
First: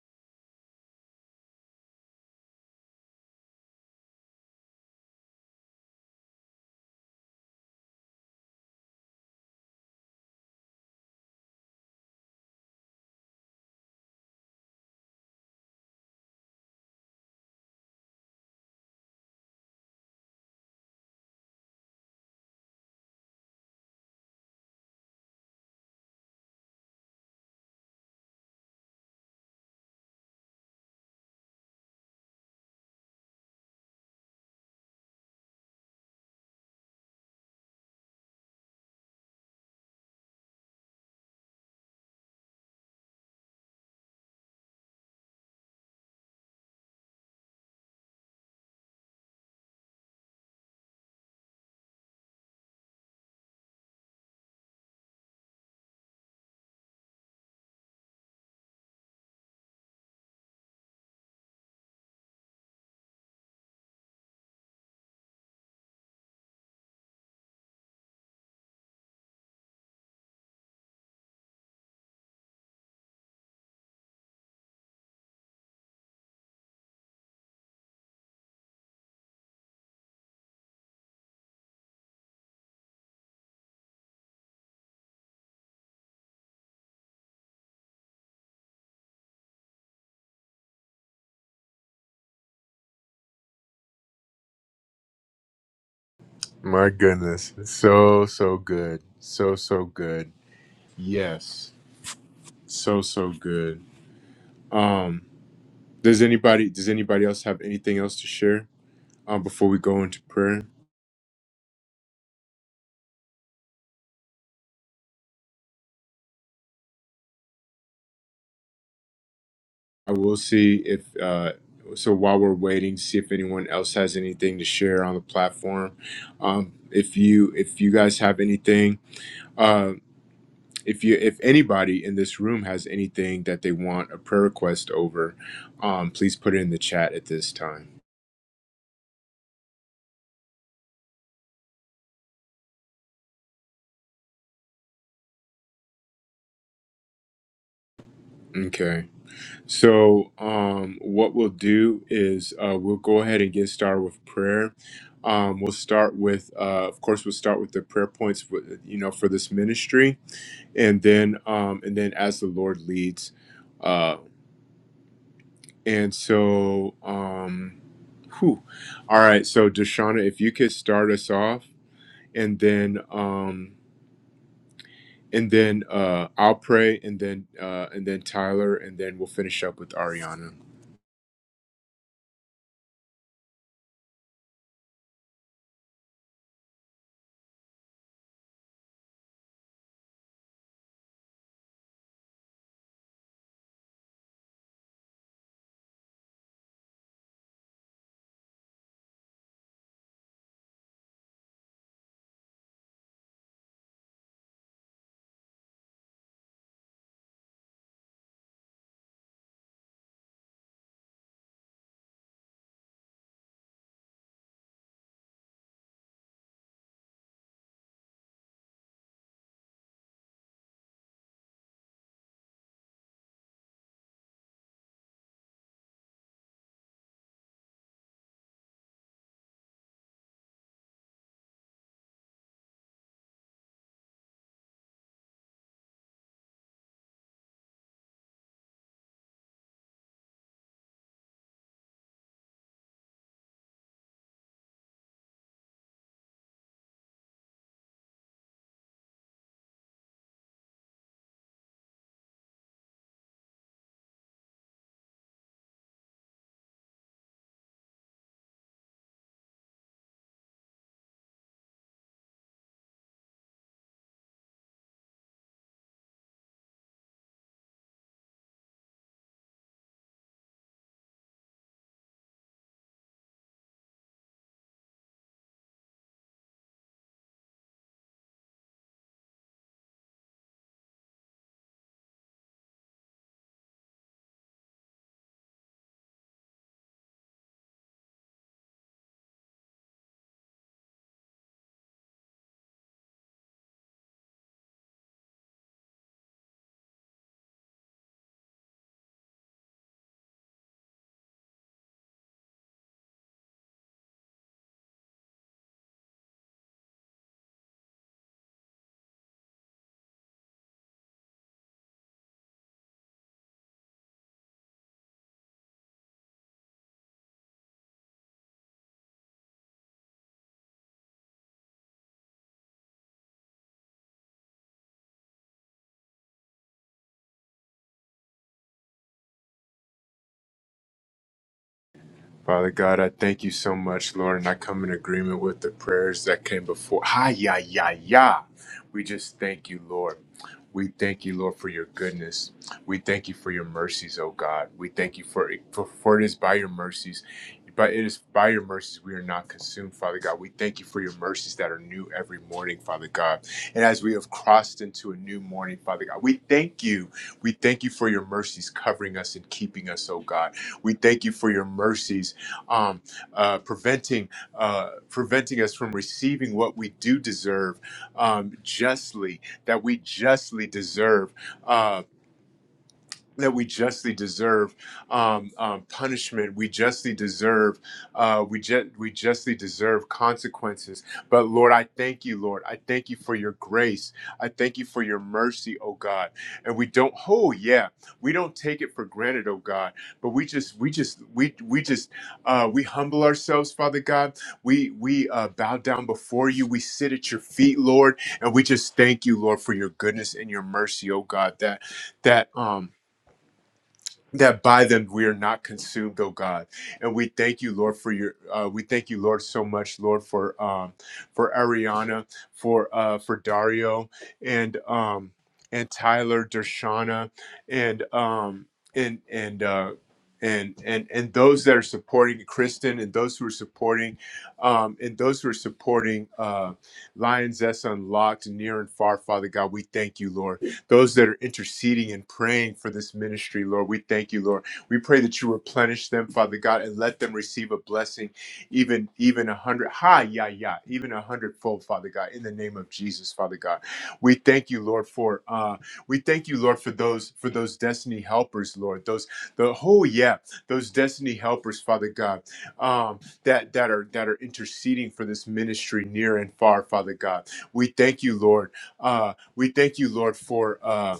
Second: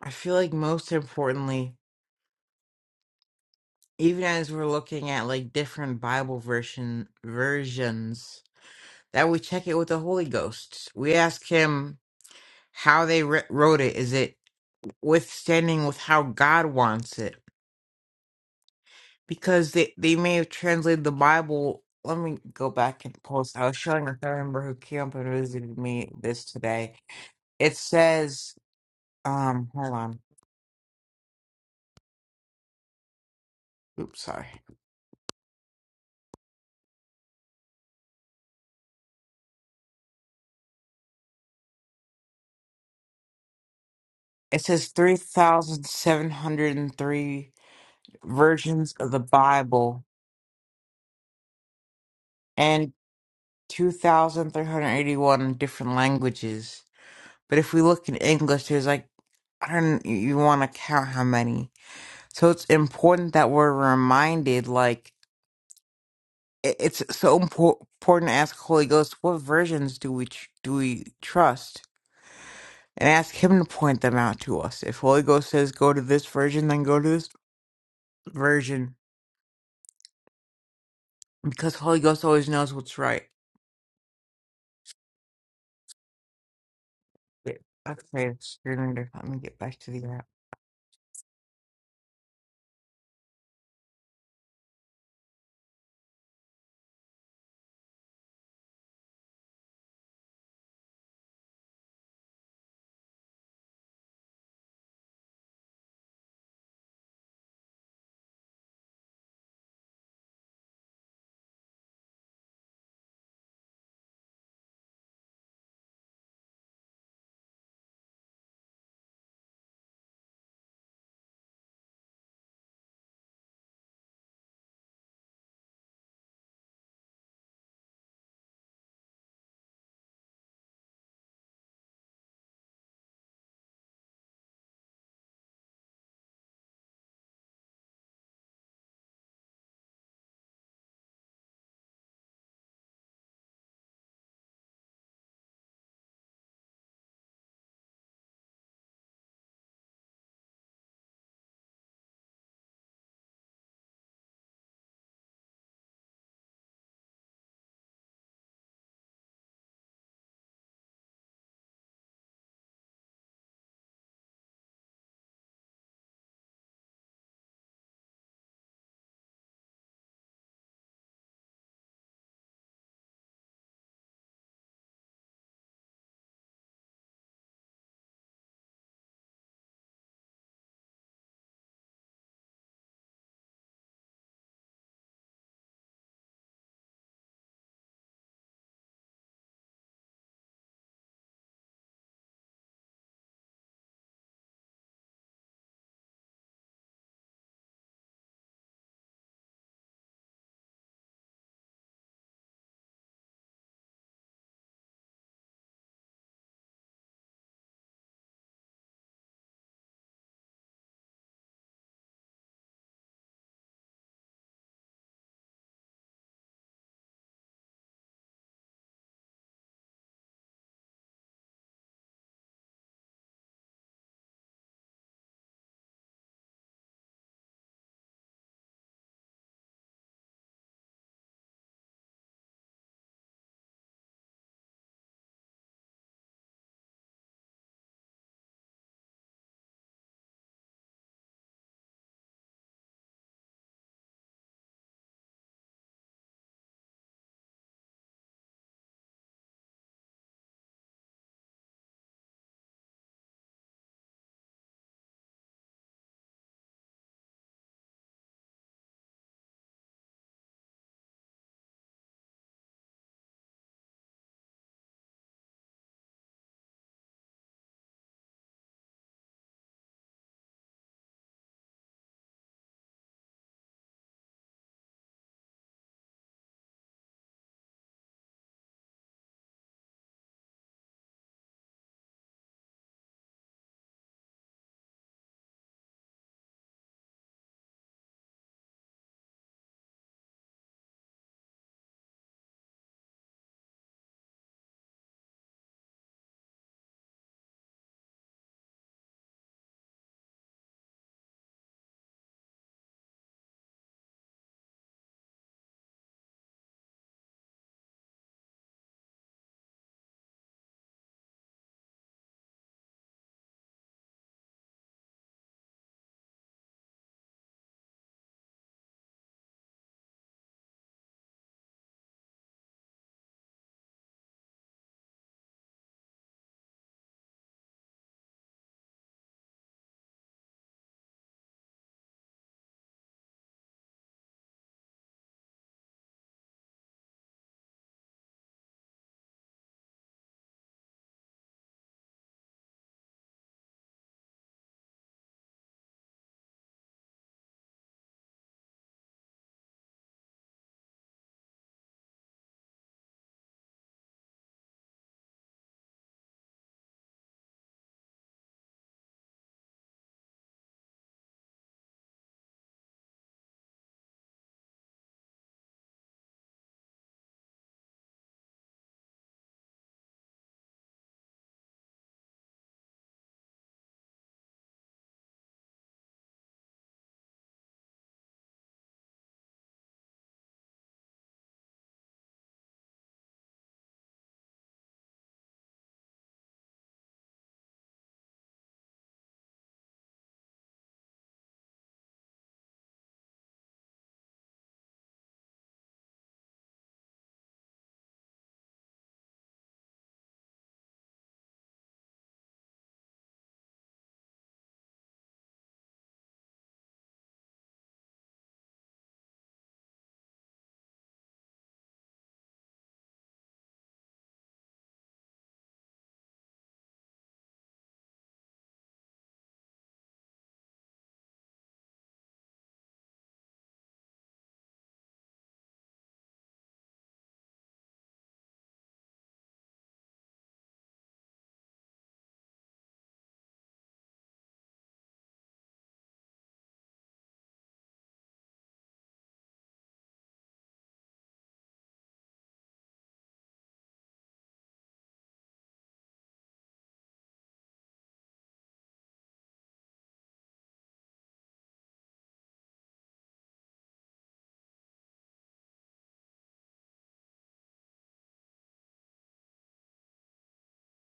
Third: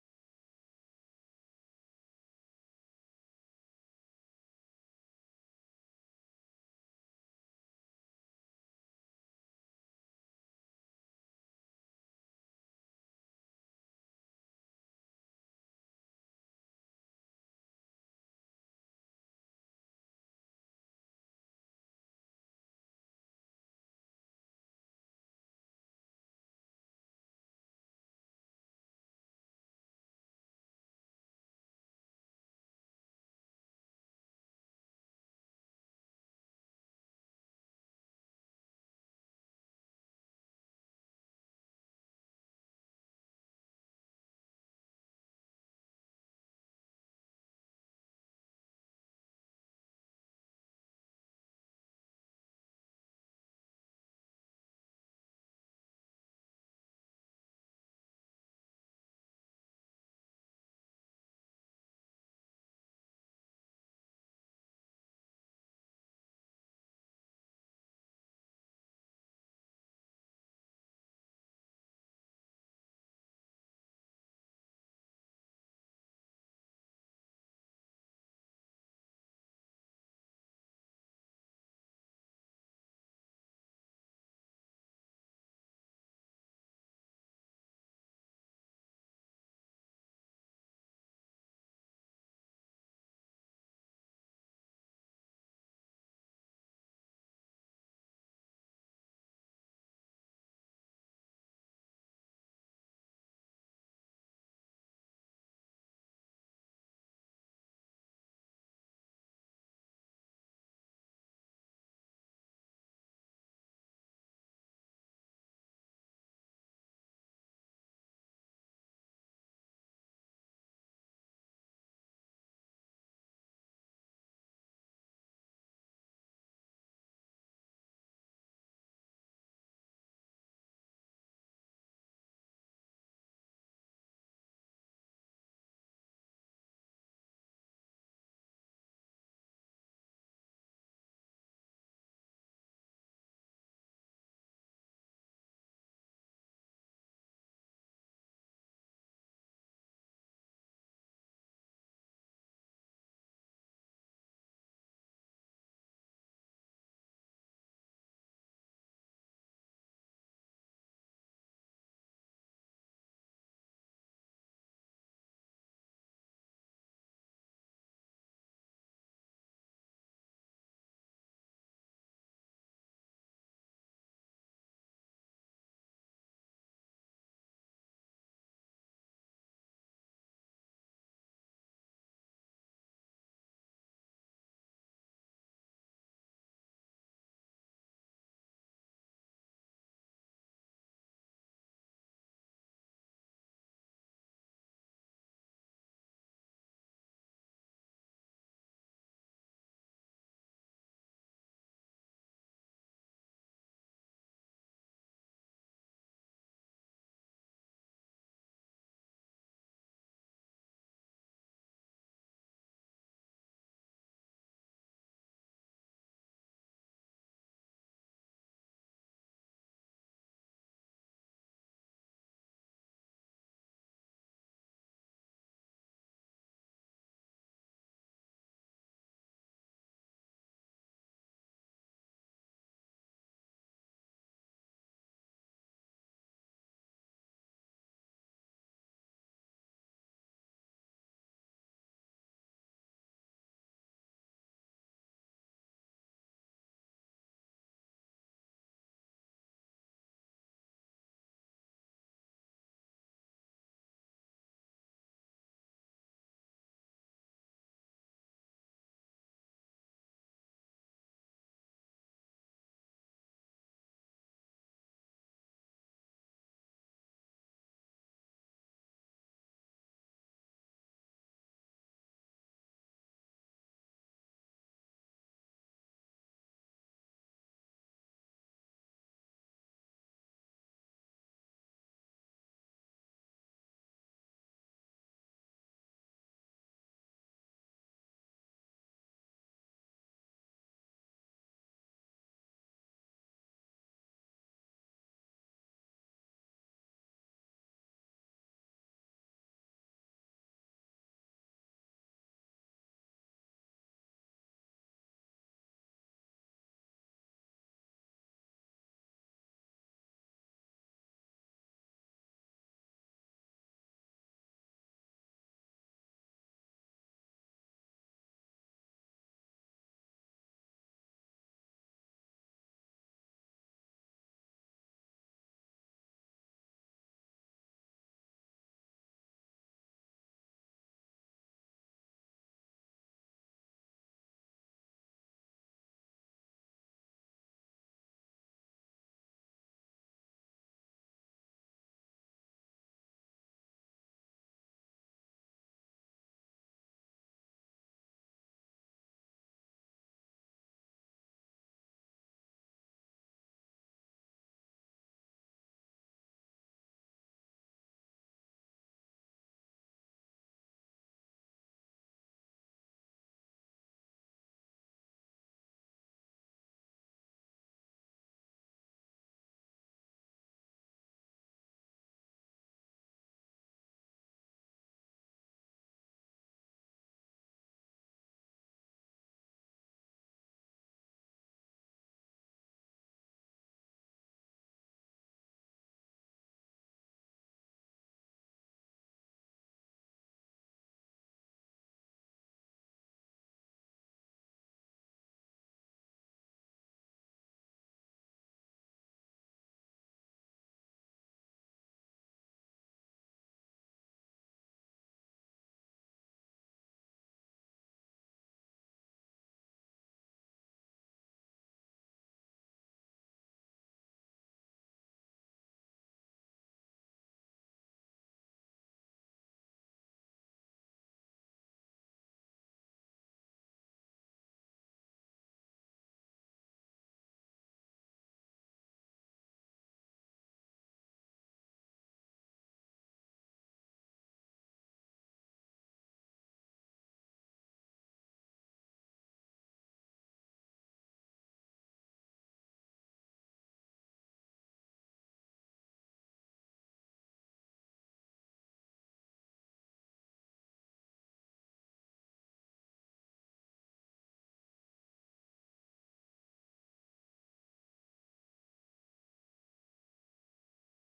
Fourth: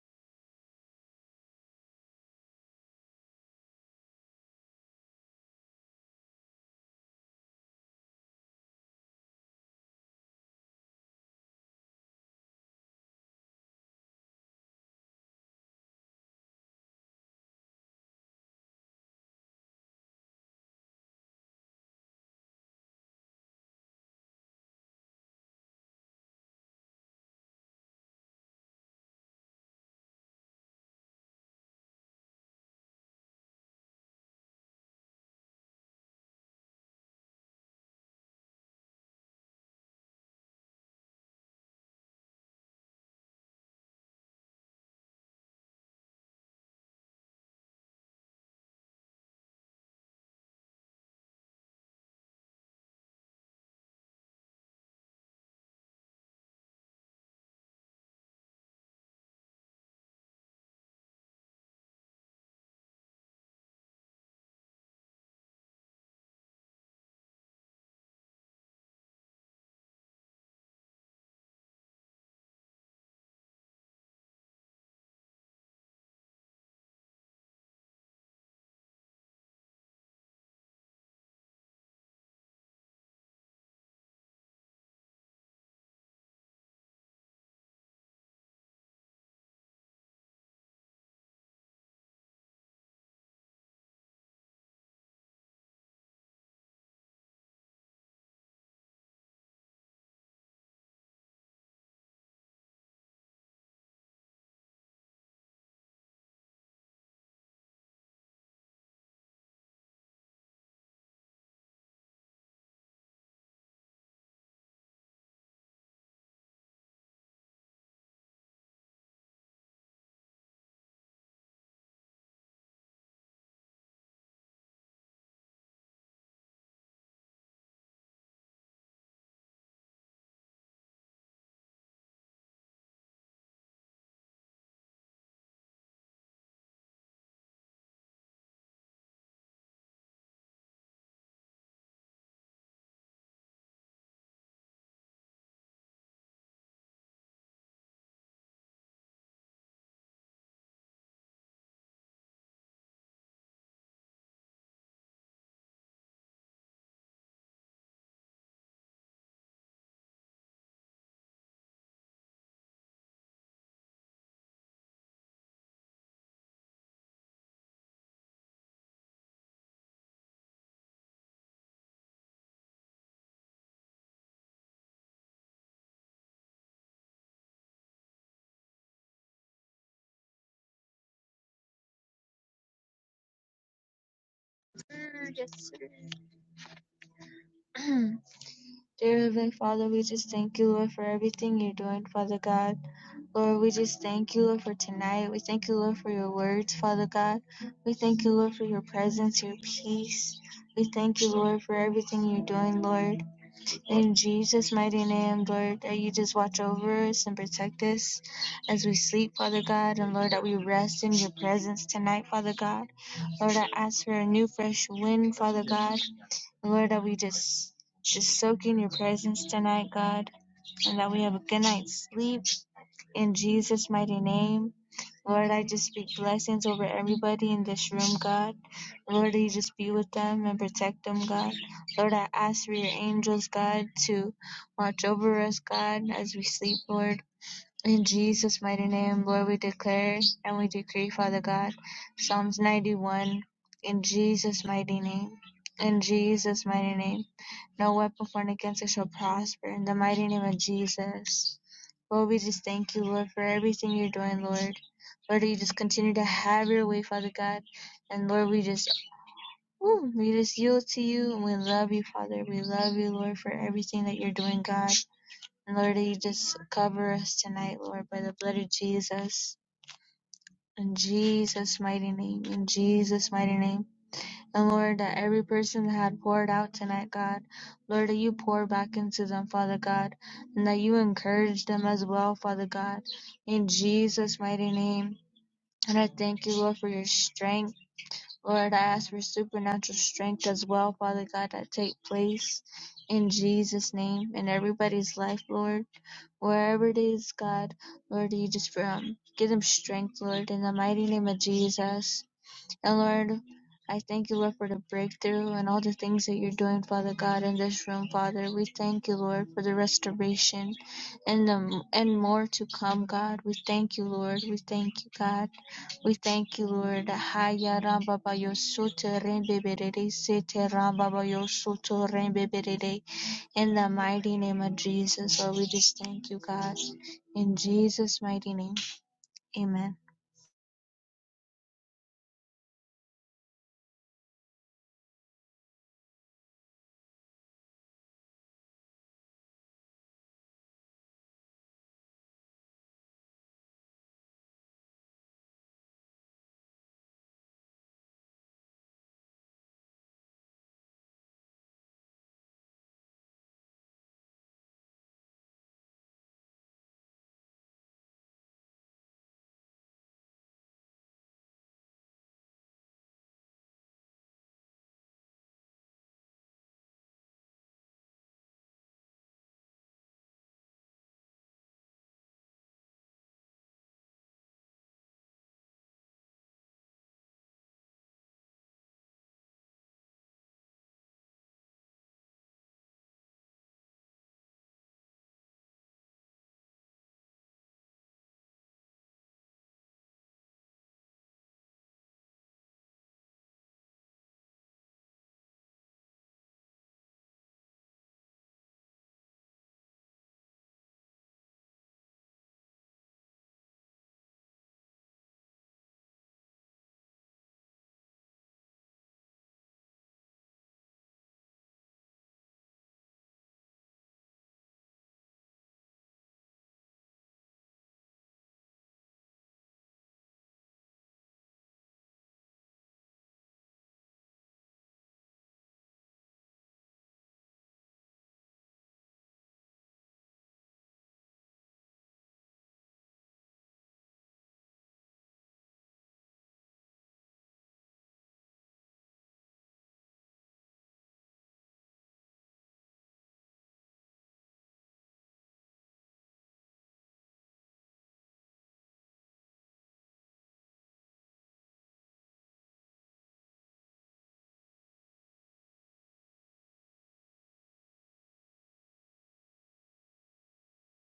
I feel like most importantly, even as we're looking at like different Bible version versions, that we check it with the Holy Ghost. We ask him how they writ- wrote it. Is it withstanding with how God wants it. Because they, they may have translated the Bible. Let me go back and post. I was showing a third member who came up and visited me this today. It says, um, hold on. Oops, sorry. It says 3,703 versions of the Bible and 2,381 different languages. But if we look in English, there's like, I don't, you want to count how many So it's important that we're reminded, like i- it's so impor- important to ask Holy Ghost, what versions do we tr- do we trust, and ask Him to point them out to us. If Holy Ghost says go to this version, then go to this version, because Holy Ghost always knows what's right. Wait, Okay, it's surrender. Let me get back to the app.
My goodness, so so good, so so good. Yes, so so good. Um, Does anybody does anybody else have anything else to share um, before we go into prayer? I will see if uh, so while we're waiting, see if anyone else has anything to share on the platform. Um, if you if you guys have anything, uh, if you if anybody in this room has anything that they want a prayer request over, um, please put it in the chat at this time. Okay. So, um, what we'll do is uh, we'll go ahead and get started with prayer. Um, we'll start with, uh, of course, we'll start with the prayer points, for, you know, for this ministry, and then, um, and then as the Lord leads. Uh, and so, um, whew. all right. So, Deshauna, if you could start us off, and then, um, and then uh, I'll pray, and then, uh, and then Tyler, and then we'll finish up with Ariana.
yes, sir. Dear Heavenly Father, we just thank you, Lord, for everything you're doing, Father God. Lord, we just thank you, Lord, for tonight. We thank you, Lord, for your words, Father God. We thank you, Lord, for your presence, your peace. We thank you, Lord, for everything you're doing, Lord. In Jesus' mighty name, Lord, that you just watch over us and protect us as we sleep, Father God, and Lord, that we rest in your presence tonight, Father God. Lord, I ask for a new, fresh wind, Father God. Lord, that we just just soak in your presence tonight, God, and that we have a good night's sleep in Jesus' mighty name. Lord, I just speak blessings over everybody in this room, God. Lord, you just be with them and protect them, God. Lord, I ask for your angels, God, to watch over us, God, as we sleep, Lord. In Jesus' mighty name, Lord, we declare and we decree, Father God, Psalms 91, in Jesus' mighty name. In Jesus' mighty name. No weapon formed against us shall prosper. In the mighty name of Jesus. Lord, we just thank you, Lord, for everything you're doing, Lord. Lord, you just continue to have your way, Father God. And Lord, we just woo, we just yield to you and we love you, Father. We love you, Lord, for everything that you're doing, God. And Lord, you just cover us tonight, Lord, by the blood of Jesus. In Jesus' mighty name. In Jesus' mighty name. And Lord, that every person that had poured out tonight, God, Lord, that you pour back into them, Father God, and that you encourage them as well, Father God, in Jesus' mighty name. And I thank you, Lord, for your strength. Lord, I ask for supernatural strength as well, Father God, that take place in Jesus' name in everybody's life, Lord. Wherever it is, God, Lord, you just um, give them strength, Lord, in the mighty name of Jesus. And Lord, I thank you, Lord, for the breakthrough and all the things that you're doing, Father God, in this room, Father. We thank you, Lord, for the restoration and the and more to come, God. We thank you, Lord. We thank you, God. We thank you, Lord. Haya ramba ba yo soto rembe berere, sete ramba ba yo soto rembe berere. In the mighty name of Jesus, Lord, we just thank you, God. In Jesus' mighty name, amen.
Father God, I thank you so much, Lord, and I come in agreement with the prayers that came before. Hi, ya, ya, ya. We just thank you, Lord. We thank you, Lord, for your goodness. We thank you for your mercies, oh God. We thank you for for, for it is by your mercies. But it is by your mercies we are not consumed, Father God. We thank you for your mercies that are new every morning, Father God. And as we have crossed into a new morning, Father God, we thank you. We thank you for your mercies covering us and keeping us, oh God. We thank you for your mercies um, uh, preventing uh, preventing us from receiving what we do deserve um, justly, that we justly deserve. uh, that we justly deserve um, um, punishment. We justly deserve uh, we ju- we justly deserve consequences. But Lord, I thank you, Lord. I thank you for your grace. I thank you for your mercy, oh God. And we don't oh yeah, we don't take it for granted, oh God. But we just we just we we just uh, we humble ourselves, Father God. We we uh, bow down before you. We sit at your feet, Lord, and we just thank you, Lord, for your goodness and your mercy, oh God. That that um that by them we are not consumed, oh God. And we thank you, Lord, for your. Uh, we thank you, Lord, so much, Lord, for um, for Ariana, for uh, for Dario, and um, and Tyler, Dershana, and um, and and. Uh, and, and and those that are supporting Kristen and those who are supporting um, and those who are supporting uh, Lions S Unlocked near and far, Father God, we thank you, Lord those that are interceding and praying for this ministry, Lord. We thank you, Lord. We pray that you replenish them, Father God, and let them receive a blessing, even even a hundred, hi, yeah, yeah, even a hundredfold, Father God, in the name of Jesus, Father God. We thank you, Lord, for uh, we thank you, Lord, for those for those destiny helpers, Lord. Those the whole yeah, those destiny helpers, Father God, um, that that are that are interceding for this ministry near and far, Father God. We thank you, Lord. Uh, we thank you, Lord, for uh,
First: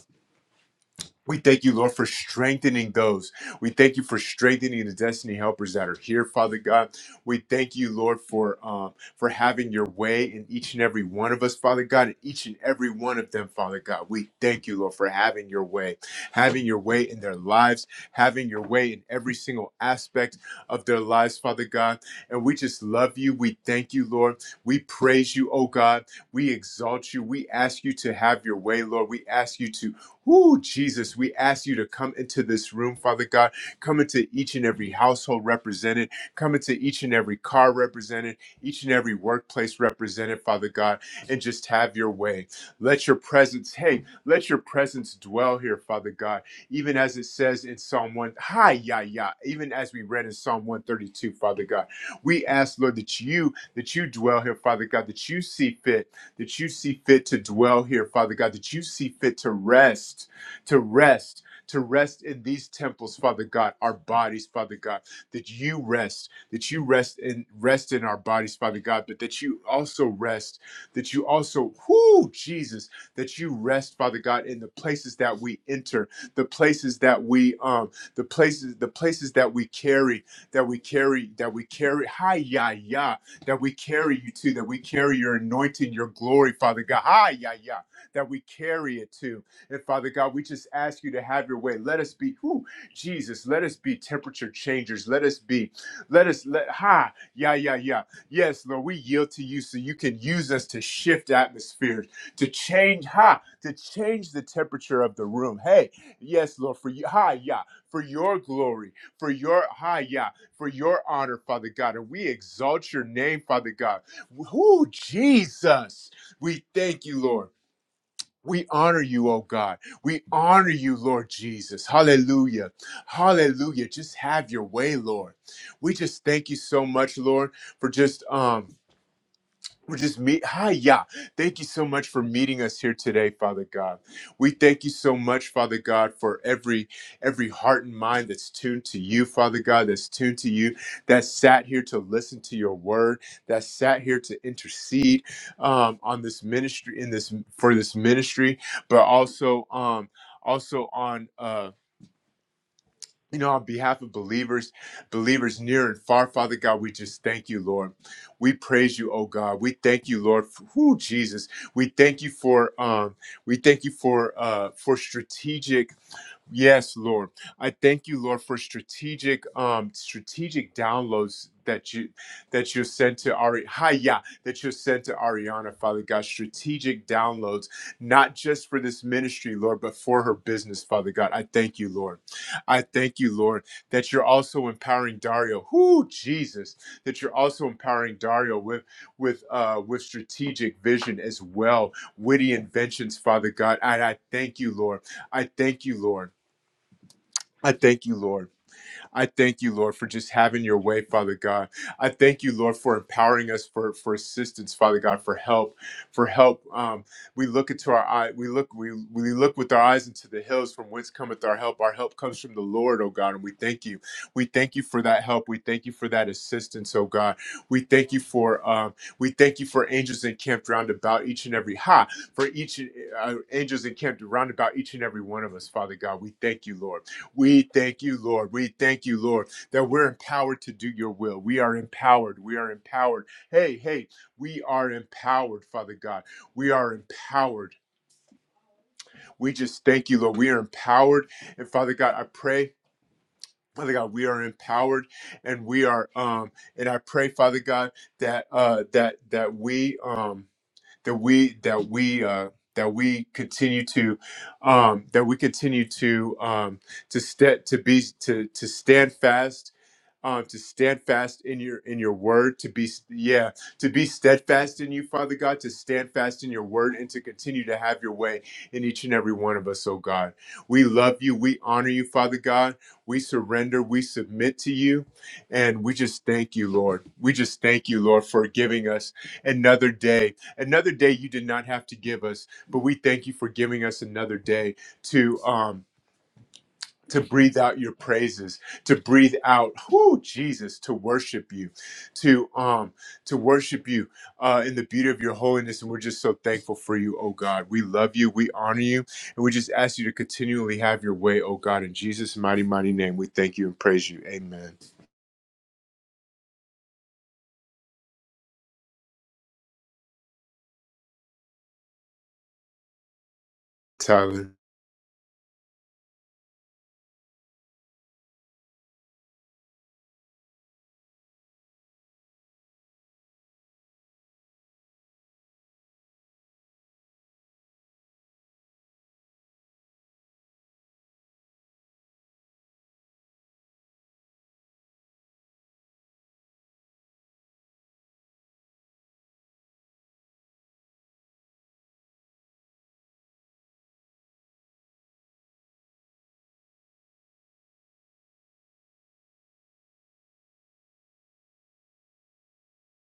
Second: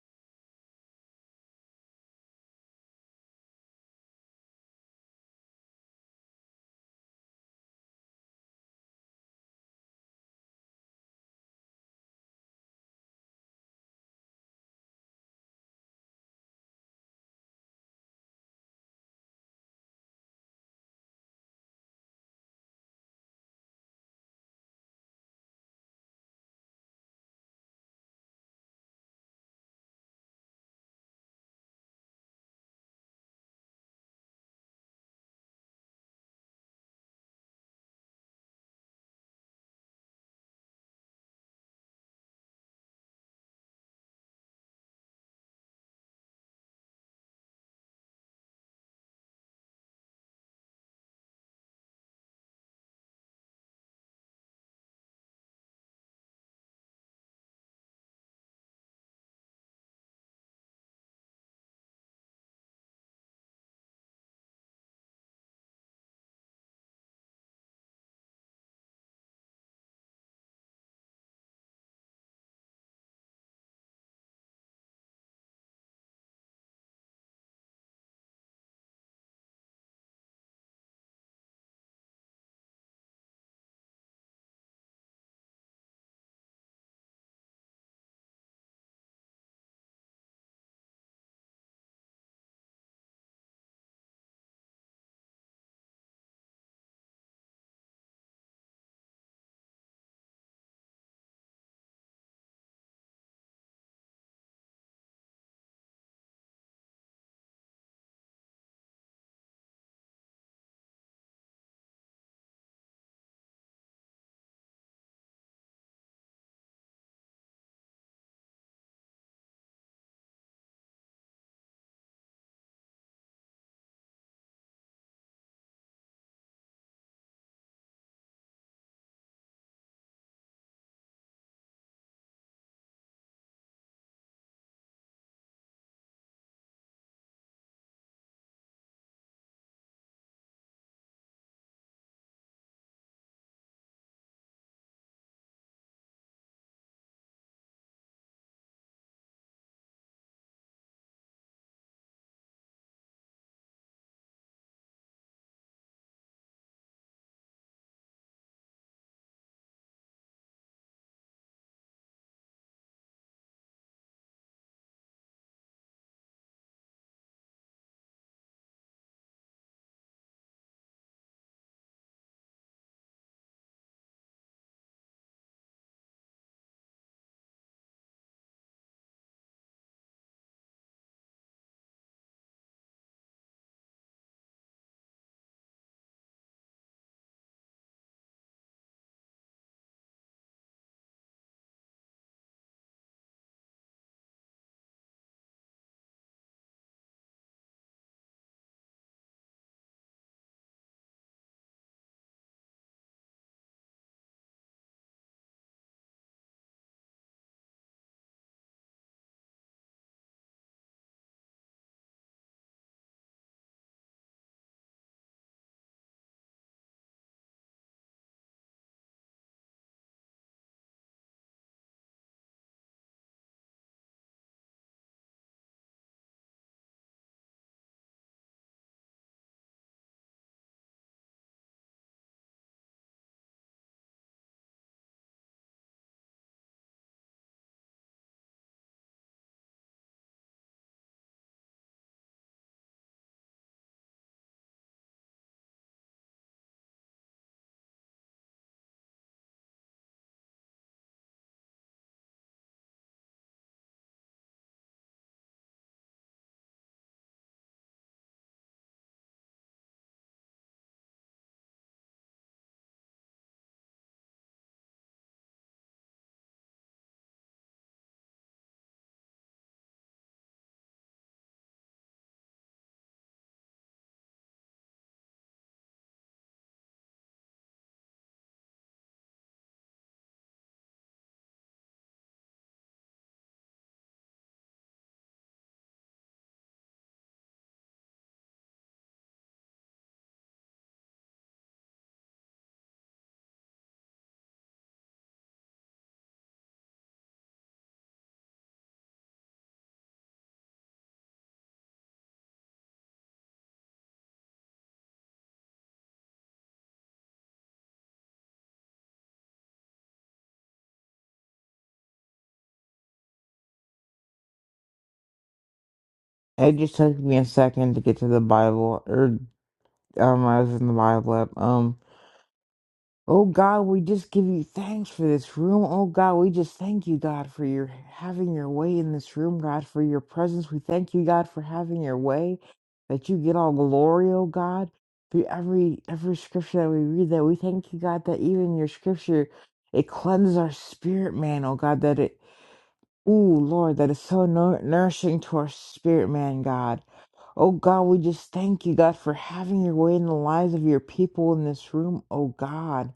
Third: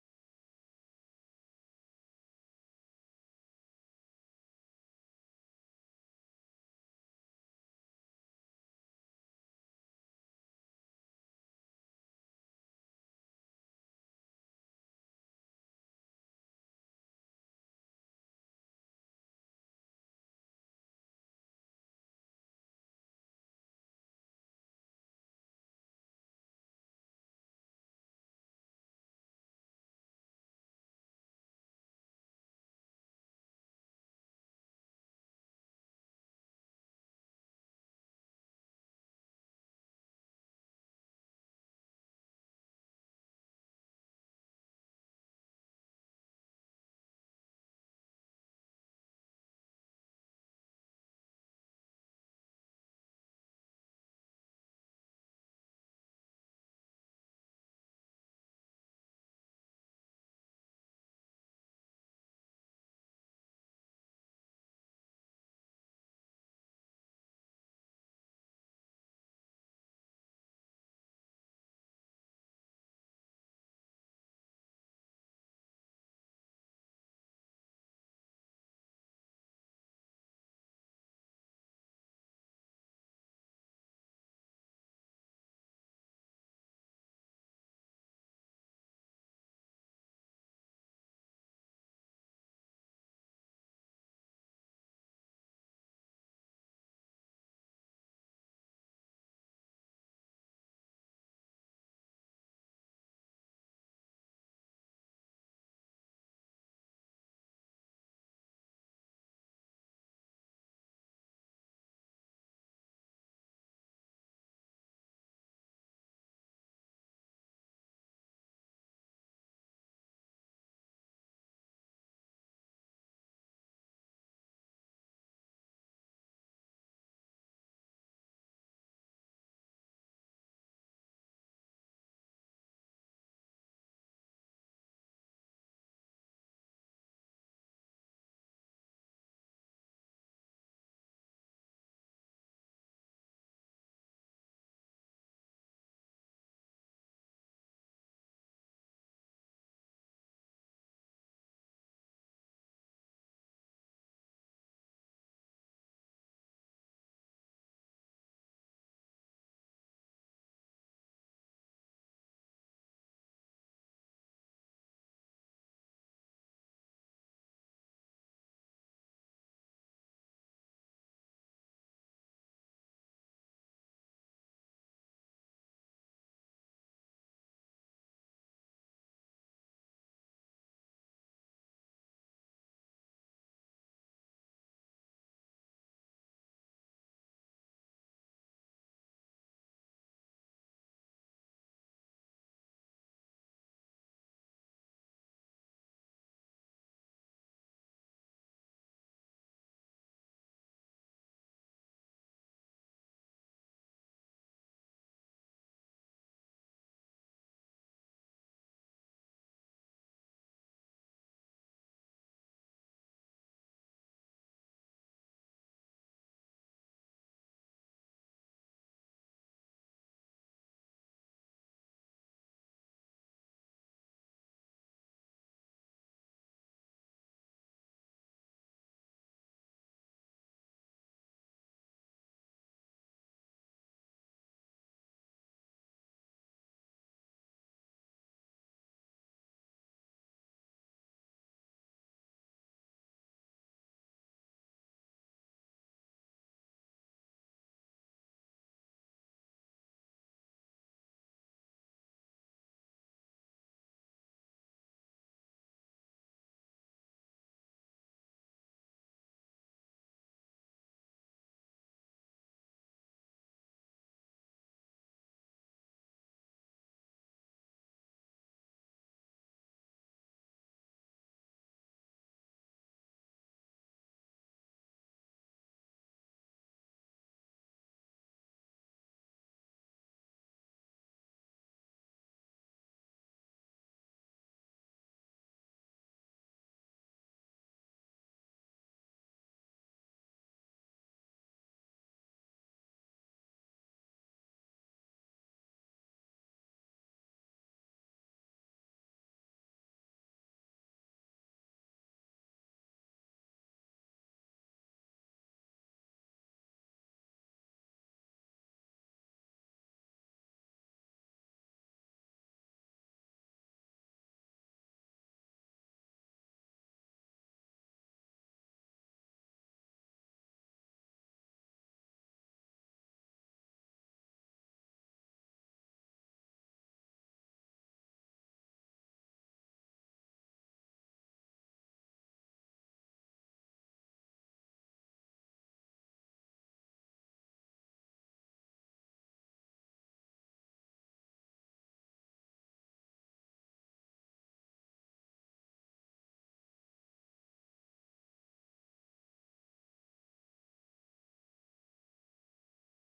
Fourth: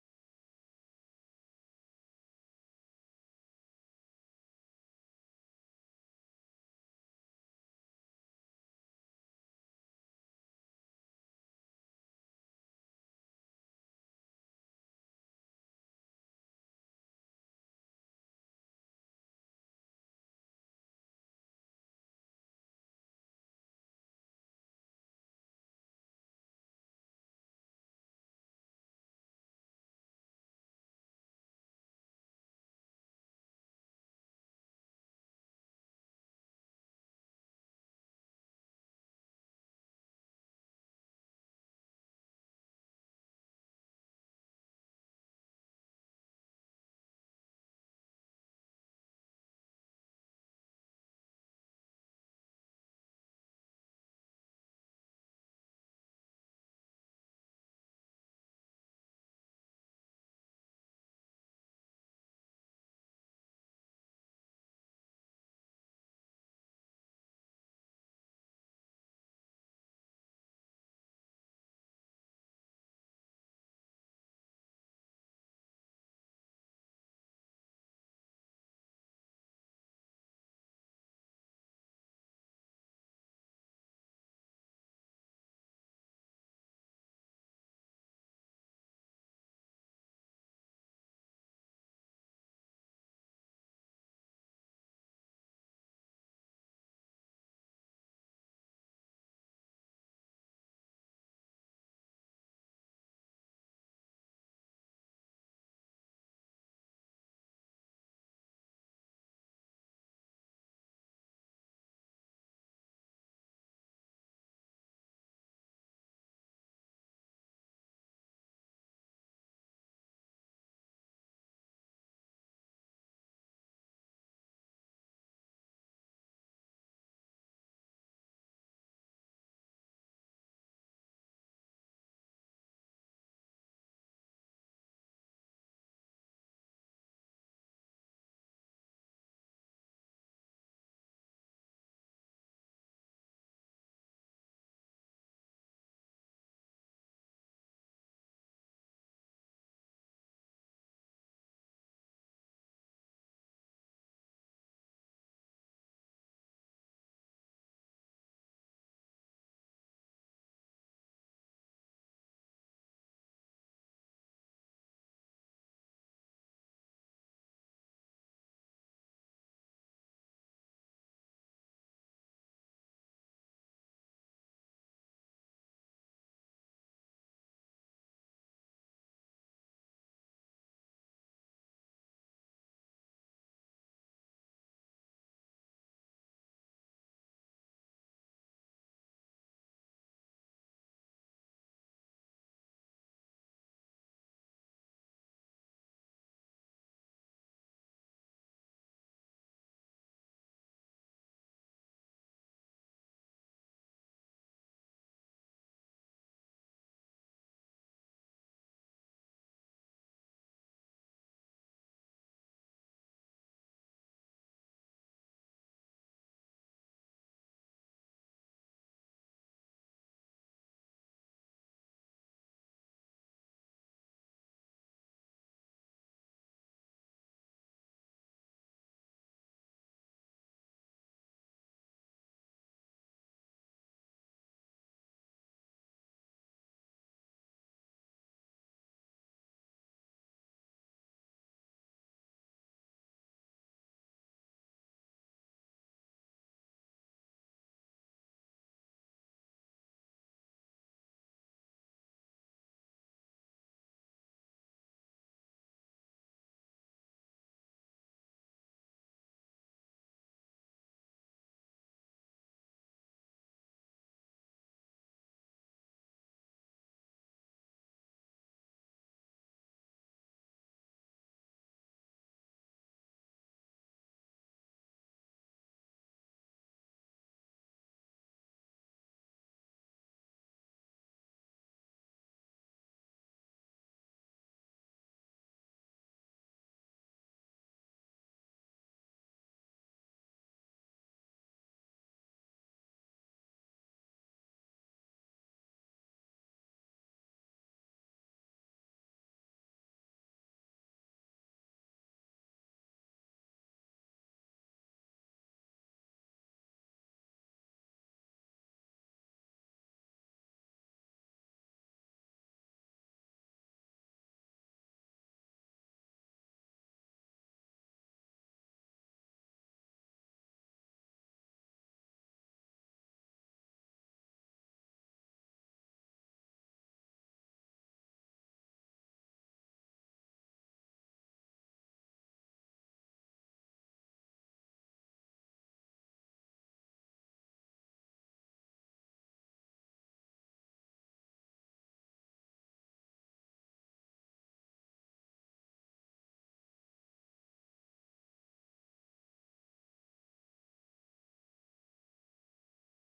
we thank you, Lord, for strengthening those. We thank you for strengthening the destiny helpers that are here, Father God. We thank you, Lord, for um, for having your way in each and every one of us, Father God, and each and every one of them, Father God. We thank you, Lord, for having your way, having your way in their lives, having your way in every single aspect of their lives, Father God. And we just love you. We thank you, Lord. We praise you, oh God. We exalt you. We ask you to have your way, Lord. We ask you to Ooh, Jesus, we ask you to come into this room, Father God. Come into each and every household represented. Come into each and every car represented. Each and every workplace represented, Father God. And just have your way. Let your presence, hey, let your presence dwell here, Father God. Even as it says in Psalm 1, hi, ya, ya. Even as we read in Psalm 132, Father God. We ask, Lord, that you, that you dwell here, Father God, that you see fit that you see fit to dwell here, Father God, that you see fit to rest, to rest, to rest in these temples, Father God, our bodies, Father God, that you rest, that you rest in rest in our bodies, Father God, but that you also rest, that you also, whoo, Jesus, that you rest, Father God, in the places that we enter, the places that we um, the places, the places that we carry, that we carry, that we carry. Hi, ya, ya that we carry you to, that we carry your anointing, your glory, Father God. Ah, yeah, yeah, that we carry it to. And Father God, we just ask you to have your way. Let us be, who Jesus, let us be temperature changers. Let us be, let us, let, ha, yeah, yeah, yeah. Yes, Lord, we yield to you so you can use us to shift atmospheres, to change, ha, to change the temperature of the room. Hey, yes, Lord, for you, hi, yeah, for your glory, for your, hi, yeah for your honor, Father God, and we exalt your name, Father God. Who Jesus, we thank you, Lord. We honor you, oh God. We honor you, Lord Jesus. Hallelujah. Hallelujah. Just have your way, Lord. We just thank you so much, Lord, for just um we just meet. Hi, yeah. Thank you so much for meeting us here today, Father God. We thank you so much, Father God, for every every heart and mind that's tuned to you, Father God, that's tuned to you, that sat here to listen to your word, that sat here to intercede um, on this ministry in this for this ministry, but also um also on uh you know, on behalf of believers, believers near and far, Father God, we just thank you, Lord. We praise you, oh God. We thank you, Lord, for who Jesus. We thank you for um, we thank you for uh for strategic Yes, Lord. I thank you, Lord, for strategic um strategic downloads that you that you sent to Ari hi yeah that you sent to Ariana, Father God, strategic downloads, not just for this ministry, Lord, but for her business, Father God. I thank you, Lord. I thank you, Lord, that you're also empowering Dario. Whoo, Jesus, that you're also empowering Dario with with uh with strategic vision as well, witty inventions, Father God. And I thank you, Lord. I thank you, Lord. I thank you, Lord. I thank you, Lord, for just having your way, Father God. I thank you, Lord, for empowering us for, for assistance, Father God, for help, for help. Um, we look into our eye, we look, we, we look with our eyes into the hills from whence cometh our help. Our help comes from the Lord, oh God, and we thank you. We thank you for that help. We thank you for that assistance, oh God. We thank you for um, we thank you for angels encamped round about each and every ha for each uh, angels encamped round about each and every one of us, Father God. We thank you, Lord. We thank you, Lord. We thank you, Lord, that we're empowered to do your will. We are empowered. We are empowered. Hey, hey, we are empowered, Father God. We are empowered. We just thank you, Lord. We are empowered. And Father God, I pray. Father God, we are empowered and we are um and I pray, Father God, that uh that that we um that we that we uh, that we continue to um, that we continue to um, to st- to be to to stand fast um, to stand fast in your in your word to be yeah to be steadfast in you father god to stand fast in your word and to continue to have your way in each and every one of us oh god we love you we honor you father god we surrender we submit to you and we just thank you lord we just thank you lord for giving us another day another day you did not have to give us but we thank you for giving us another day to um to breathe out your praises to breathe out whoo, jesus to worship you to um to worship you uh in the beauty of your holiness and we're just so thankful for you oh god we love you we honor you and we just ask you to continually have your way oh god in jesus mighty mighty name we thank you and praise you amen tyler
It just took me a second to get to the Bible, or um, I was in the Bible app. Um. Oh God, we just give you thanks for this room. Oh God, we just thank you, God, for your having your way in this room, God, for your presence. We thank you, God, for having your way, that you get all glory, oh God, through every every scripture that we read. That we thank you, God, that even your scripture it cleanses our spirit, man. Oh God, that it, ooh Lord, that is so nour- nourishing to our spirit, man, God. Oh God, we just thank you, God, for having your way in the lives of your people in this room, oh God.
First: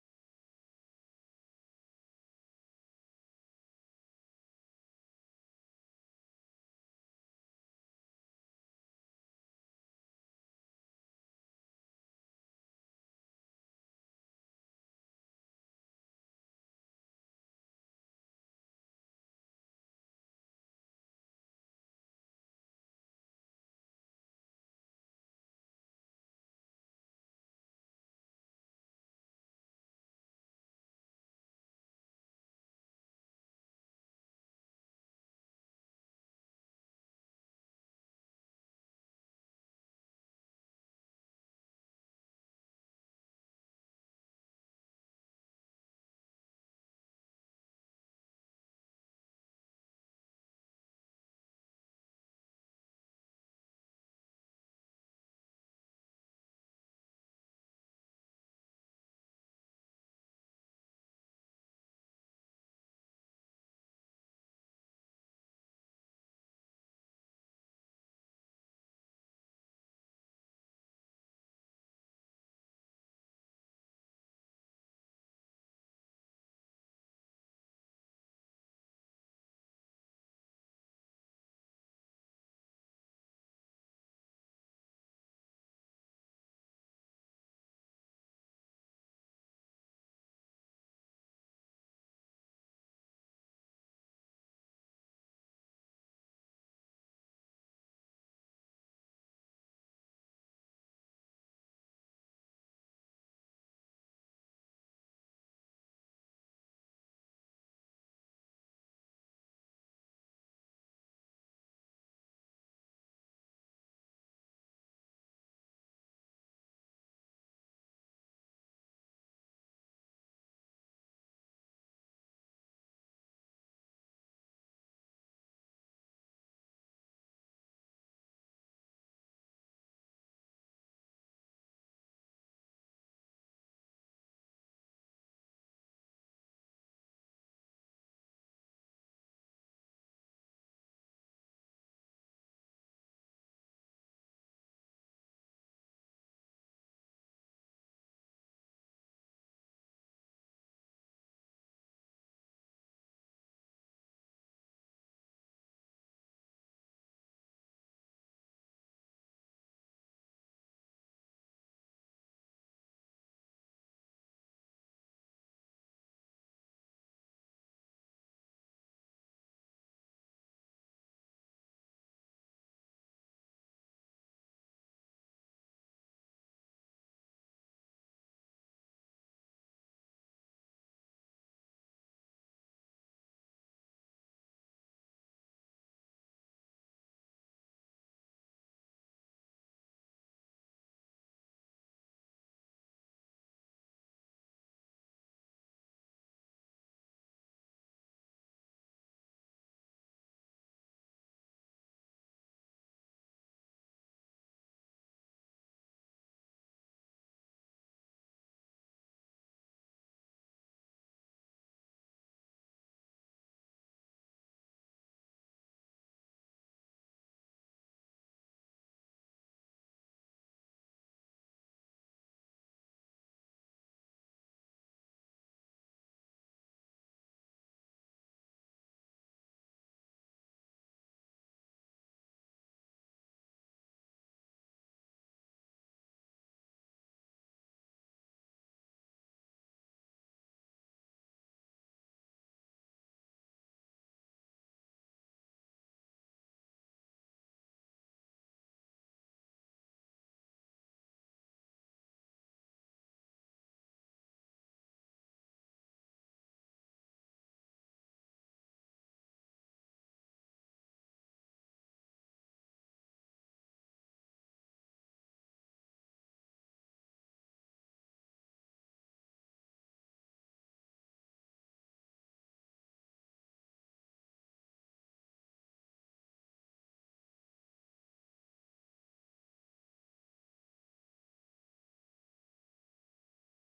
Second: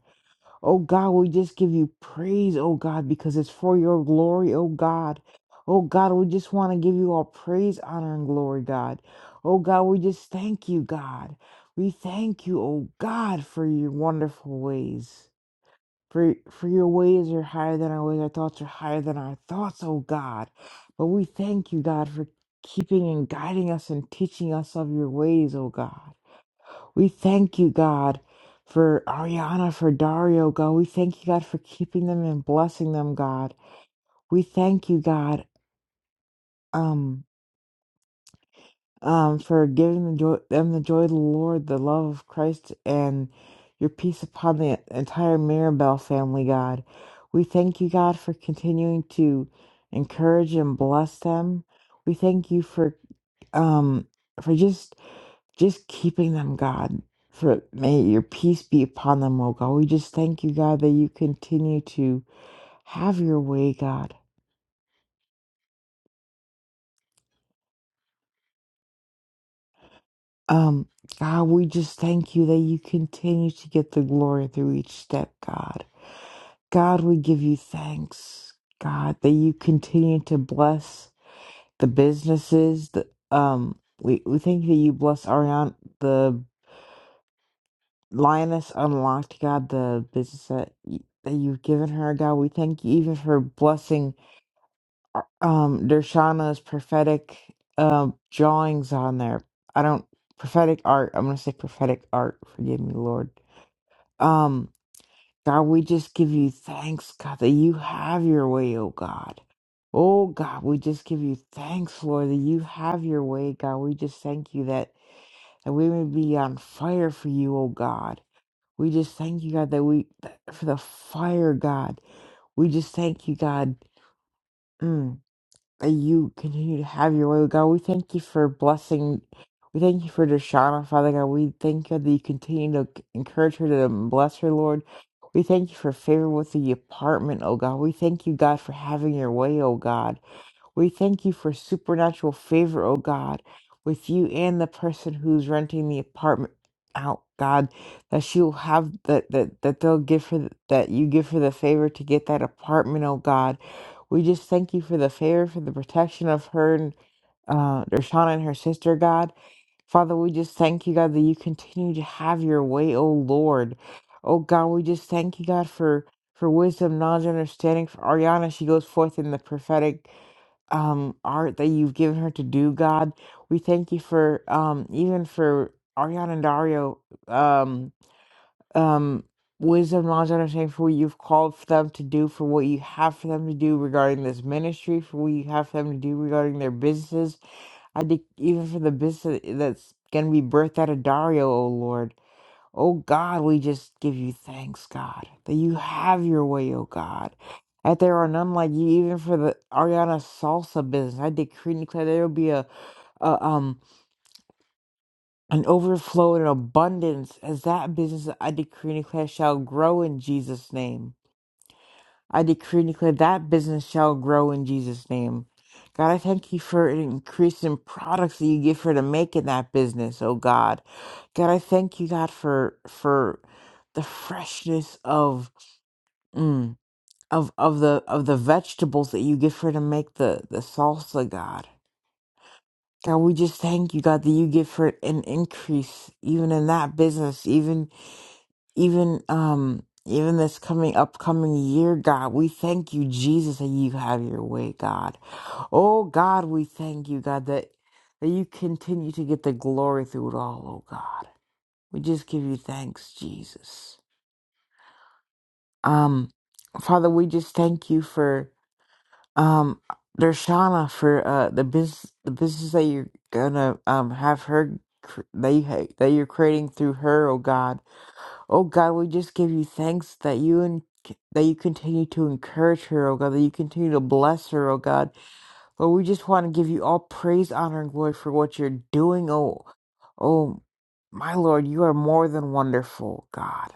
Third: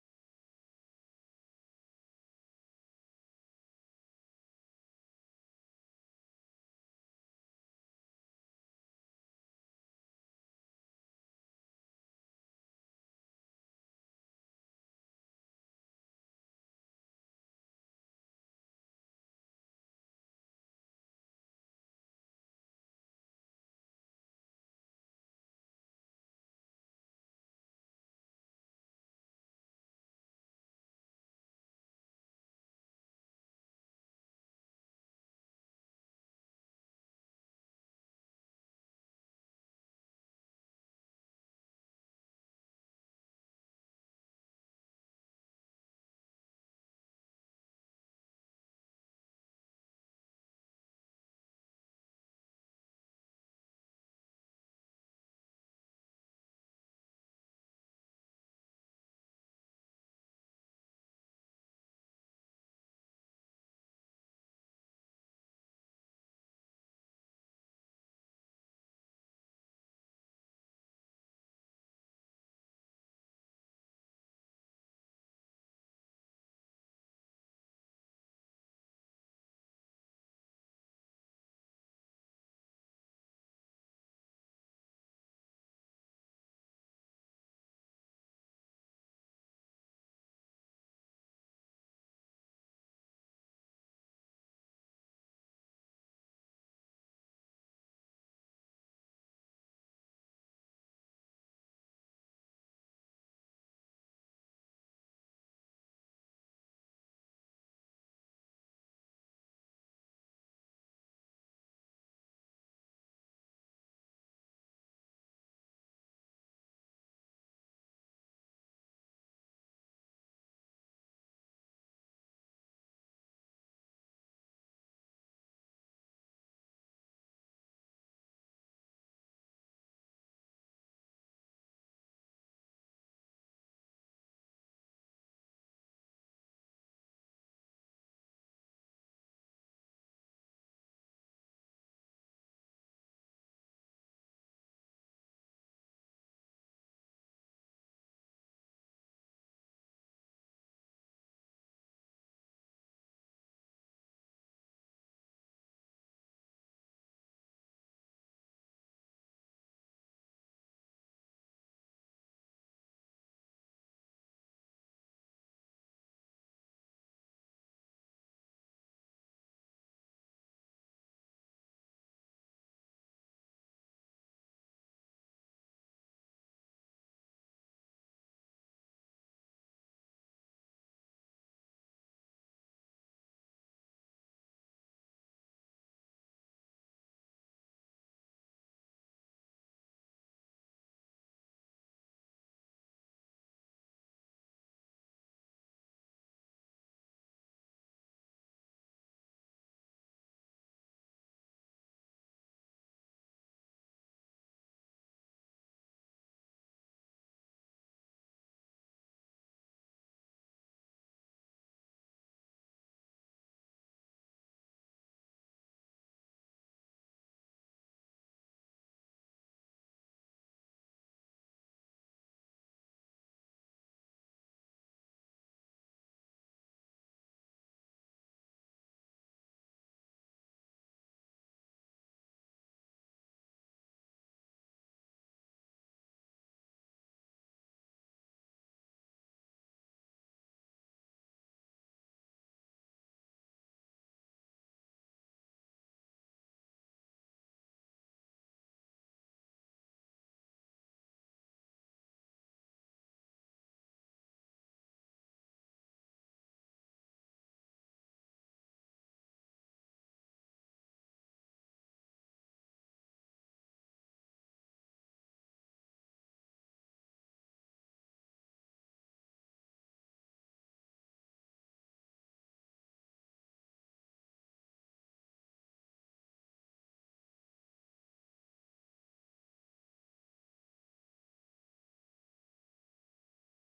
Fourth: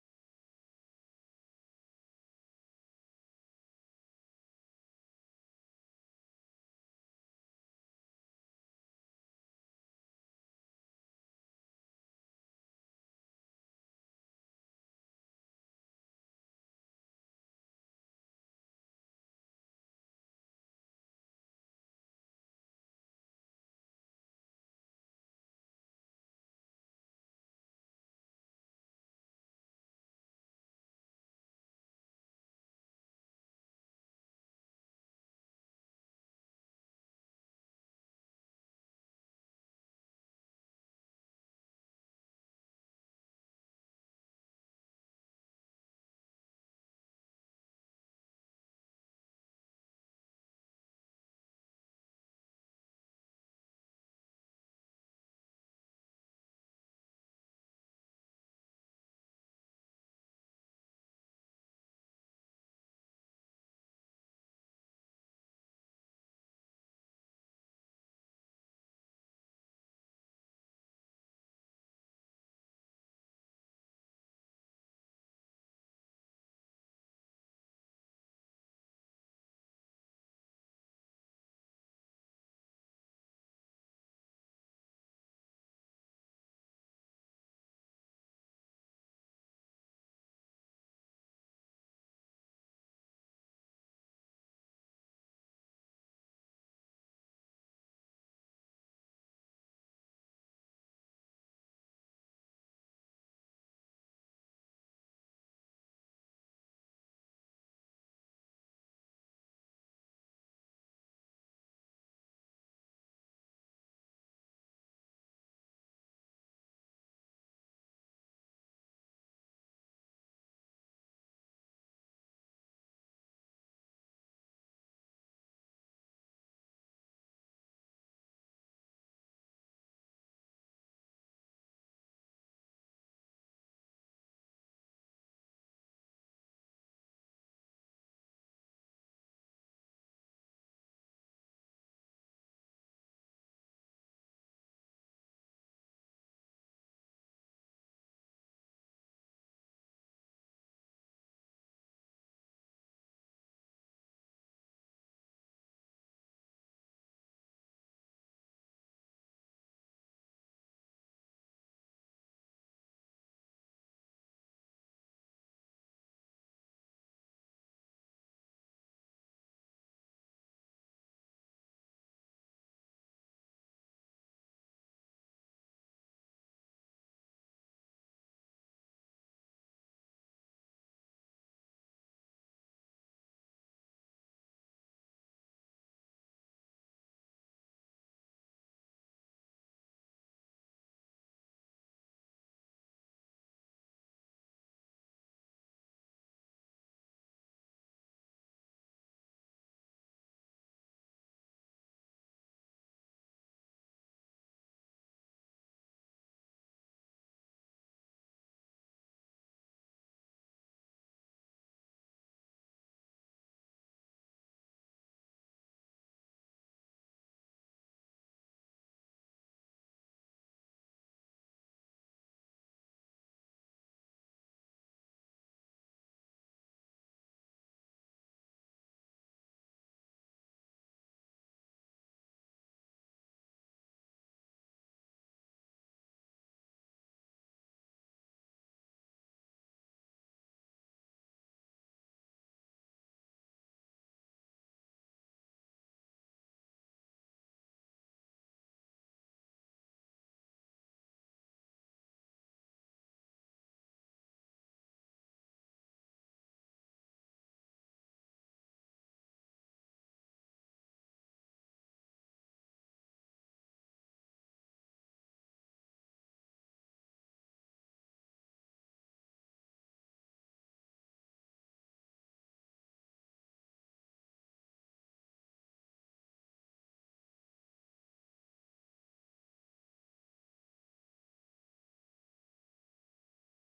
Oh God, we just give you praise, oh God, because it's for your glory, oh God. Oh God, we just want to give you all praise, honor, and glory, God. Oh God, we just thank you, God. We thank you, oh God, for your wonderful ways. For, for your ways are higher than our ways, our thoughts are higher than our thoughts, oh God. But we thank you, God, for keeping and guiding us and teaching us of your ways, oh God. We thank you, God, for Ariana, for Dario, God. We thank you, God, for keeping them and blessing them, God. We thank you, God, um, um, for giving the joy, them the joy of the Lord, the love of Christ, and your peace upon the entire Mirabel family, God. We thank you, God, for continuing to encourage and bless them. We thank you for um for just just keeping them, God. For may your peace be upon them, oh God. We just thank you, God, that you continue to have your way, God. Um, God, we just thank you that you continue to get the glory through each step, God. God, we give you thanks, God, that you continue to bless the businesses. The, um, we, we thank you that you bless Ariana, the Lioness Unlocked, God, the business that, y- that you've given her, God. We thank you even for blessing um Dershana's prophetic um drawings on there. I don't prophetic art. I'm gonna say prophetic art. Forgive me, Lord. Um, God, we just give you thanks, God, that you have your way, oh God. Oh God, we just give you thanks, Lord, that you have your way, God. We just thank you that that we may be on fire for you, oh God. We just thank you, God, that we for the fire, God. We just thank you, God. Mm. that you continue to have your way, God. We thank you for blessing. We thank you for Deshauna, Father God. We thank you that you continue to c- encourage her to bless her, Lord. We thank you for favor with the apartment, oh God. We thank you, God, for having your way, oh God. We thank you for supernatural favor, O God, with you and the person who's renting the apartment out, God, that she will have that that that they'll give her th- that you give her the favor to get that apartment, oh God. We just thank you for the favor, for the protection of her and uh Dershana and her sister, God. Father, we just thank you, God, that you continue to have your way, oh Lord. Oh God, we just thank you, God, for for wisdom, knowledge, and understanding for Ariana. She goes forth in the prophetic um, art that you've given her to do, God. We thank you for um, even for Ariana and Dario, um, um, wisdom, knowledge, and understanding for what you've called for them to do, for what you have for them to do regarding this ministry, for what you have for them to do regarding their businesses. I think even for the business that's going to be birthed out of Dario, oh Lord. Oh God, we just give you thanks, God, that you have your way, oh God. That there are none like you, even for the Ariana salsa business. I decree and declare there will be a, a um an overflow and abundance as that business I decree and declare shall grow in Jesus' name. I decree and declare that business shall grow in Jesus' name. God, I thank you for an increase in products that you give her to make in that business, oh God. God, I thank you, God, for for the freshness of mm, of of the of the vegetables that you give her to make the the salsa, God. God, we just thank you, God, that you give her an increase even in that business, even even um even this coming upcoming year god we thank you jesus that you have your way god oh god we thank you god that that you continue to get the glory through it all oh god we just give you thanks jesus um father we just thank you for um dershana for uh the business the business that you're gonna um have her cr- that you ha- that you're creating through her oh god Oh God, we just give you thanks that you and that you continue to encourage her, oh God, that you continue to bless her, oh God. Lord, we just want to give you all praise, honor, and glory for what you're doing, oh oh my Lord, you are more than wonderful, God.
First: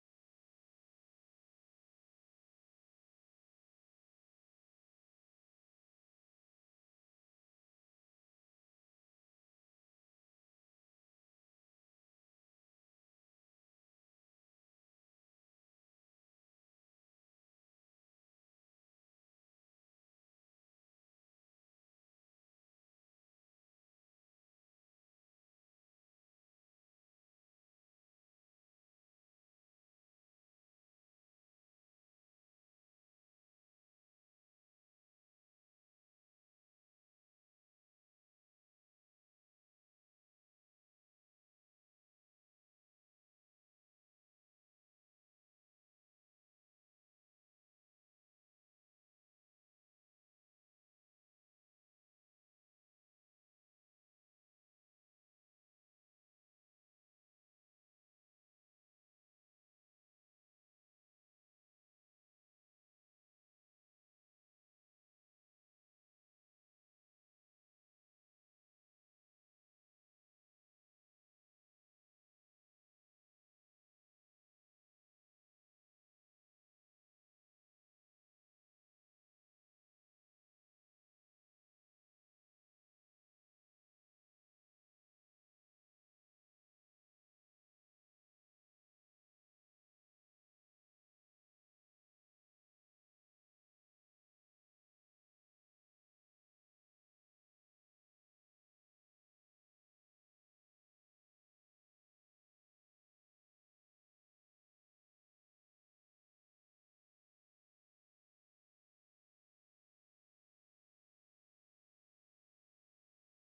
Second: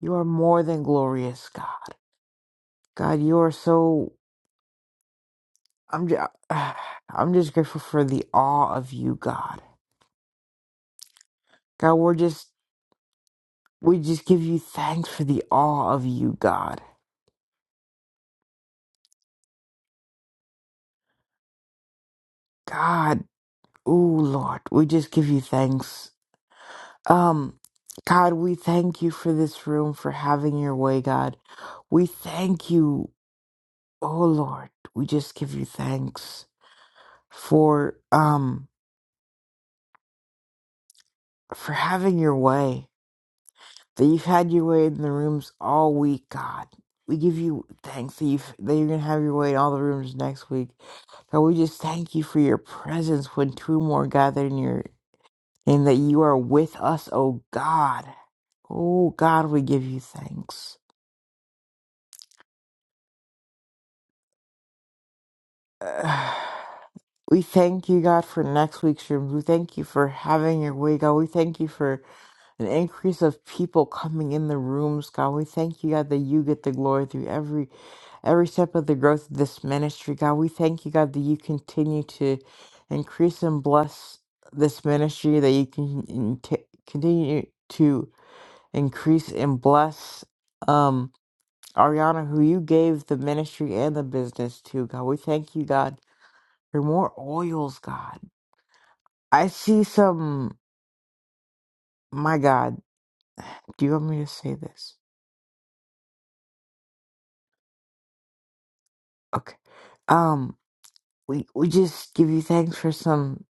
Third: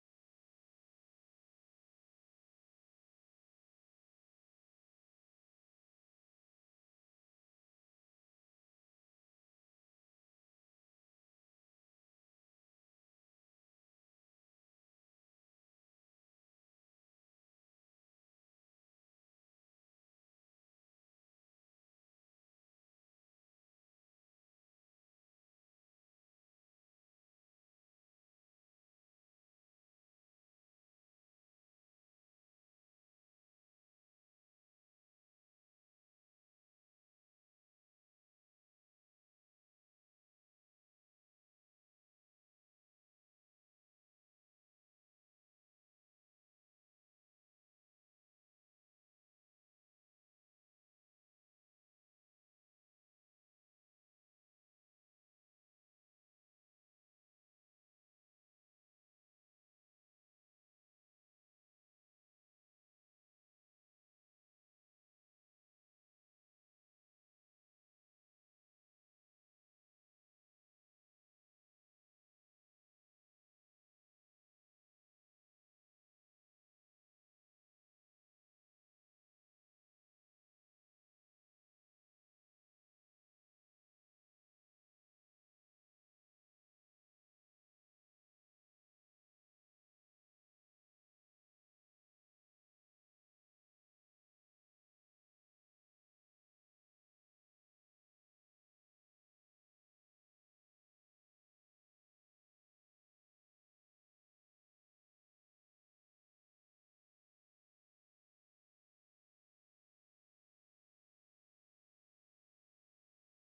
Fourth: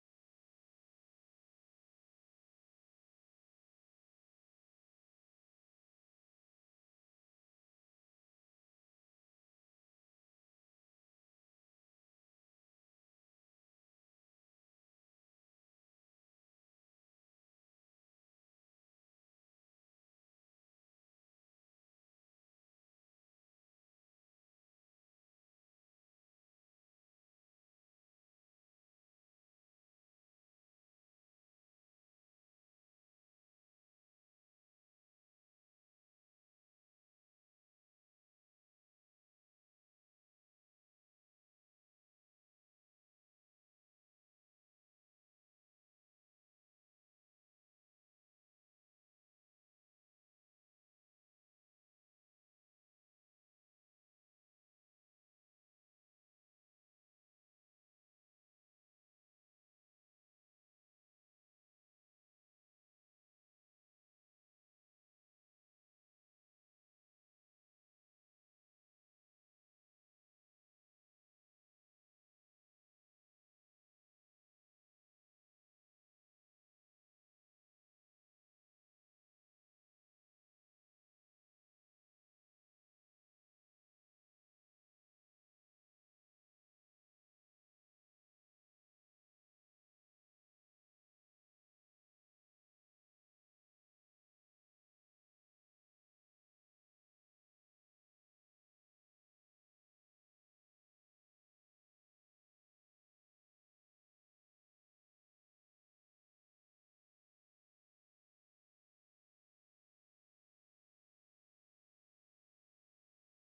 You are more than glorious, God. God, you are so I'm just I'm just grateful for the awe of you, God. God, we're just we just give you thanks for the awe of you, God. God, Ooh, Lord, we just give you thanks. Um, God, we thank you for this room, for having your way, God. We thank you, oh Lord, we just give you thanks for um for having your way. That you've had your way in the rooms all week, God. We give you thanks that you that you're gonna have your way in all the rooms next week. God, we just thank you for your presence when two or more gather in your and that you are with us, O God. Oh God, we give you thanks. We thank you, God, for next week's rooms. We thank you for having your way, God. We thank you for an increase of people coming in the rooms, God. We thank you, God, that you get the glory through every every step of the growth of this ministry, God. We thank you, God, that you continue to increase and bless this ministry, that you can in- t- continue to increase and bless. Um, Ariana, who you gave the ministry and the business to, God. We thank you, God, for more oils, God. I see some, my God, do you want me to say this? Okay. Um, we, we just give you thanks for some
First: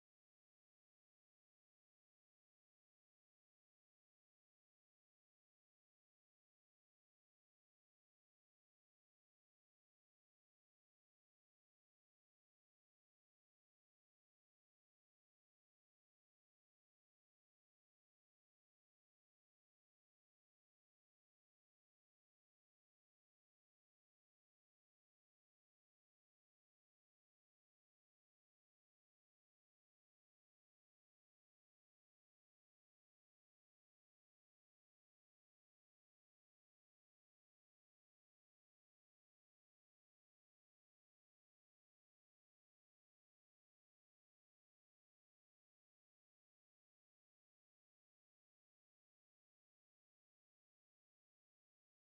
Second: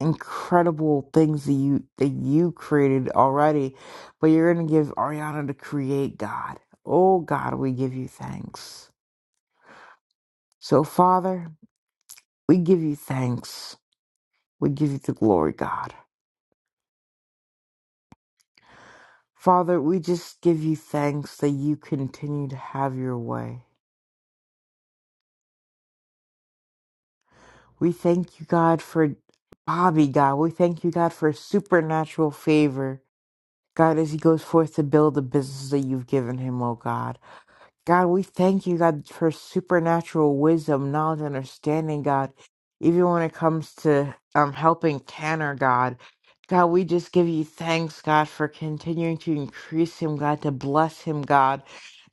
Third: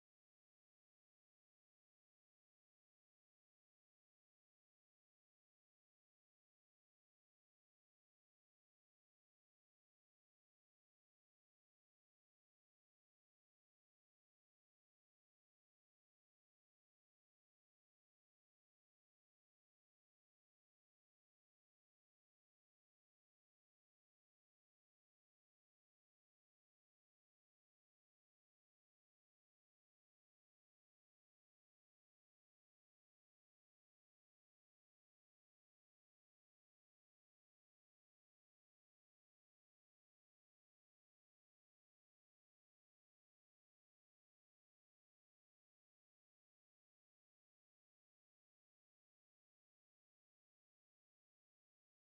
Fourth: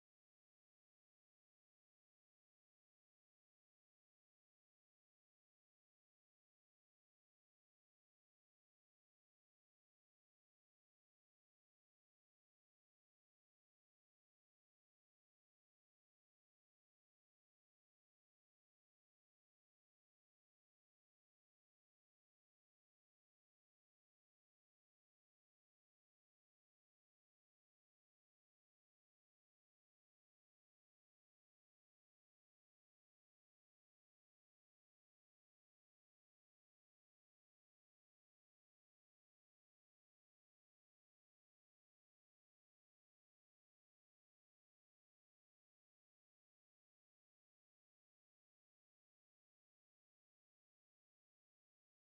incredible things that you, that you created already, but you're going to give Ariana to create, God. Oh, God, we give you thanks. So, Father, we give you thanks. We give you the glory, God. Father, we just give you thanks that you continue to have your way. We thank you, God, for Bobby, God. We thank you, God, for supernatural favor. God, as he goes forth to build the business that you've given him, oh God. God, we thank you, God, for supernatural wisdom, knowledge, understanding, God. Even when it comes to um, helping Tanner, God, God, we just give you thanks, God, for continuing to increase him, God, to bless him, God.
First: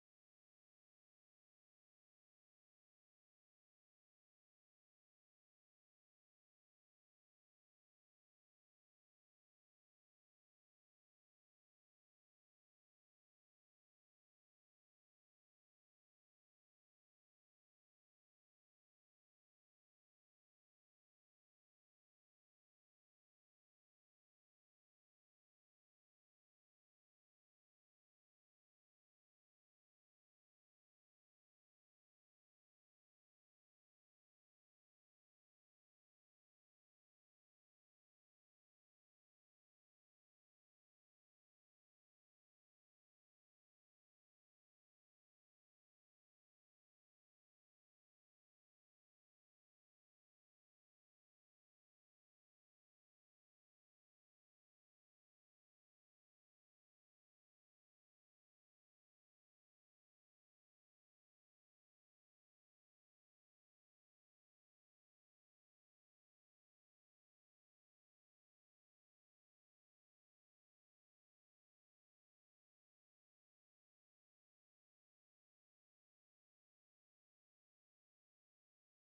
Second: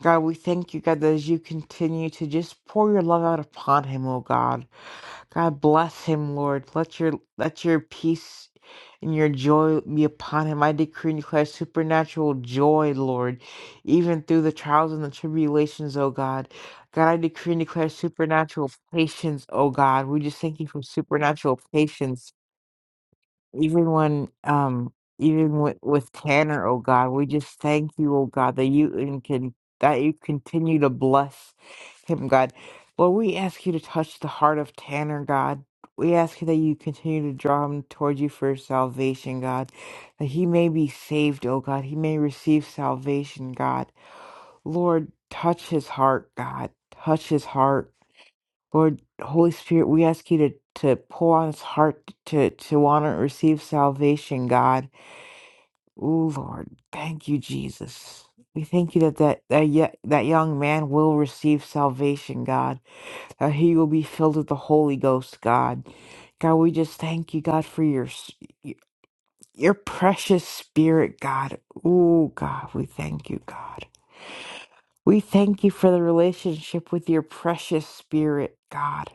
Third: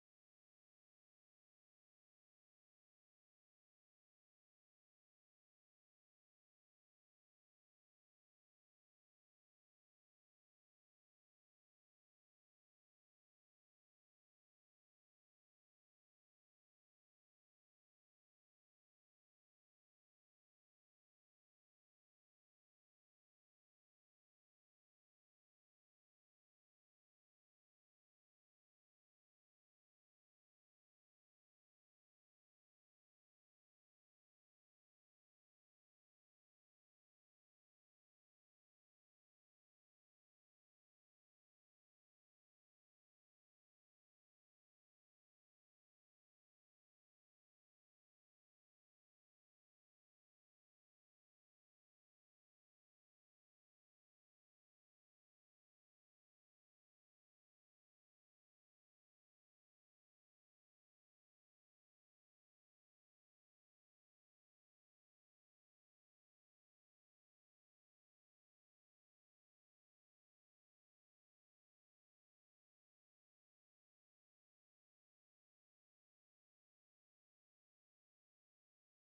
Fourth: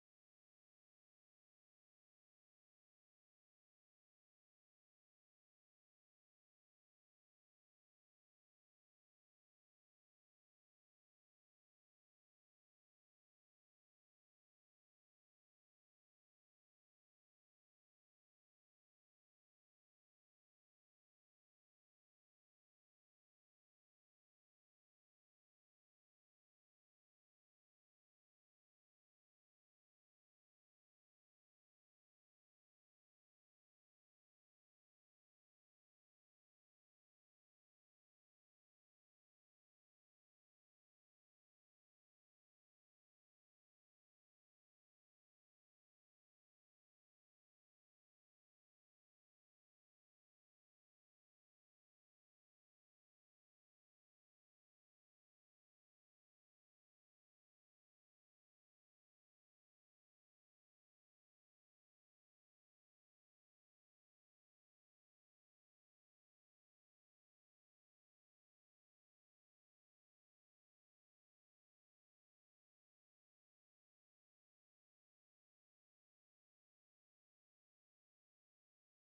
God, we thank you, God, that as you continue to just pour your love out upon him, oh God. God bless him, Lord. Let your let your peace and your joy be upon him. I decree and declare supernatural joy, Lord, even through the trials and the tribulations, oh God. God, I decree and declare supernatural patience, oh God. We just thank you for supernatural patience even when um even with, with Tanner, oh God, we just thank you, oh God, that you and can that you continue to bless him, God. Lord, we ask you to touch the heart of Tanner, God. We ask you that you continue to draw him towards you for salvation, God. That he may be saved, oh God. He may receive salvation, God. Lord, touch his heart, God. Touch his heart. Lord, Holy Spirit, we ask you to, to pour on his heart to, to want to receive salvation, God. Ooh, Lord, thank you, Jesus. We thank you that that, that, ye- that young man will receive salvation, God, that he will be filled with the Holy Ghost, God. God, we just thank you, God, for your, s- y- your precious spirit, God. Ooh, God, we thank you, God. We thank you for the relationship with your precious spirit, God.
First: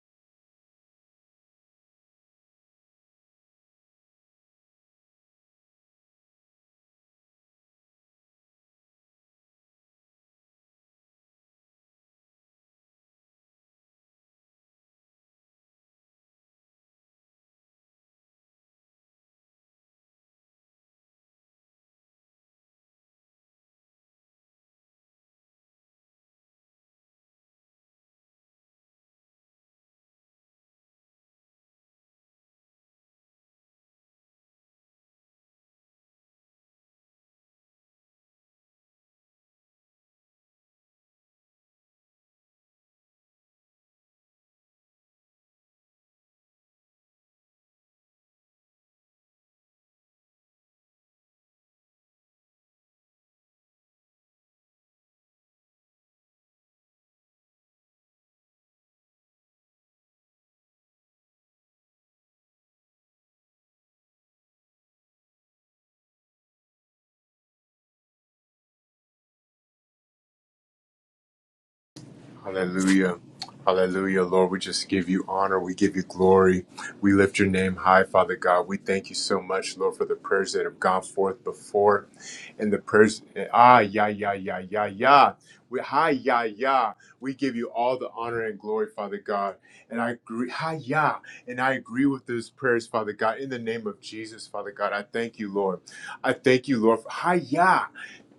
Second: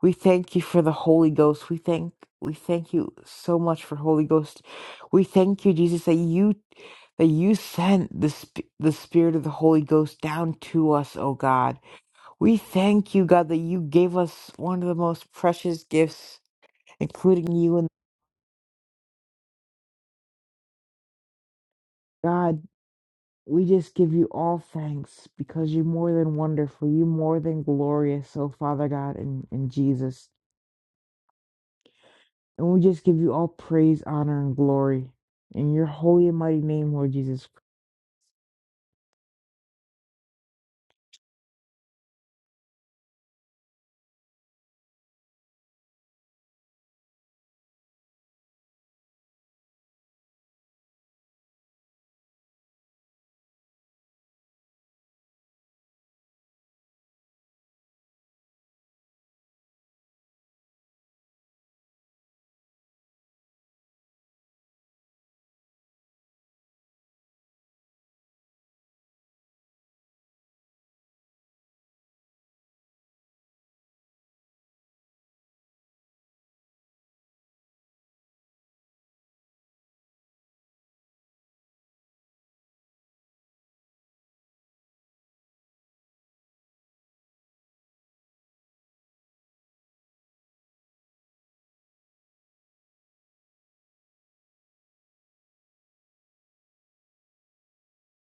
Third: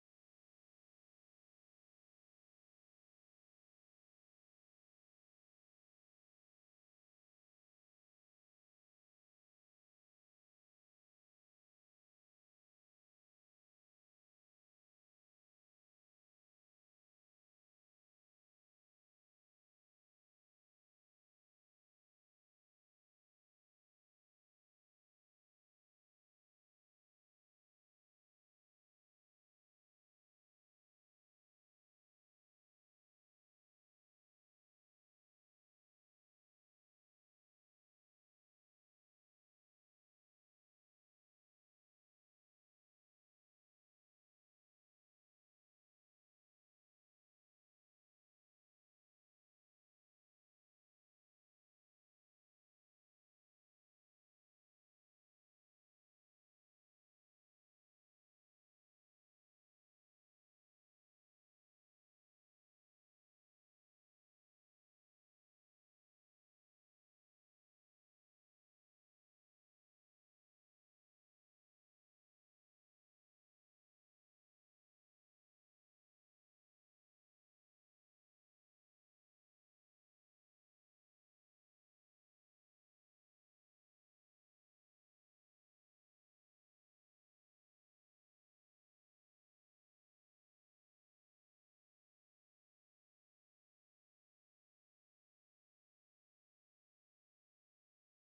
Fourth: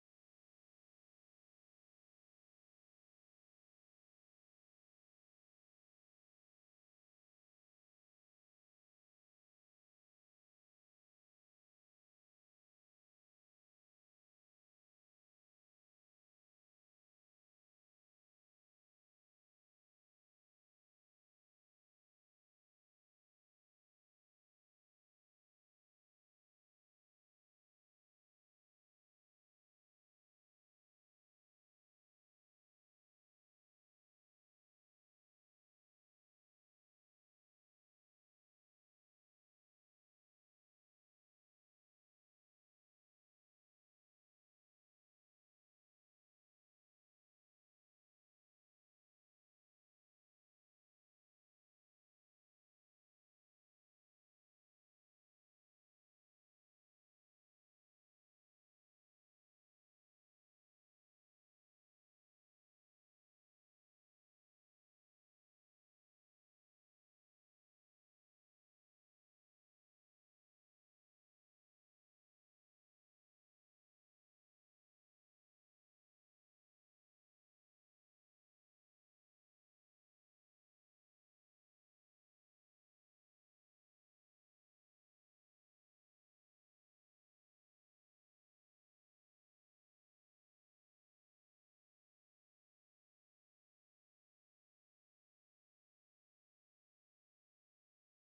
We thank you for the Holy Ghost. We thank we thank you so much for Holy Ghost. We thank you, Jesus, that you that you sent the sp- the Spirit of the Holy Ghost down to us, oh God. We thank you, God, that you gave us one of the most precious gifts, including you and God. We just give you all thanks because you're more than wonderful. You're more than glorious, oh Father God, and, and Jesus. And we just give you all praise, honor, and glory. In your holy and mighty name, Lord Jesus
Hallelujah. Hallelujah, Lord. We just give you honor. We give you glory. We lift your name high, Father God. We thank you so much, Lord, for the prayers that have gone forth before and the prayers. Ah, yeah, yeah, yeah, yeah, yeah. We, hi, yeah, yeah. We give you all the honor and glory, Father God. And I agree. Hi, yeah. And I agree with those prayers, Father God. In the name of Jesus, Father God, I thank you, Lord. I thank you, Lord. For, Hi, yeah.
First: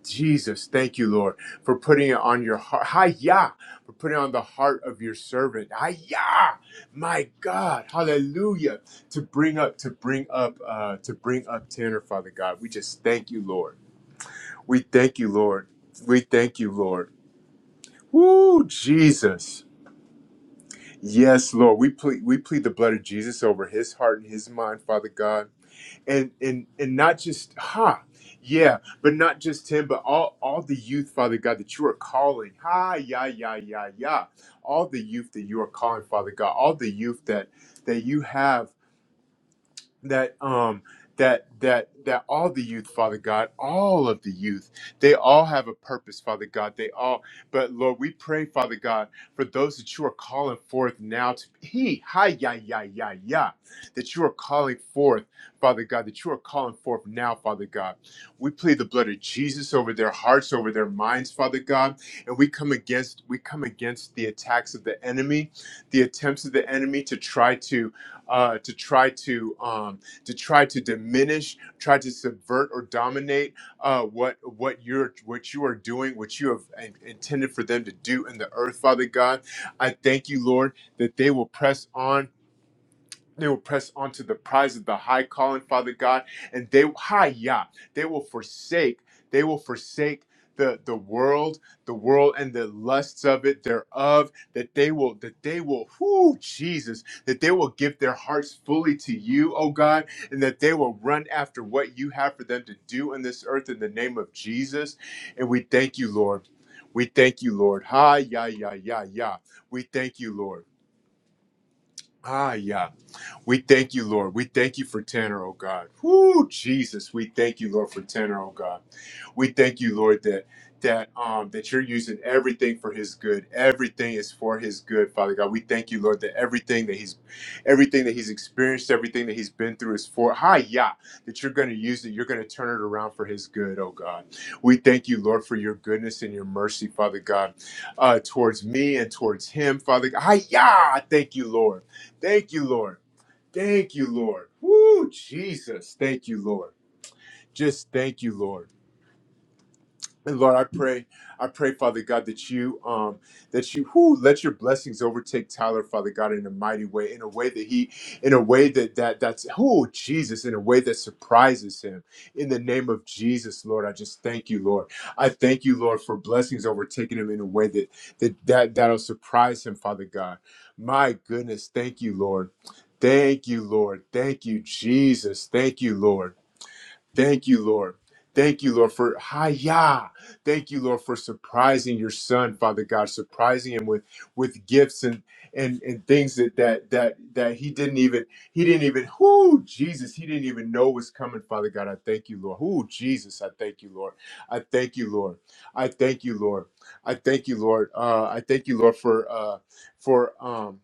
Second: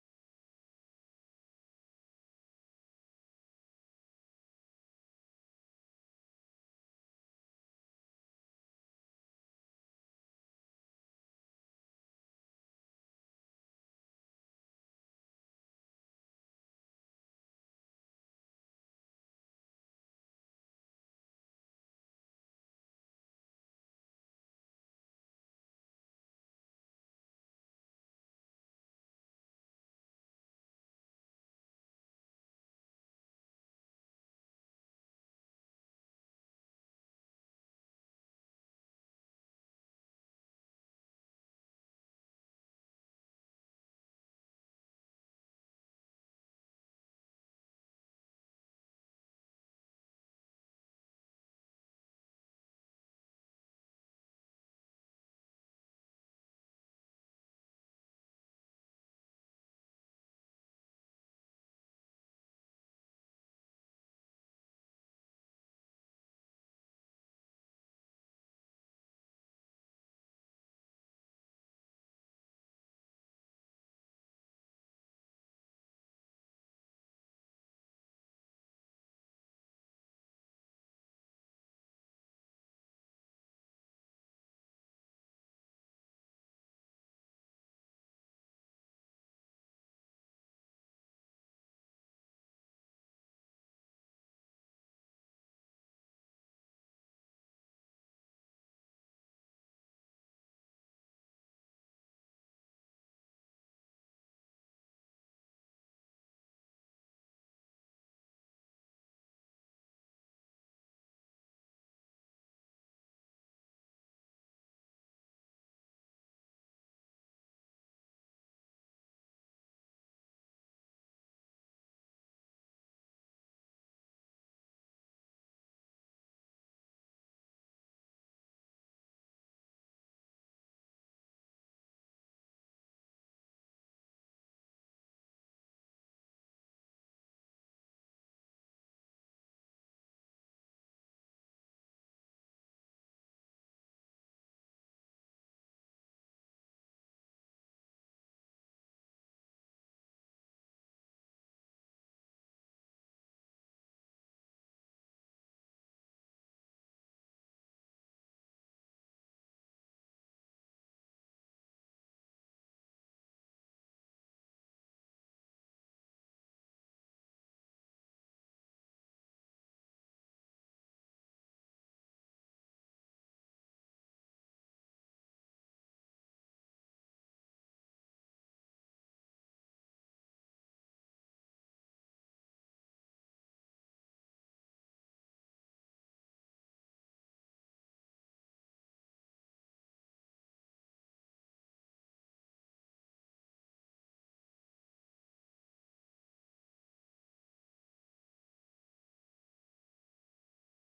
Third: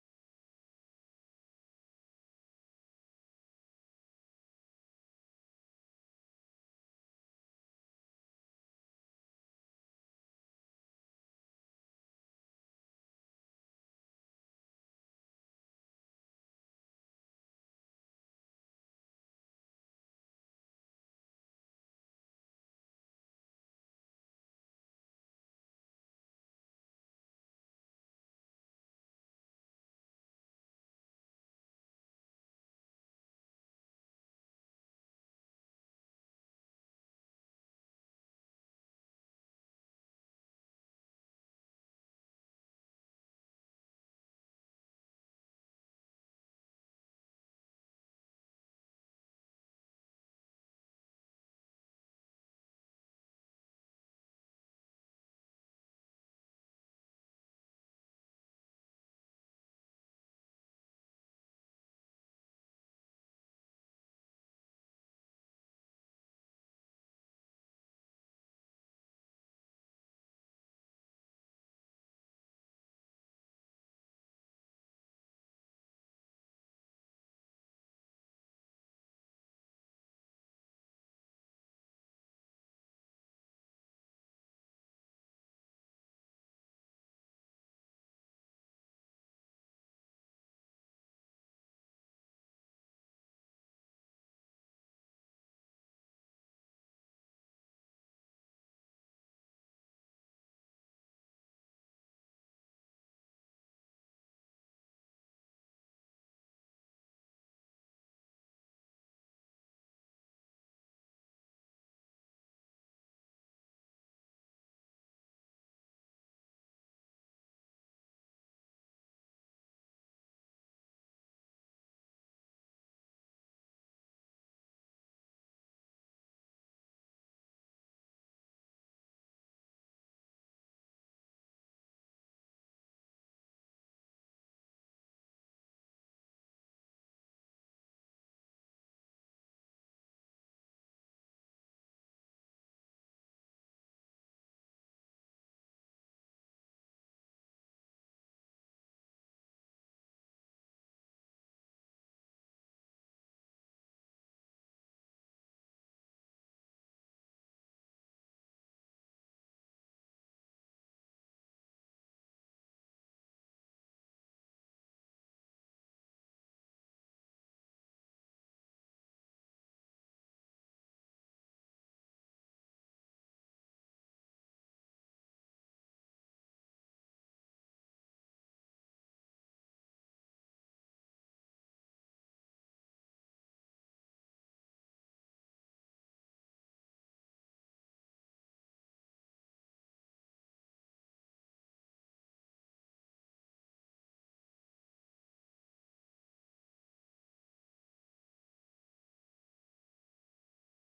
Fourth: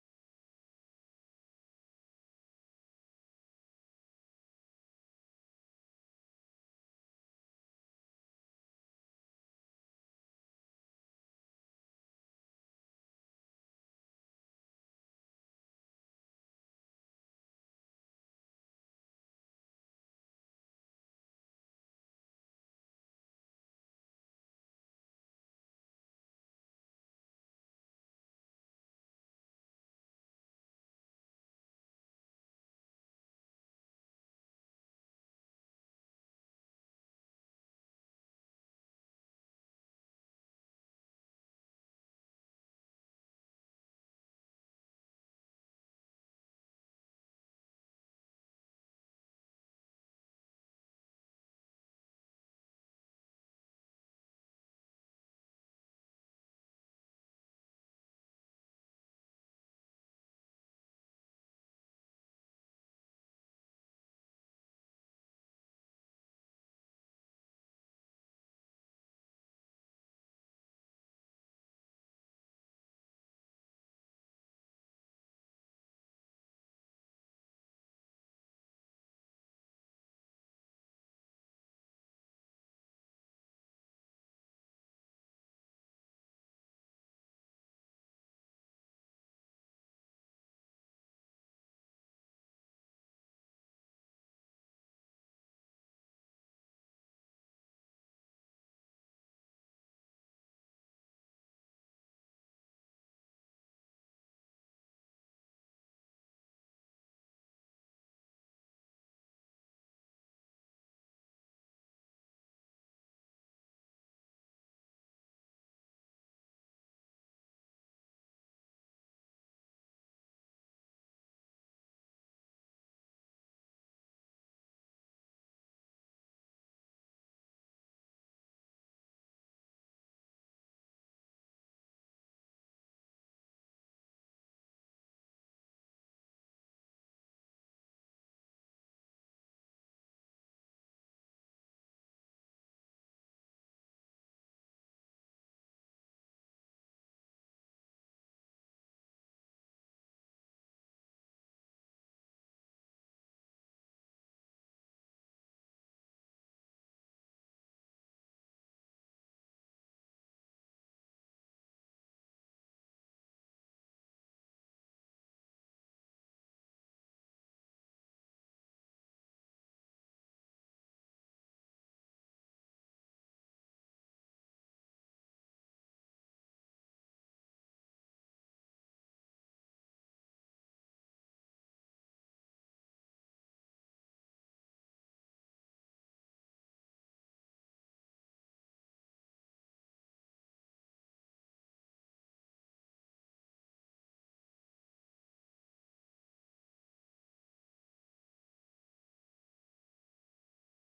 Jesus, thank you, Lord, for putting it on your heart. Hiya, for putting it on the heart of your servant. Hiya, my God, Hallelujah! To bring up, to bring up, uh, to bring up Tanner, Father God. We just thank you, Lord. We thank you, Lord. We thank you, Lord. Woo, Jesus. Yes, Lord. We plead, we plead the blood of Jesus over his heart and his mind, Father God and and and not just ha yeah but not just him but all all the youth father god that you are calling ha yeah yeah yeah yeah all the youth that you are calling father god all the youth that that you have that um that that that all the youth father god all of the youth they all have a purpose father god they all but lord we pray father god for those that you are calling forth now to he hi ya ya ya ya that you are calling forth father god that you are calling forth now father god we plead the blood of jesus over their hearts over their minds father god and we come against we come against the attacks of the enemy the attempts of the enemy to try to uh, to try to um, to try to diminish, try to subvert or dominate uh, what what you're what you are doing, what you have in- intended for them to do in the earth, Father God. I thank you, Lord, that they will press on they will press on to the prize of the high calling, Father God, and they hi yeah, they will forsake, they will forsake the the world, the world and the lusts of it thereof, that they will that they will whoo Jesus, that they will give their hearts fully to you, oh God, and that they will run after what you have for them to do in this earth in the name of Jesus. And we thank you, Lord. We thank you, Lord. Hi, yeah, yeah, yeah, yeah. We thank you, Lord. Hi, yeah. We thank you, Lord. We thank you for Tanner, oh God. Whoo, Jesus. We thank you, Lord, for Tanner, oh God. We thank you, Lord, that that um that you're using everything for his good. Everything is for his good, Father God. We thank you, Lord, that everything that he's everything that he's experienced, everything that he's been through is for hi yeah, that you're gonna use it, you're gonna turn it around for his good, oh God. We thank you, Lord, for your goodness and your mercy, Father God, uh, towards me and towards him, Father God. Hi yeah, thank you, Lord. Thank you, Lord. Thank you, Lord. Woo, Jesus. Thank you, Lord. Just thank you, Lord. And Lord, I pray, I pray, Father God, that you, um, that you, who let your blessings overtake Tyler, Father God, in a mighty way, in a way that he, in a way that that that's, oh Jesus, in a way that surprises him. In the name of Jesus, Lord, I just thank you, Lord. I thank you, Lord, for blessings overtaking him in a way that that that that'll surprise him, Father God. My goodness, thank you, Lord. Thank you, Lord. Thank you, Jesus. Thank you, Lord. Thank you, Lord. Thank you, Lord, for hiya. Thank you, Lord, for surprising your son, Father God, surprising him with with gifts and and and things that that that that he didn't even he didn't even whoo Jesus he didn't even know was coming, Father God. I thank you, Lord. Whoo Jesus, I thank you, Lord. I thank you, Lord. I thank you, Lord. I thank you, Lord. Uh, I thank you, Lord, for uh, for um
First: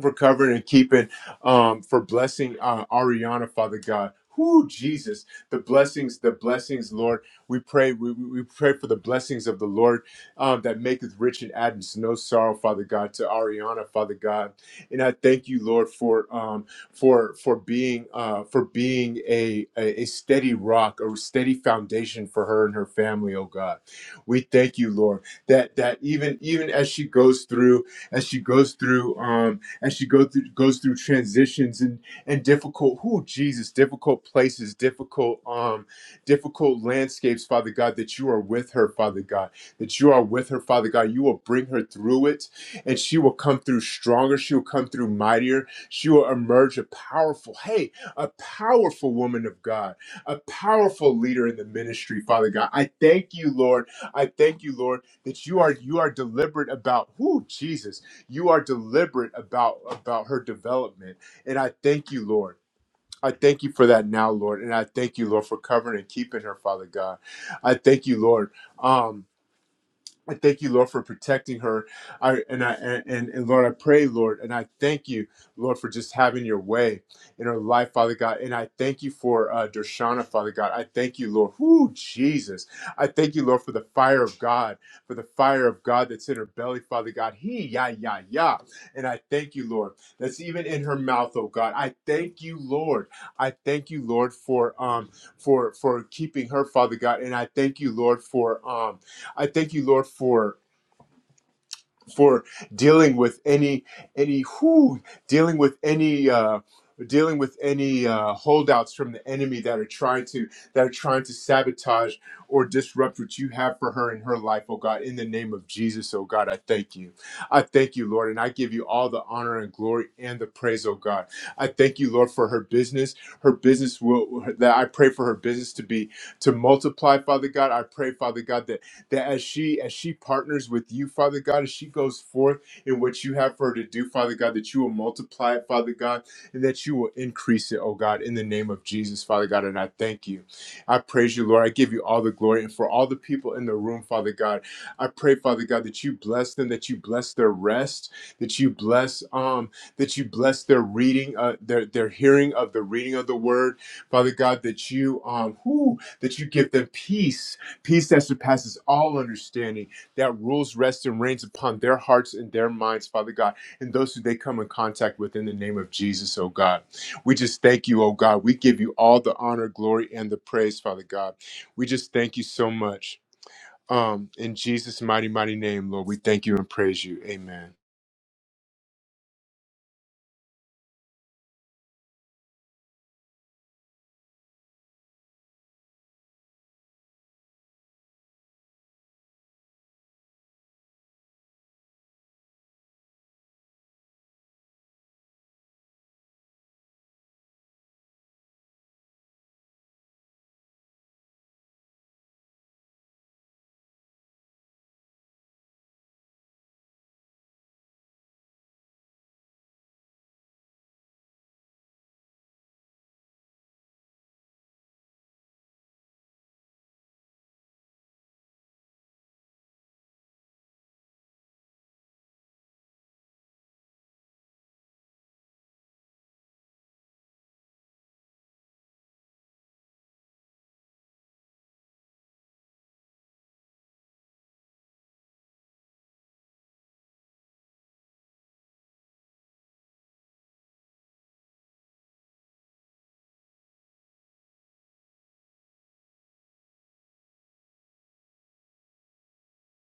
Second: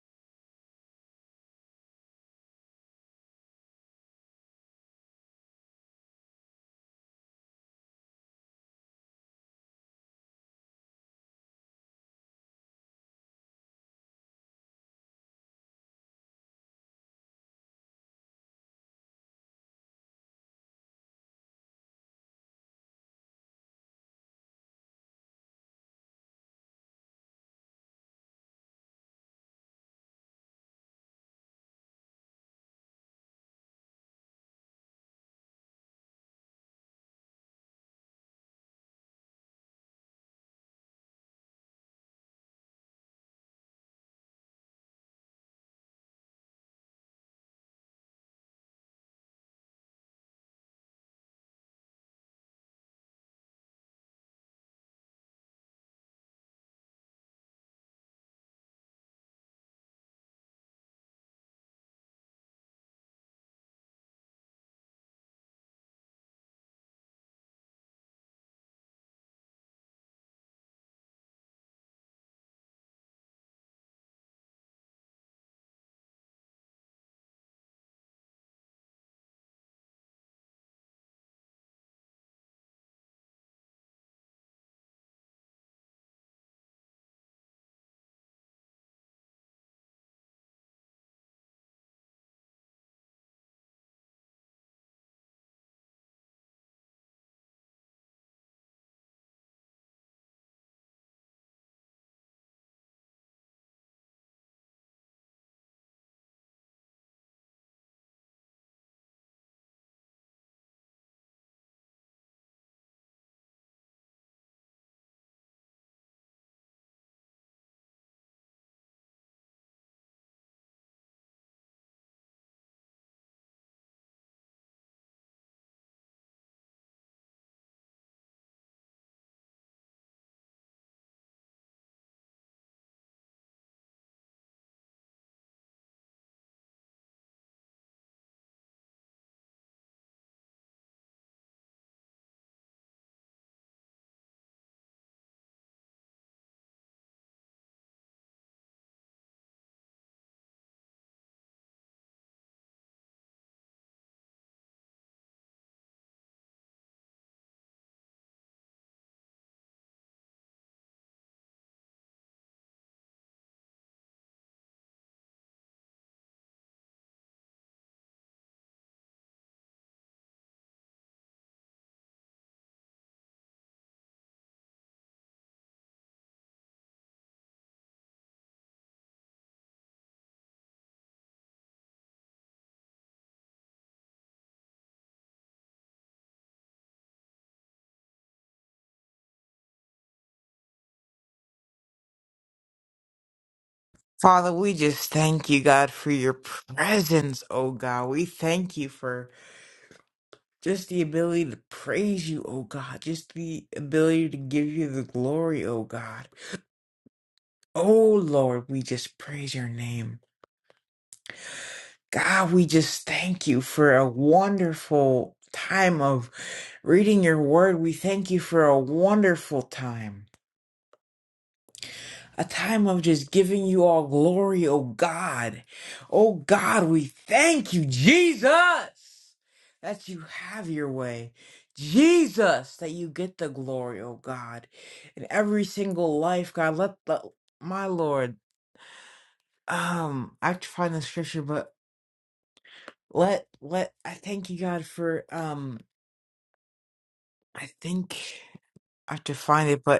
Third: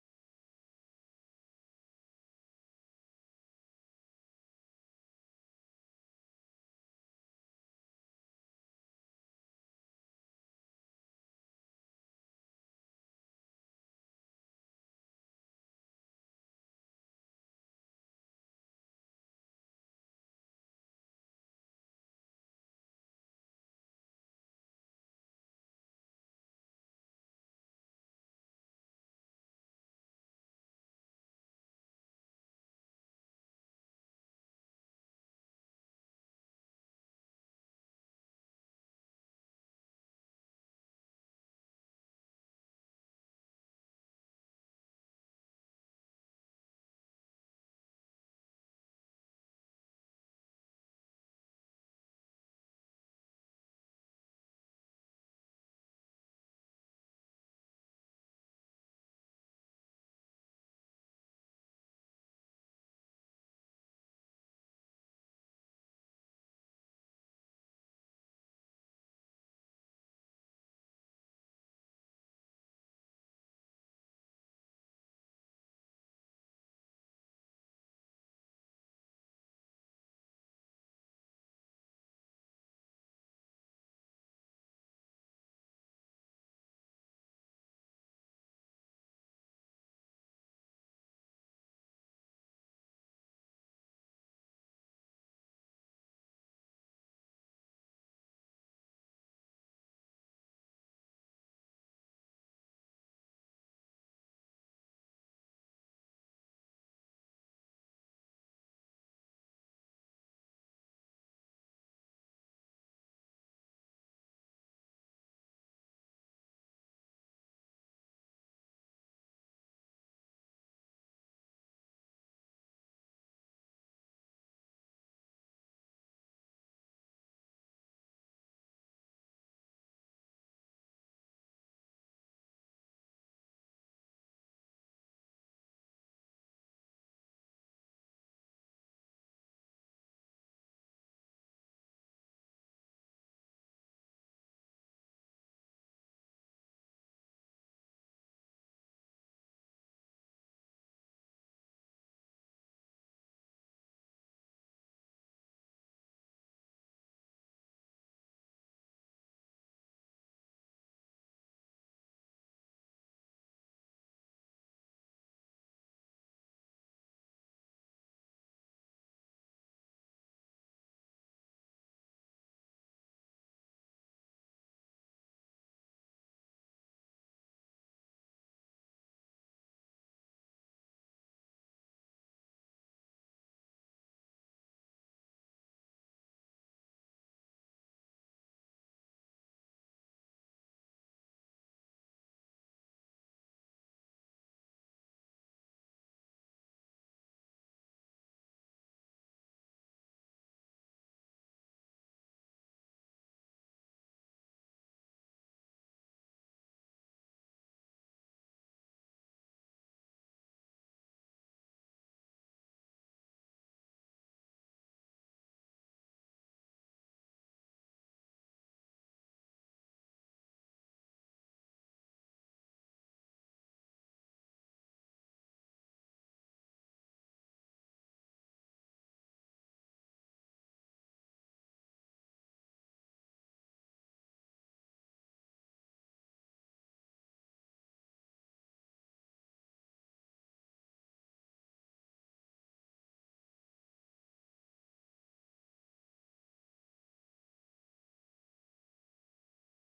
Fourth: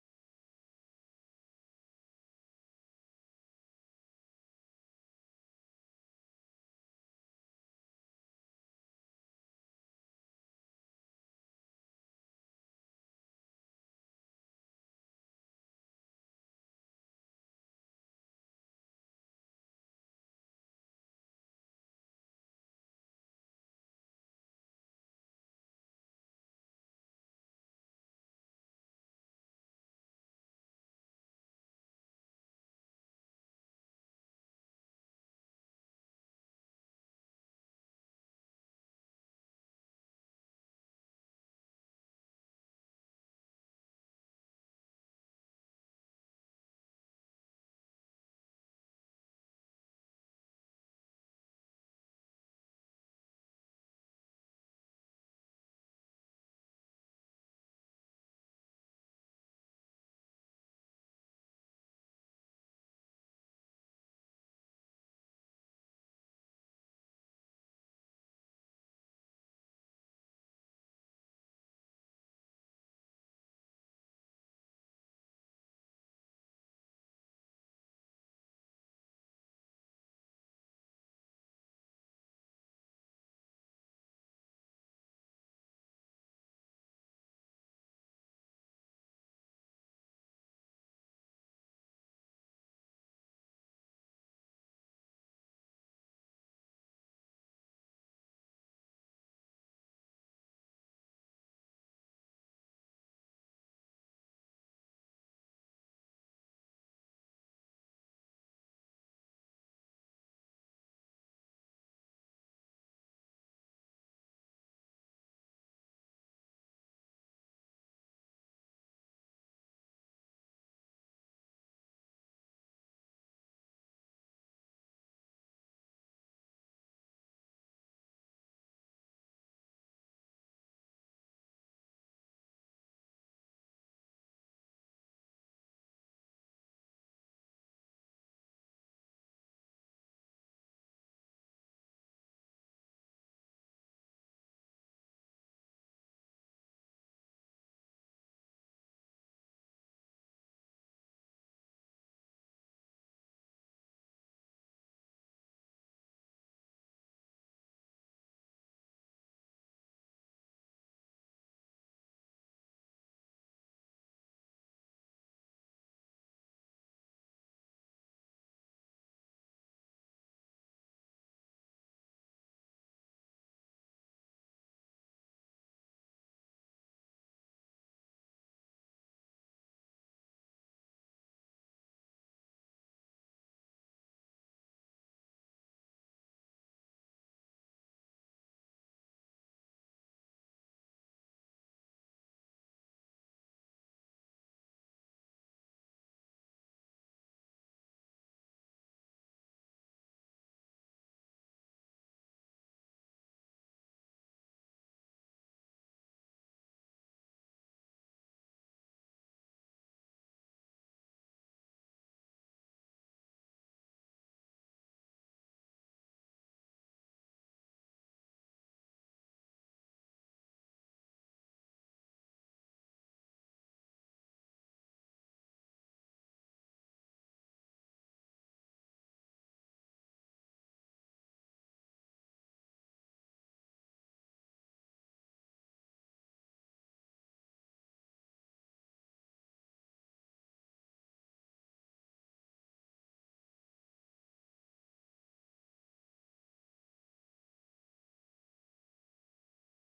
for covering and keeping, um, for blessing uh, Ariana, Father God. Who Jesus, the blessings, the blessings, Lord. We pray, we, we we pray for the blessings of the Lord um, that maketh rich and adds no sorrow, Father God, to Ariana, Father God. And I thank you, Lord, for um, for for being uh, for being a, a a steady rock, a steady foundation for her and her family, oh God. We thank you, Lord, that that even even as she goes through, as she goes through. Um, as she go through goes through transitions and and difficult who Jesus difficult places difficult um difficult landscapes Father God that you are with her Father God that you are with her Father God you will bring her through it and she will come through stronger she will come through mightier she will emerge a powerful hey a powerful woman of God a powerful leader in the ministry Father God I thank you Lord I thank you Lord that you are you are deliberate about who Jesus you are deliberate about about her development and i thank you lord I thank you for that now, Lord, and I thank you, Lord, for covering and keeping her, Father God. I thank you, Lord. Um, I thank you, Lord, for protecting her. I and I and, and Lord, I pray, Lord, and I thank you, Lord, for just having your way in her life, Father God. And I thank you for uh Dershana, Father God. I thank you, Lord. Whoo, Jesus. I thank you, Lord, for the fire of God, for the fire of God that's in her belly, Father God. He ya ya ya. And I thank you, Lord, that's even in her mouth, oh God. I thank you, Lord. I thank you, Lord, for um for for keeping her, Father God. And I thank you, Lord, for um I thank you, Lord, for for dealing with any any who dealing with any uh dealing with any uh holdouts from the enemy that are trying to that are trying to sabotage or disrupt what you have for her in her life oh god in the name of jesus oh god i thank you i thank you lord and i give you all the honor and glory and the praise oh god i thank you lord for her business her business will that i pray for her business to be to multiply father god i pray father god that that as she as she partners with you, Father God, as she goes forth in what you have for her to do, Father God, that you will multiply it, Father God, and that you will increase it, oh God, in the name of Jesus, Father God. And I thank you. I praise you, Lord. I give you all the glory. And for all the people in the room, Father God, I pray, Father God, that you bless them, that you bless their rest, that you bless um, that you bless their reading, uh, their their hearing of the reading of the word, Father God, that you um, whoo, that you give them peace Peace that surpasses all understanding, that rules, rests, and reigns upon their hearts and their minds, Father God, and those who they come in contact with in the name of Jesus, oh God. We just thank you, oh God. We give you all the honor, glory, and the praise, Father God. We just thank you so much. Um, in Jesus' mighty, mighty name, Lord, we thank you and praise you. Amen.
Father, we just thank you, God, for your presence, oh God. We thank you for just the ability to praise you, oh God. Just the ability to give you the glory, oh God. Oh Lord, we just praise your name. God, we just thank you for a wonderful time of reading your word. We thank you for a wonderful time. a time of just giving you all glory, oh God. Oh God, we thank you, Jesus, that you have your way. Jesus, that you get the glory, oh God. In every single life, God, let the my Lord, um, I have to find the scripture, but let let I thank you, God, for um I think I have to find it, but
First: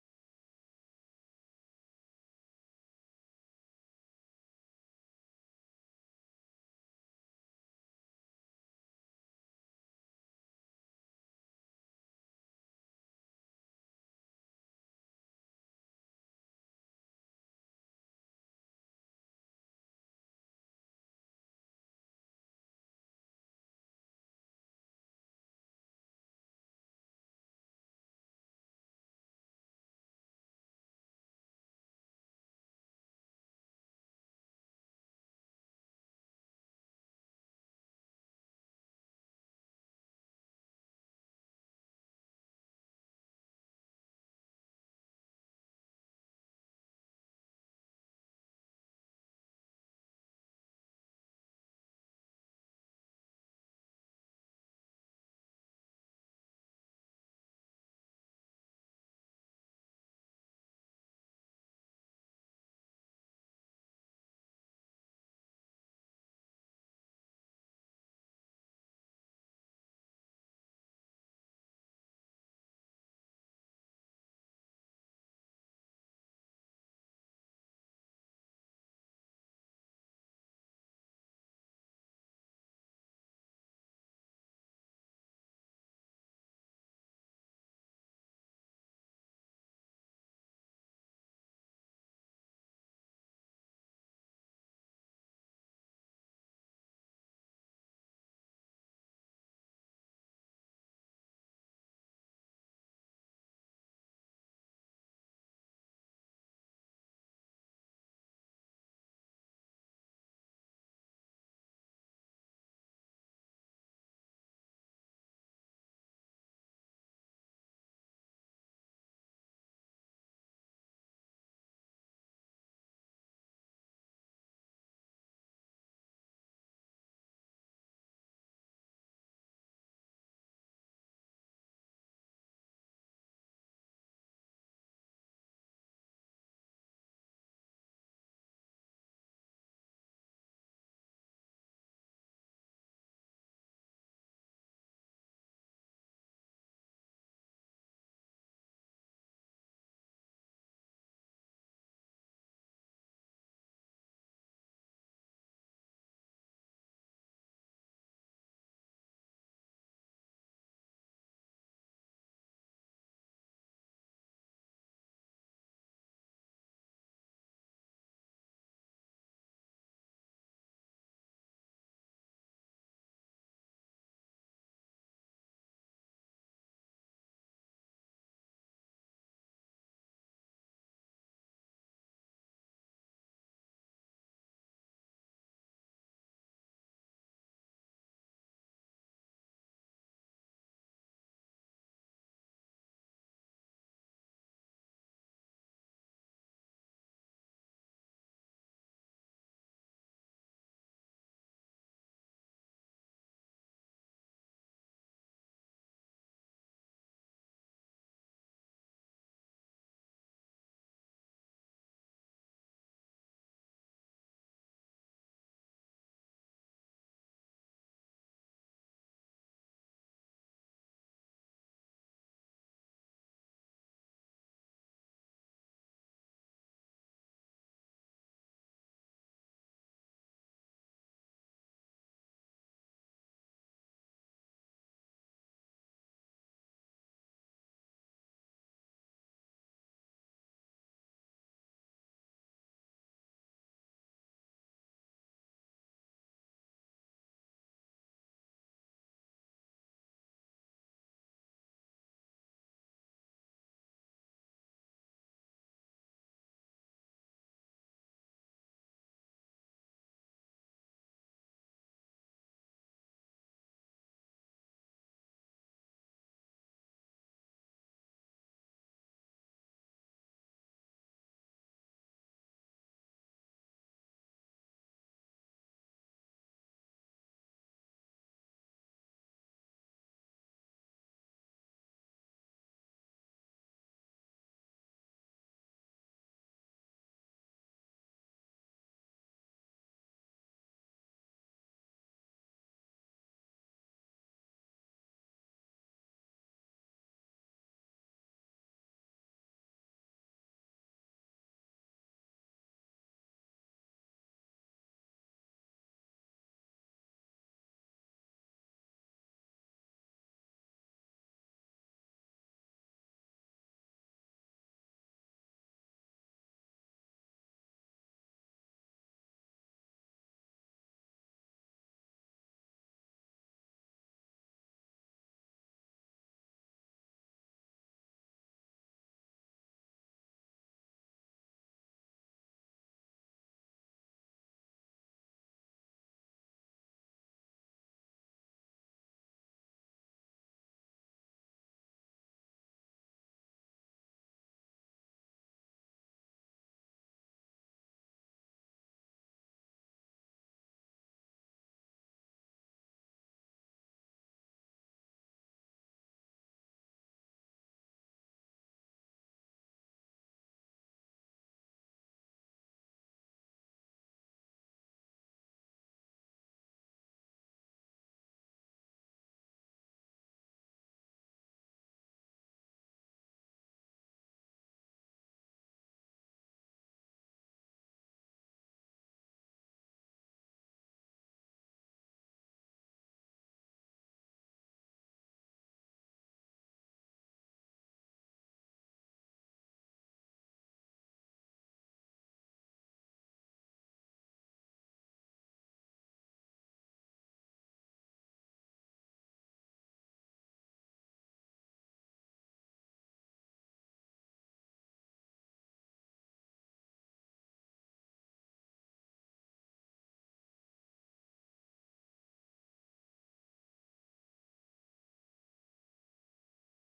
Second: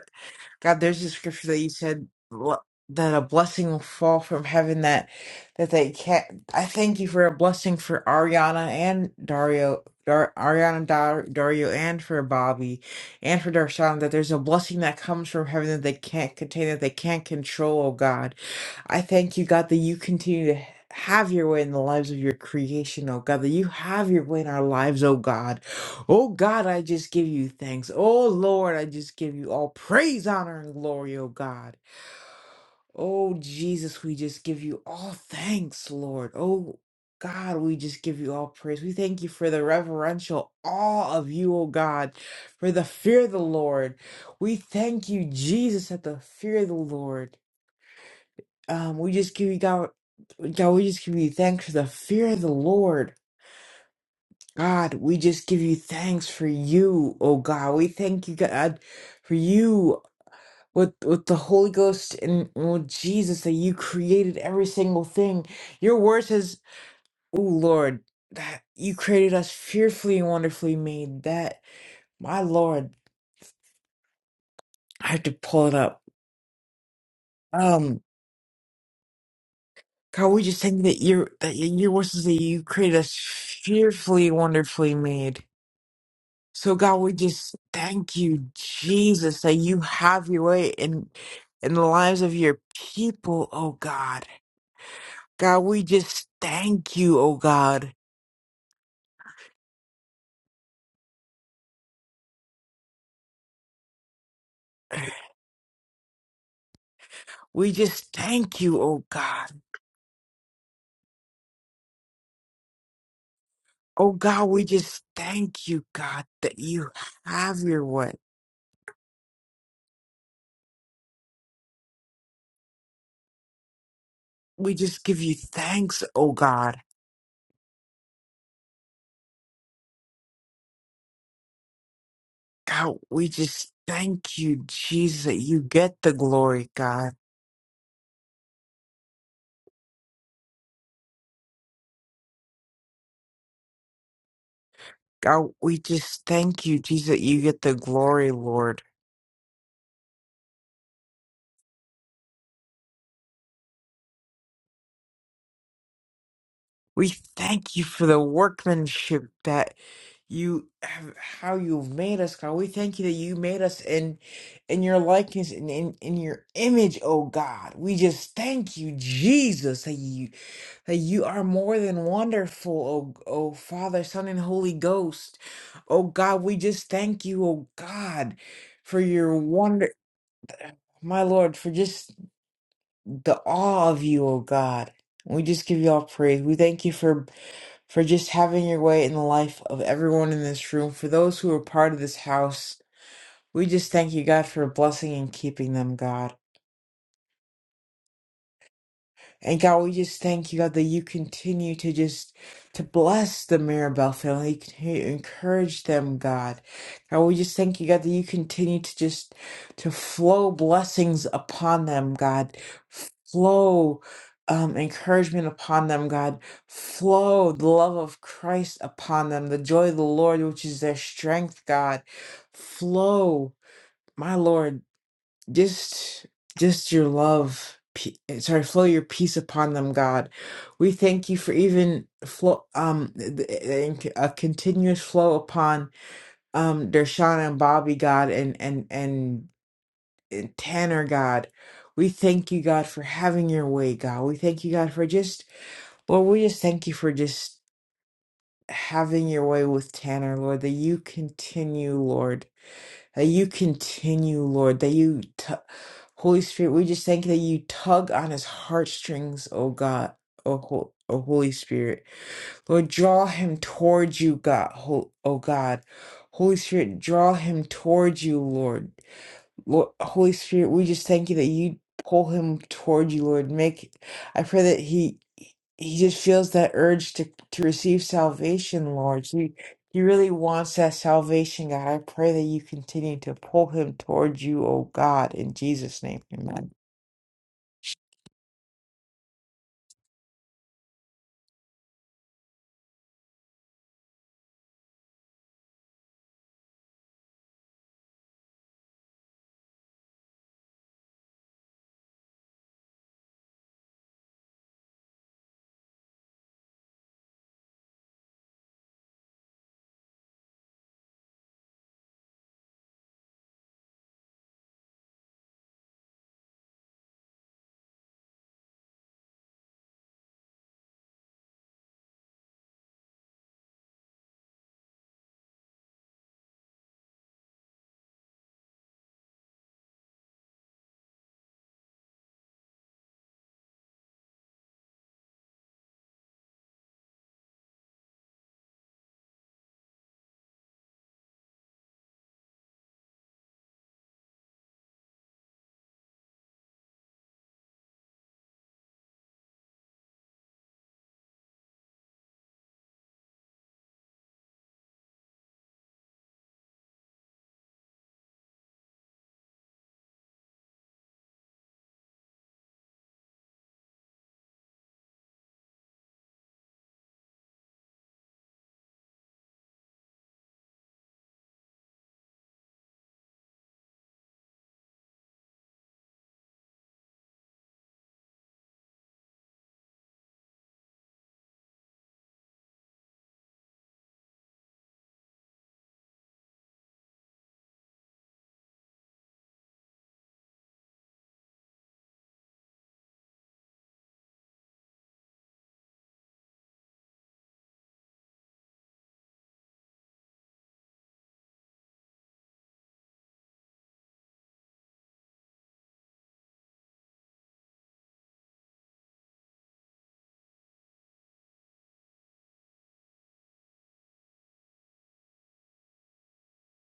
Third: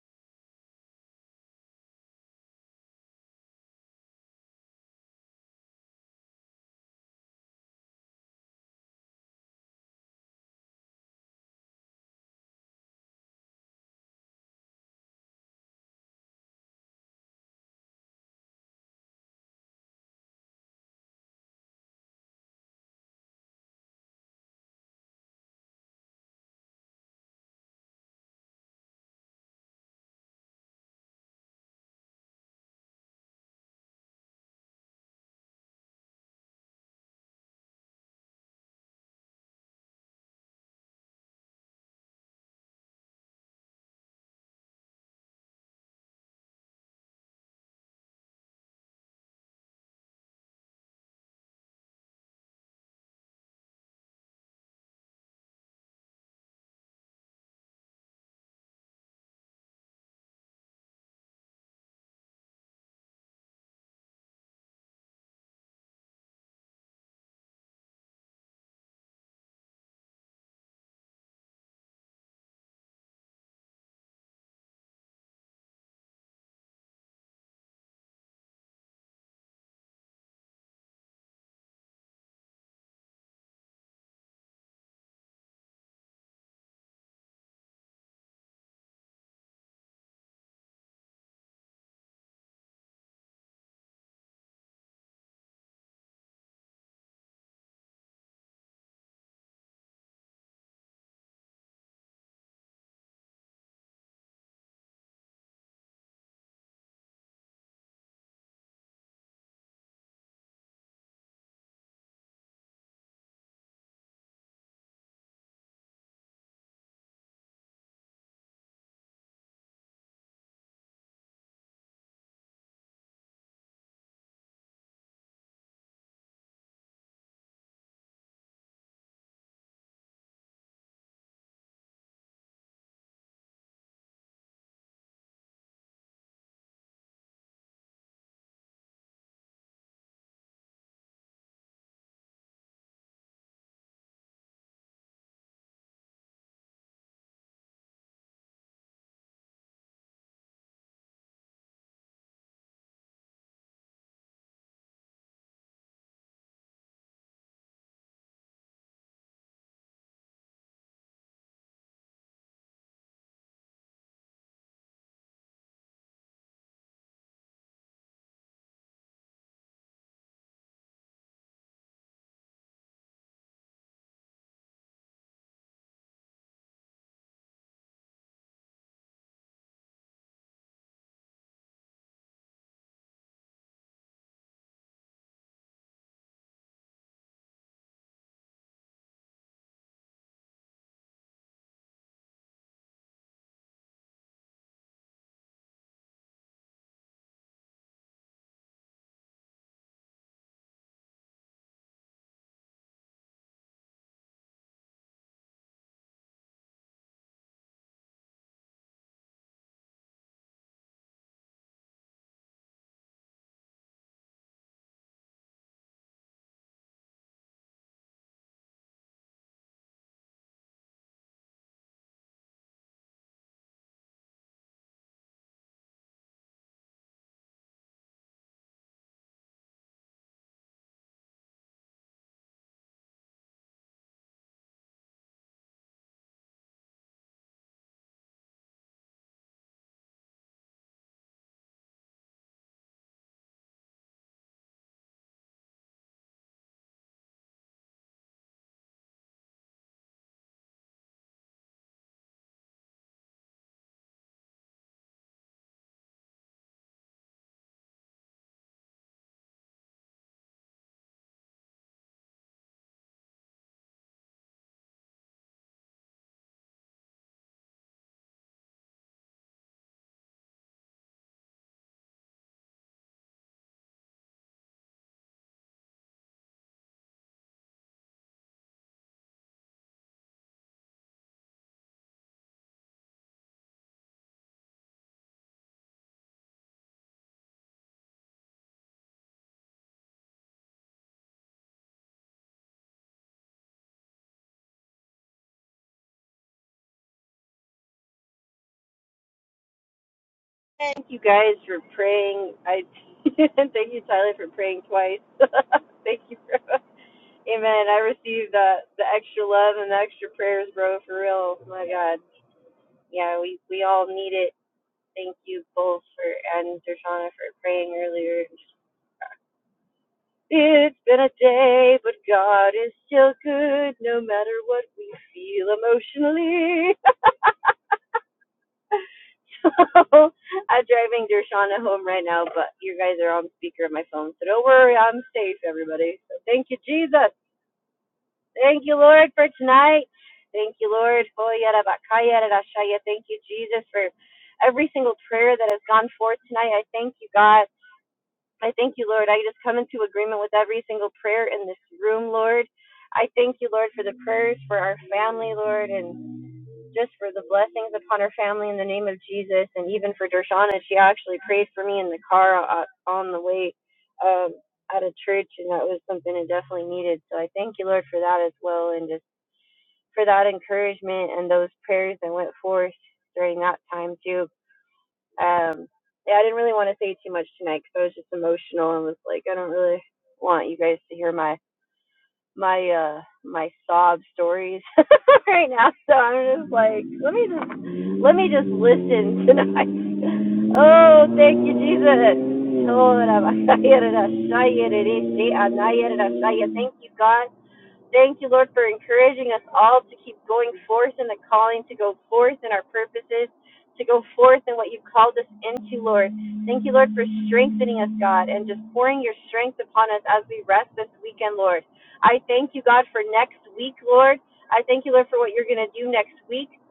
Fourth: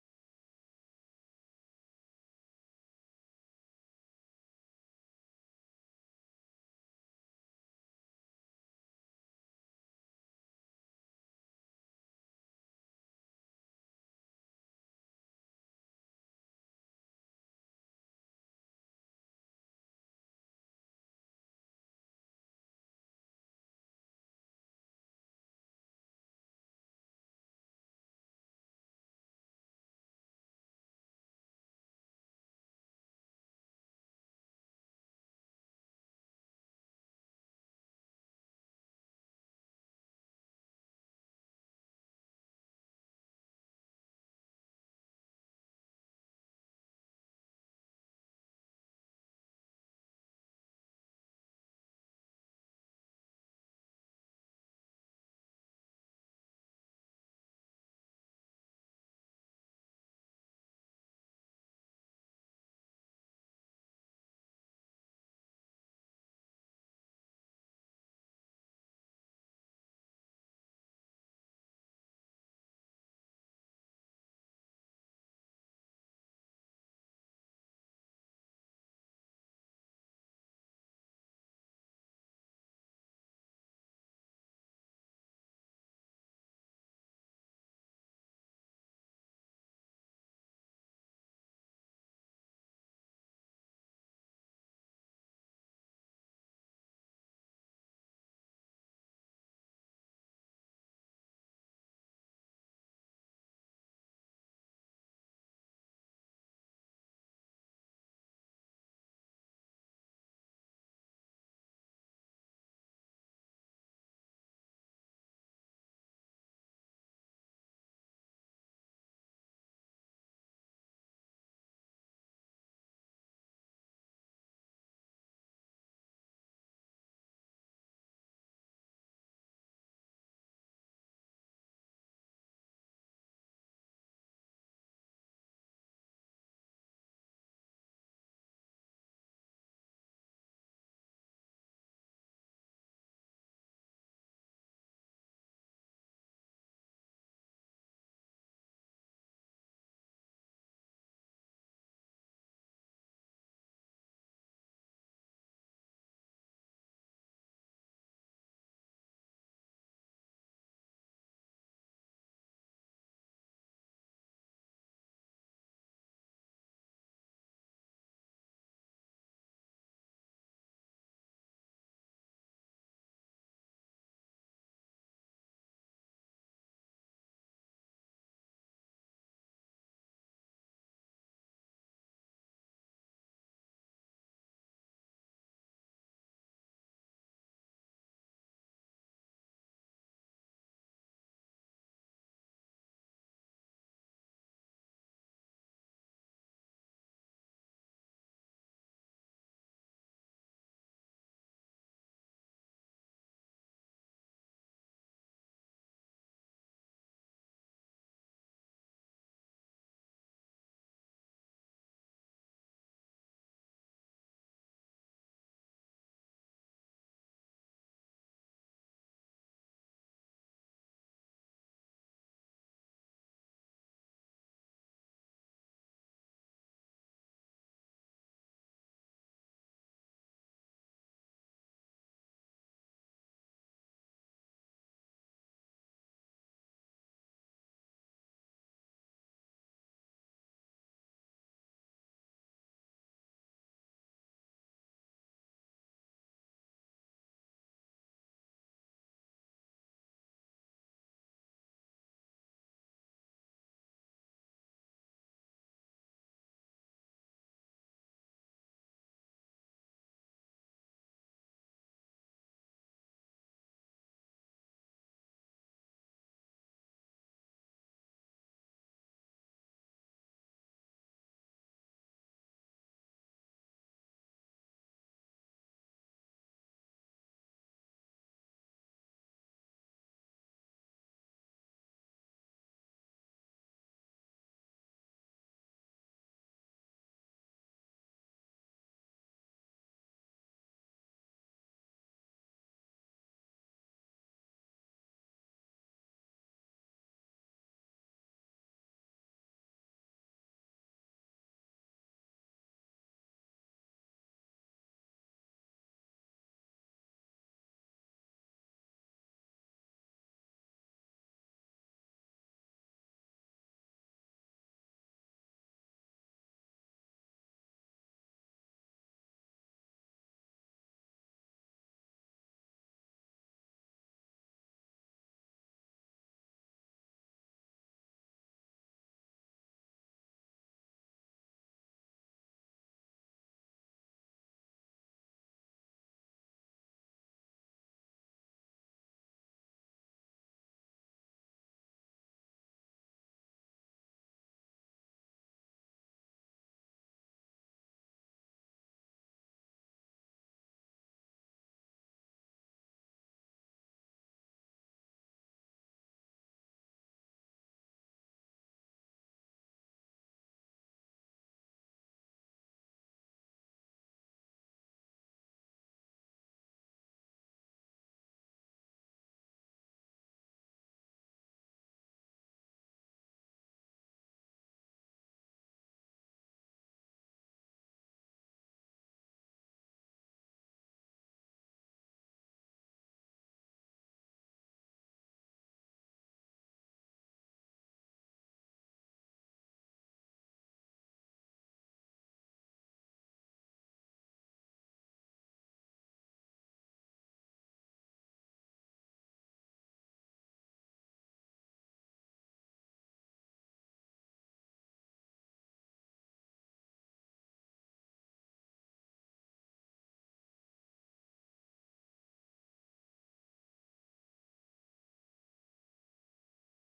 God, there's a scripture that you said bl- that a blessing will fall from heaven that that they can't. I thank you for a blessing for Ariana and Dario, Dar, Ariana, Dar, Dario, and for Bobby, and for Darshan. That there's a blessing that comes from heaven that they can't contain, that they can't control. Oh God, I thank you, God, that you continue to. Have your way in the lives of your creation, oh God, that you have your way in our lives, oh God. Oh God, I just give you thanks. Oh Lord, I just give you all praise, honor, and glory, oh God. Oh Jesus, we just give you all thanks, Lord. Oh God, we just give you all praise. We thank you for the reverential awe of you, oh God, for the fear of the Lord. We thank you, Jesus, at the fear of the Lord. Um, we just give you God, God, we just give you thanks for the fear of the Lord. God, we just give you thanks for you, oh God. We thank you, God, for you with with the Holy Ghost and with Jesus that you created every single thing. Your word says, "Oh Lord, that you created us fearfully and wonderfully made." That my Lord, I have to pull it up. Um, God, we just thank you that your that your word says that you created us fearfully and wonderfully made. So God, we just thank you, Jesus, that you have your way in in the lives of your people, oh God. God, we just thank you, oh God. We just thank you, oh God. Oh God, we just thank you, God, that you have your way. We just give you thanks, oh God. God, we just thank you, Jesus, that you get the glory, God. God, we just thank you, Jesus, that you get the glory, Lord. We thank you for the workmanship that you have, how you've made us, God. We thank you that you made us in, in your likeness and in, in your image, oh God. We just thank you, Jesus, that you, that you are more than wonderful, oh, oh Father, Son, and Holy Ghost. Oh God, we just thank you, oh God, for your wonder, my Lord, for just the awe of you, oh God. We just give you all praise. We thank you for for just having your way in the life of everyone in this room, for those who are part of this house. We just thank you, God, for blessing and keeping them, God. And God, we just thank you, God, that you continue to just to bless the Mirabel family, you continue to encourage them, God. God, we just thank you, God, that you continue to just to flow blessings upon them, God. Flow um, encouragement upon them, God. Flow the love of Christ upon them, the joy of the Lord, which is their strength, God. Flow, my Lord just just your love pe- sorry flow your peace upon them god we thank you for even flow um th- th- a continuous flow upon um Dershana and Bobby God and and and, and Tanner God we thank you God for having your way God we thank you God for just Lord we just thank you for just having your way with Tanner Lord that you continue Lord that you continue, Lord, that you, t- Holy Spirit, we just thank you that you tug on his heartstrings, oh God, oh, Ho- oh Holy Spirit. Lord, draw him towards you, God, Ho- oh God. Holy Spirit, draw him towards you, Lord. Lord, Holy Spirit, we just thank you that you pull him toward you, Lord. Make I pray that he he just feels that urge to to receive salvation, Lord. He he really wants that salvation, God. I pray that you continue to pull him toward you, oh God, in Jesus' name, Amen.
Thank you guys for praying. I thank you, Tyler, for praying twice. Thank you, bro. Amen. I received the the extra love and the extra prayers, bro. For real, my God. Yeah, we we all need it. Thank you both for and Dershana for praying earlier. It's been a day, but God is still good, no matter what we feel emotionally. So I'm driving Dershana home right now, but you guys are on speaker of my phone, so don't worry, I'm safe, everybody. So thank you, Jesus. Thank you, Lord, for tonight. Thank you, Lord. Thank you, Jesus, for every single prayer that has gone forth tonight. I thank you, God. I thank you, Lord. I just come into agreement with every single prayer in this room, Lord. I thank you, Lord, for the prayers for our family, Lord, and just for the blessings upon her family in the name of Jesus, and even for Dershana. She actually prayed for me in the car uh, on the way um, out of church, and that was something I definitely needed. So I thank you, Lord, for that as well, and just for that encouragement and those prayers that went forth during that time too. Um, yeah, I didn't really want to say too much tonight because I was just emotional and was like, I don't really want you guys to hear my my uh my sob stories right now so i'm just like let me just let me just listen tonight oh thank you jesus thank you god Thank you, Lord, for encouraging us all to keep going forth in the calling, to go forth in our purposes, to go forth in what you've called us into, Lord. Thank you, Lord, for strengthening us, God, and just pouring your strength upon us as we rest this weekend, Lord. I thank you, God, for next week, Lord. I thank you, Lord, for what you're going to do next week.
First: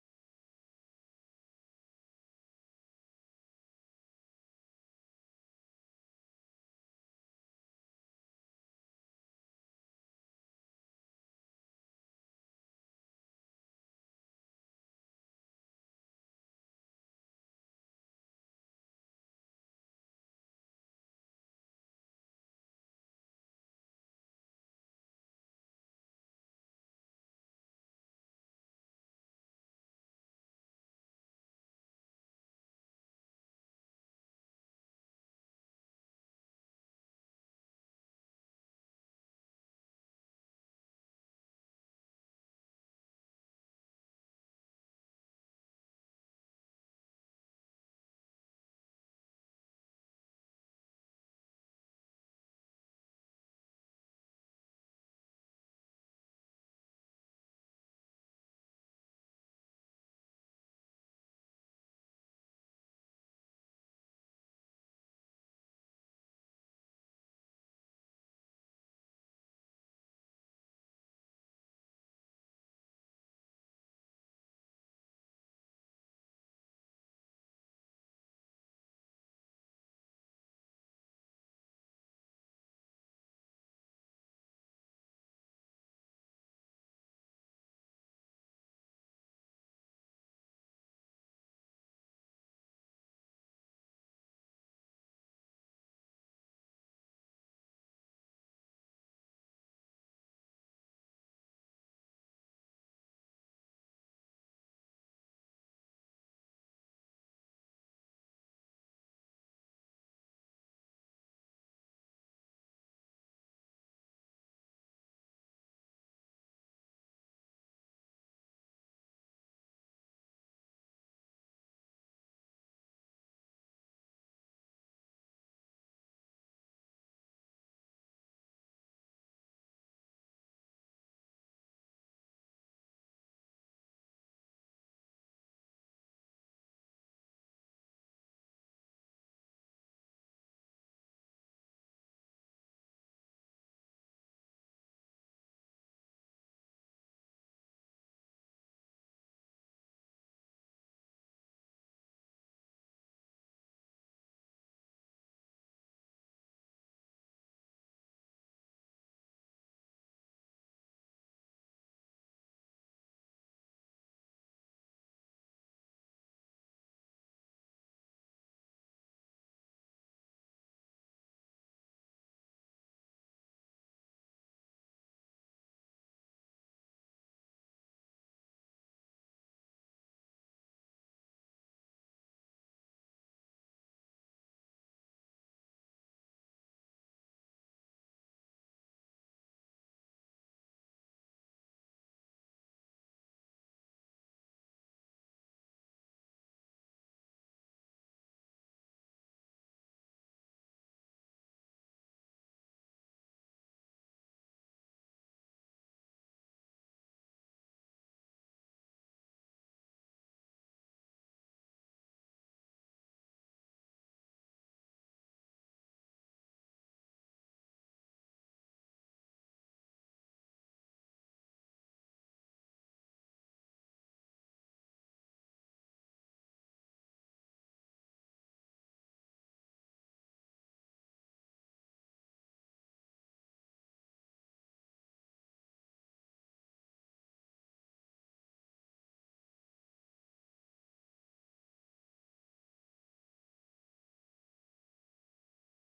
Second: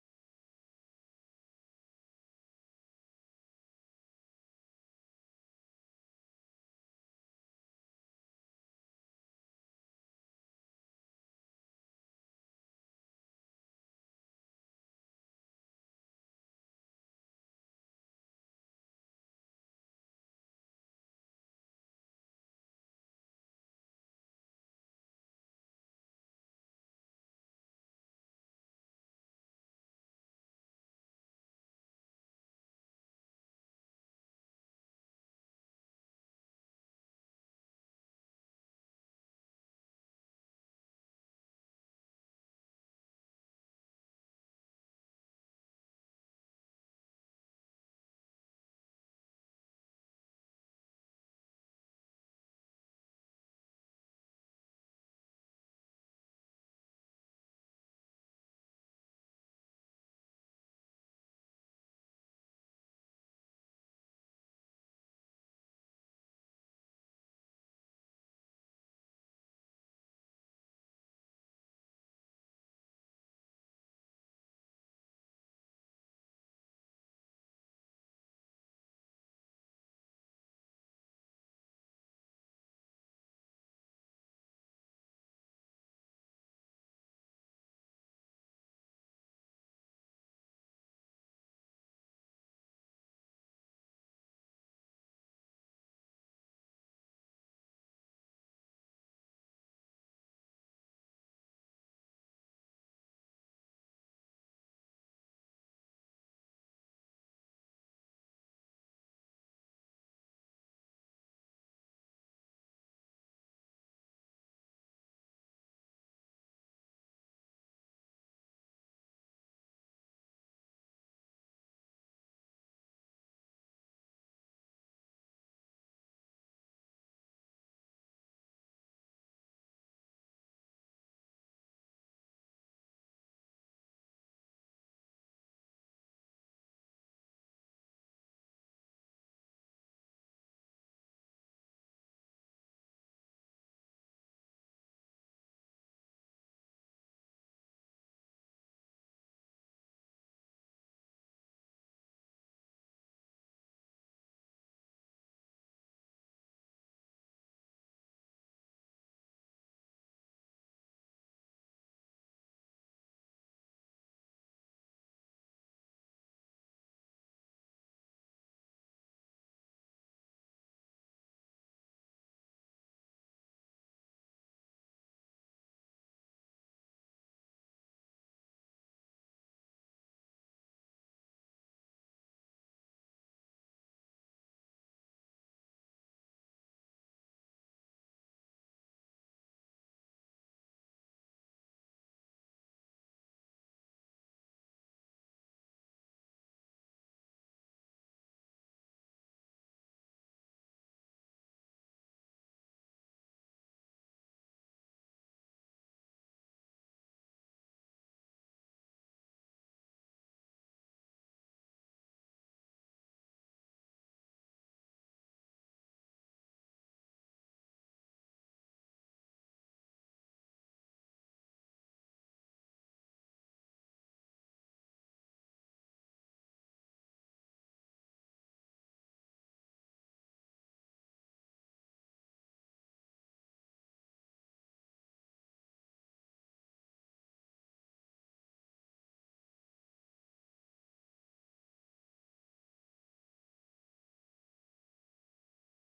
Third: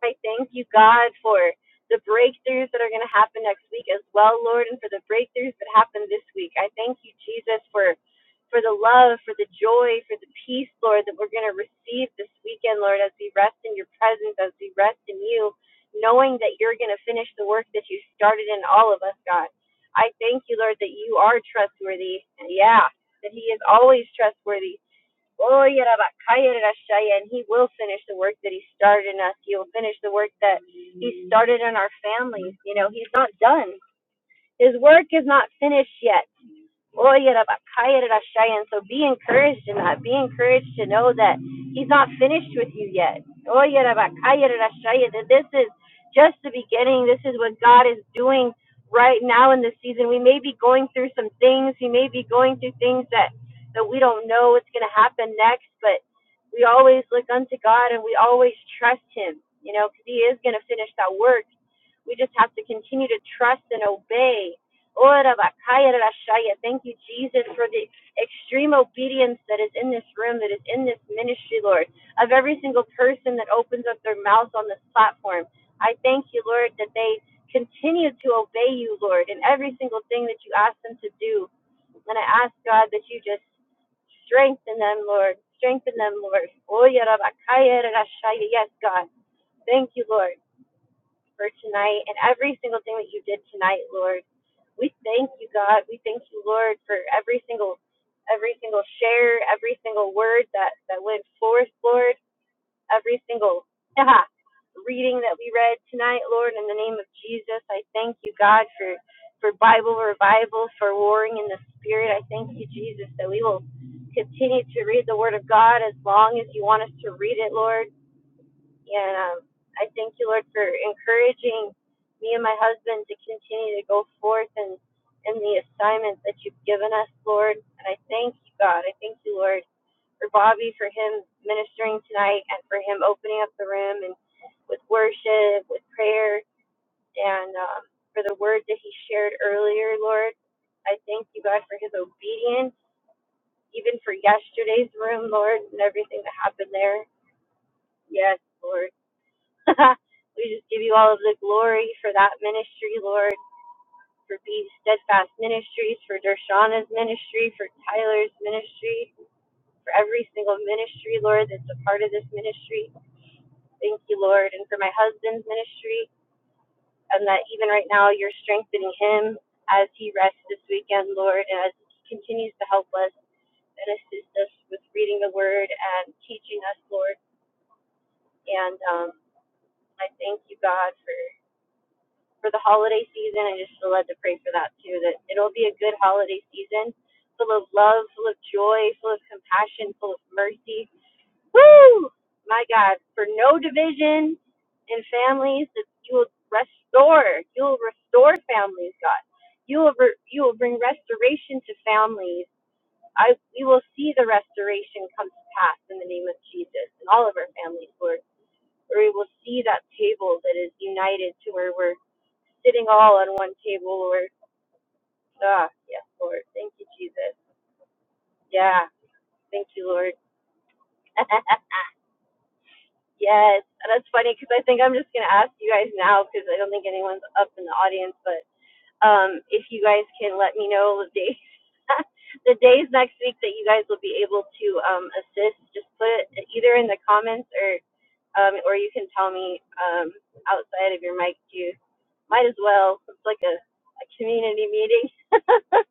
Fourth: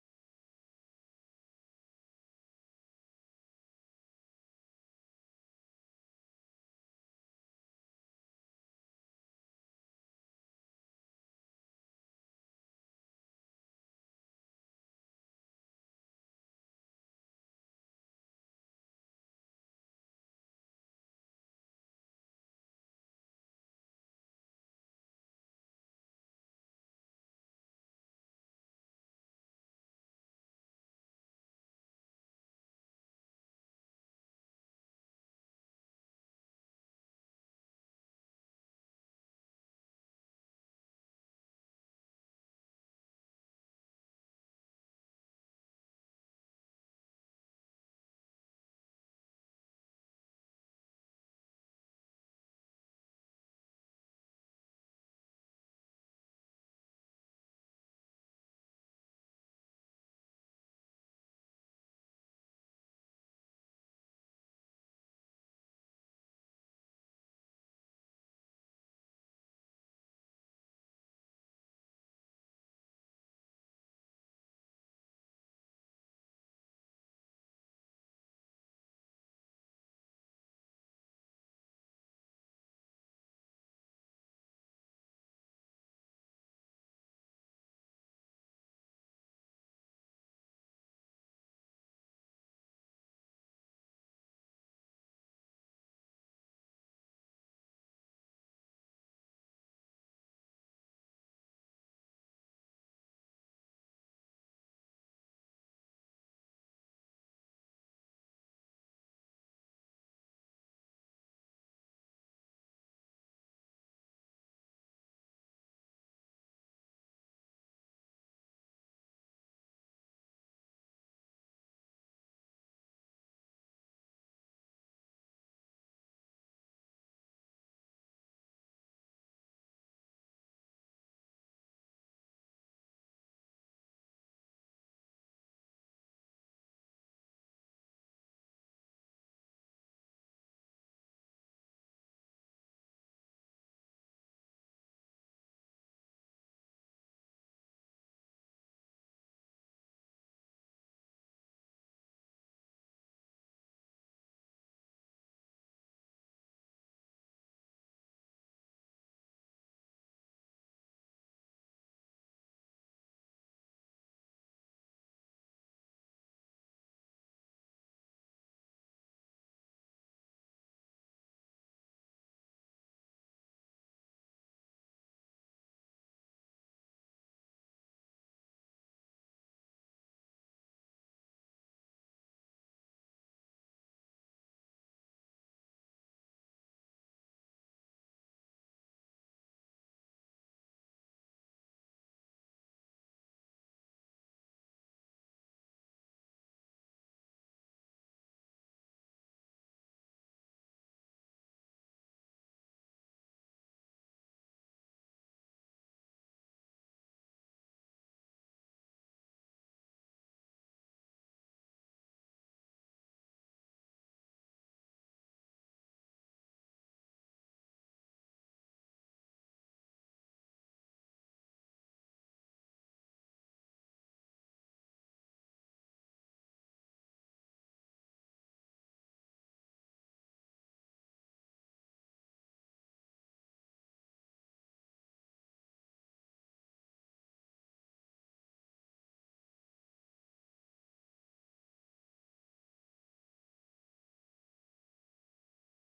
I thank you, God, for the breakthroughs that are going to happen next week as well, Lord, and for the breakthroughs that happen this week. I thank you, Jesus, for for the love, for the joy, for the peace, Lord, that we're going to receive this weekend, Lord, as we rest in your presence, as we rest in you, knowing that you're going to finish the work that you started in all of us, God. I thank you, Lord, that you are trustworthy. Yeah, that he is always trustworthy. Oh, yeah, Rabbi, and he will finish the work that he started in us. He will finish the work that he started in our families. You know, he's not done. His work is not finished yet oye ra ba So be encouraged in that. Be encouraged to know that He's not finished with you yet. oye ra ba That this is just the beginning. This is what God is doing right now in this season. We may be going through some things. We may be going through things that, that we don't know what's going to happen next, but we always look unto God and we always trust Him, you know, because He is going to finish that work. We just have to continue to trust and obey. Ora bakaya rashaya. Thank you, Jesus, for the extreme obedience that is in this room, that is in this ministry, Lord, of every single person that opens up their mouth on this platform. I thank you, Lord, that they continue to obey you, Lord, in every single thing that you ask them to do. And I ask, God, that you just strengthen them, Lord. Strengthen them, Lord. Oya rabakaya rashaya. Yes, God. Thank you, Lord for tonight and every single thing that you did tonight, Lord. We thank you, God. We thank you, Lord, for every single every single share, every single word that that went forth, Lord, every single ah, reading that we read tonight, Lord, in the name of Jesus. I thank you, God, for for Bible revival, for warring in the spirit. I thank you, Jesus, that we will continue to read the word of God as long as you want us to read it, Lord and um, I thank you, Lord, for encouraging me and my husband to continue to go forth and in the assignment that you've given us, Lord. And I thank you, God. I thank you, Lord, for Bobby, for him ministering tonight, and for him opening up the room and with worship, with prayer, and um, for the word that he shared earlier, Lord. I thank you, God, for his obedience, even for yesterday's room, Lord, and everything that happened there. Yes, Lord. we just give you all of the glory for that ministry, Lord, for Be Steadfast Ministries, for Dershana's ministry, for Tyler's ministry, for every single ministry, Lord, that's a part of this ministry. Thank you, Lord, and for my husband's ministry, and that even right now you're strengthening him as he rests this weekend, Lord, and as he continues to help us and assist us with reading the word and teaching us, Lord. And um, I thank you, God, for for the holiday season. I just feel led to pray for that too, that it'll be a good holiday season, full of love, full of joy, full of compassion, full of mercy. Woo! My God, for no division in families, that you will restore, you will restore families, God. You will, re- you will bring restoration to families. I, we will see the restoration come to pass in the name of Jesus and all of our families, Lord, where we will see that table that is united to where we're sitting all on one table, Lord. Ah, yes, Lord. Thank you, Jesus. Yeah, thank you, Lord. yes, and that's funny because I think I'm just gonna ask you guys now because I don't think anyone's up in the audience, but um, if you guys can let me know the days, the days next week that you guys will be able to um assist, just put it either in the comments or um, or you can tell me um outside of your mic too might as well. It's like a, a community meeting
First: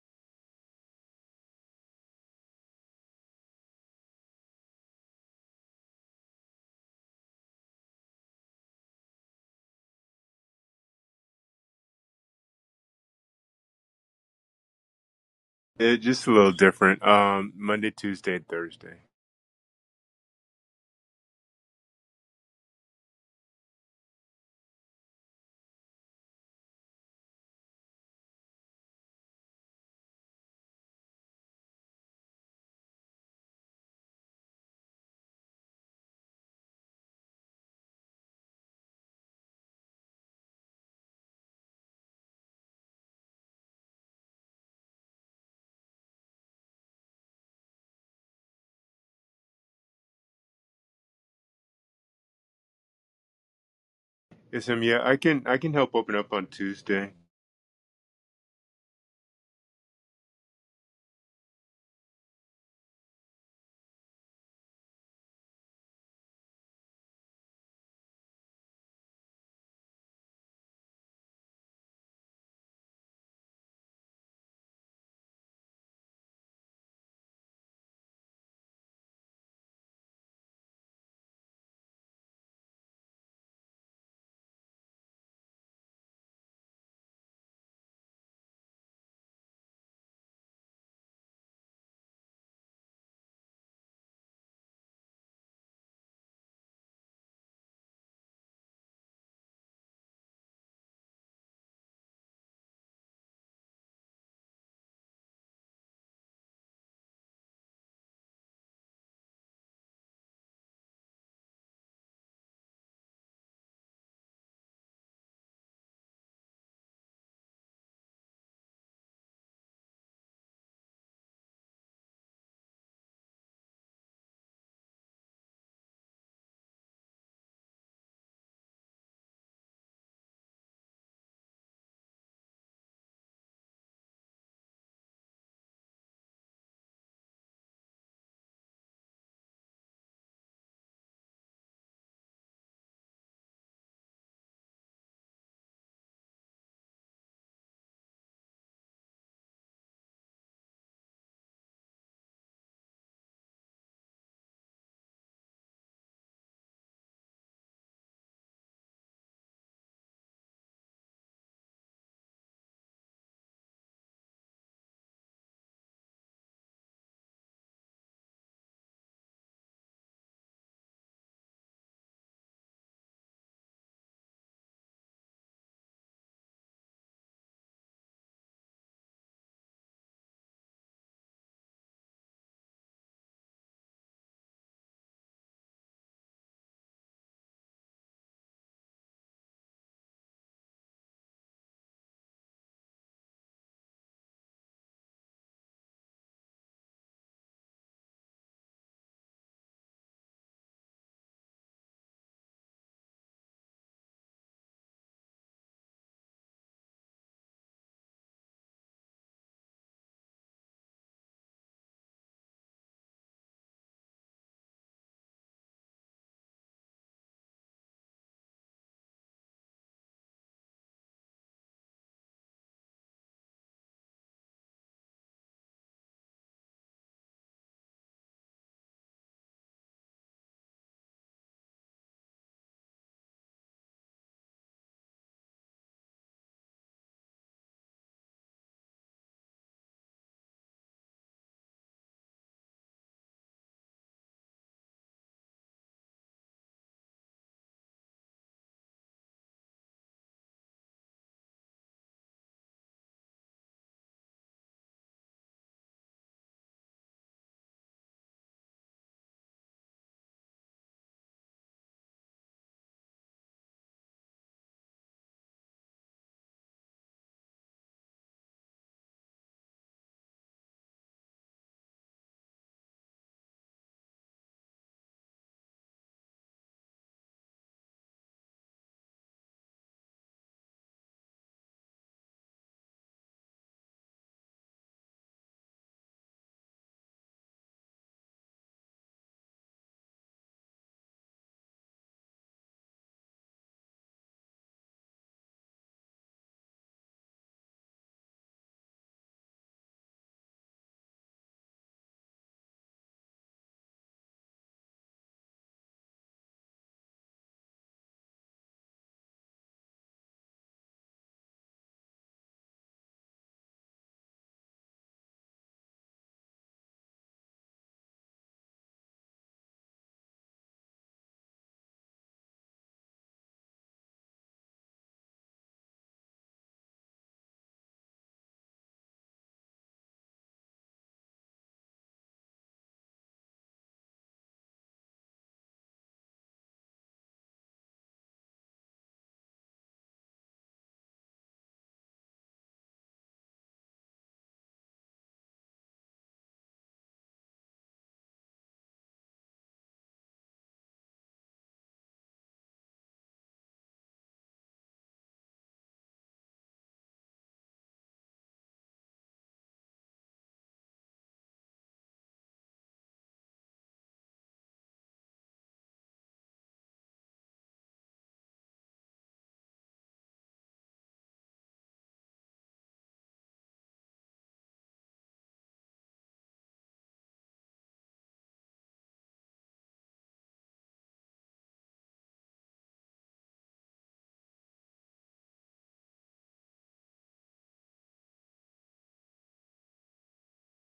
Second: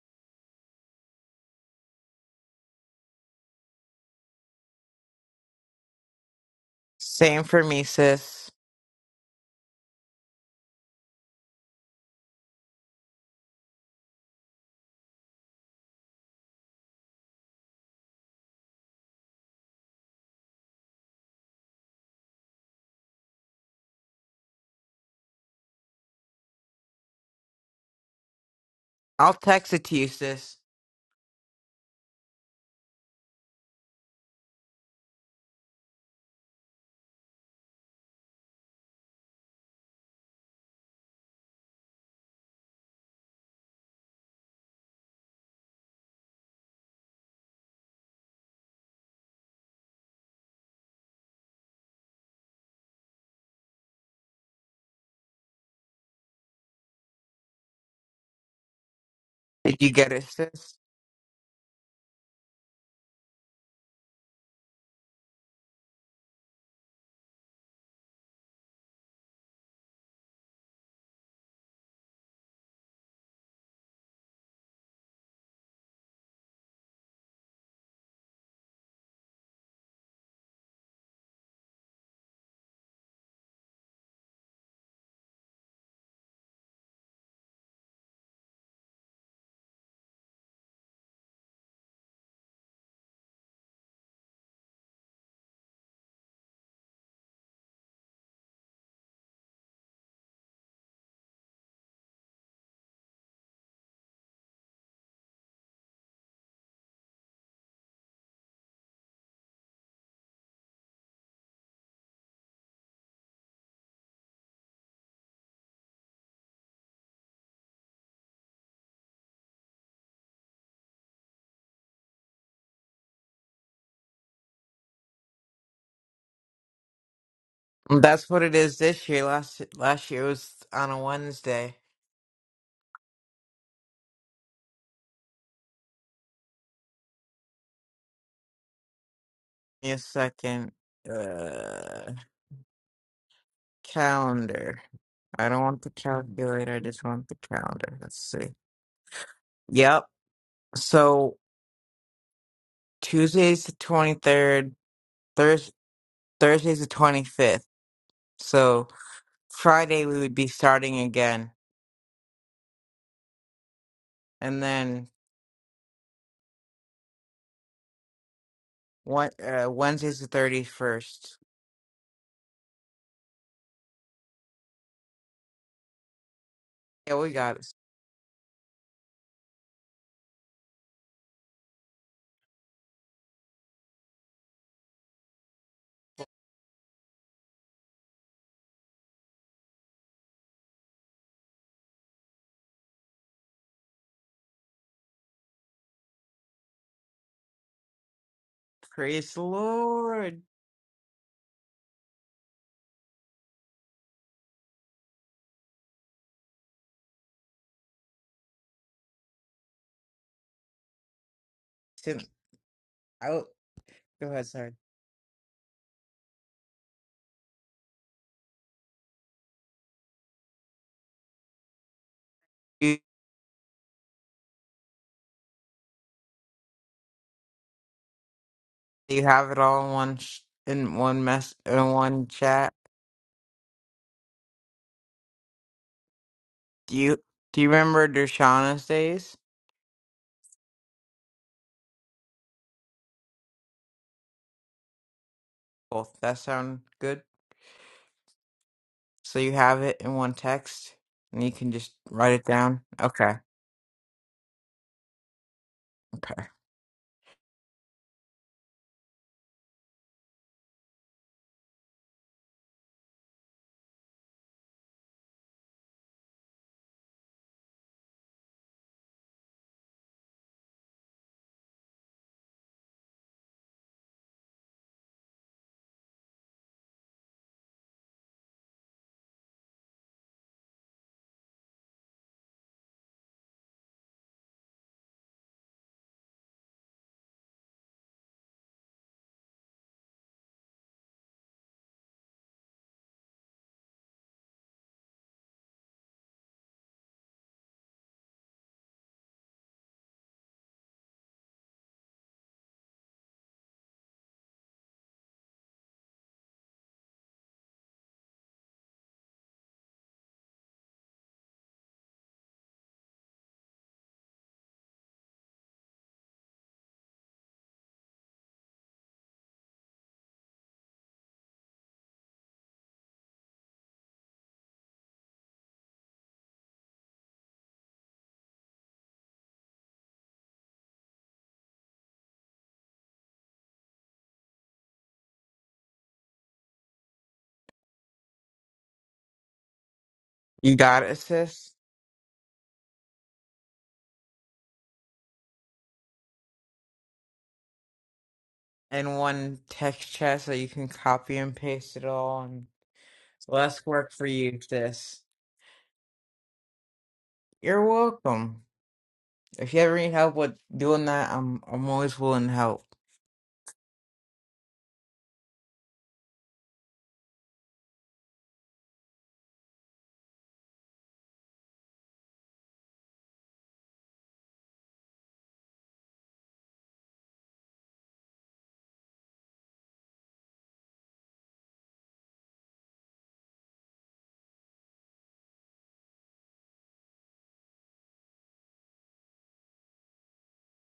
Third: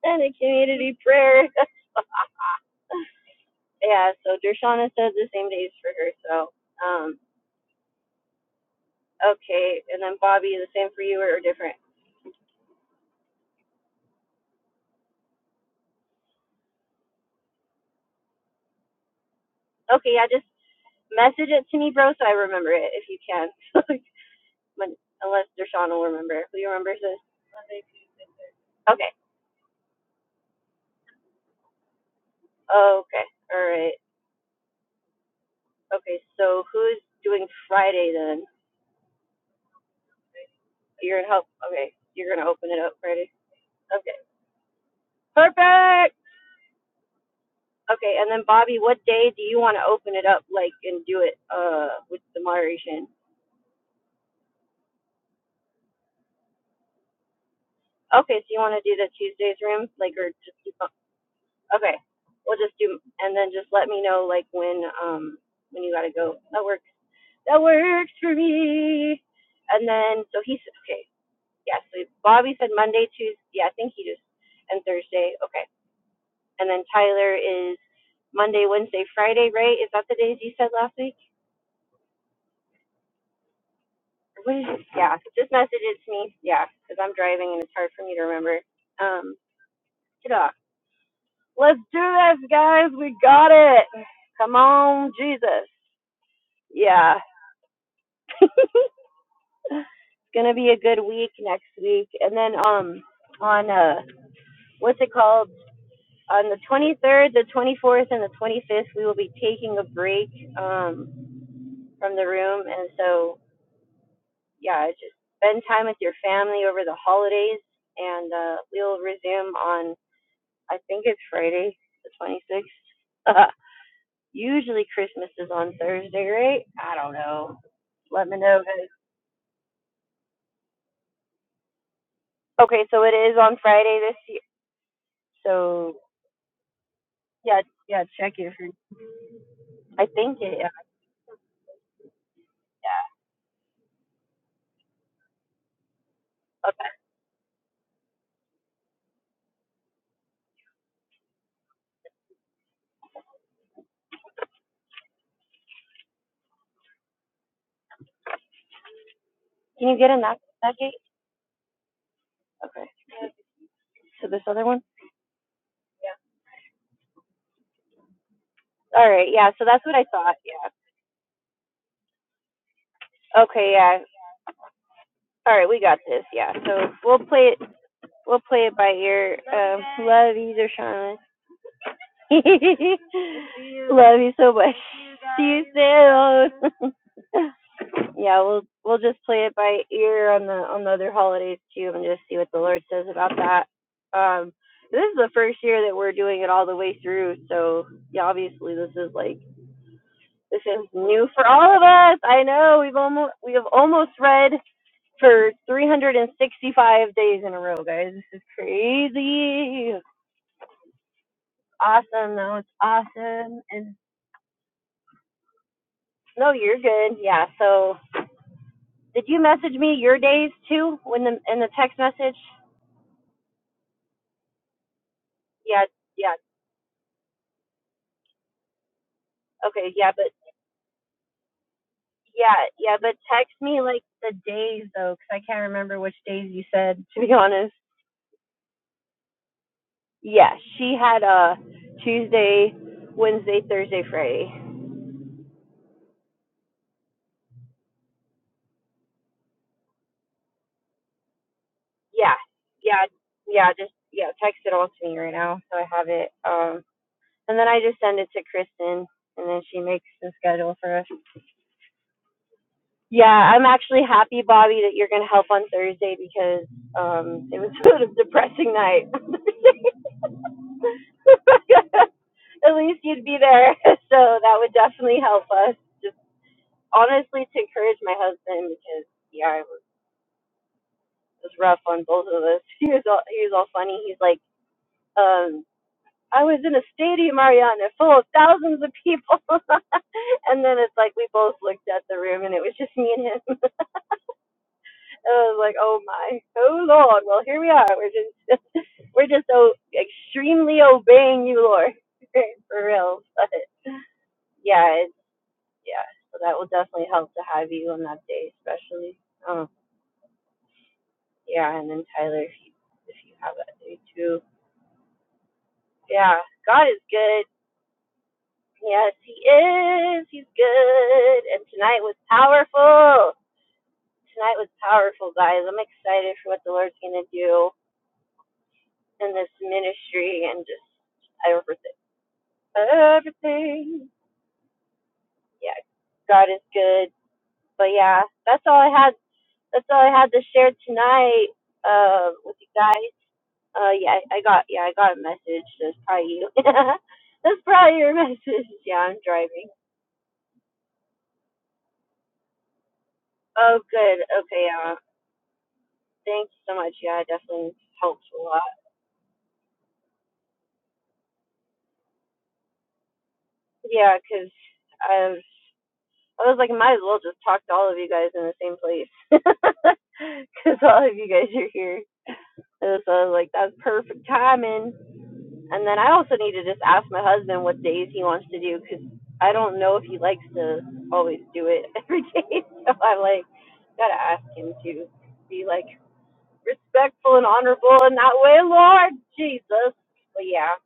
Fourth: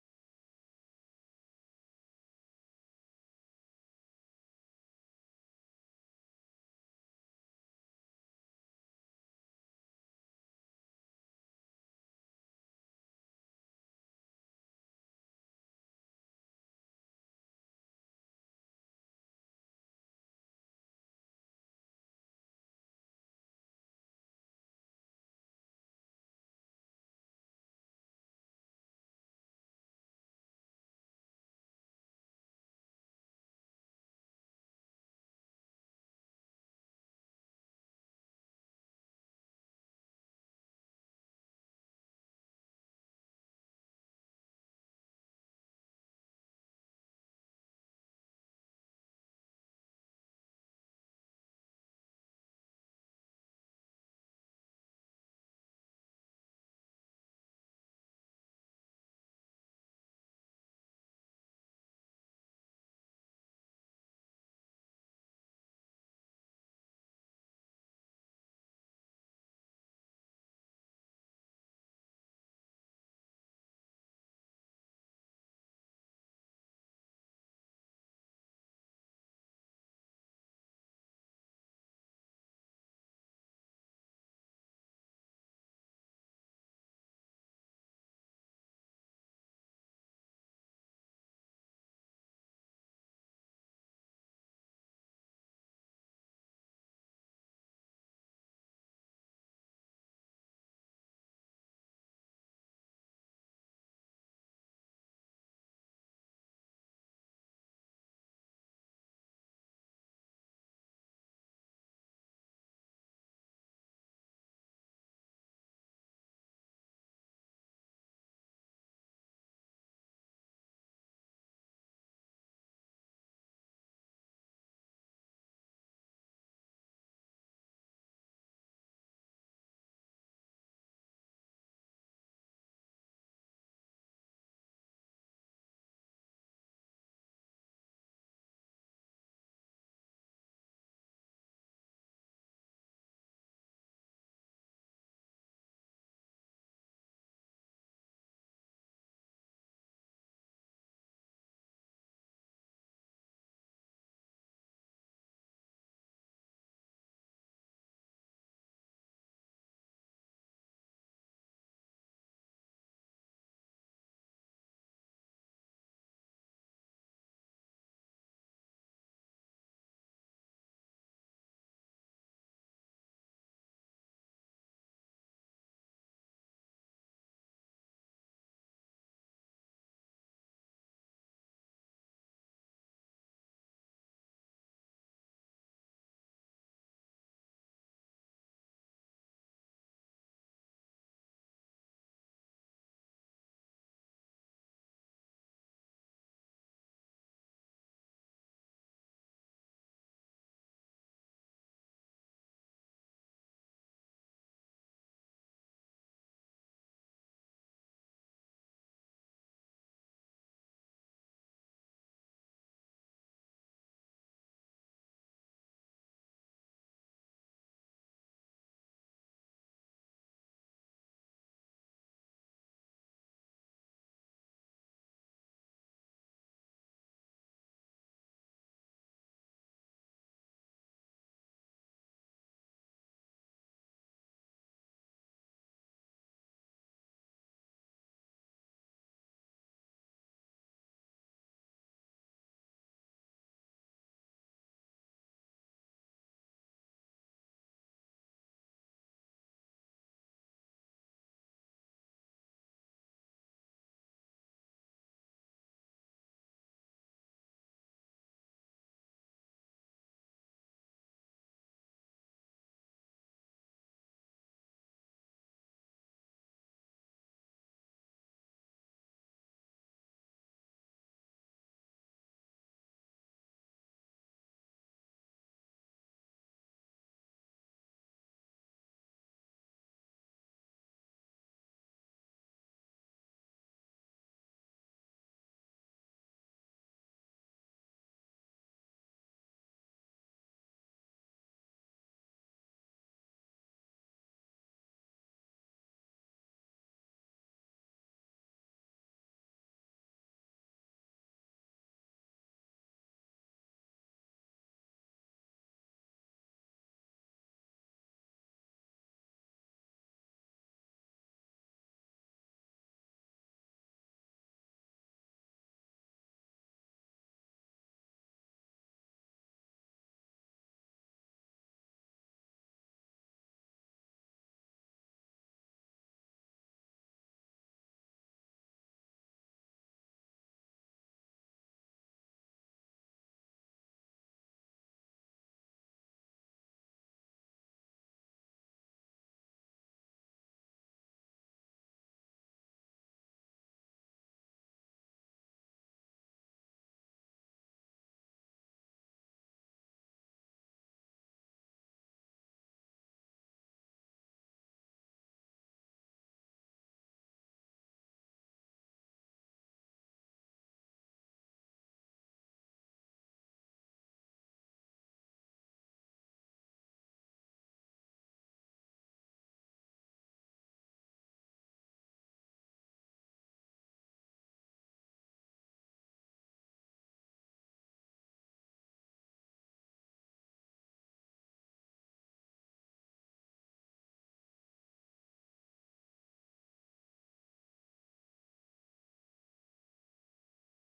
and a community prayer. yeah, so Dershana said the same days for her. So, um,
Same for me, sis.
okay. And then Bobby, the same for you or different?
Yeah, just a little different. Um, Monday, Tuesday, Thursday.
Okay, yeah, just message it to me, bro, so I remember it if you can. Unless Dershana will remember. Who remembers this? Okay.
I'll text it to you, sis.
Okay. All right. Okay, so who's doing Friday then? You're gonna help. Okay, you're gonna open it up Friday. Okay. Perfect. Okay, and then Bobby, what day do you want to open it up, like, and do it uh with the moderation?
Yes, um, yeah, I can I can help open up on Tuesday.
Okay, so you want to do the Tuesdays
Did
room,
you get
like,
it,
or just do,
sis?
okay, we'll just do, and then just let me know, like, when um when you gotta go. That works. That works for me. And then so he said, okay, yeah. So Bobby said Monday, Tuesday. Yeah, I think he just and Thursday. Okay, and then Tyler is Monday, Wednesday, Friday, right? Is that the days you said last week? what is it? Yeah, just message it to me. Yeah, because I'm driving and it's hard for me to remember. Um, get off. Let's do this, guys. We got it. Come on, Jesus. Yeah, it's gonna be a good week next week, and then um, on uh, what's it called? On the 23rd, the 24th, and the 25th, we will be taking a break um from the room, and so yeah, just spend time with your family over the holidays, and uh, we'll resume on I think it's Friday, the 26th. Usually Christmas is on Thursday, right? I don't know. Let
That's
me
what it
know.
is
guys.
this year. Last last year was on a Wednesday.
Okay, so it is on Friday this year. So yeah, yeah, check it.
Give me a
I think it. Yeah.
second. Uh, Calendar. I don't want the calculator. I just want the calendar. Let's see. Yep. So Tuesday's the 23rd. Thurs Thursday's the 25th. So
Can you
Friday
get
we
in
would
that
be
that gate?
starting again.
Okay. So this
And
other one.
then
All right.
one,
Yeah. So
uh,
that's what I
Wednesday's the
thought. Yeah.
31st.
Okay. Yeah. All right. We got this. Yeah. So
Yeah,
we'll
we
play
got it.
it. We'll play it by ear. Um, love you, Deshaun. love you so much. See you soon. Yeah, we'll we'll just play it by ear on the on the other holidays too, and just see what the Lord says about that. Um, this is the first year that we're doing it all the way through, so yeah, obviously this is
Praise
like
the Lord.
this is new for all of us. I know we've almost we have almost read for 365 days in a row, guys. This is crazy. It's
Tim,
awesome though. It's
out.
awesome. And
Go ahead, sorry.
no, you're good. Yeah. So did you message me your days too when the in the text message?
You,
Yeah, yeah.
you have it all
Okay,
in
yeah,
one
but
sh- in one mess in one
yeah,
chat.
yeah, but text me like the days though, cause I can't remember which days you
Do
said.
you
To be
do you
honest,
remember Dershana's days?
yeah, she had a uh Tuesday, Wednesday, Thursday, Friday.
Cool. That sound good? So you have it in one text and you can just write
Yeah,
it down?
yeah,
Okay.
yeah. Just yeah, text it all to me right now so I have it.
Okay.
Um, and then I just send it to Kristen, and then she makes the schedule for us. Yeah, I'm actually happy, Bobby, that you're gonna help on Thursday because um it was sort of a depressing night. at least you'd be there. So that would definitely help us. Just honestly to encourage my husband because yeah, it was, it was rough on both of us. He was all he was all funny. He's like, um, I was in a stadium, Ariana, full of thousands of people. and then it's like we both looked at the room and it was just me and him. And I was like, oh my, oh Lord. Well, here we are. We're just we're just so extremely obeying you, Lord, for real. But yeah, yeah, so that will definitely help to have you on that day, especially. Um, yeah, and then Tyler, if you if you have that day too. Yeah, God is good. Yes, He is. He's good. And tonight was powerful. Tonight was powerful, guys. I'm excited for what the Lord's gonna do in this ministry and just everything. Everything. Yeah, God is good. But yeah, that's all I had. That's all I had to share
You got it,
tonight
sis?
uh, with you guys. Uh, yeah, I got yeah, I got a message. That's probably you. That's probably your message. Yeah,
In
I'm
one
driving.
text chat so you can copy and paste it all and
Oh,
less work
good.
for you,
Okay. Uh,
sis.
thanks so much. Yeah, it definitely
You're
helps a lot.
welcome. If you ever need help with doing that, I'm I'm always willing to help.
Yeah, 'cause I was I was like, might as well just talk to all of you guys in the same place. 'Cause all of you guys are here. so I was like, that's perfect timing. And then I also need to just ask my husband what days he wants to do, cause I don't know if he likes to always do it every day. So I'm like, gotta ask him to be like respectful and honorable in that way, Lord Jesus. But yeah,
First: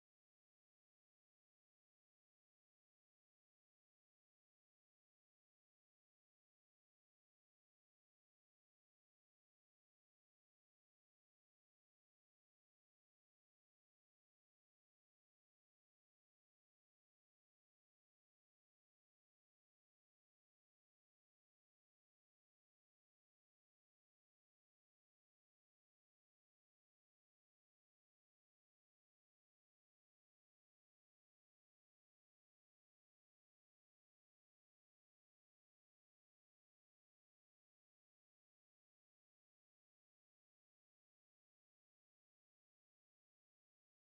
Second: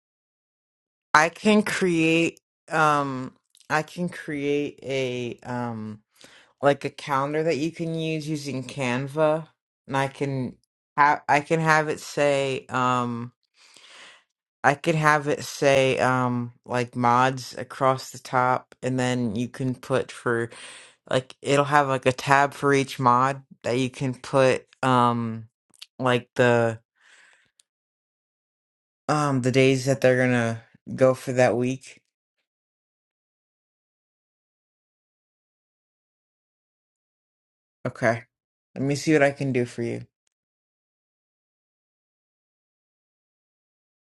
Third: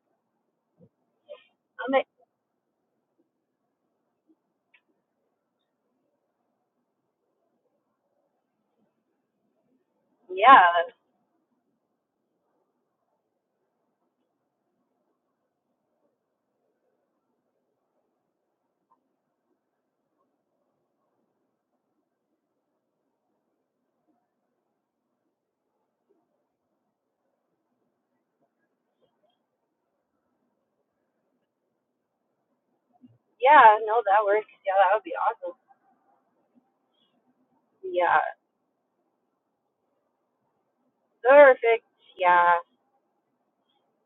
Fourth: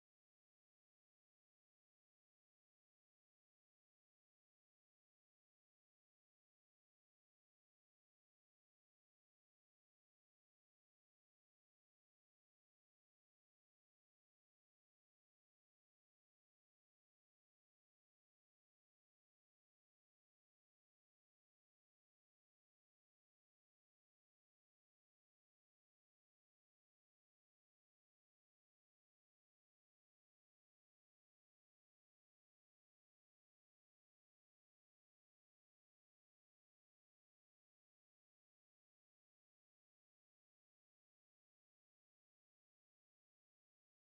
I can
I'm like,
create um I can create a um like a calendar that you can use using Canva, and I can
yeah,
have I can have it say um I could have it say um like mods across the top, and then you can put for like it'll have like a tab for each mod that you can put um like the um the days that they're gonna go for that week.
yeah, no, that works. Yeah, that would be awesome. Yeah,
Okay, let me see what I can do for you.
perfect. Yeah,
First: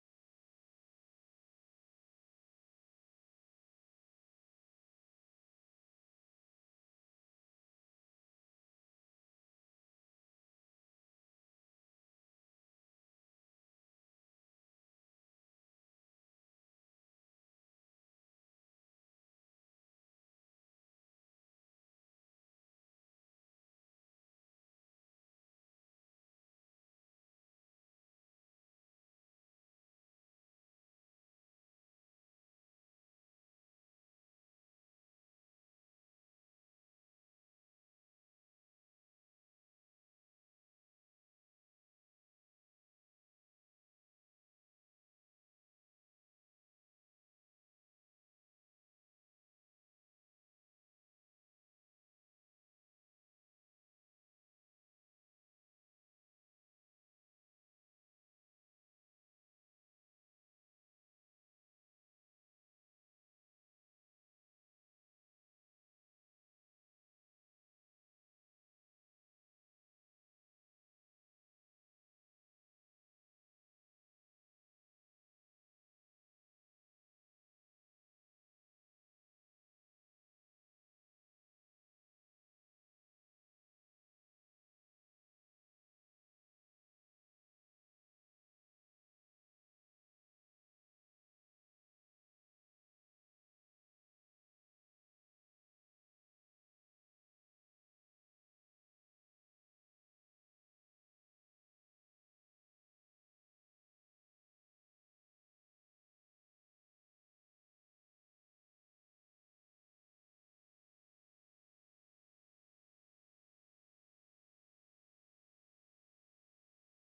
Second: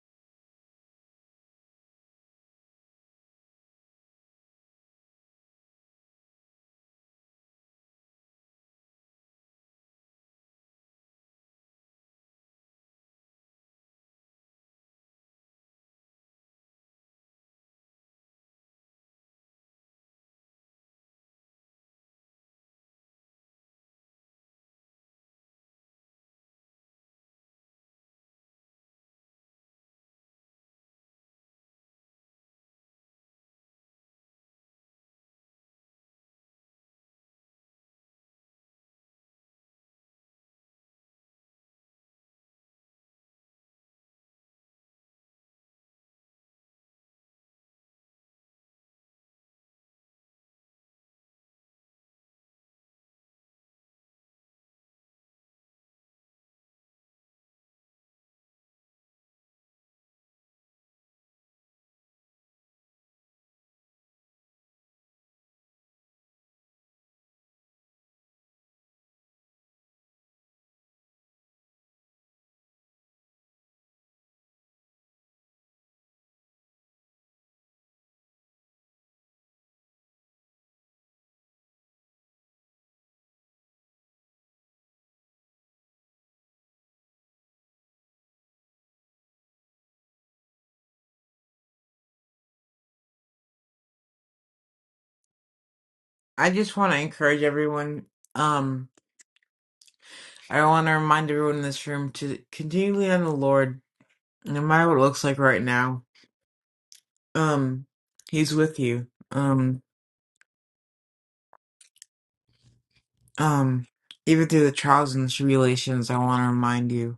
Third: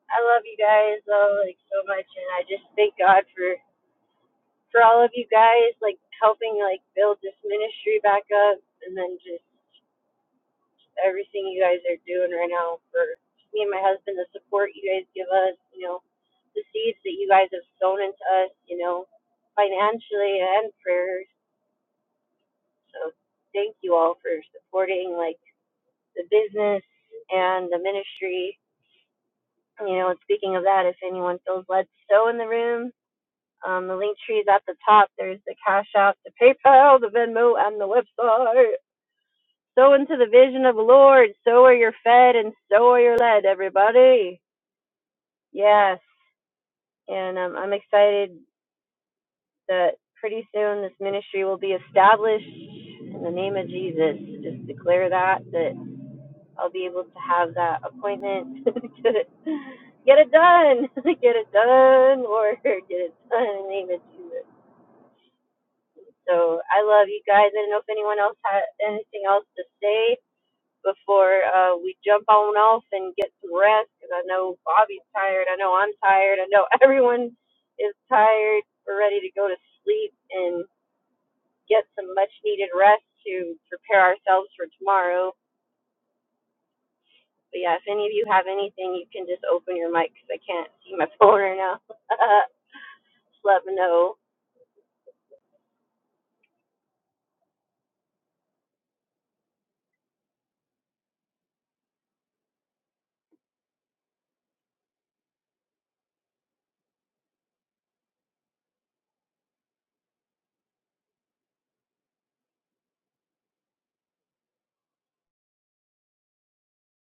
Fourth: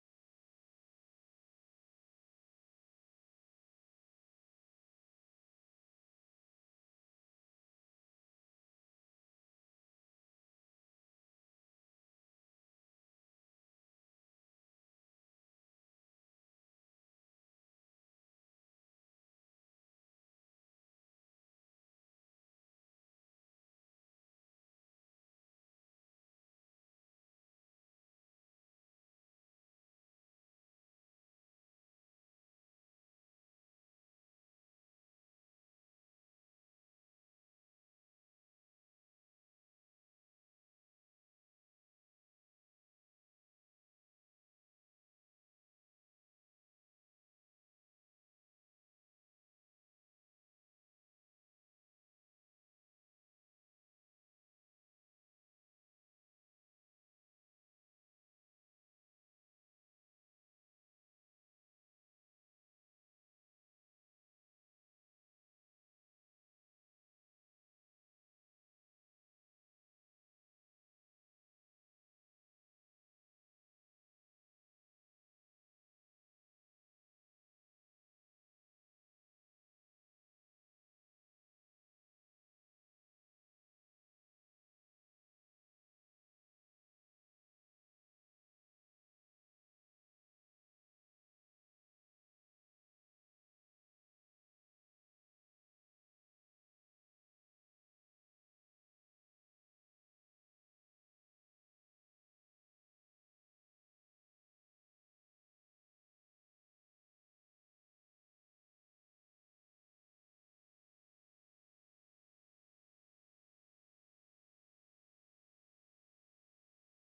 I love you guys though, like so much, and I just thank God for for all of you guys, like helping like build this ministry back up, and then just everything you guys are doing right now for me and my husband, the support you guys give us, you know, the seeds that you guys have sown into us, you know, financially and prayers. So thank for supporting like the business and you know, speaking of that, if anyone feels led to sow in the room, um, the link tree is at the top. There's the Cash App, the PayPal, the Venmo, and the website. Sow into the vision of the Lord. So are you're fed and so are you're led every day. Yes. And um, I'm excited that pretty soon this ministry will be established in the name of Jesus. Just declare that that I'll be able to have that appointment. get it, get it done, get it done, Lord, get it done in the name of Jesus. So I love you guys. I don't know if anyone else had anything else to say before uh, we jump on off and get some rest because I know Bobby's tired. I know I'm tired. I know everyone is tired. We're ready to go to sleep and. get some much needed rest to prepare ourselves for tomorrow. But yeah, if any of you have anything, you can just open your mic because I can't see my phone right now. just let me know.
I just want to encourage everyone. Um, I want to remind everyone in this room to continue to lean on the Lord, no matter what it looks like right now. Um, He's with you. Um, um, even through the trials and tribulations, I want to remind you.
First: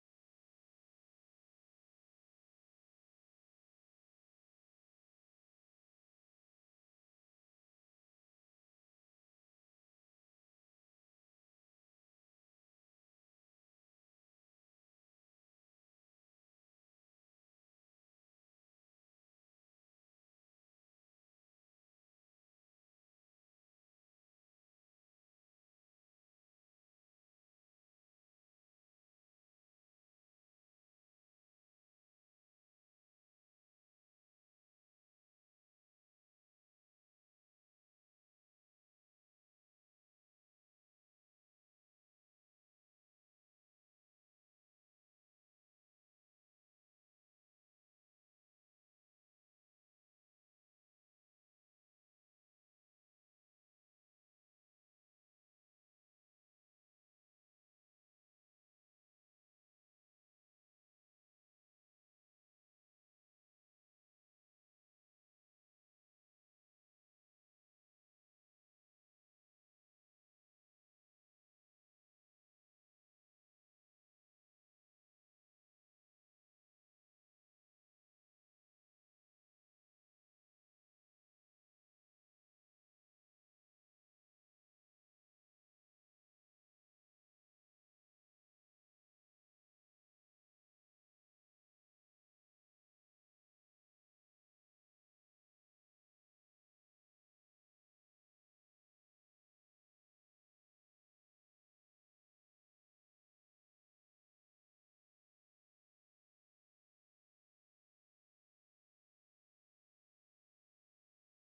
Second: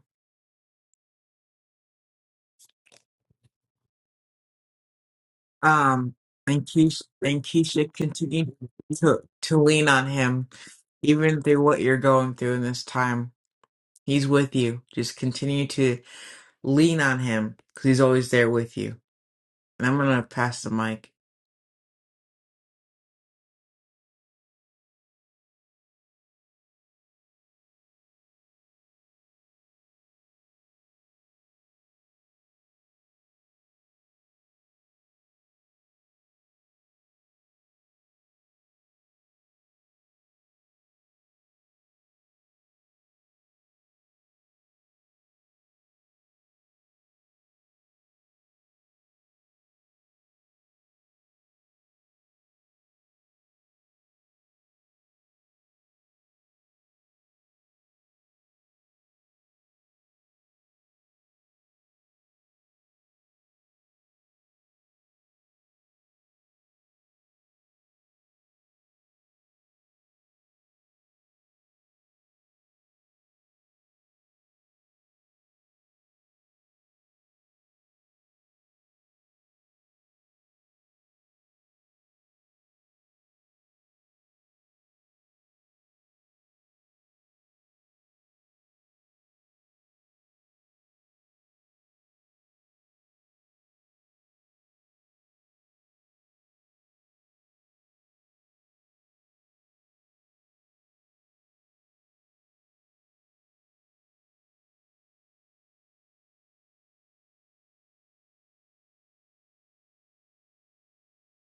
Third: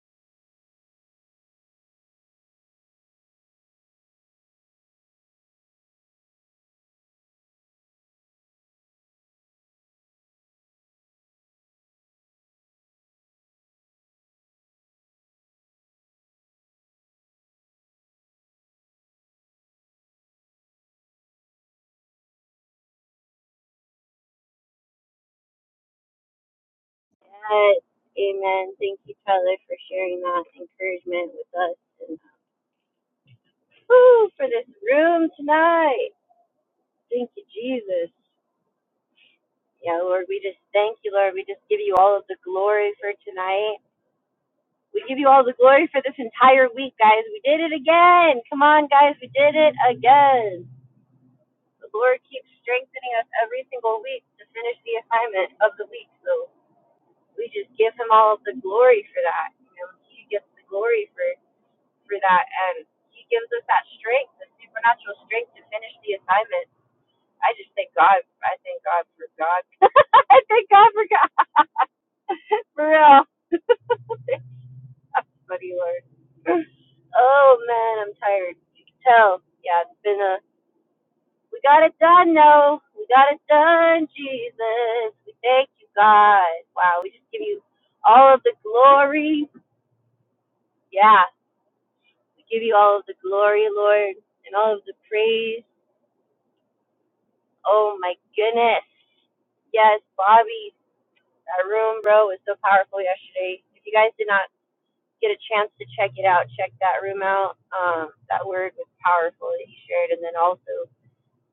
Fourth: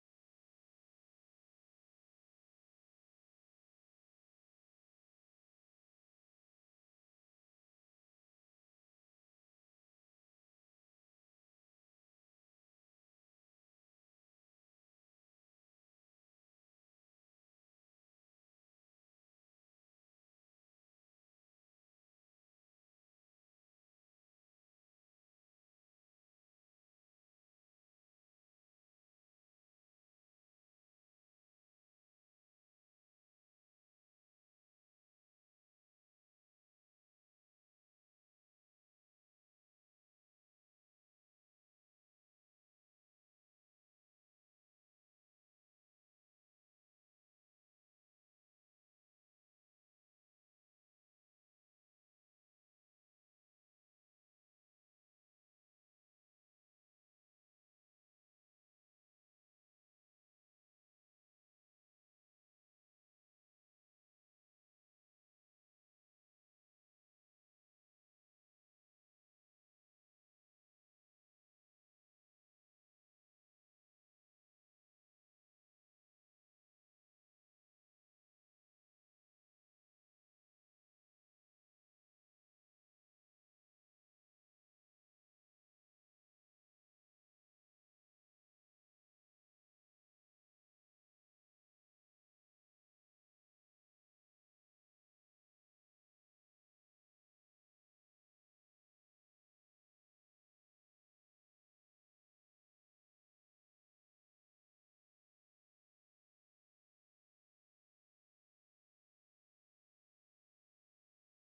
Um, and Keisha, and Keisha, continue to to lean on Him, even through what you're going through in this time. He's with you. Just continue to lean on Him, because He's always there with you. And I'm gonna pass the mic.
But, amen. Thank you, Tyler, for sharing that encouragement with us and woo, for this room tonight. Thank you, Jesus. Yeah, Lord, we just thank you, Lord. We just give you all of the glory for tonight. We give you all the glory for this entire week, guys. We did it again. Come on, guys. We did it again. The Lord keeps strengthening us every single week to finish the assignment of the week. So we just give Him all of the glory for that. You know, He gets the glory for for that, and He gives us that strength, the supernatural strength to finish the assignment. I just thank God. I thank God for God. I thank God for God for real. That's funny, Lord. Oh man, I'm tired. You can tell. Yeah, it's been a We got it done, no. We got it done, Jesus. We thank you, God. Wow, we just give you all of the glory. Yeah, we give you all of the glory, Lord, and all of the praise. Oh my goodness. Yes, Bobby, that room, bro, was so powerful yesterday. If you guys did not get a chance to check it out, check that room out. Um, that word was powerful that he shared. And then also,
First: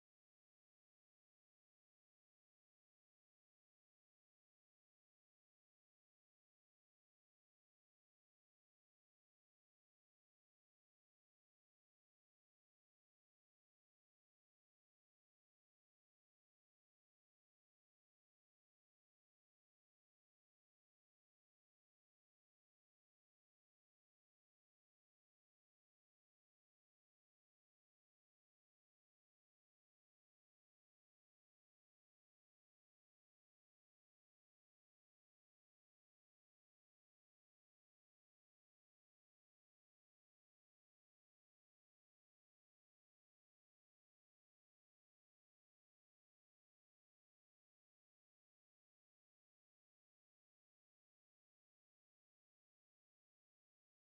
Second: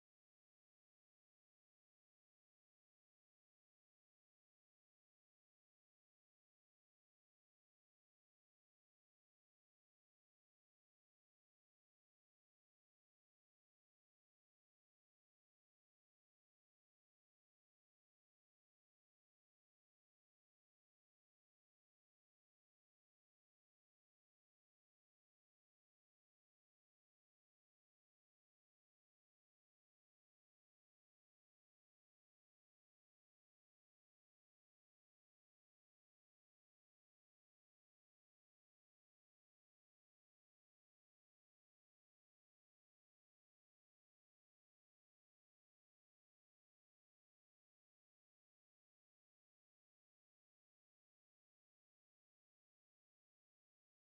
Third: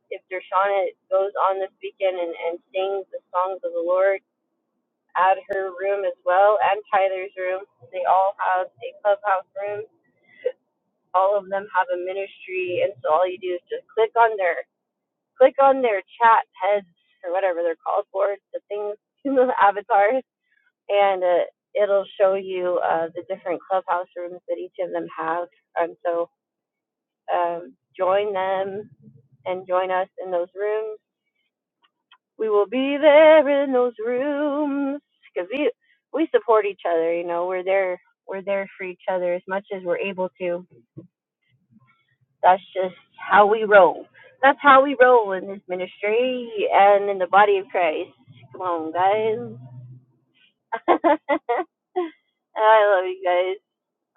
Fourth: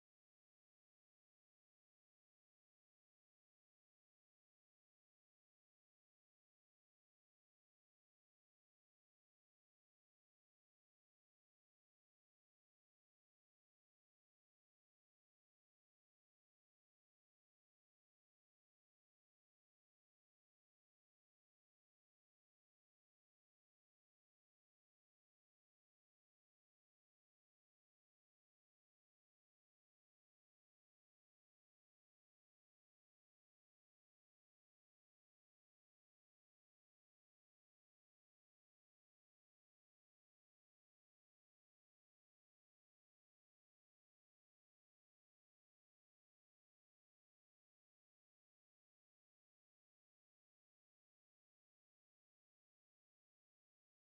if Dershana goes on this weekend and, and sings the songs of the Lord, at her room as well and Tyler's room. They all have a clubhouse room. All of them have a ministry, and so all you do is just click on their click on their chat heads or whatever they're called for the things the avatars, and uh, it'll show you uh, the different clubhouse rooms that each of them have. And so um, join them and join us in those rooms we will be there in those rooms because we we support each other you know we're there we're there for each other as much as we're able to that's just how we roll that's how we roll in this ministry and in the body of christ come on guys i love you guys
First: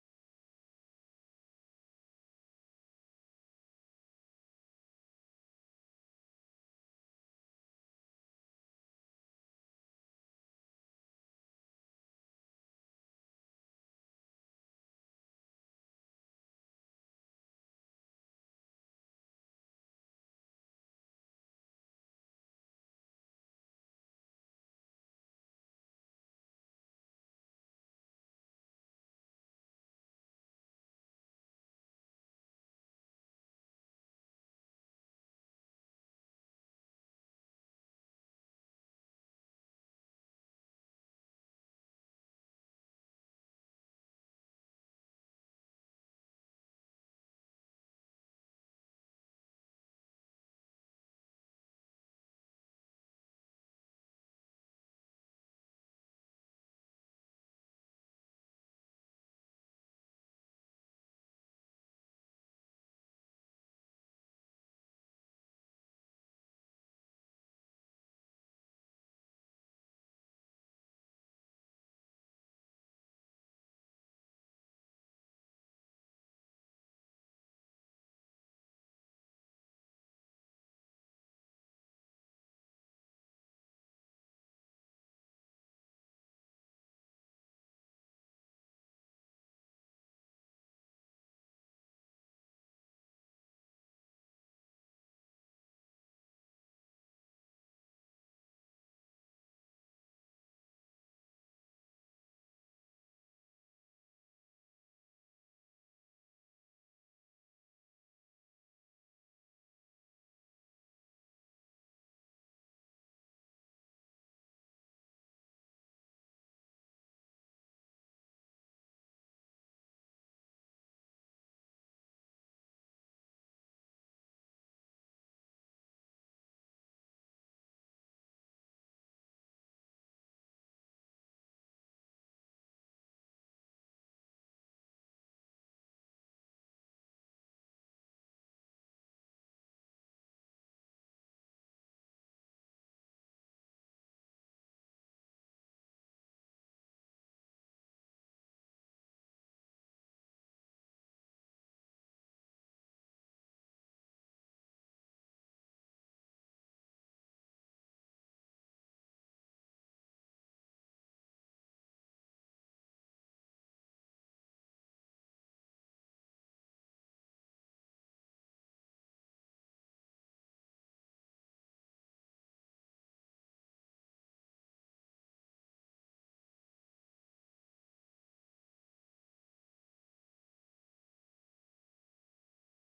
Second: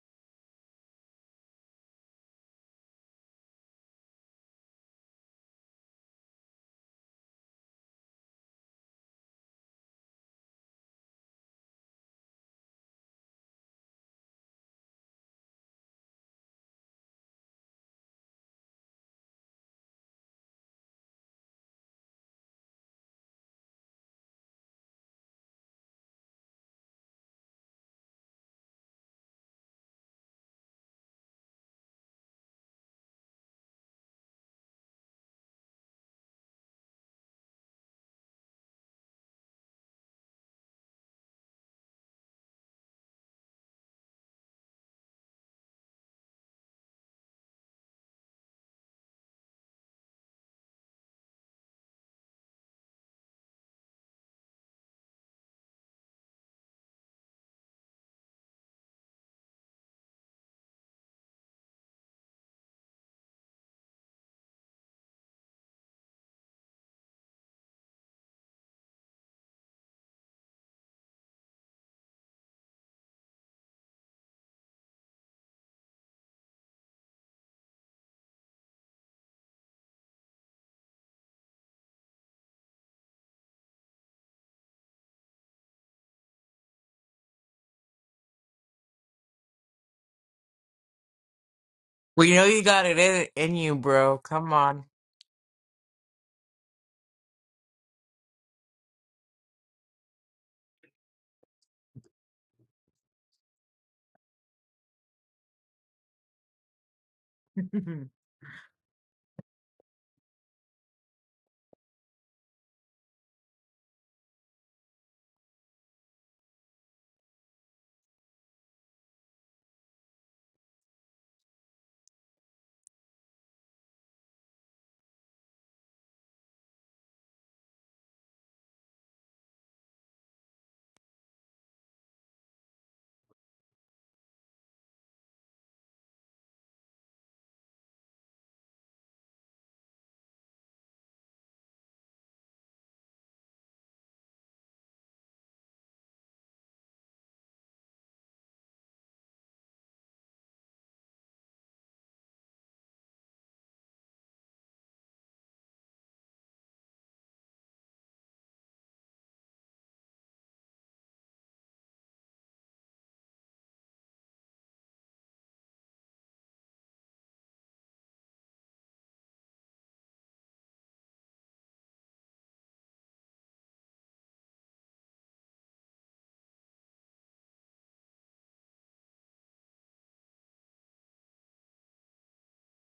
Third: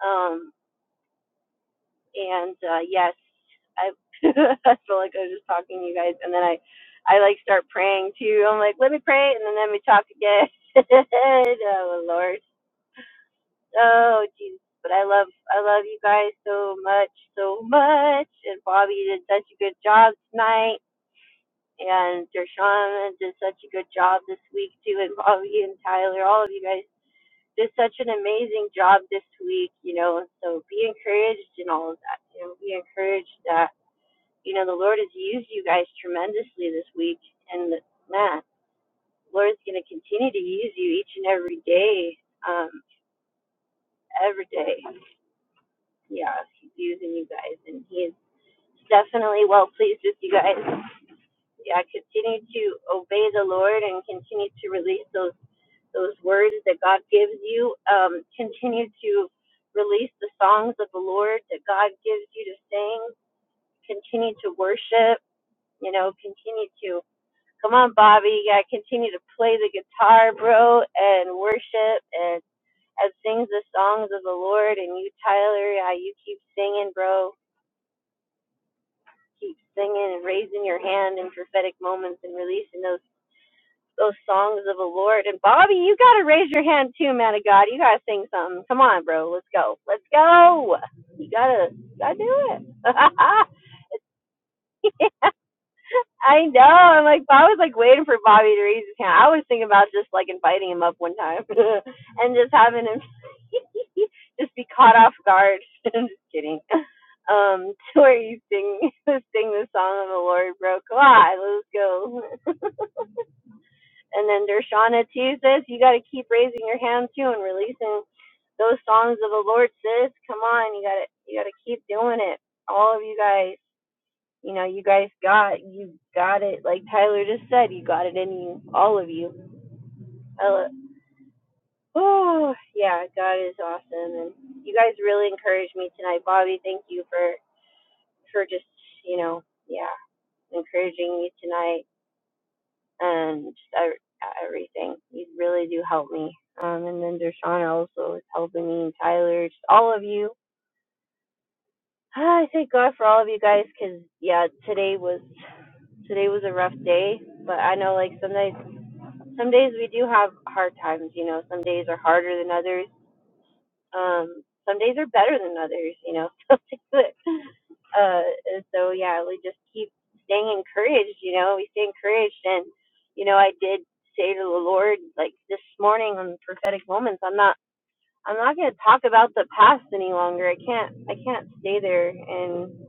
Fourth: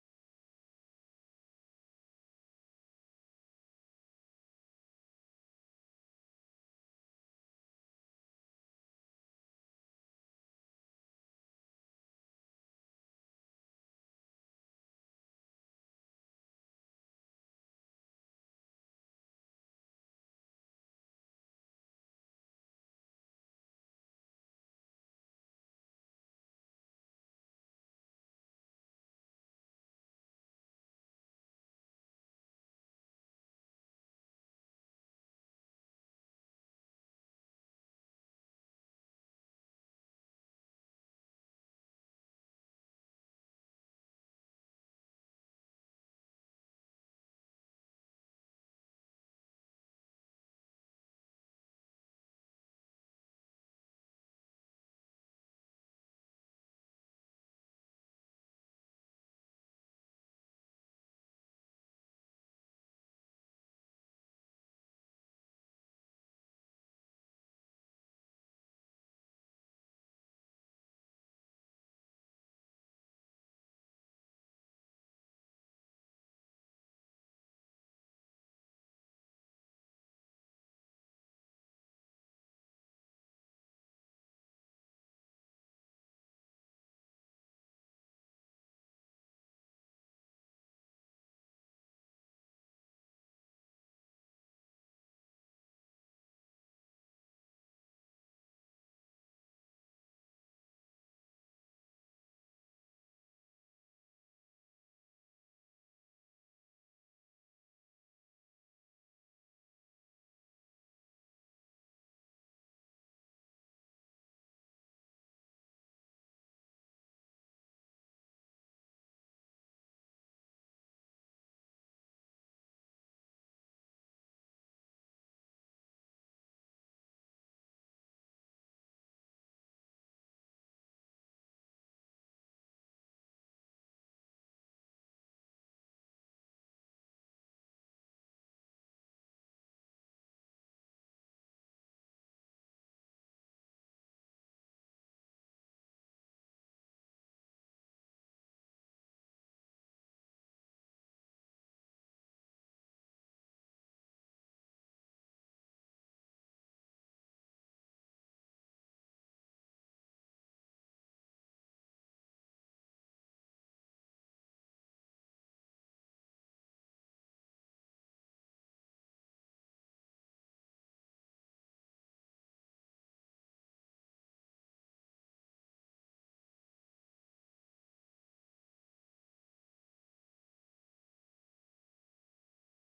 um and uh yes i i feel like i was just talking to you guys and then i i like start praying too i'm like let me pray and then let me talk again oh lord Oh, Jesus. But I love, I love you guys so much, so much. And Bobby did such a good job tonight. And Dershawn did such a good job this week too. And Bobby and Tyler, all of you guys did such an amazing job this week, you know. So be encouraged and all of that. You know, be encouraged that, you know, the Lord has used you guys tremendously this week. And man, the Lord's going to continue to use you each and every day, um, every day. yeah, he's using you guys, and he's definitely well pleased with you guys. Yeah, continue to obey the Lord and continue to release those those words that God gives you. Um, continue to release the songs of the Lord that God gives you to sing. Continue to worship. You know, continue to come on, Bobby. Yeah, continue to play the guitar, bro, and worship and. and sings the songs of the Lord, and you, Tyler, yeah, you keep singing, bro keep singing and raising your hand in prophetic moments and releasing those those songs of the Lord. And Bobby, you gotta raise your hand too, man of God. You gotta sing something. Come on, bro. Let's go. Let's go. You gotta, you gotta do
We know
it.
you got it in, in you, bro. Come on.
I know. I'm like, I was like waiting for Bobby to raise his hand. I was thinking about just like inviting him up one time and just having him just be caught off guard. I'm just kidding. Um, to where you sing, sing the song of the Lord, bro. Come on, let's go. And then Dershana too sis. you got to keep raising your hand too and releasing those songs of the Lord, sis. Come on, you got to you got to keep doing it. All of you guys, you know, you guys got you got it. Like Tyler just said, you got it in you, all of you. I lo- oh yeah, God is awesome, and you guys really encouraged me tonight, Bobby. Thank you for for just you know yeah encouraging me tonight and just ev- everything. You really do help me. Um, and then Dershawn also is helping me, and Tyler, just all of you. Ah, I thank God for all of you guys, cause yeah, today was today was a rough day, but I know like some days some days we do have hard times. You know, some days are harder than others. Um, some days are better than others. You know, but. Uh, and so yeah, we just keep staying encouraged. You know, we stay encouraged, and you know, I did say to the Lord like this morning on prophetic moments, I'm not, I'm not going to talk about the past, and I can't, I can't stay there and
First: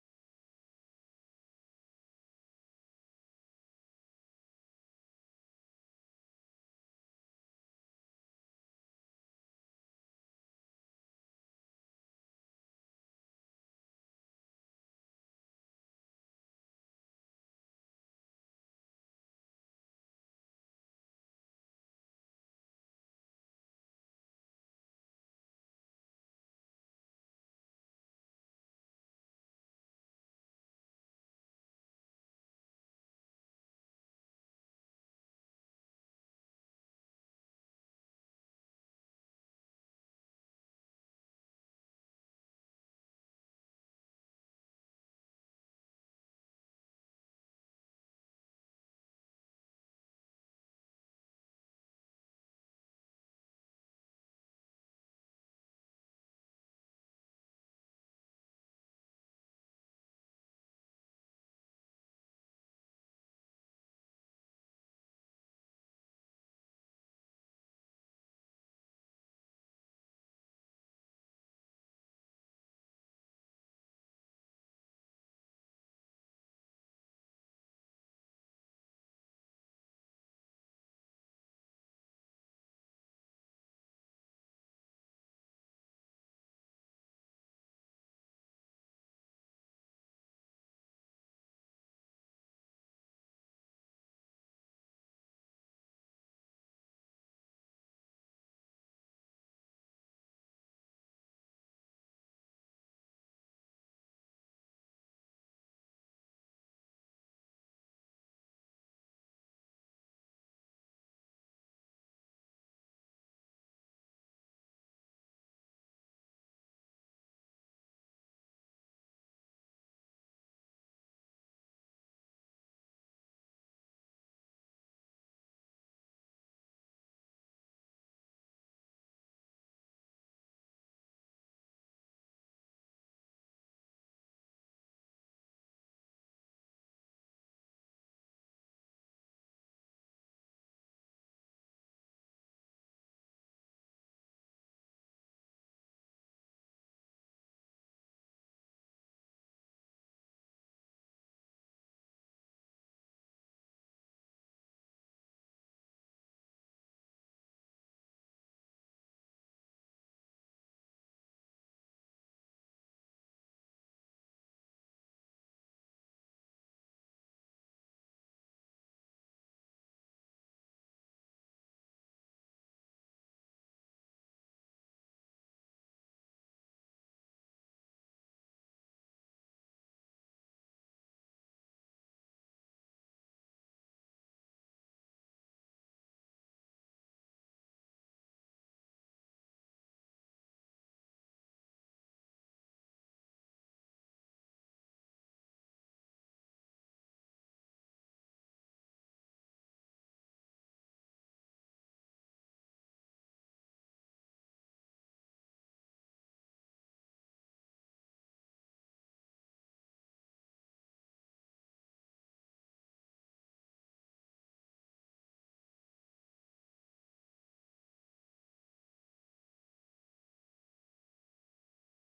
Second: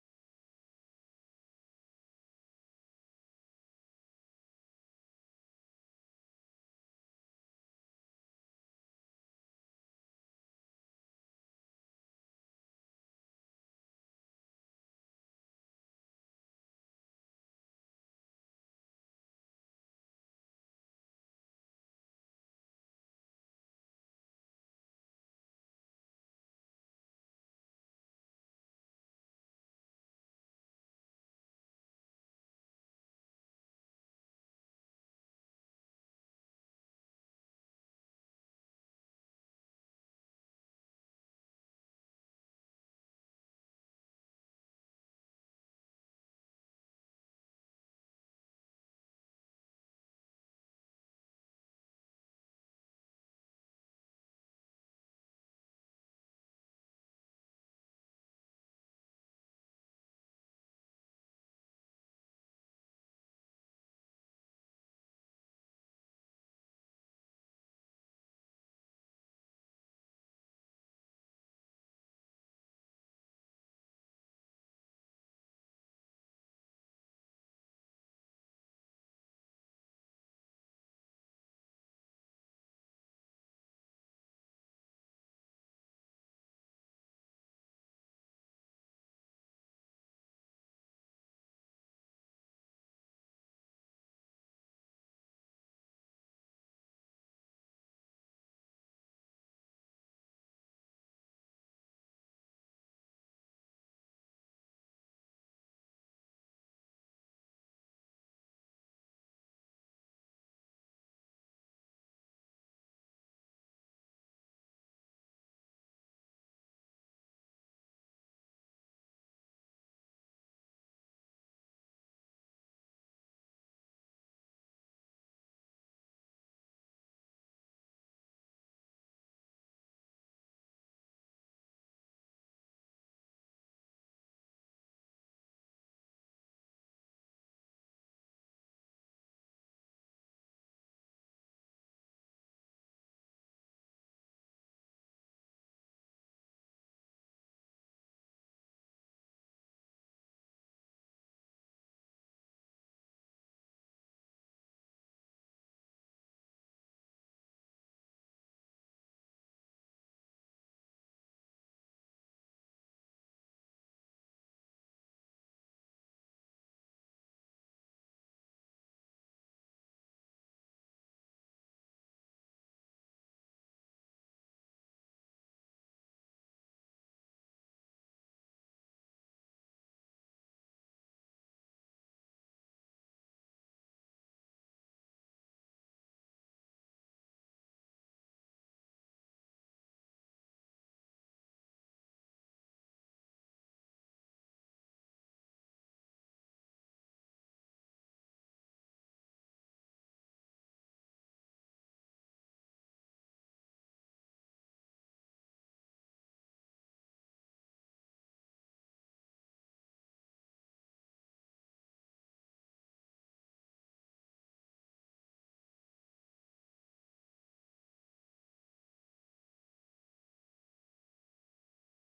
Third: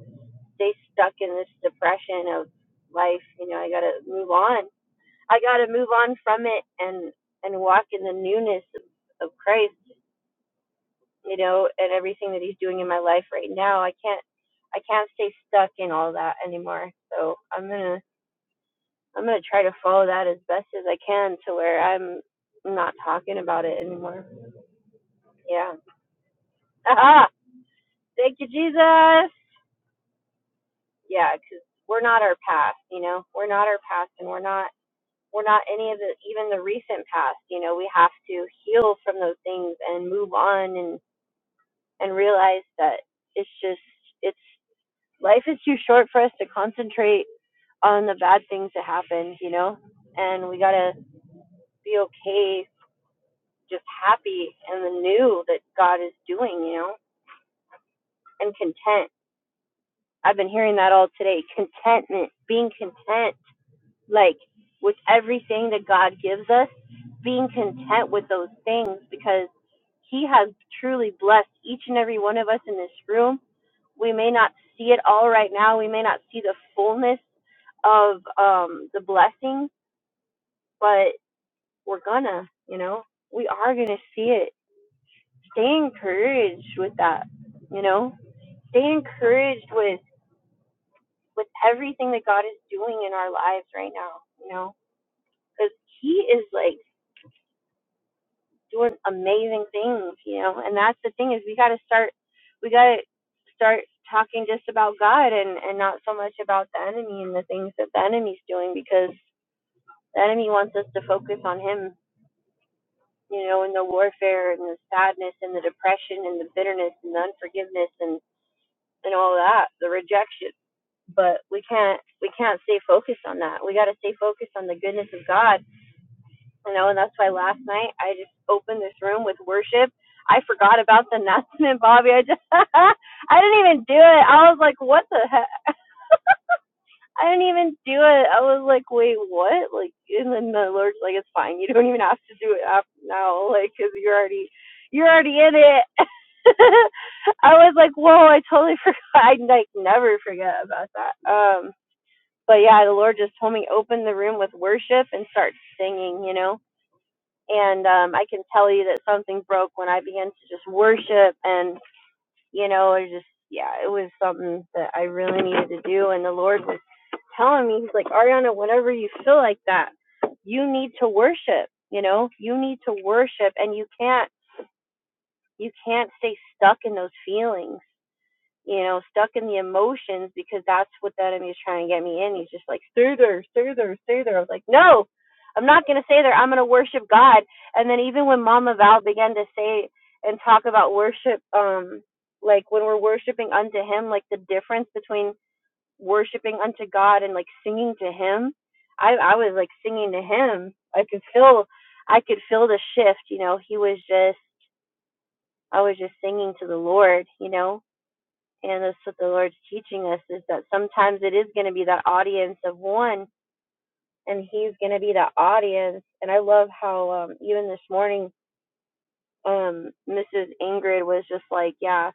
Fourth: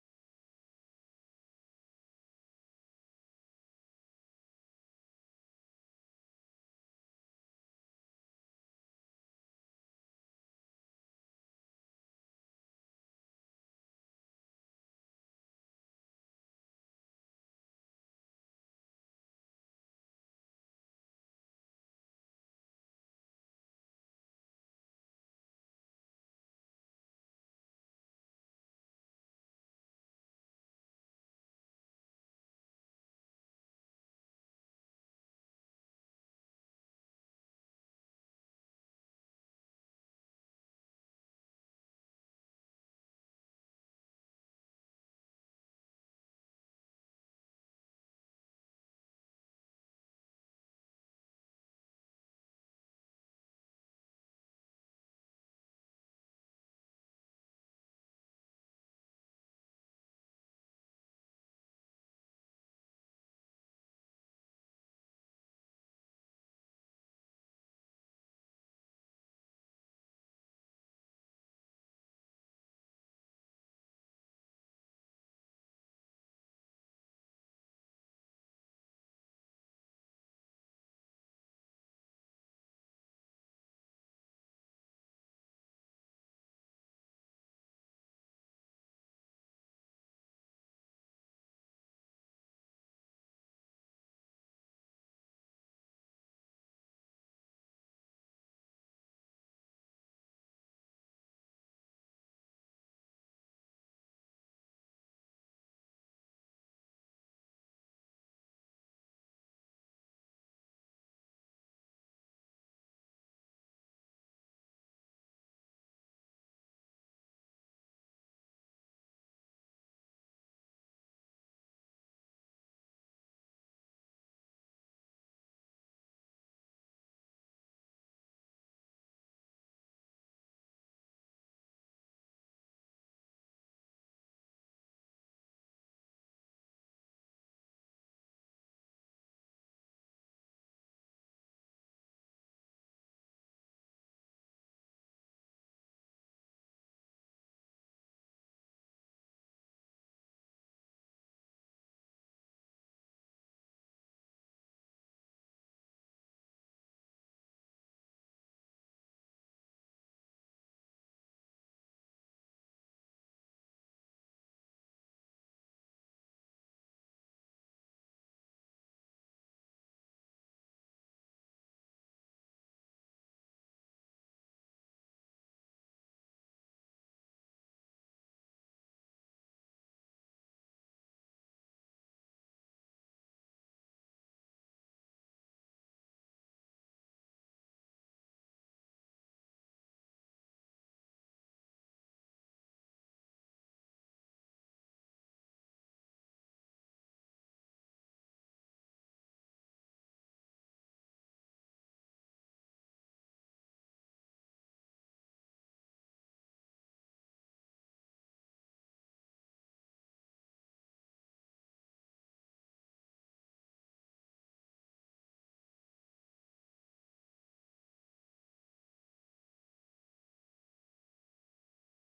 stay stuck in this depression of life. You know, I got to move on. I got to move on from it and and walk in the newness of Christ. You know, and everything that He's doing in my life right now. I can't. I can't stay stuck in all that anymore. So I'm gonna I'm gonna try to follow that as best as I can to where I'm not talking about it anymore. Yeah. Aha! Thank you, Jesus. Yeah, because 'cause we're not our past. You know, we're not our past, and we're not we're not any of the even the recent past. You know, we have to heal from those things and move on and and realize that it's just it's life is too short for us to concentrate on the bad things that happen. You know, and we gotta be okay just happy in the new that God is doing, you know, and content. I've been hearing that all today. Contentment, being content, like with everything that God gives us, being content with those things because He has truly blessed each and every one of us in this room. We may not see it all right now. We may not see the fullness of um, the blessing, but we're gonna, you know, we are gonna see it. Stay encouraged with that, you know stay encouraged with with everything that God is doing in our lives right now, you know, because He is like doing amazing things, you know, and that's the thing is we got to start, we got to start talking just about God and and not so much about the enemy and the things that the enemy's doing because the enemy wants us to focus on him, you know, and the warfare and the sadness and the depression and the bitterness and the unforgiveness and and all that, the rejection but we can't we can't stay focused on that. We got to stay focused on the goodness of God, you know. And that's why last night I just opened this room with worship. I forgot about the announcement, Bobby. I just I didn't even do it. I was like, what the heck? I didn't even do it. I was like, wait, what? Like, and then the Lord's like, it's fine. You don't even have to do it af now, like, cause you're already you're already in it. I was like, whoa, I totally forgot. I like never forget about that. Um. but yeah, the Lord just told me open the room with worship and start singing, you know. And um, I can tell you that something broke when I began to just worship, and you know, it just yeah, it was something that I really needed to do. And the Lord was telling me, He's like, Ariana, whenever you feel like that, you need to worship. You know, you need to worship, and you can't you can't stay stuck in those feelings you know, stuck in the emotions because that's what the enemy is trying to get me in. He's just like, stay there, stay there, stay there. I was like, no, I'm not going to stay there. I'm going to worship God. And then even when Mama Val began to say and talk about worship, um, like when we're worshiping unto Him, like the difference between worshiping unto God and like singing to Him, I, I was like singing to Him. I could feel, I could feel the shift. You know, He was just, I was just singing to the Lord. You know, and that's what the Lord's teaching us is that sometimes it is going to be that audience of one, and He's going to be that audience. And I love how um, even this morning, um, Mrs. Ingrid was just like, "Yeah,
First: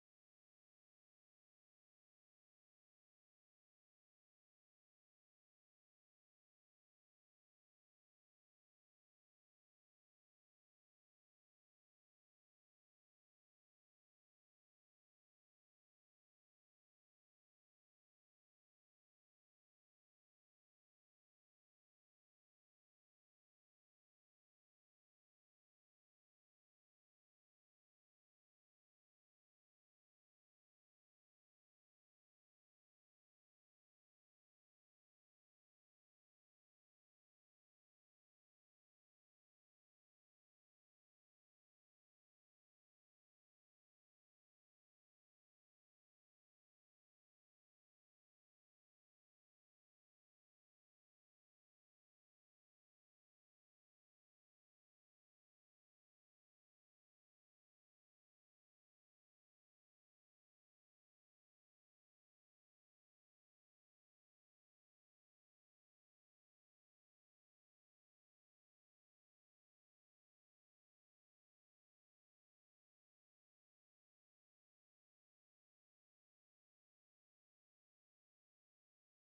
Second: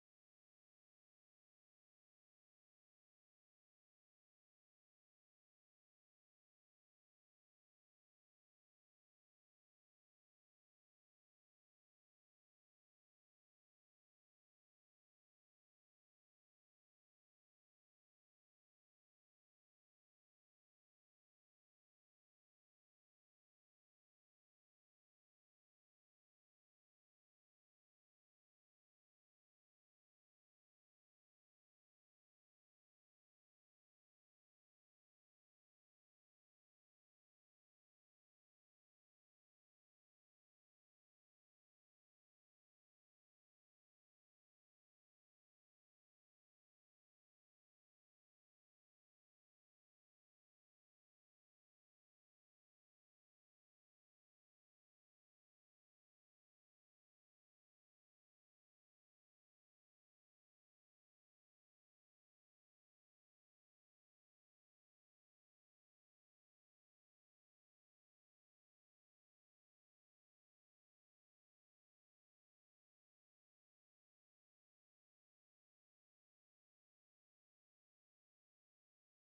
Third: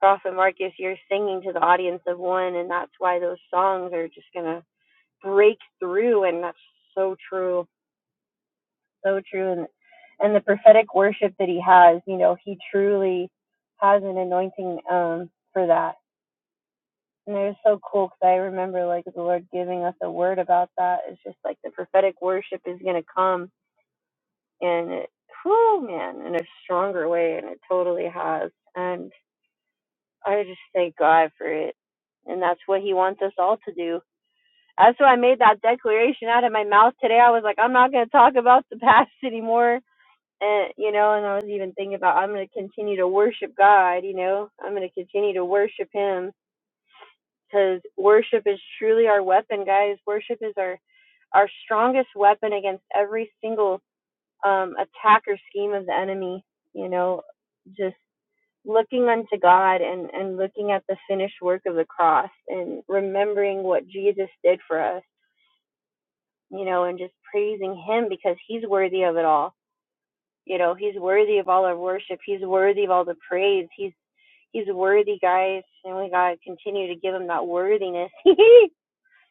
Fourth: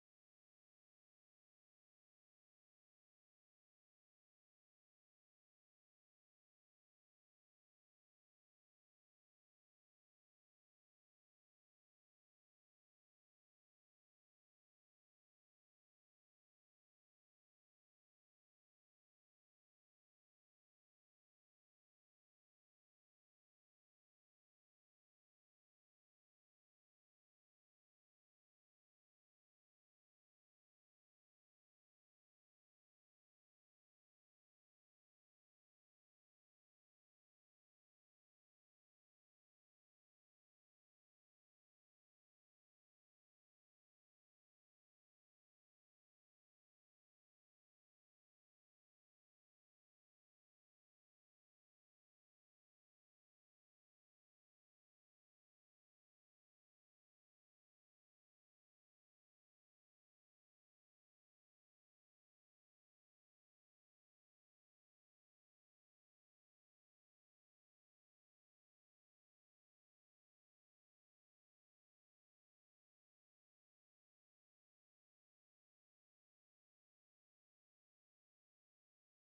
Prophet Marcus, you're singing to the audience of one, and that's why those songs are just going to break through." And that's so true, so true. And and the prophetic worship that He has, you know, He truly has an anointing um, for that And it was so cool because I remember like the Lord giving us a word about that. It's just like the prophetic worship is going to come and it, whew, man, in a strong way and it took us. And I just thank God for it. And that's what he wants us all to do. That's why I made that declaration out of my mouth today. I was like, I'm not going to talk about the past anymore. And, you know, and I was even thinking about I'm going to continue to worship God, you know, I'm going to continue to worship him because worship is truly our weapon, guys. Worship is our our strongest weapon against every single um, attack or scheme of the enemy. You know, just looking unto God and, and looking at the finished work of the cross and remembering what Jesus did for us, you know, and just praising Him because He's worthy of it all. You know, He's worthy of all our worship. He's worthy of all the praise. He's He's worthy, guys, and we gotta continue to give Him that worthiness.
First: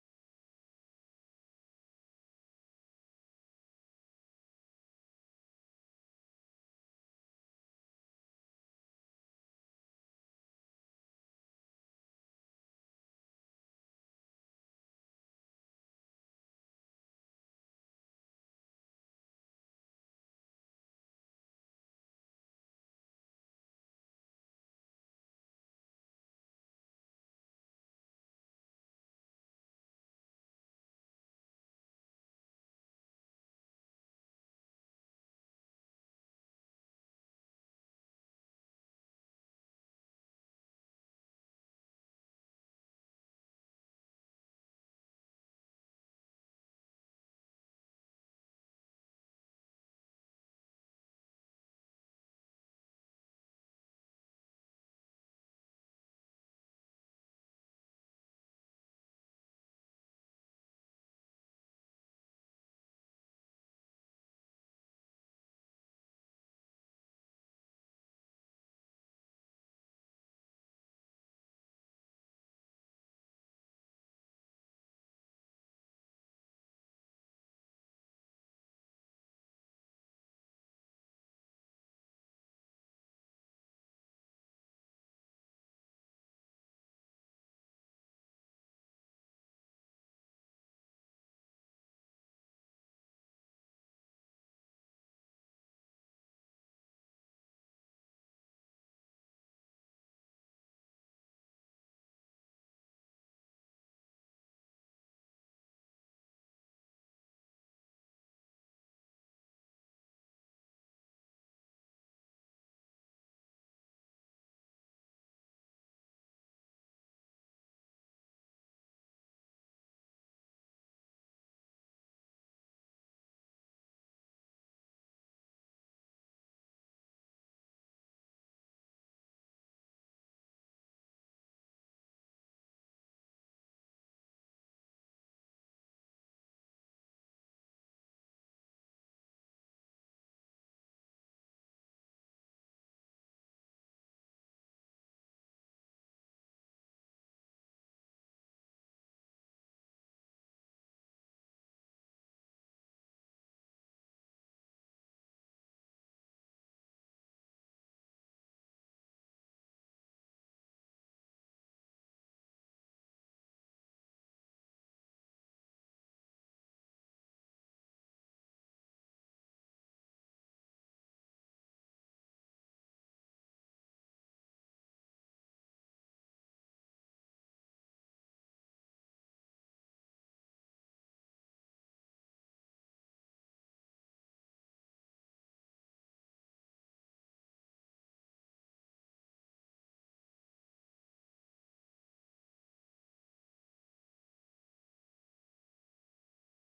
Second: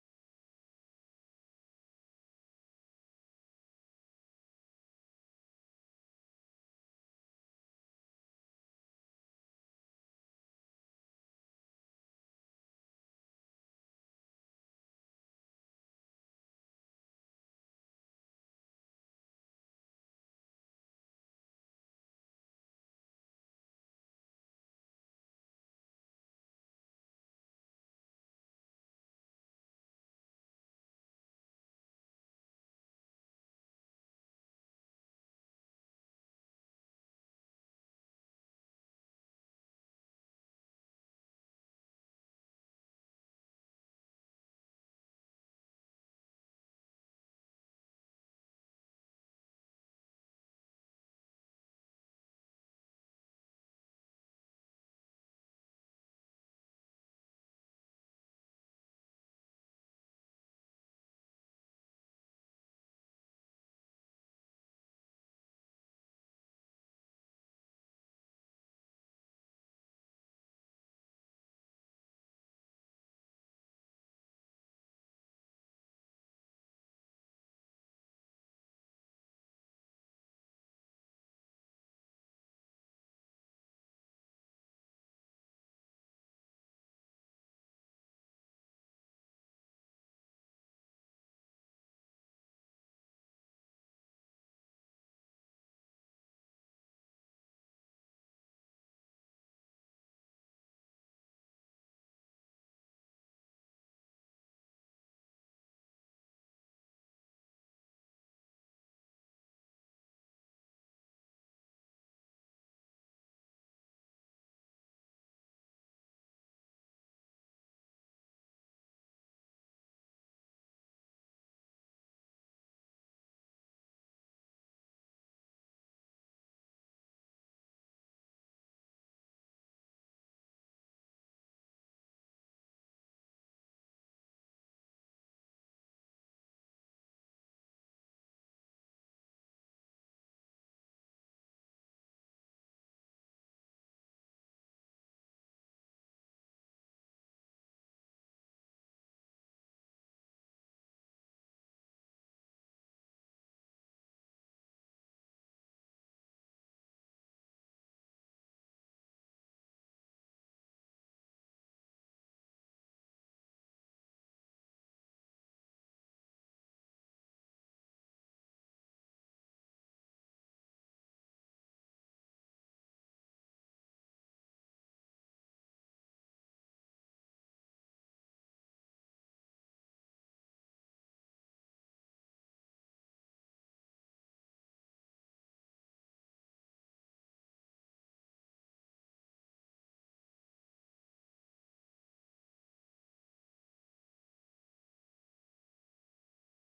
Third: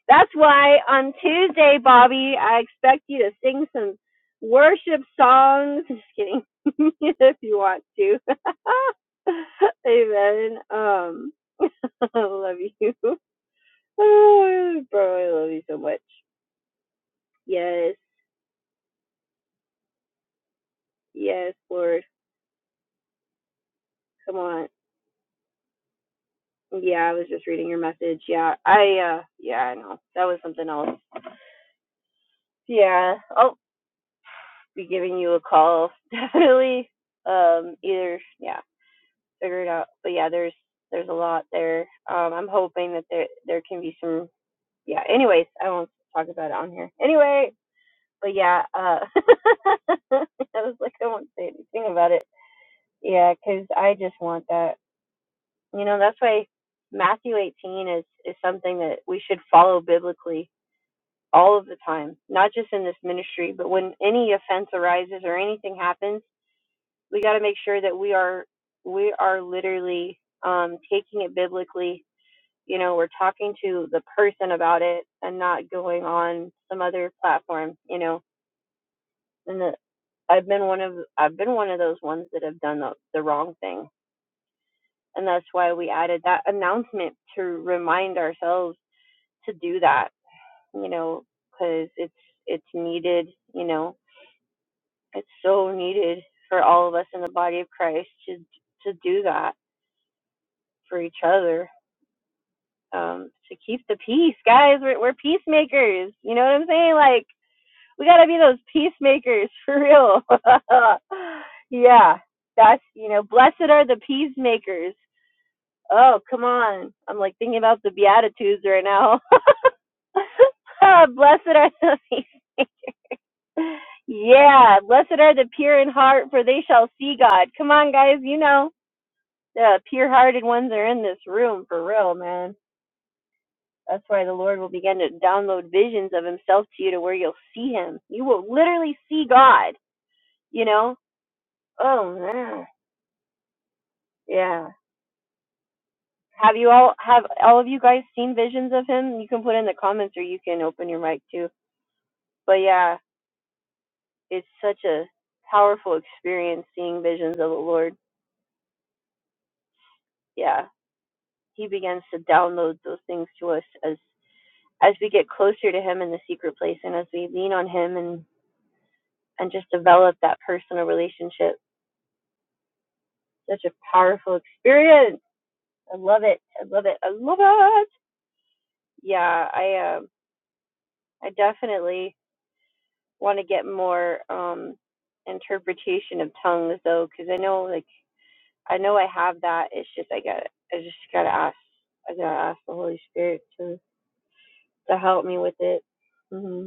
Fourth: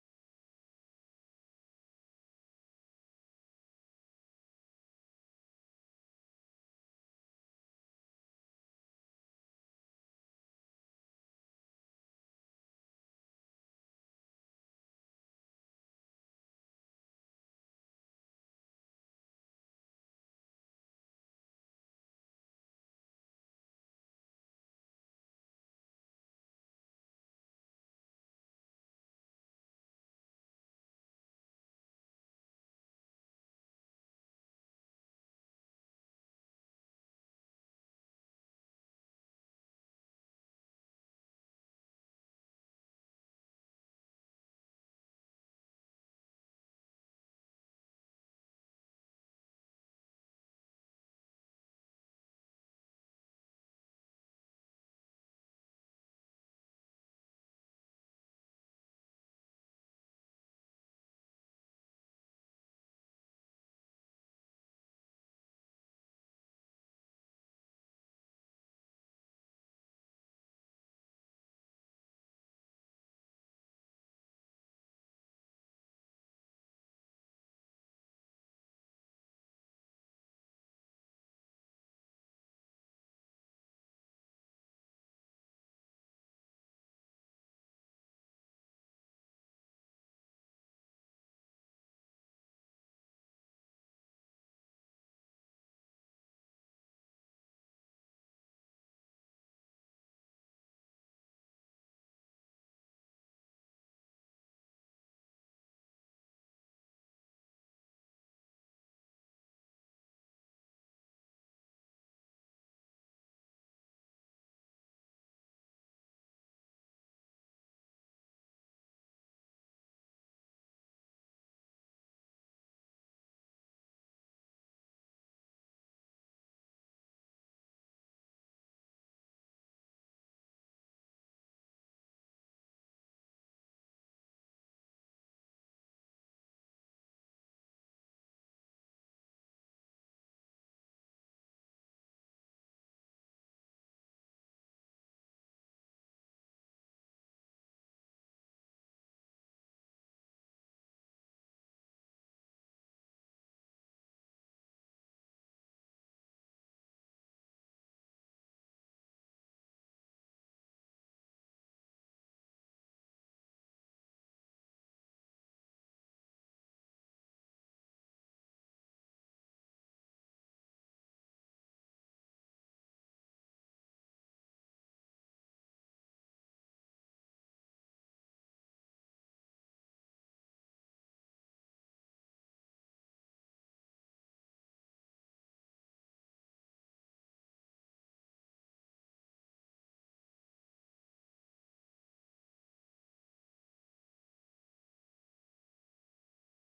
That's why on Tuesday, Bobby, I expect you to sing some worship songs. Just kidding, if you want to. Amen. Um, I love you, oh, bro. I love you so much. Yes, yes, Lord. Come on. Yeah, I was just reading your message. Yeah, I. uh Yeah, I know that was something else. Yeah, I'll be giving you a call definitely. Um, either yeah. Figured out. But yeah, there's there's a lot there. Um, I'm hoping that there there can be some. Yeah. Anyways, I won't talk about it on here. Anyway, but yeah, uh, I was like, I won't say anything about it. Yeah, cause I just want that. You know, that's why Matthew 18 is is something that we should follow biblically all of the time, not just in this ministry, but when any offense arises or anything happens, we got to make sure that we are we are literally um, taking it biblically you know we're talking to the person about it and not going on some other platform you know and the, i've been one of i've been one of those ones that have done the, the wrong thing and that's why we added that announcement to remind ourselves to do that you know because it's it's needed you know it's so needed for all of us in the body of christ to to do that for each other um to keep the peace guys we're, we're peacemakers you know what i'm saying like we gotta be those peacemakers for real. yeah, that's you know, blessed are the peacemakers. Oh, come on. I'm like thinking about the Beatitudes right now. Oh, blessed are the peace. Yeah, blessed are the pure in heart, for they shall see God. Come on, guys, you know the pure-hearted ones are in this room for real, man. That's why the Lord will begin to download visions of Himself to you, to where you'll see Him. You will literally see God. You know. Oh man. Yeah. Have you all have all of you guys seen visions of him? You can put in the comments or you can open your mic too. But yeah, it's such a powerful experience seeing visions of the Lord. Yeah. He begins to download those things to us as as we get closer to him in the secret place and as we lean on him and and just develop that personal relationship. Such a powerful experience. I love it. I love it. I love it. Yeah, I um I definitely want to get more um interpretation of tongues though, because I know like I know I have that. It's just I got I just gotta ask I gotta ask the Holy Spirit to to help me with it, hmm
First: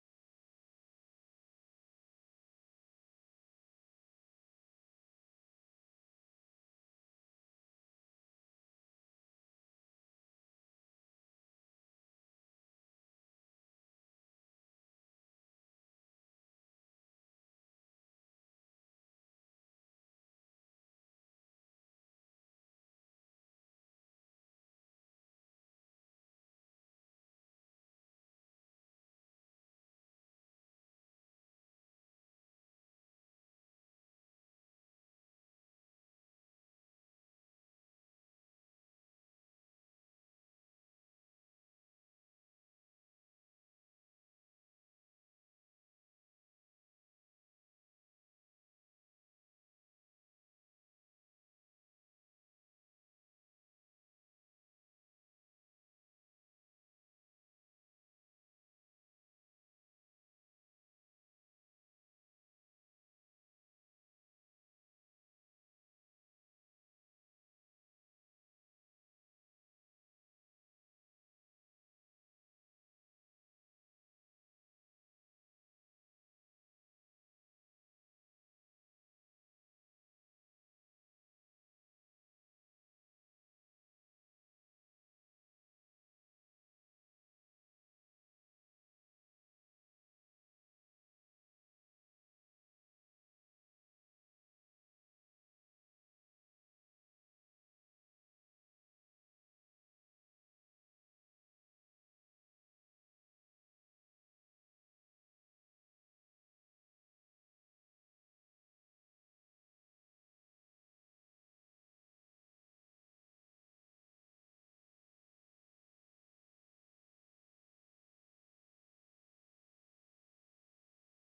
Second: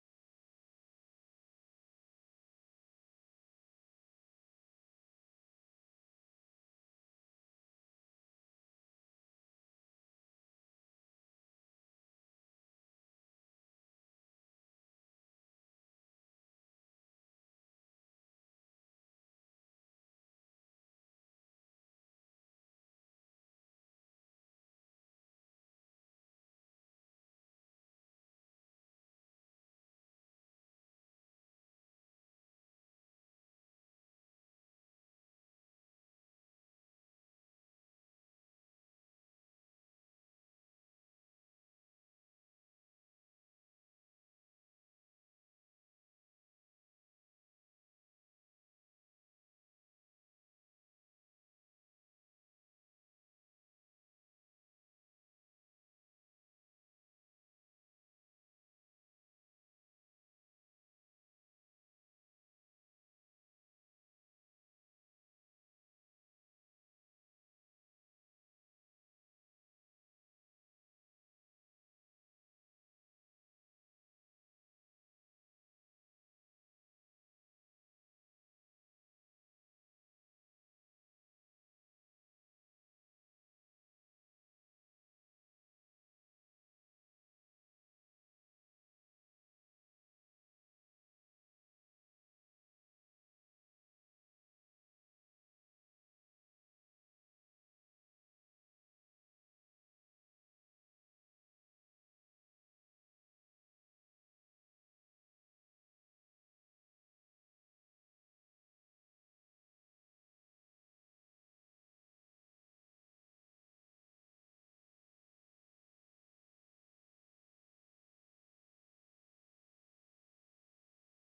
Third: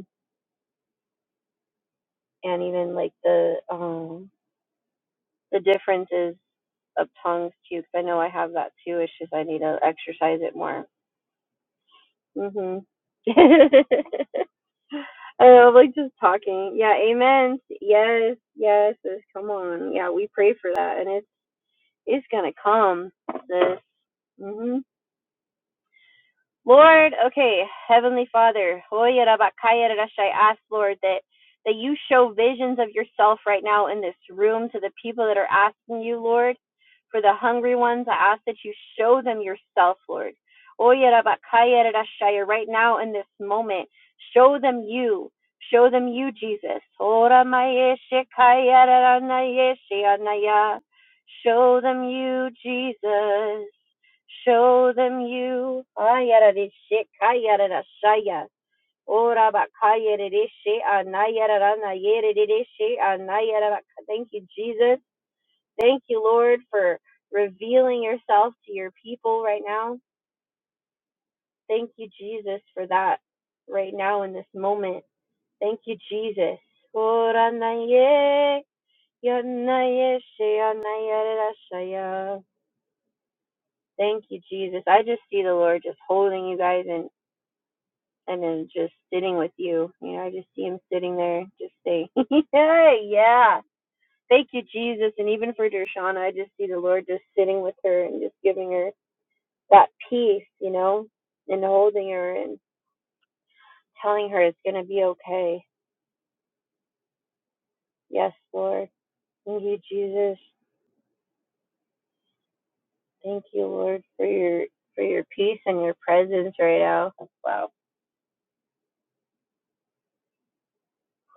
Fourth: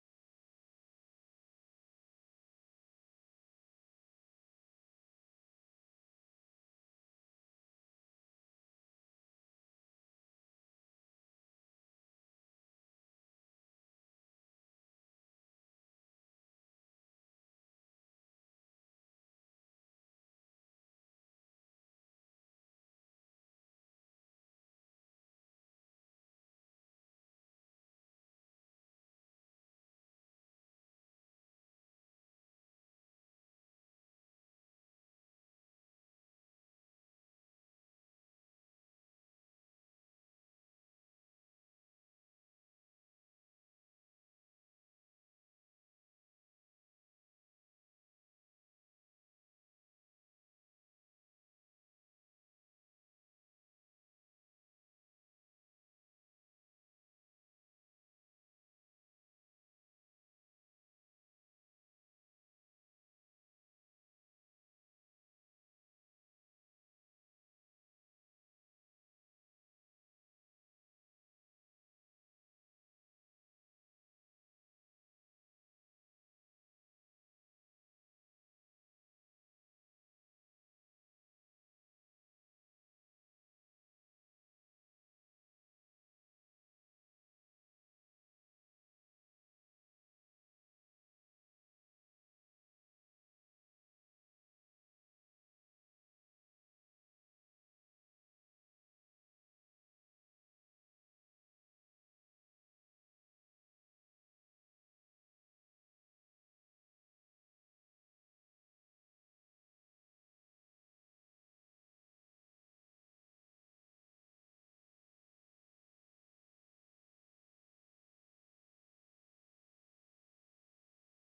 and even like the um the differences of tongues too, because I know I have that too. It's just I need to exercise it more. hmm I know, like just talking. Yeah, amen. Yes, yes, yes. Come on. Yeah, we pray for that, and it's. Is gonna come, sis. hmm Lord, okay, Heavenly Father, hoya ask Lord that that you show visions of yourself right now in this room to the people that are asking you, Lord. For the hungry ones, I ask that you show them yourself, Lord. Hoya Right now in this moment, show them you. Show them you, Jesus. Show them you, Jesus. Show them you. Ayaradishe kayaradashaya. Ora bakayaradishe anayaradanayeradidishi anayarabaka. Thank you, Jesus. Thank you, Lord, for revealing yourself to your people right now. Thank you, Jesus, for that right now in this moment. Thank you, Jesus. Ora naye, yanayeshe anayaradashaya. Thank you, Jesus. I just see the Lord just holding you guys and. and then just sitting with you. You know, I just see him sitting there, just say, "Yeah, yeah, thank you, Jesus." And even for Dershana, I just see the Lord just sitting with her and just giving her that peace, you know, and holding her and telling her it's gonna be okay. Yes, Lord, thank you, Jesus. Thank you, Lord, for your for your peace and your presence right now. Wow.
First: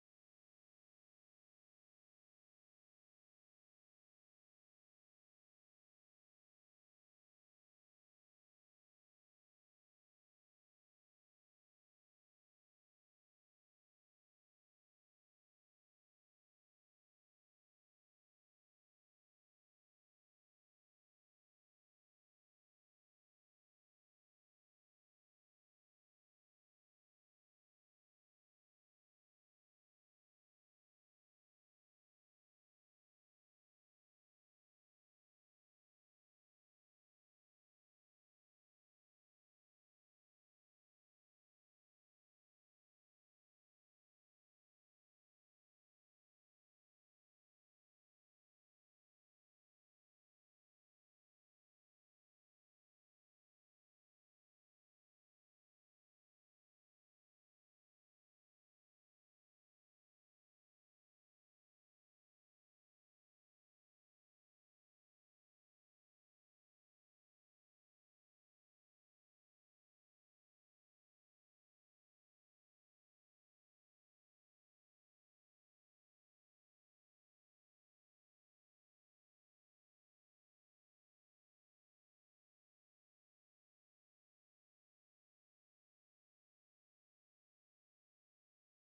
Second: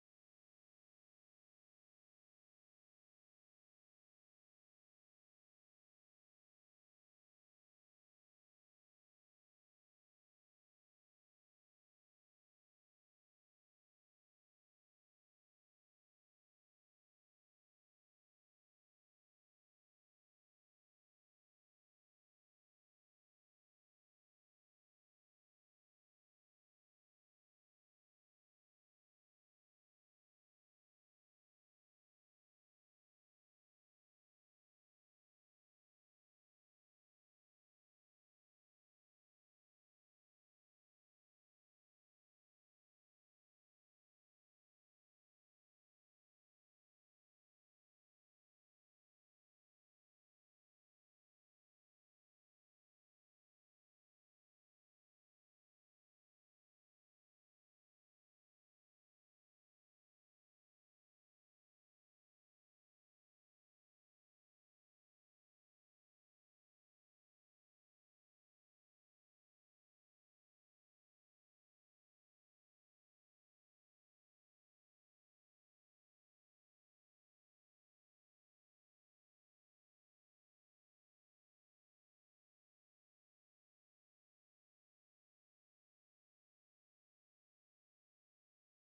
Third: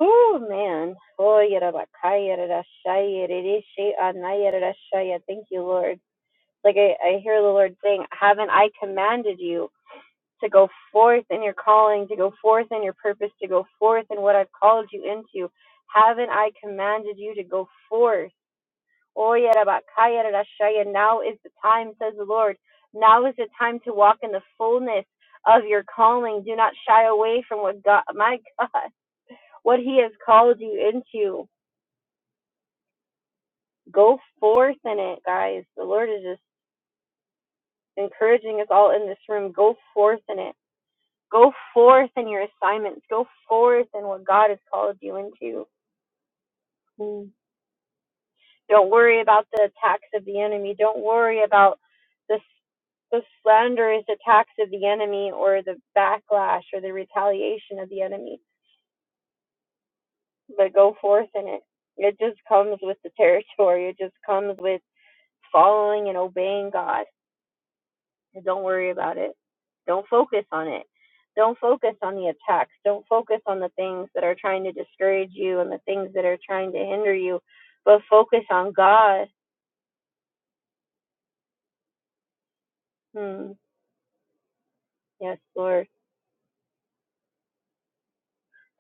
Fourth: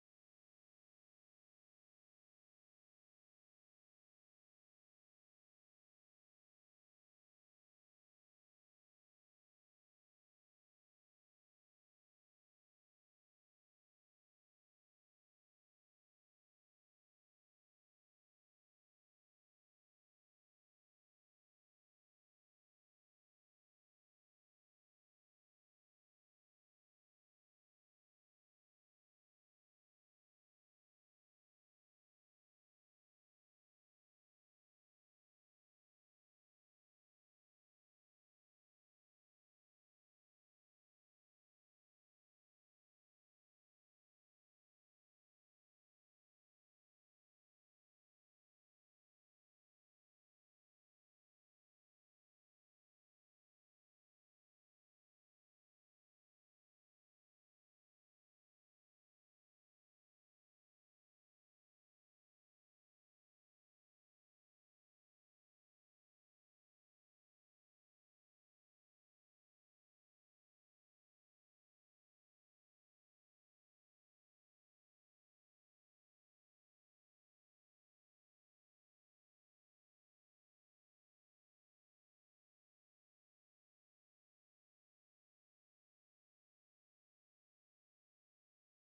Oh man. Oh, yarabakaya, rarashaya, rereshe, anaya, rarashaya. Thank you, Lord. Like I, I hear the Lord saying, Haven't I commanded you to go forth in your calling, to go forth in your purpose, to go forth in what I've called you into? Haven't I commanded you to go forth? Oh, yarabakaya rarashaya. Now is the time, says the Lord. Now is the time to walk in the fullness of your calling. Do not shy away from what God, my God, what He has called you into. Go forth in it, guys. The Lord is just encouraging us all in this room. Go forth in it Go forth in your assignments. Go forth in what God has called you into. Mm. Don't worry about the attacks of the enemy. Don't worry about the, the slanderous attacks of the enemy or the backlash or the retaliation of the enemy, but go forth in it. It just comes with the territory. It just comes with following and obeying God. And Don't worry about it. Don't focus on it. Don't focus on the attacks. Don't focus on the things that are trying to discourage you and the things that are trying to hinder you, but focus on God. Hmm. Yes, Lord.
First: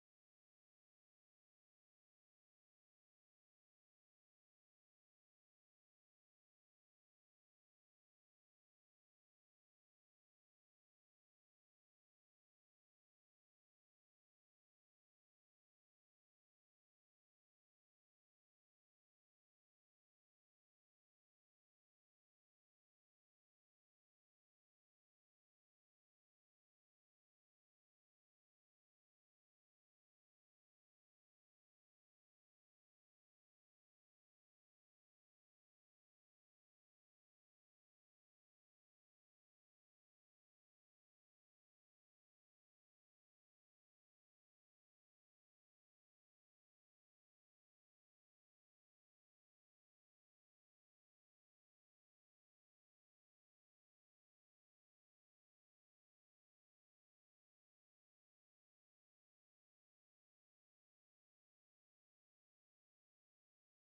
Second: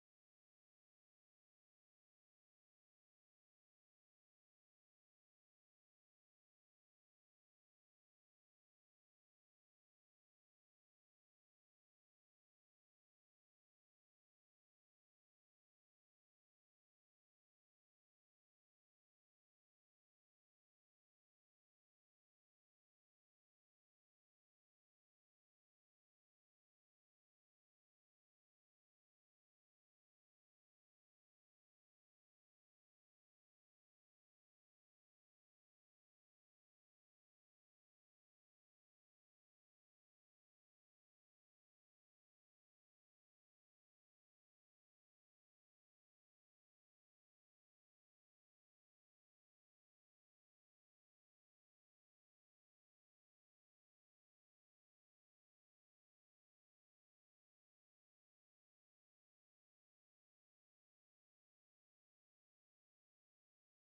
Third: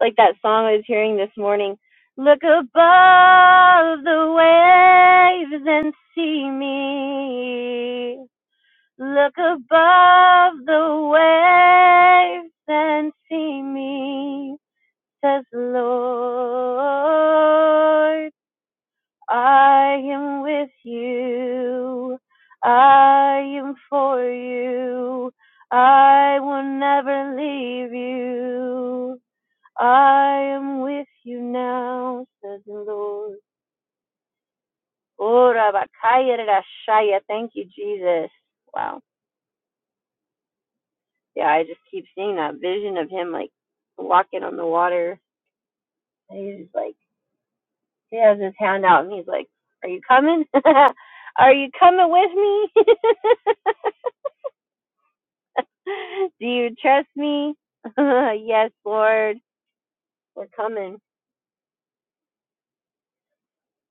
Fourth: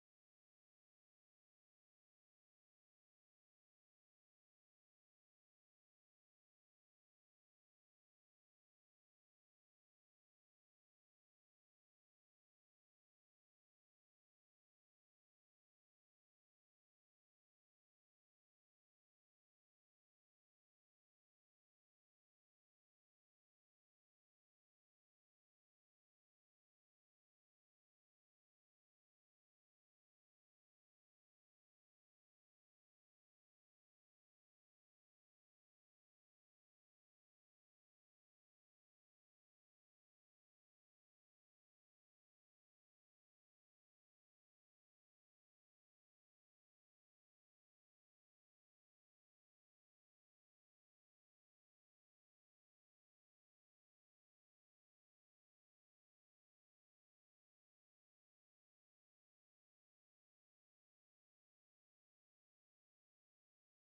Like that song I was hearing this morning. Look above the waves and see me. Look above the waves and see me, says the Lord. I am with you. I am for you. I will never leave you. I am with you now, says the Lord. Oh, Rabakaya Rashaya. Thank you, Jesus. Wow. Yeah, I just keep seeing that vision of him like walking on the water. And he's like, he has his hand out and he's like, Are you coming? Are you coming with me? Do you trust me? yes, Lord. We're coming.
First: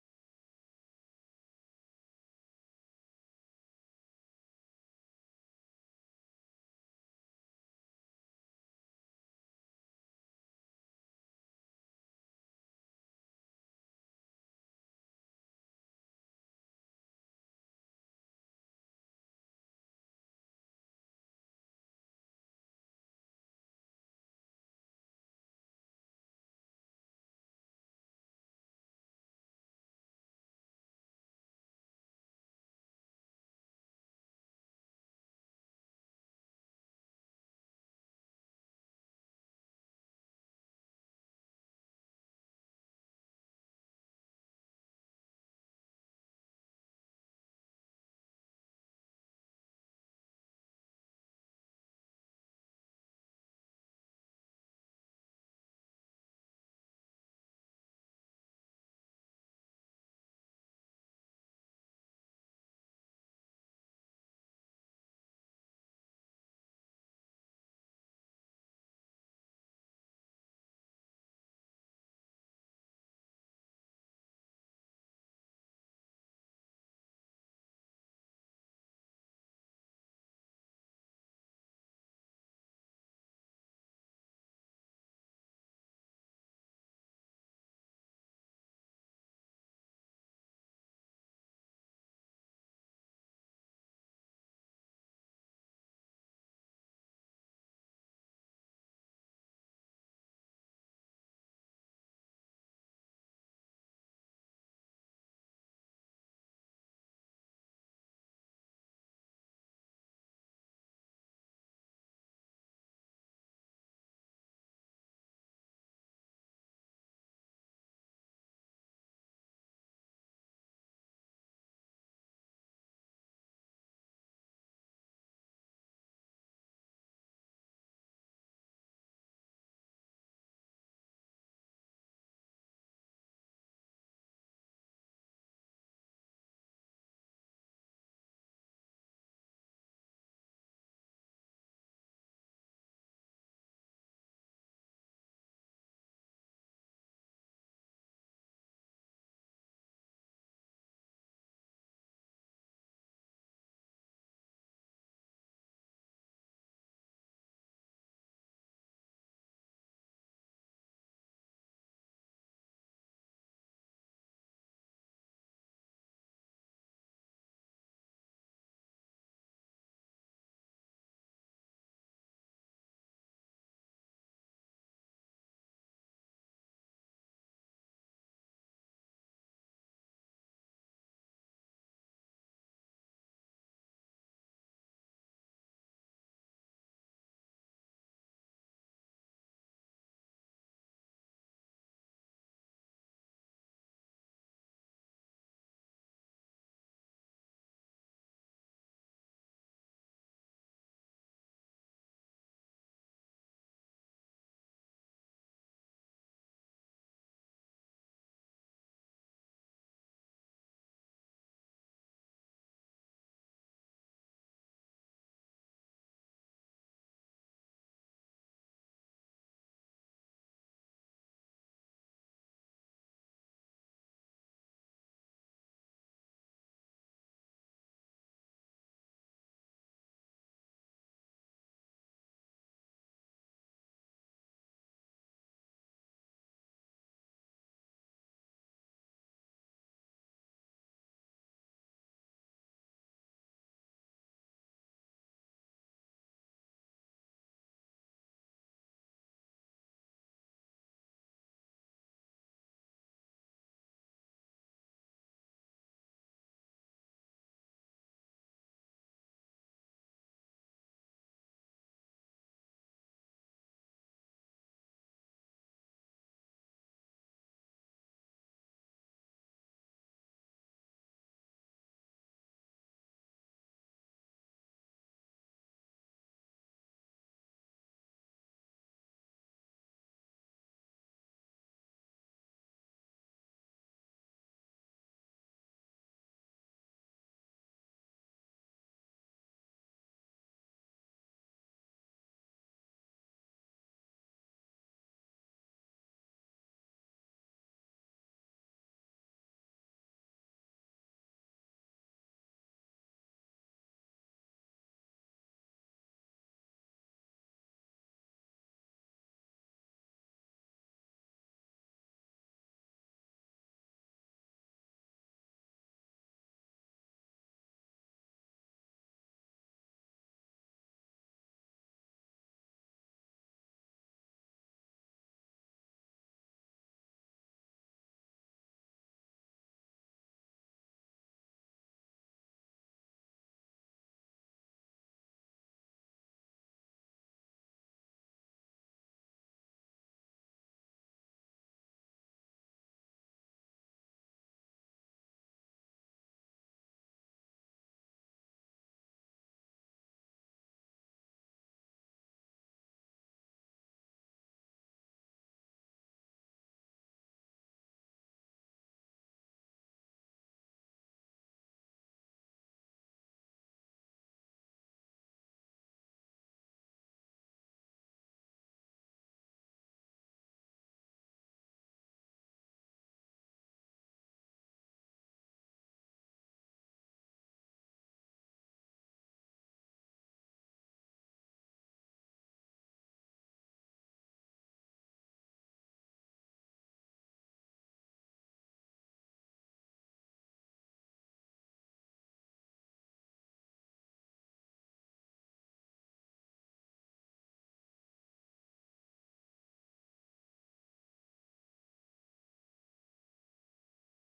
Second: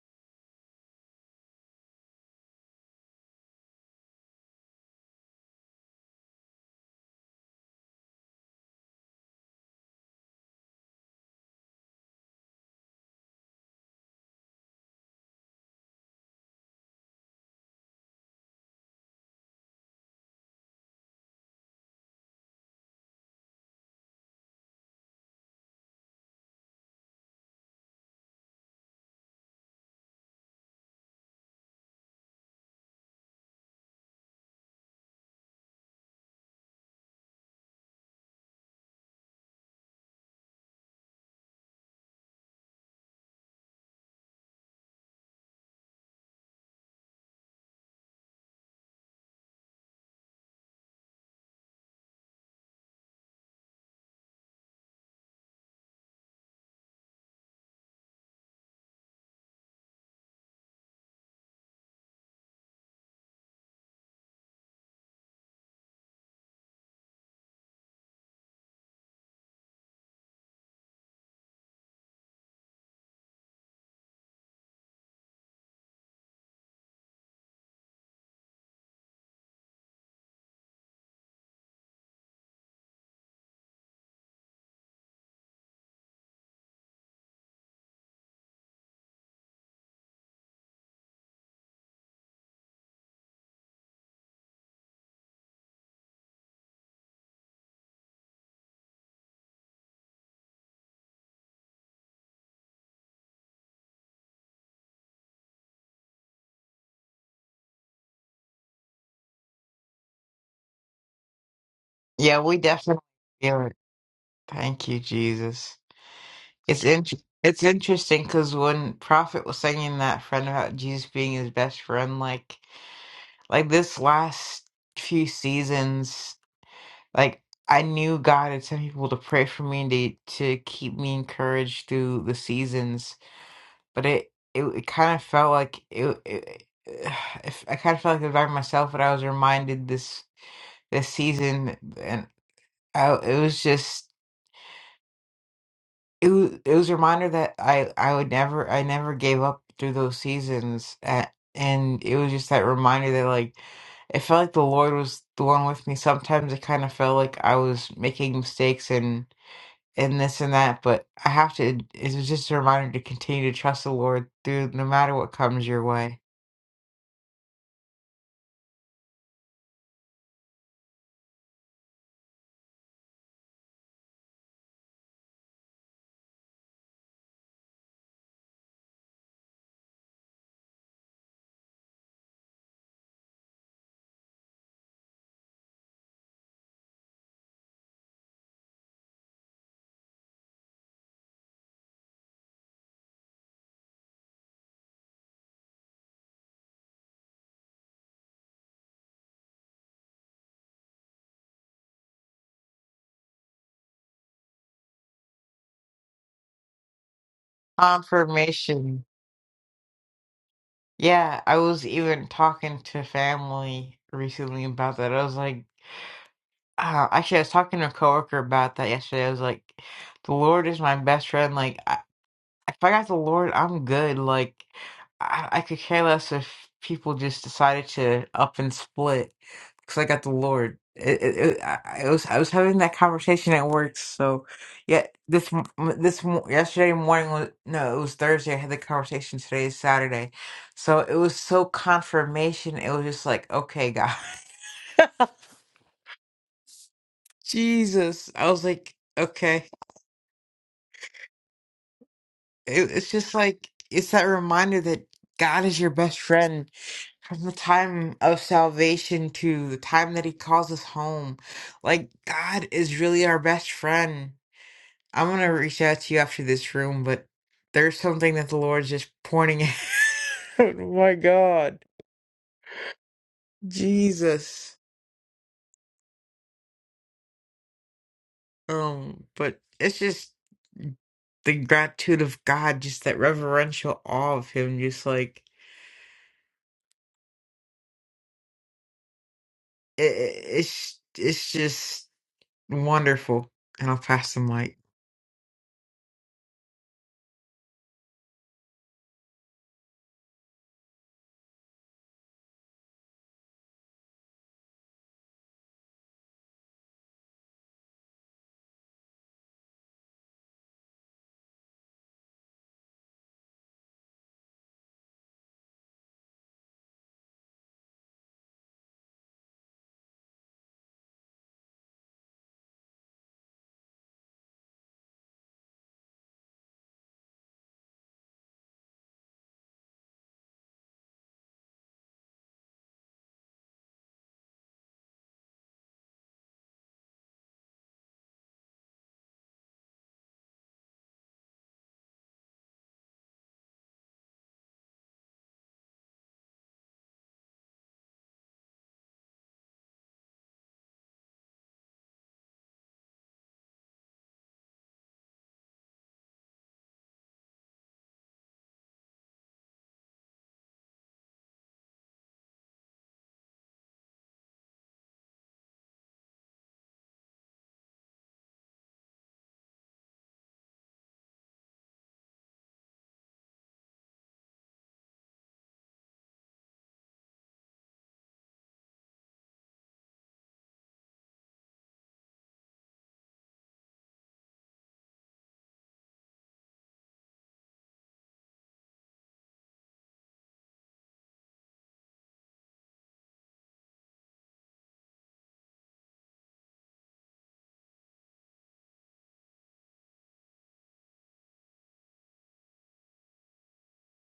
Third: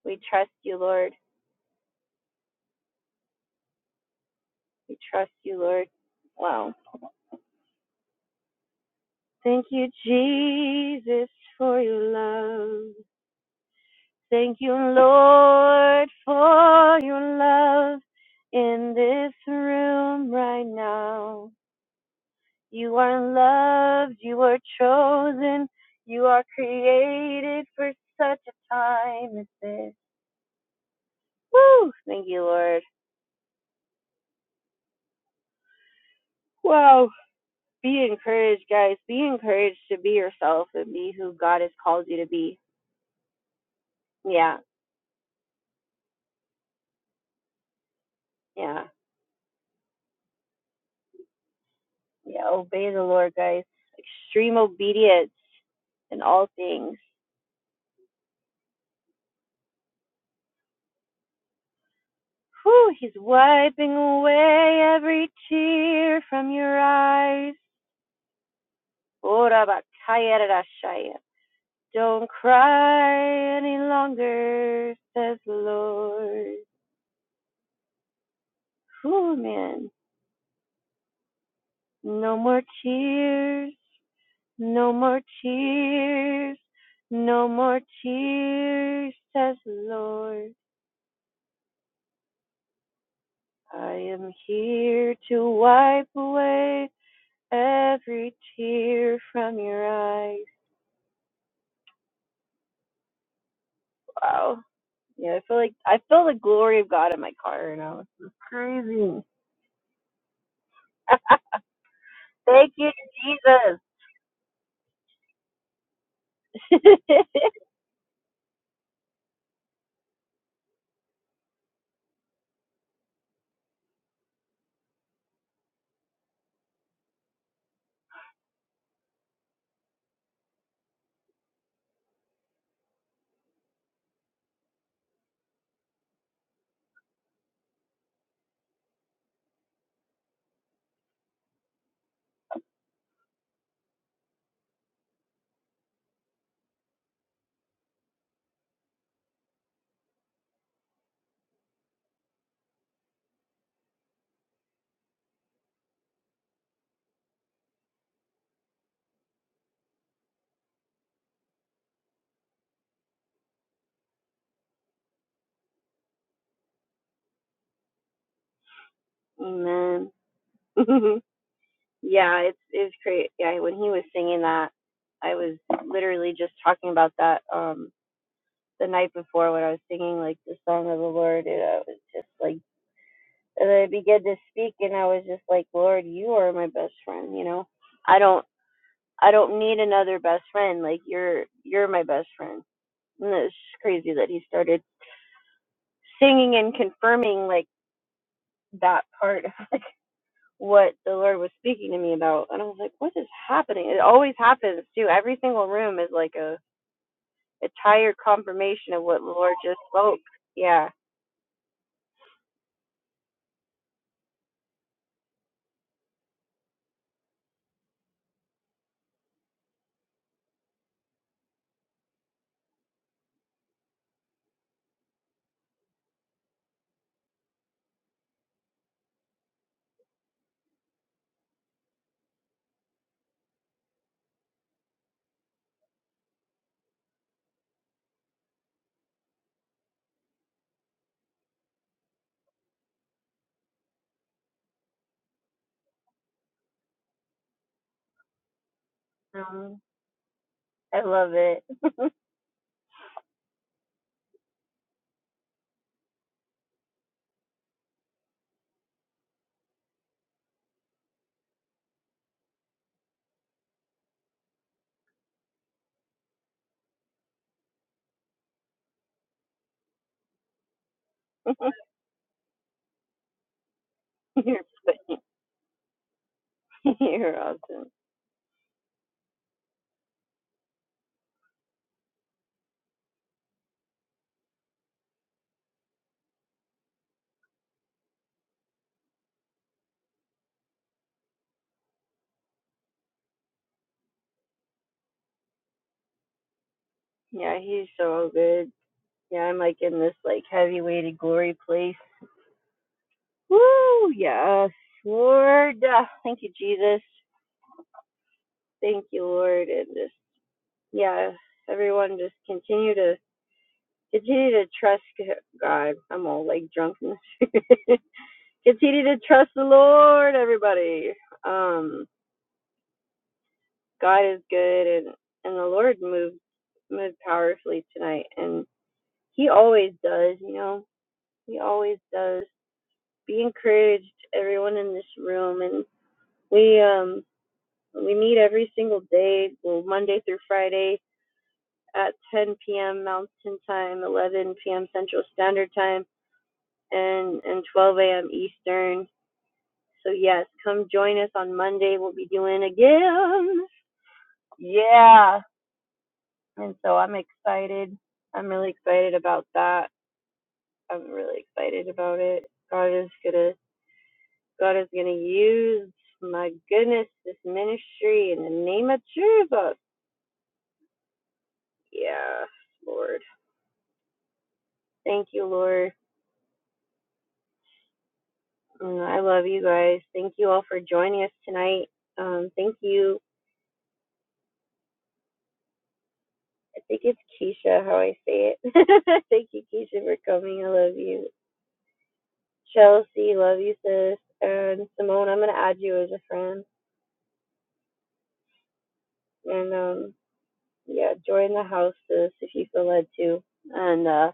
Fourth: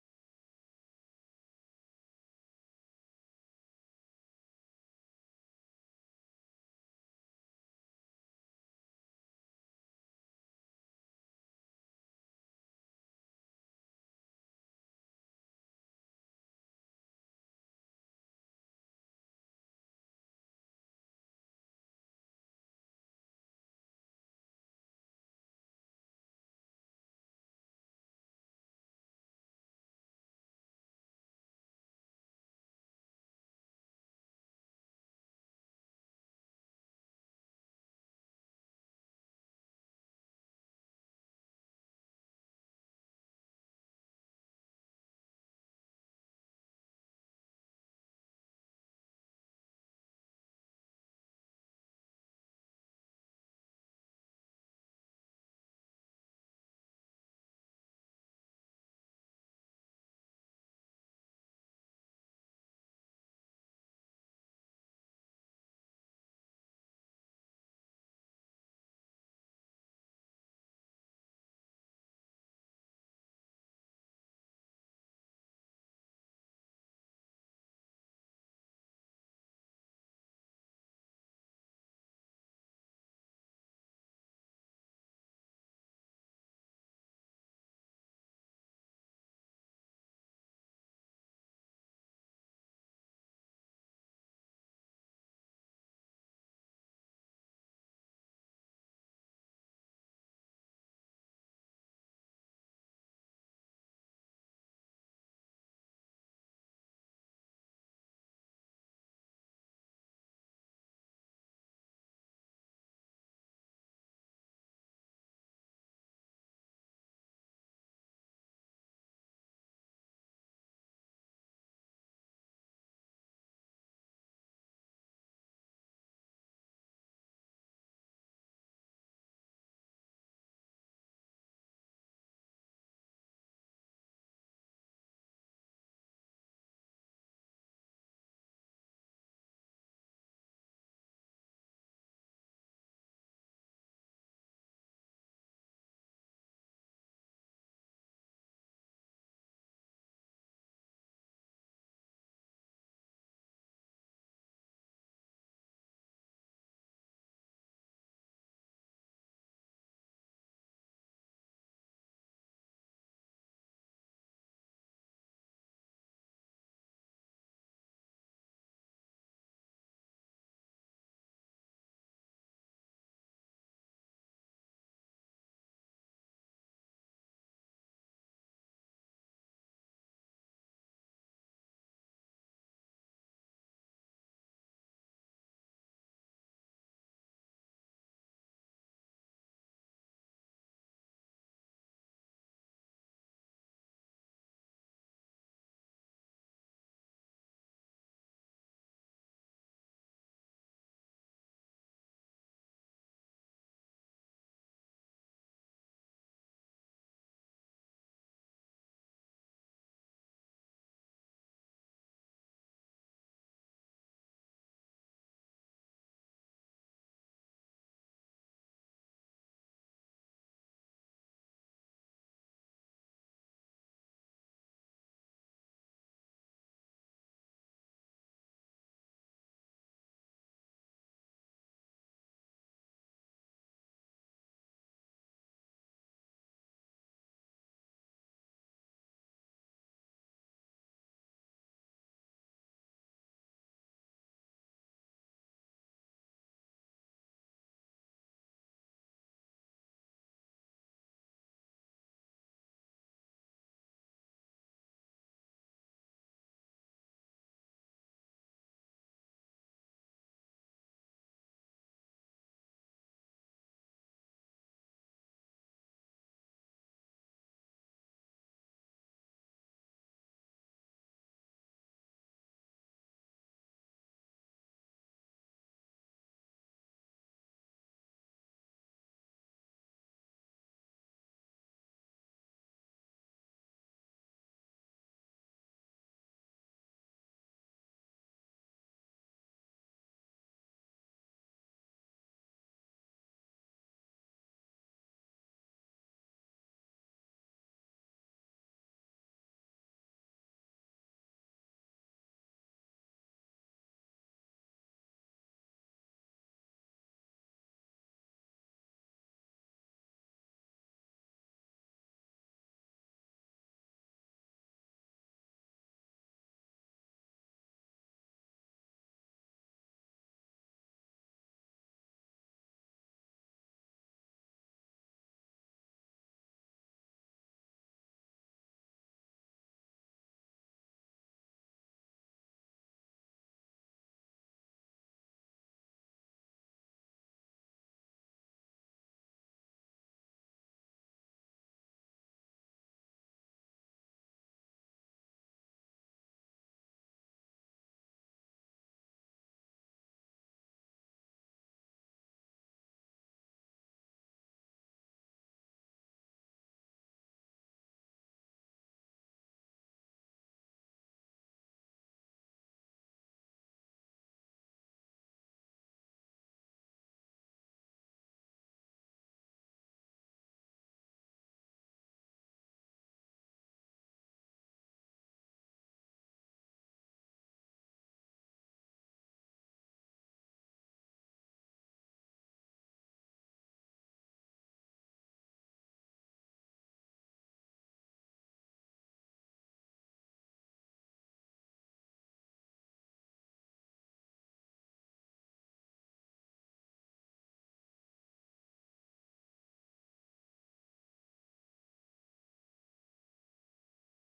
We trust you, Lord. We trust you, Lord. Wow. Thank you, Jesus, for your love. Thank you, Lord, for your love in this room right now. You are loved. You are chosen. You are created for such a time as this. Woo! Thank you, Lord. Wow. be encouraged, guys. Be encouraged to be yourself and be who God has called you to be. Yeah, yeah, yeah. Obey the Lord, guys. Extreme obedience in all things. Whew, he's wiping away every tear from your eyes. Don't cry any longer, says the Lord. Whew, man. No more tears. No more tears. No more tears, says the Lord. I am here to wipe away every tear from your eyes. Wow. Yeah, I feel like I feel the glory of God in my car right now. Mm.
Yeah, we definitely feel it. Thank you, Jesus. It's int- it's interesting because when Prophet was singing that friend about Jesus being his best friend, like like this last few seasons, like I knew God had sent people to pray for me and to, to keep me encouraged through the seasons, but it it, it kind of felt like it, it, it I kind of felt like it was by myself, but I was reminded this this season, and I, it was just. it was, it was a reminder that I I would never I never gave up through those seasons at, and it was just that reminder that like it felt like the Lord was the one with me. Sometimes it kind of felt like I was making mistakes and and this and that, but I have to. It was just a reminder to continue to trust the Lord through no matter what comes your way.
Yes. Amen. yeah, it's great. He was saying that. I was literally just talking about that um the night before when I was singing like this song. I was just like and then to speak, and I was just like, Lord, you are my best friend. You know, I don't. I don't need another best friend. Like you're you're my best friend. And it's just crazy that he started singing and confirming like that part of what the Lord was speaking to me about. And I was like, what is happening? It always happens too. Every single room is like a entire confirmation of
Confirmation.
what the Lord just spoke. Yeah.
Yeah, I was even talking to family recently about that. I was like. Uh, actually, I was talking to a coworker about that yesterday. I was like, "The Lord is my best friend. Like, I, if I got the Lord, I'm good. Like, I, I could care less if people just decided to up and split because I got the Lord." It, it, it, I I was I was having that conversation at work. So, yeah, this m- this m- yesterday morning was no, it was Thursday. I had the conversation. Today is Saturday, so it was so confirmation. It was just like, okay, God, Jesus. I was like, okay.
Um, I love it.
it, it's just like it's that reminder that God is your best friend from the time of salvation to the time that He calls us home. Like God is really our best friend. I'm gonna reach out to you after this room, but there's something that the Lord's just pointing out. oh my God, Jesus.
you're, you're awesome.
Um, but it's just the gratitude of God, just that reverential awe of Him, just like it, it- it's it's just. Wonderful. And I'll pass the mic.
Yeah, he's so good. Yeah, I'm like in this like heavy weighted glory place Woo, yes, Lord. Ah, Thank you, Jesus. Thank you, Lord. And just, yeah, everyone just continue to, continue to trust God. I'm all like drunk. Continue to trust the Lord, everybody. Um, God is good. And the Lord moved, moved powerfully tonight. And he always does, you know, he always does. Be encouraged, everyone in this room. And we, um, we meet every single day, well, Monday through Friday, at 10 p.m. Mountain Time, 11 p.m. Central Standard Time, and and 12 a.m. Eastern. So yes, come join us on Monday. We'll be doing again. Yeah, and so I'm excited. I'm really excited about that. I'm really excited about it. God is gonna God is gonna use my goodness this ministry in the name of Jesus. Yeah, Lord. Thank you, Lord. Uh, I love you guys. Thank you all for joining us tonight. Um, thank you. I think it's Keisha, how I say it. thank you, Keisha, for coming. I love you. Chelsea, love you, sis. And Simone, I'm going to add you as a friend. And um, yeah, join the house, sis, if you feel led to. And uh,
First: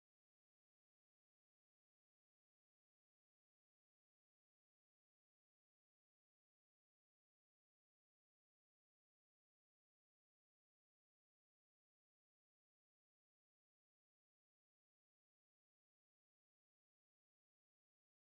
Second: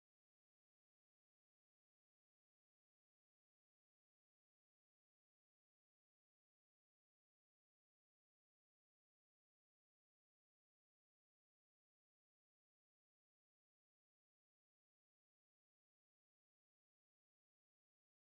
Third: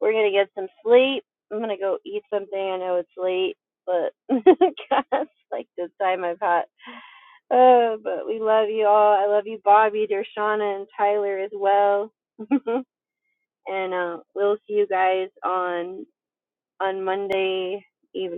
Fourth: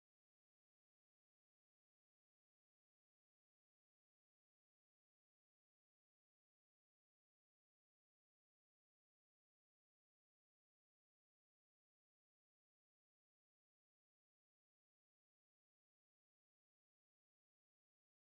we're going to get some sleep. I'm going to go eat something. I know it's late, but God's like my pot. Oh, and uh, guys, on, on Monday evening.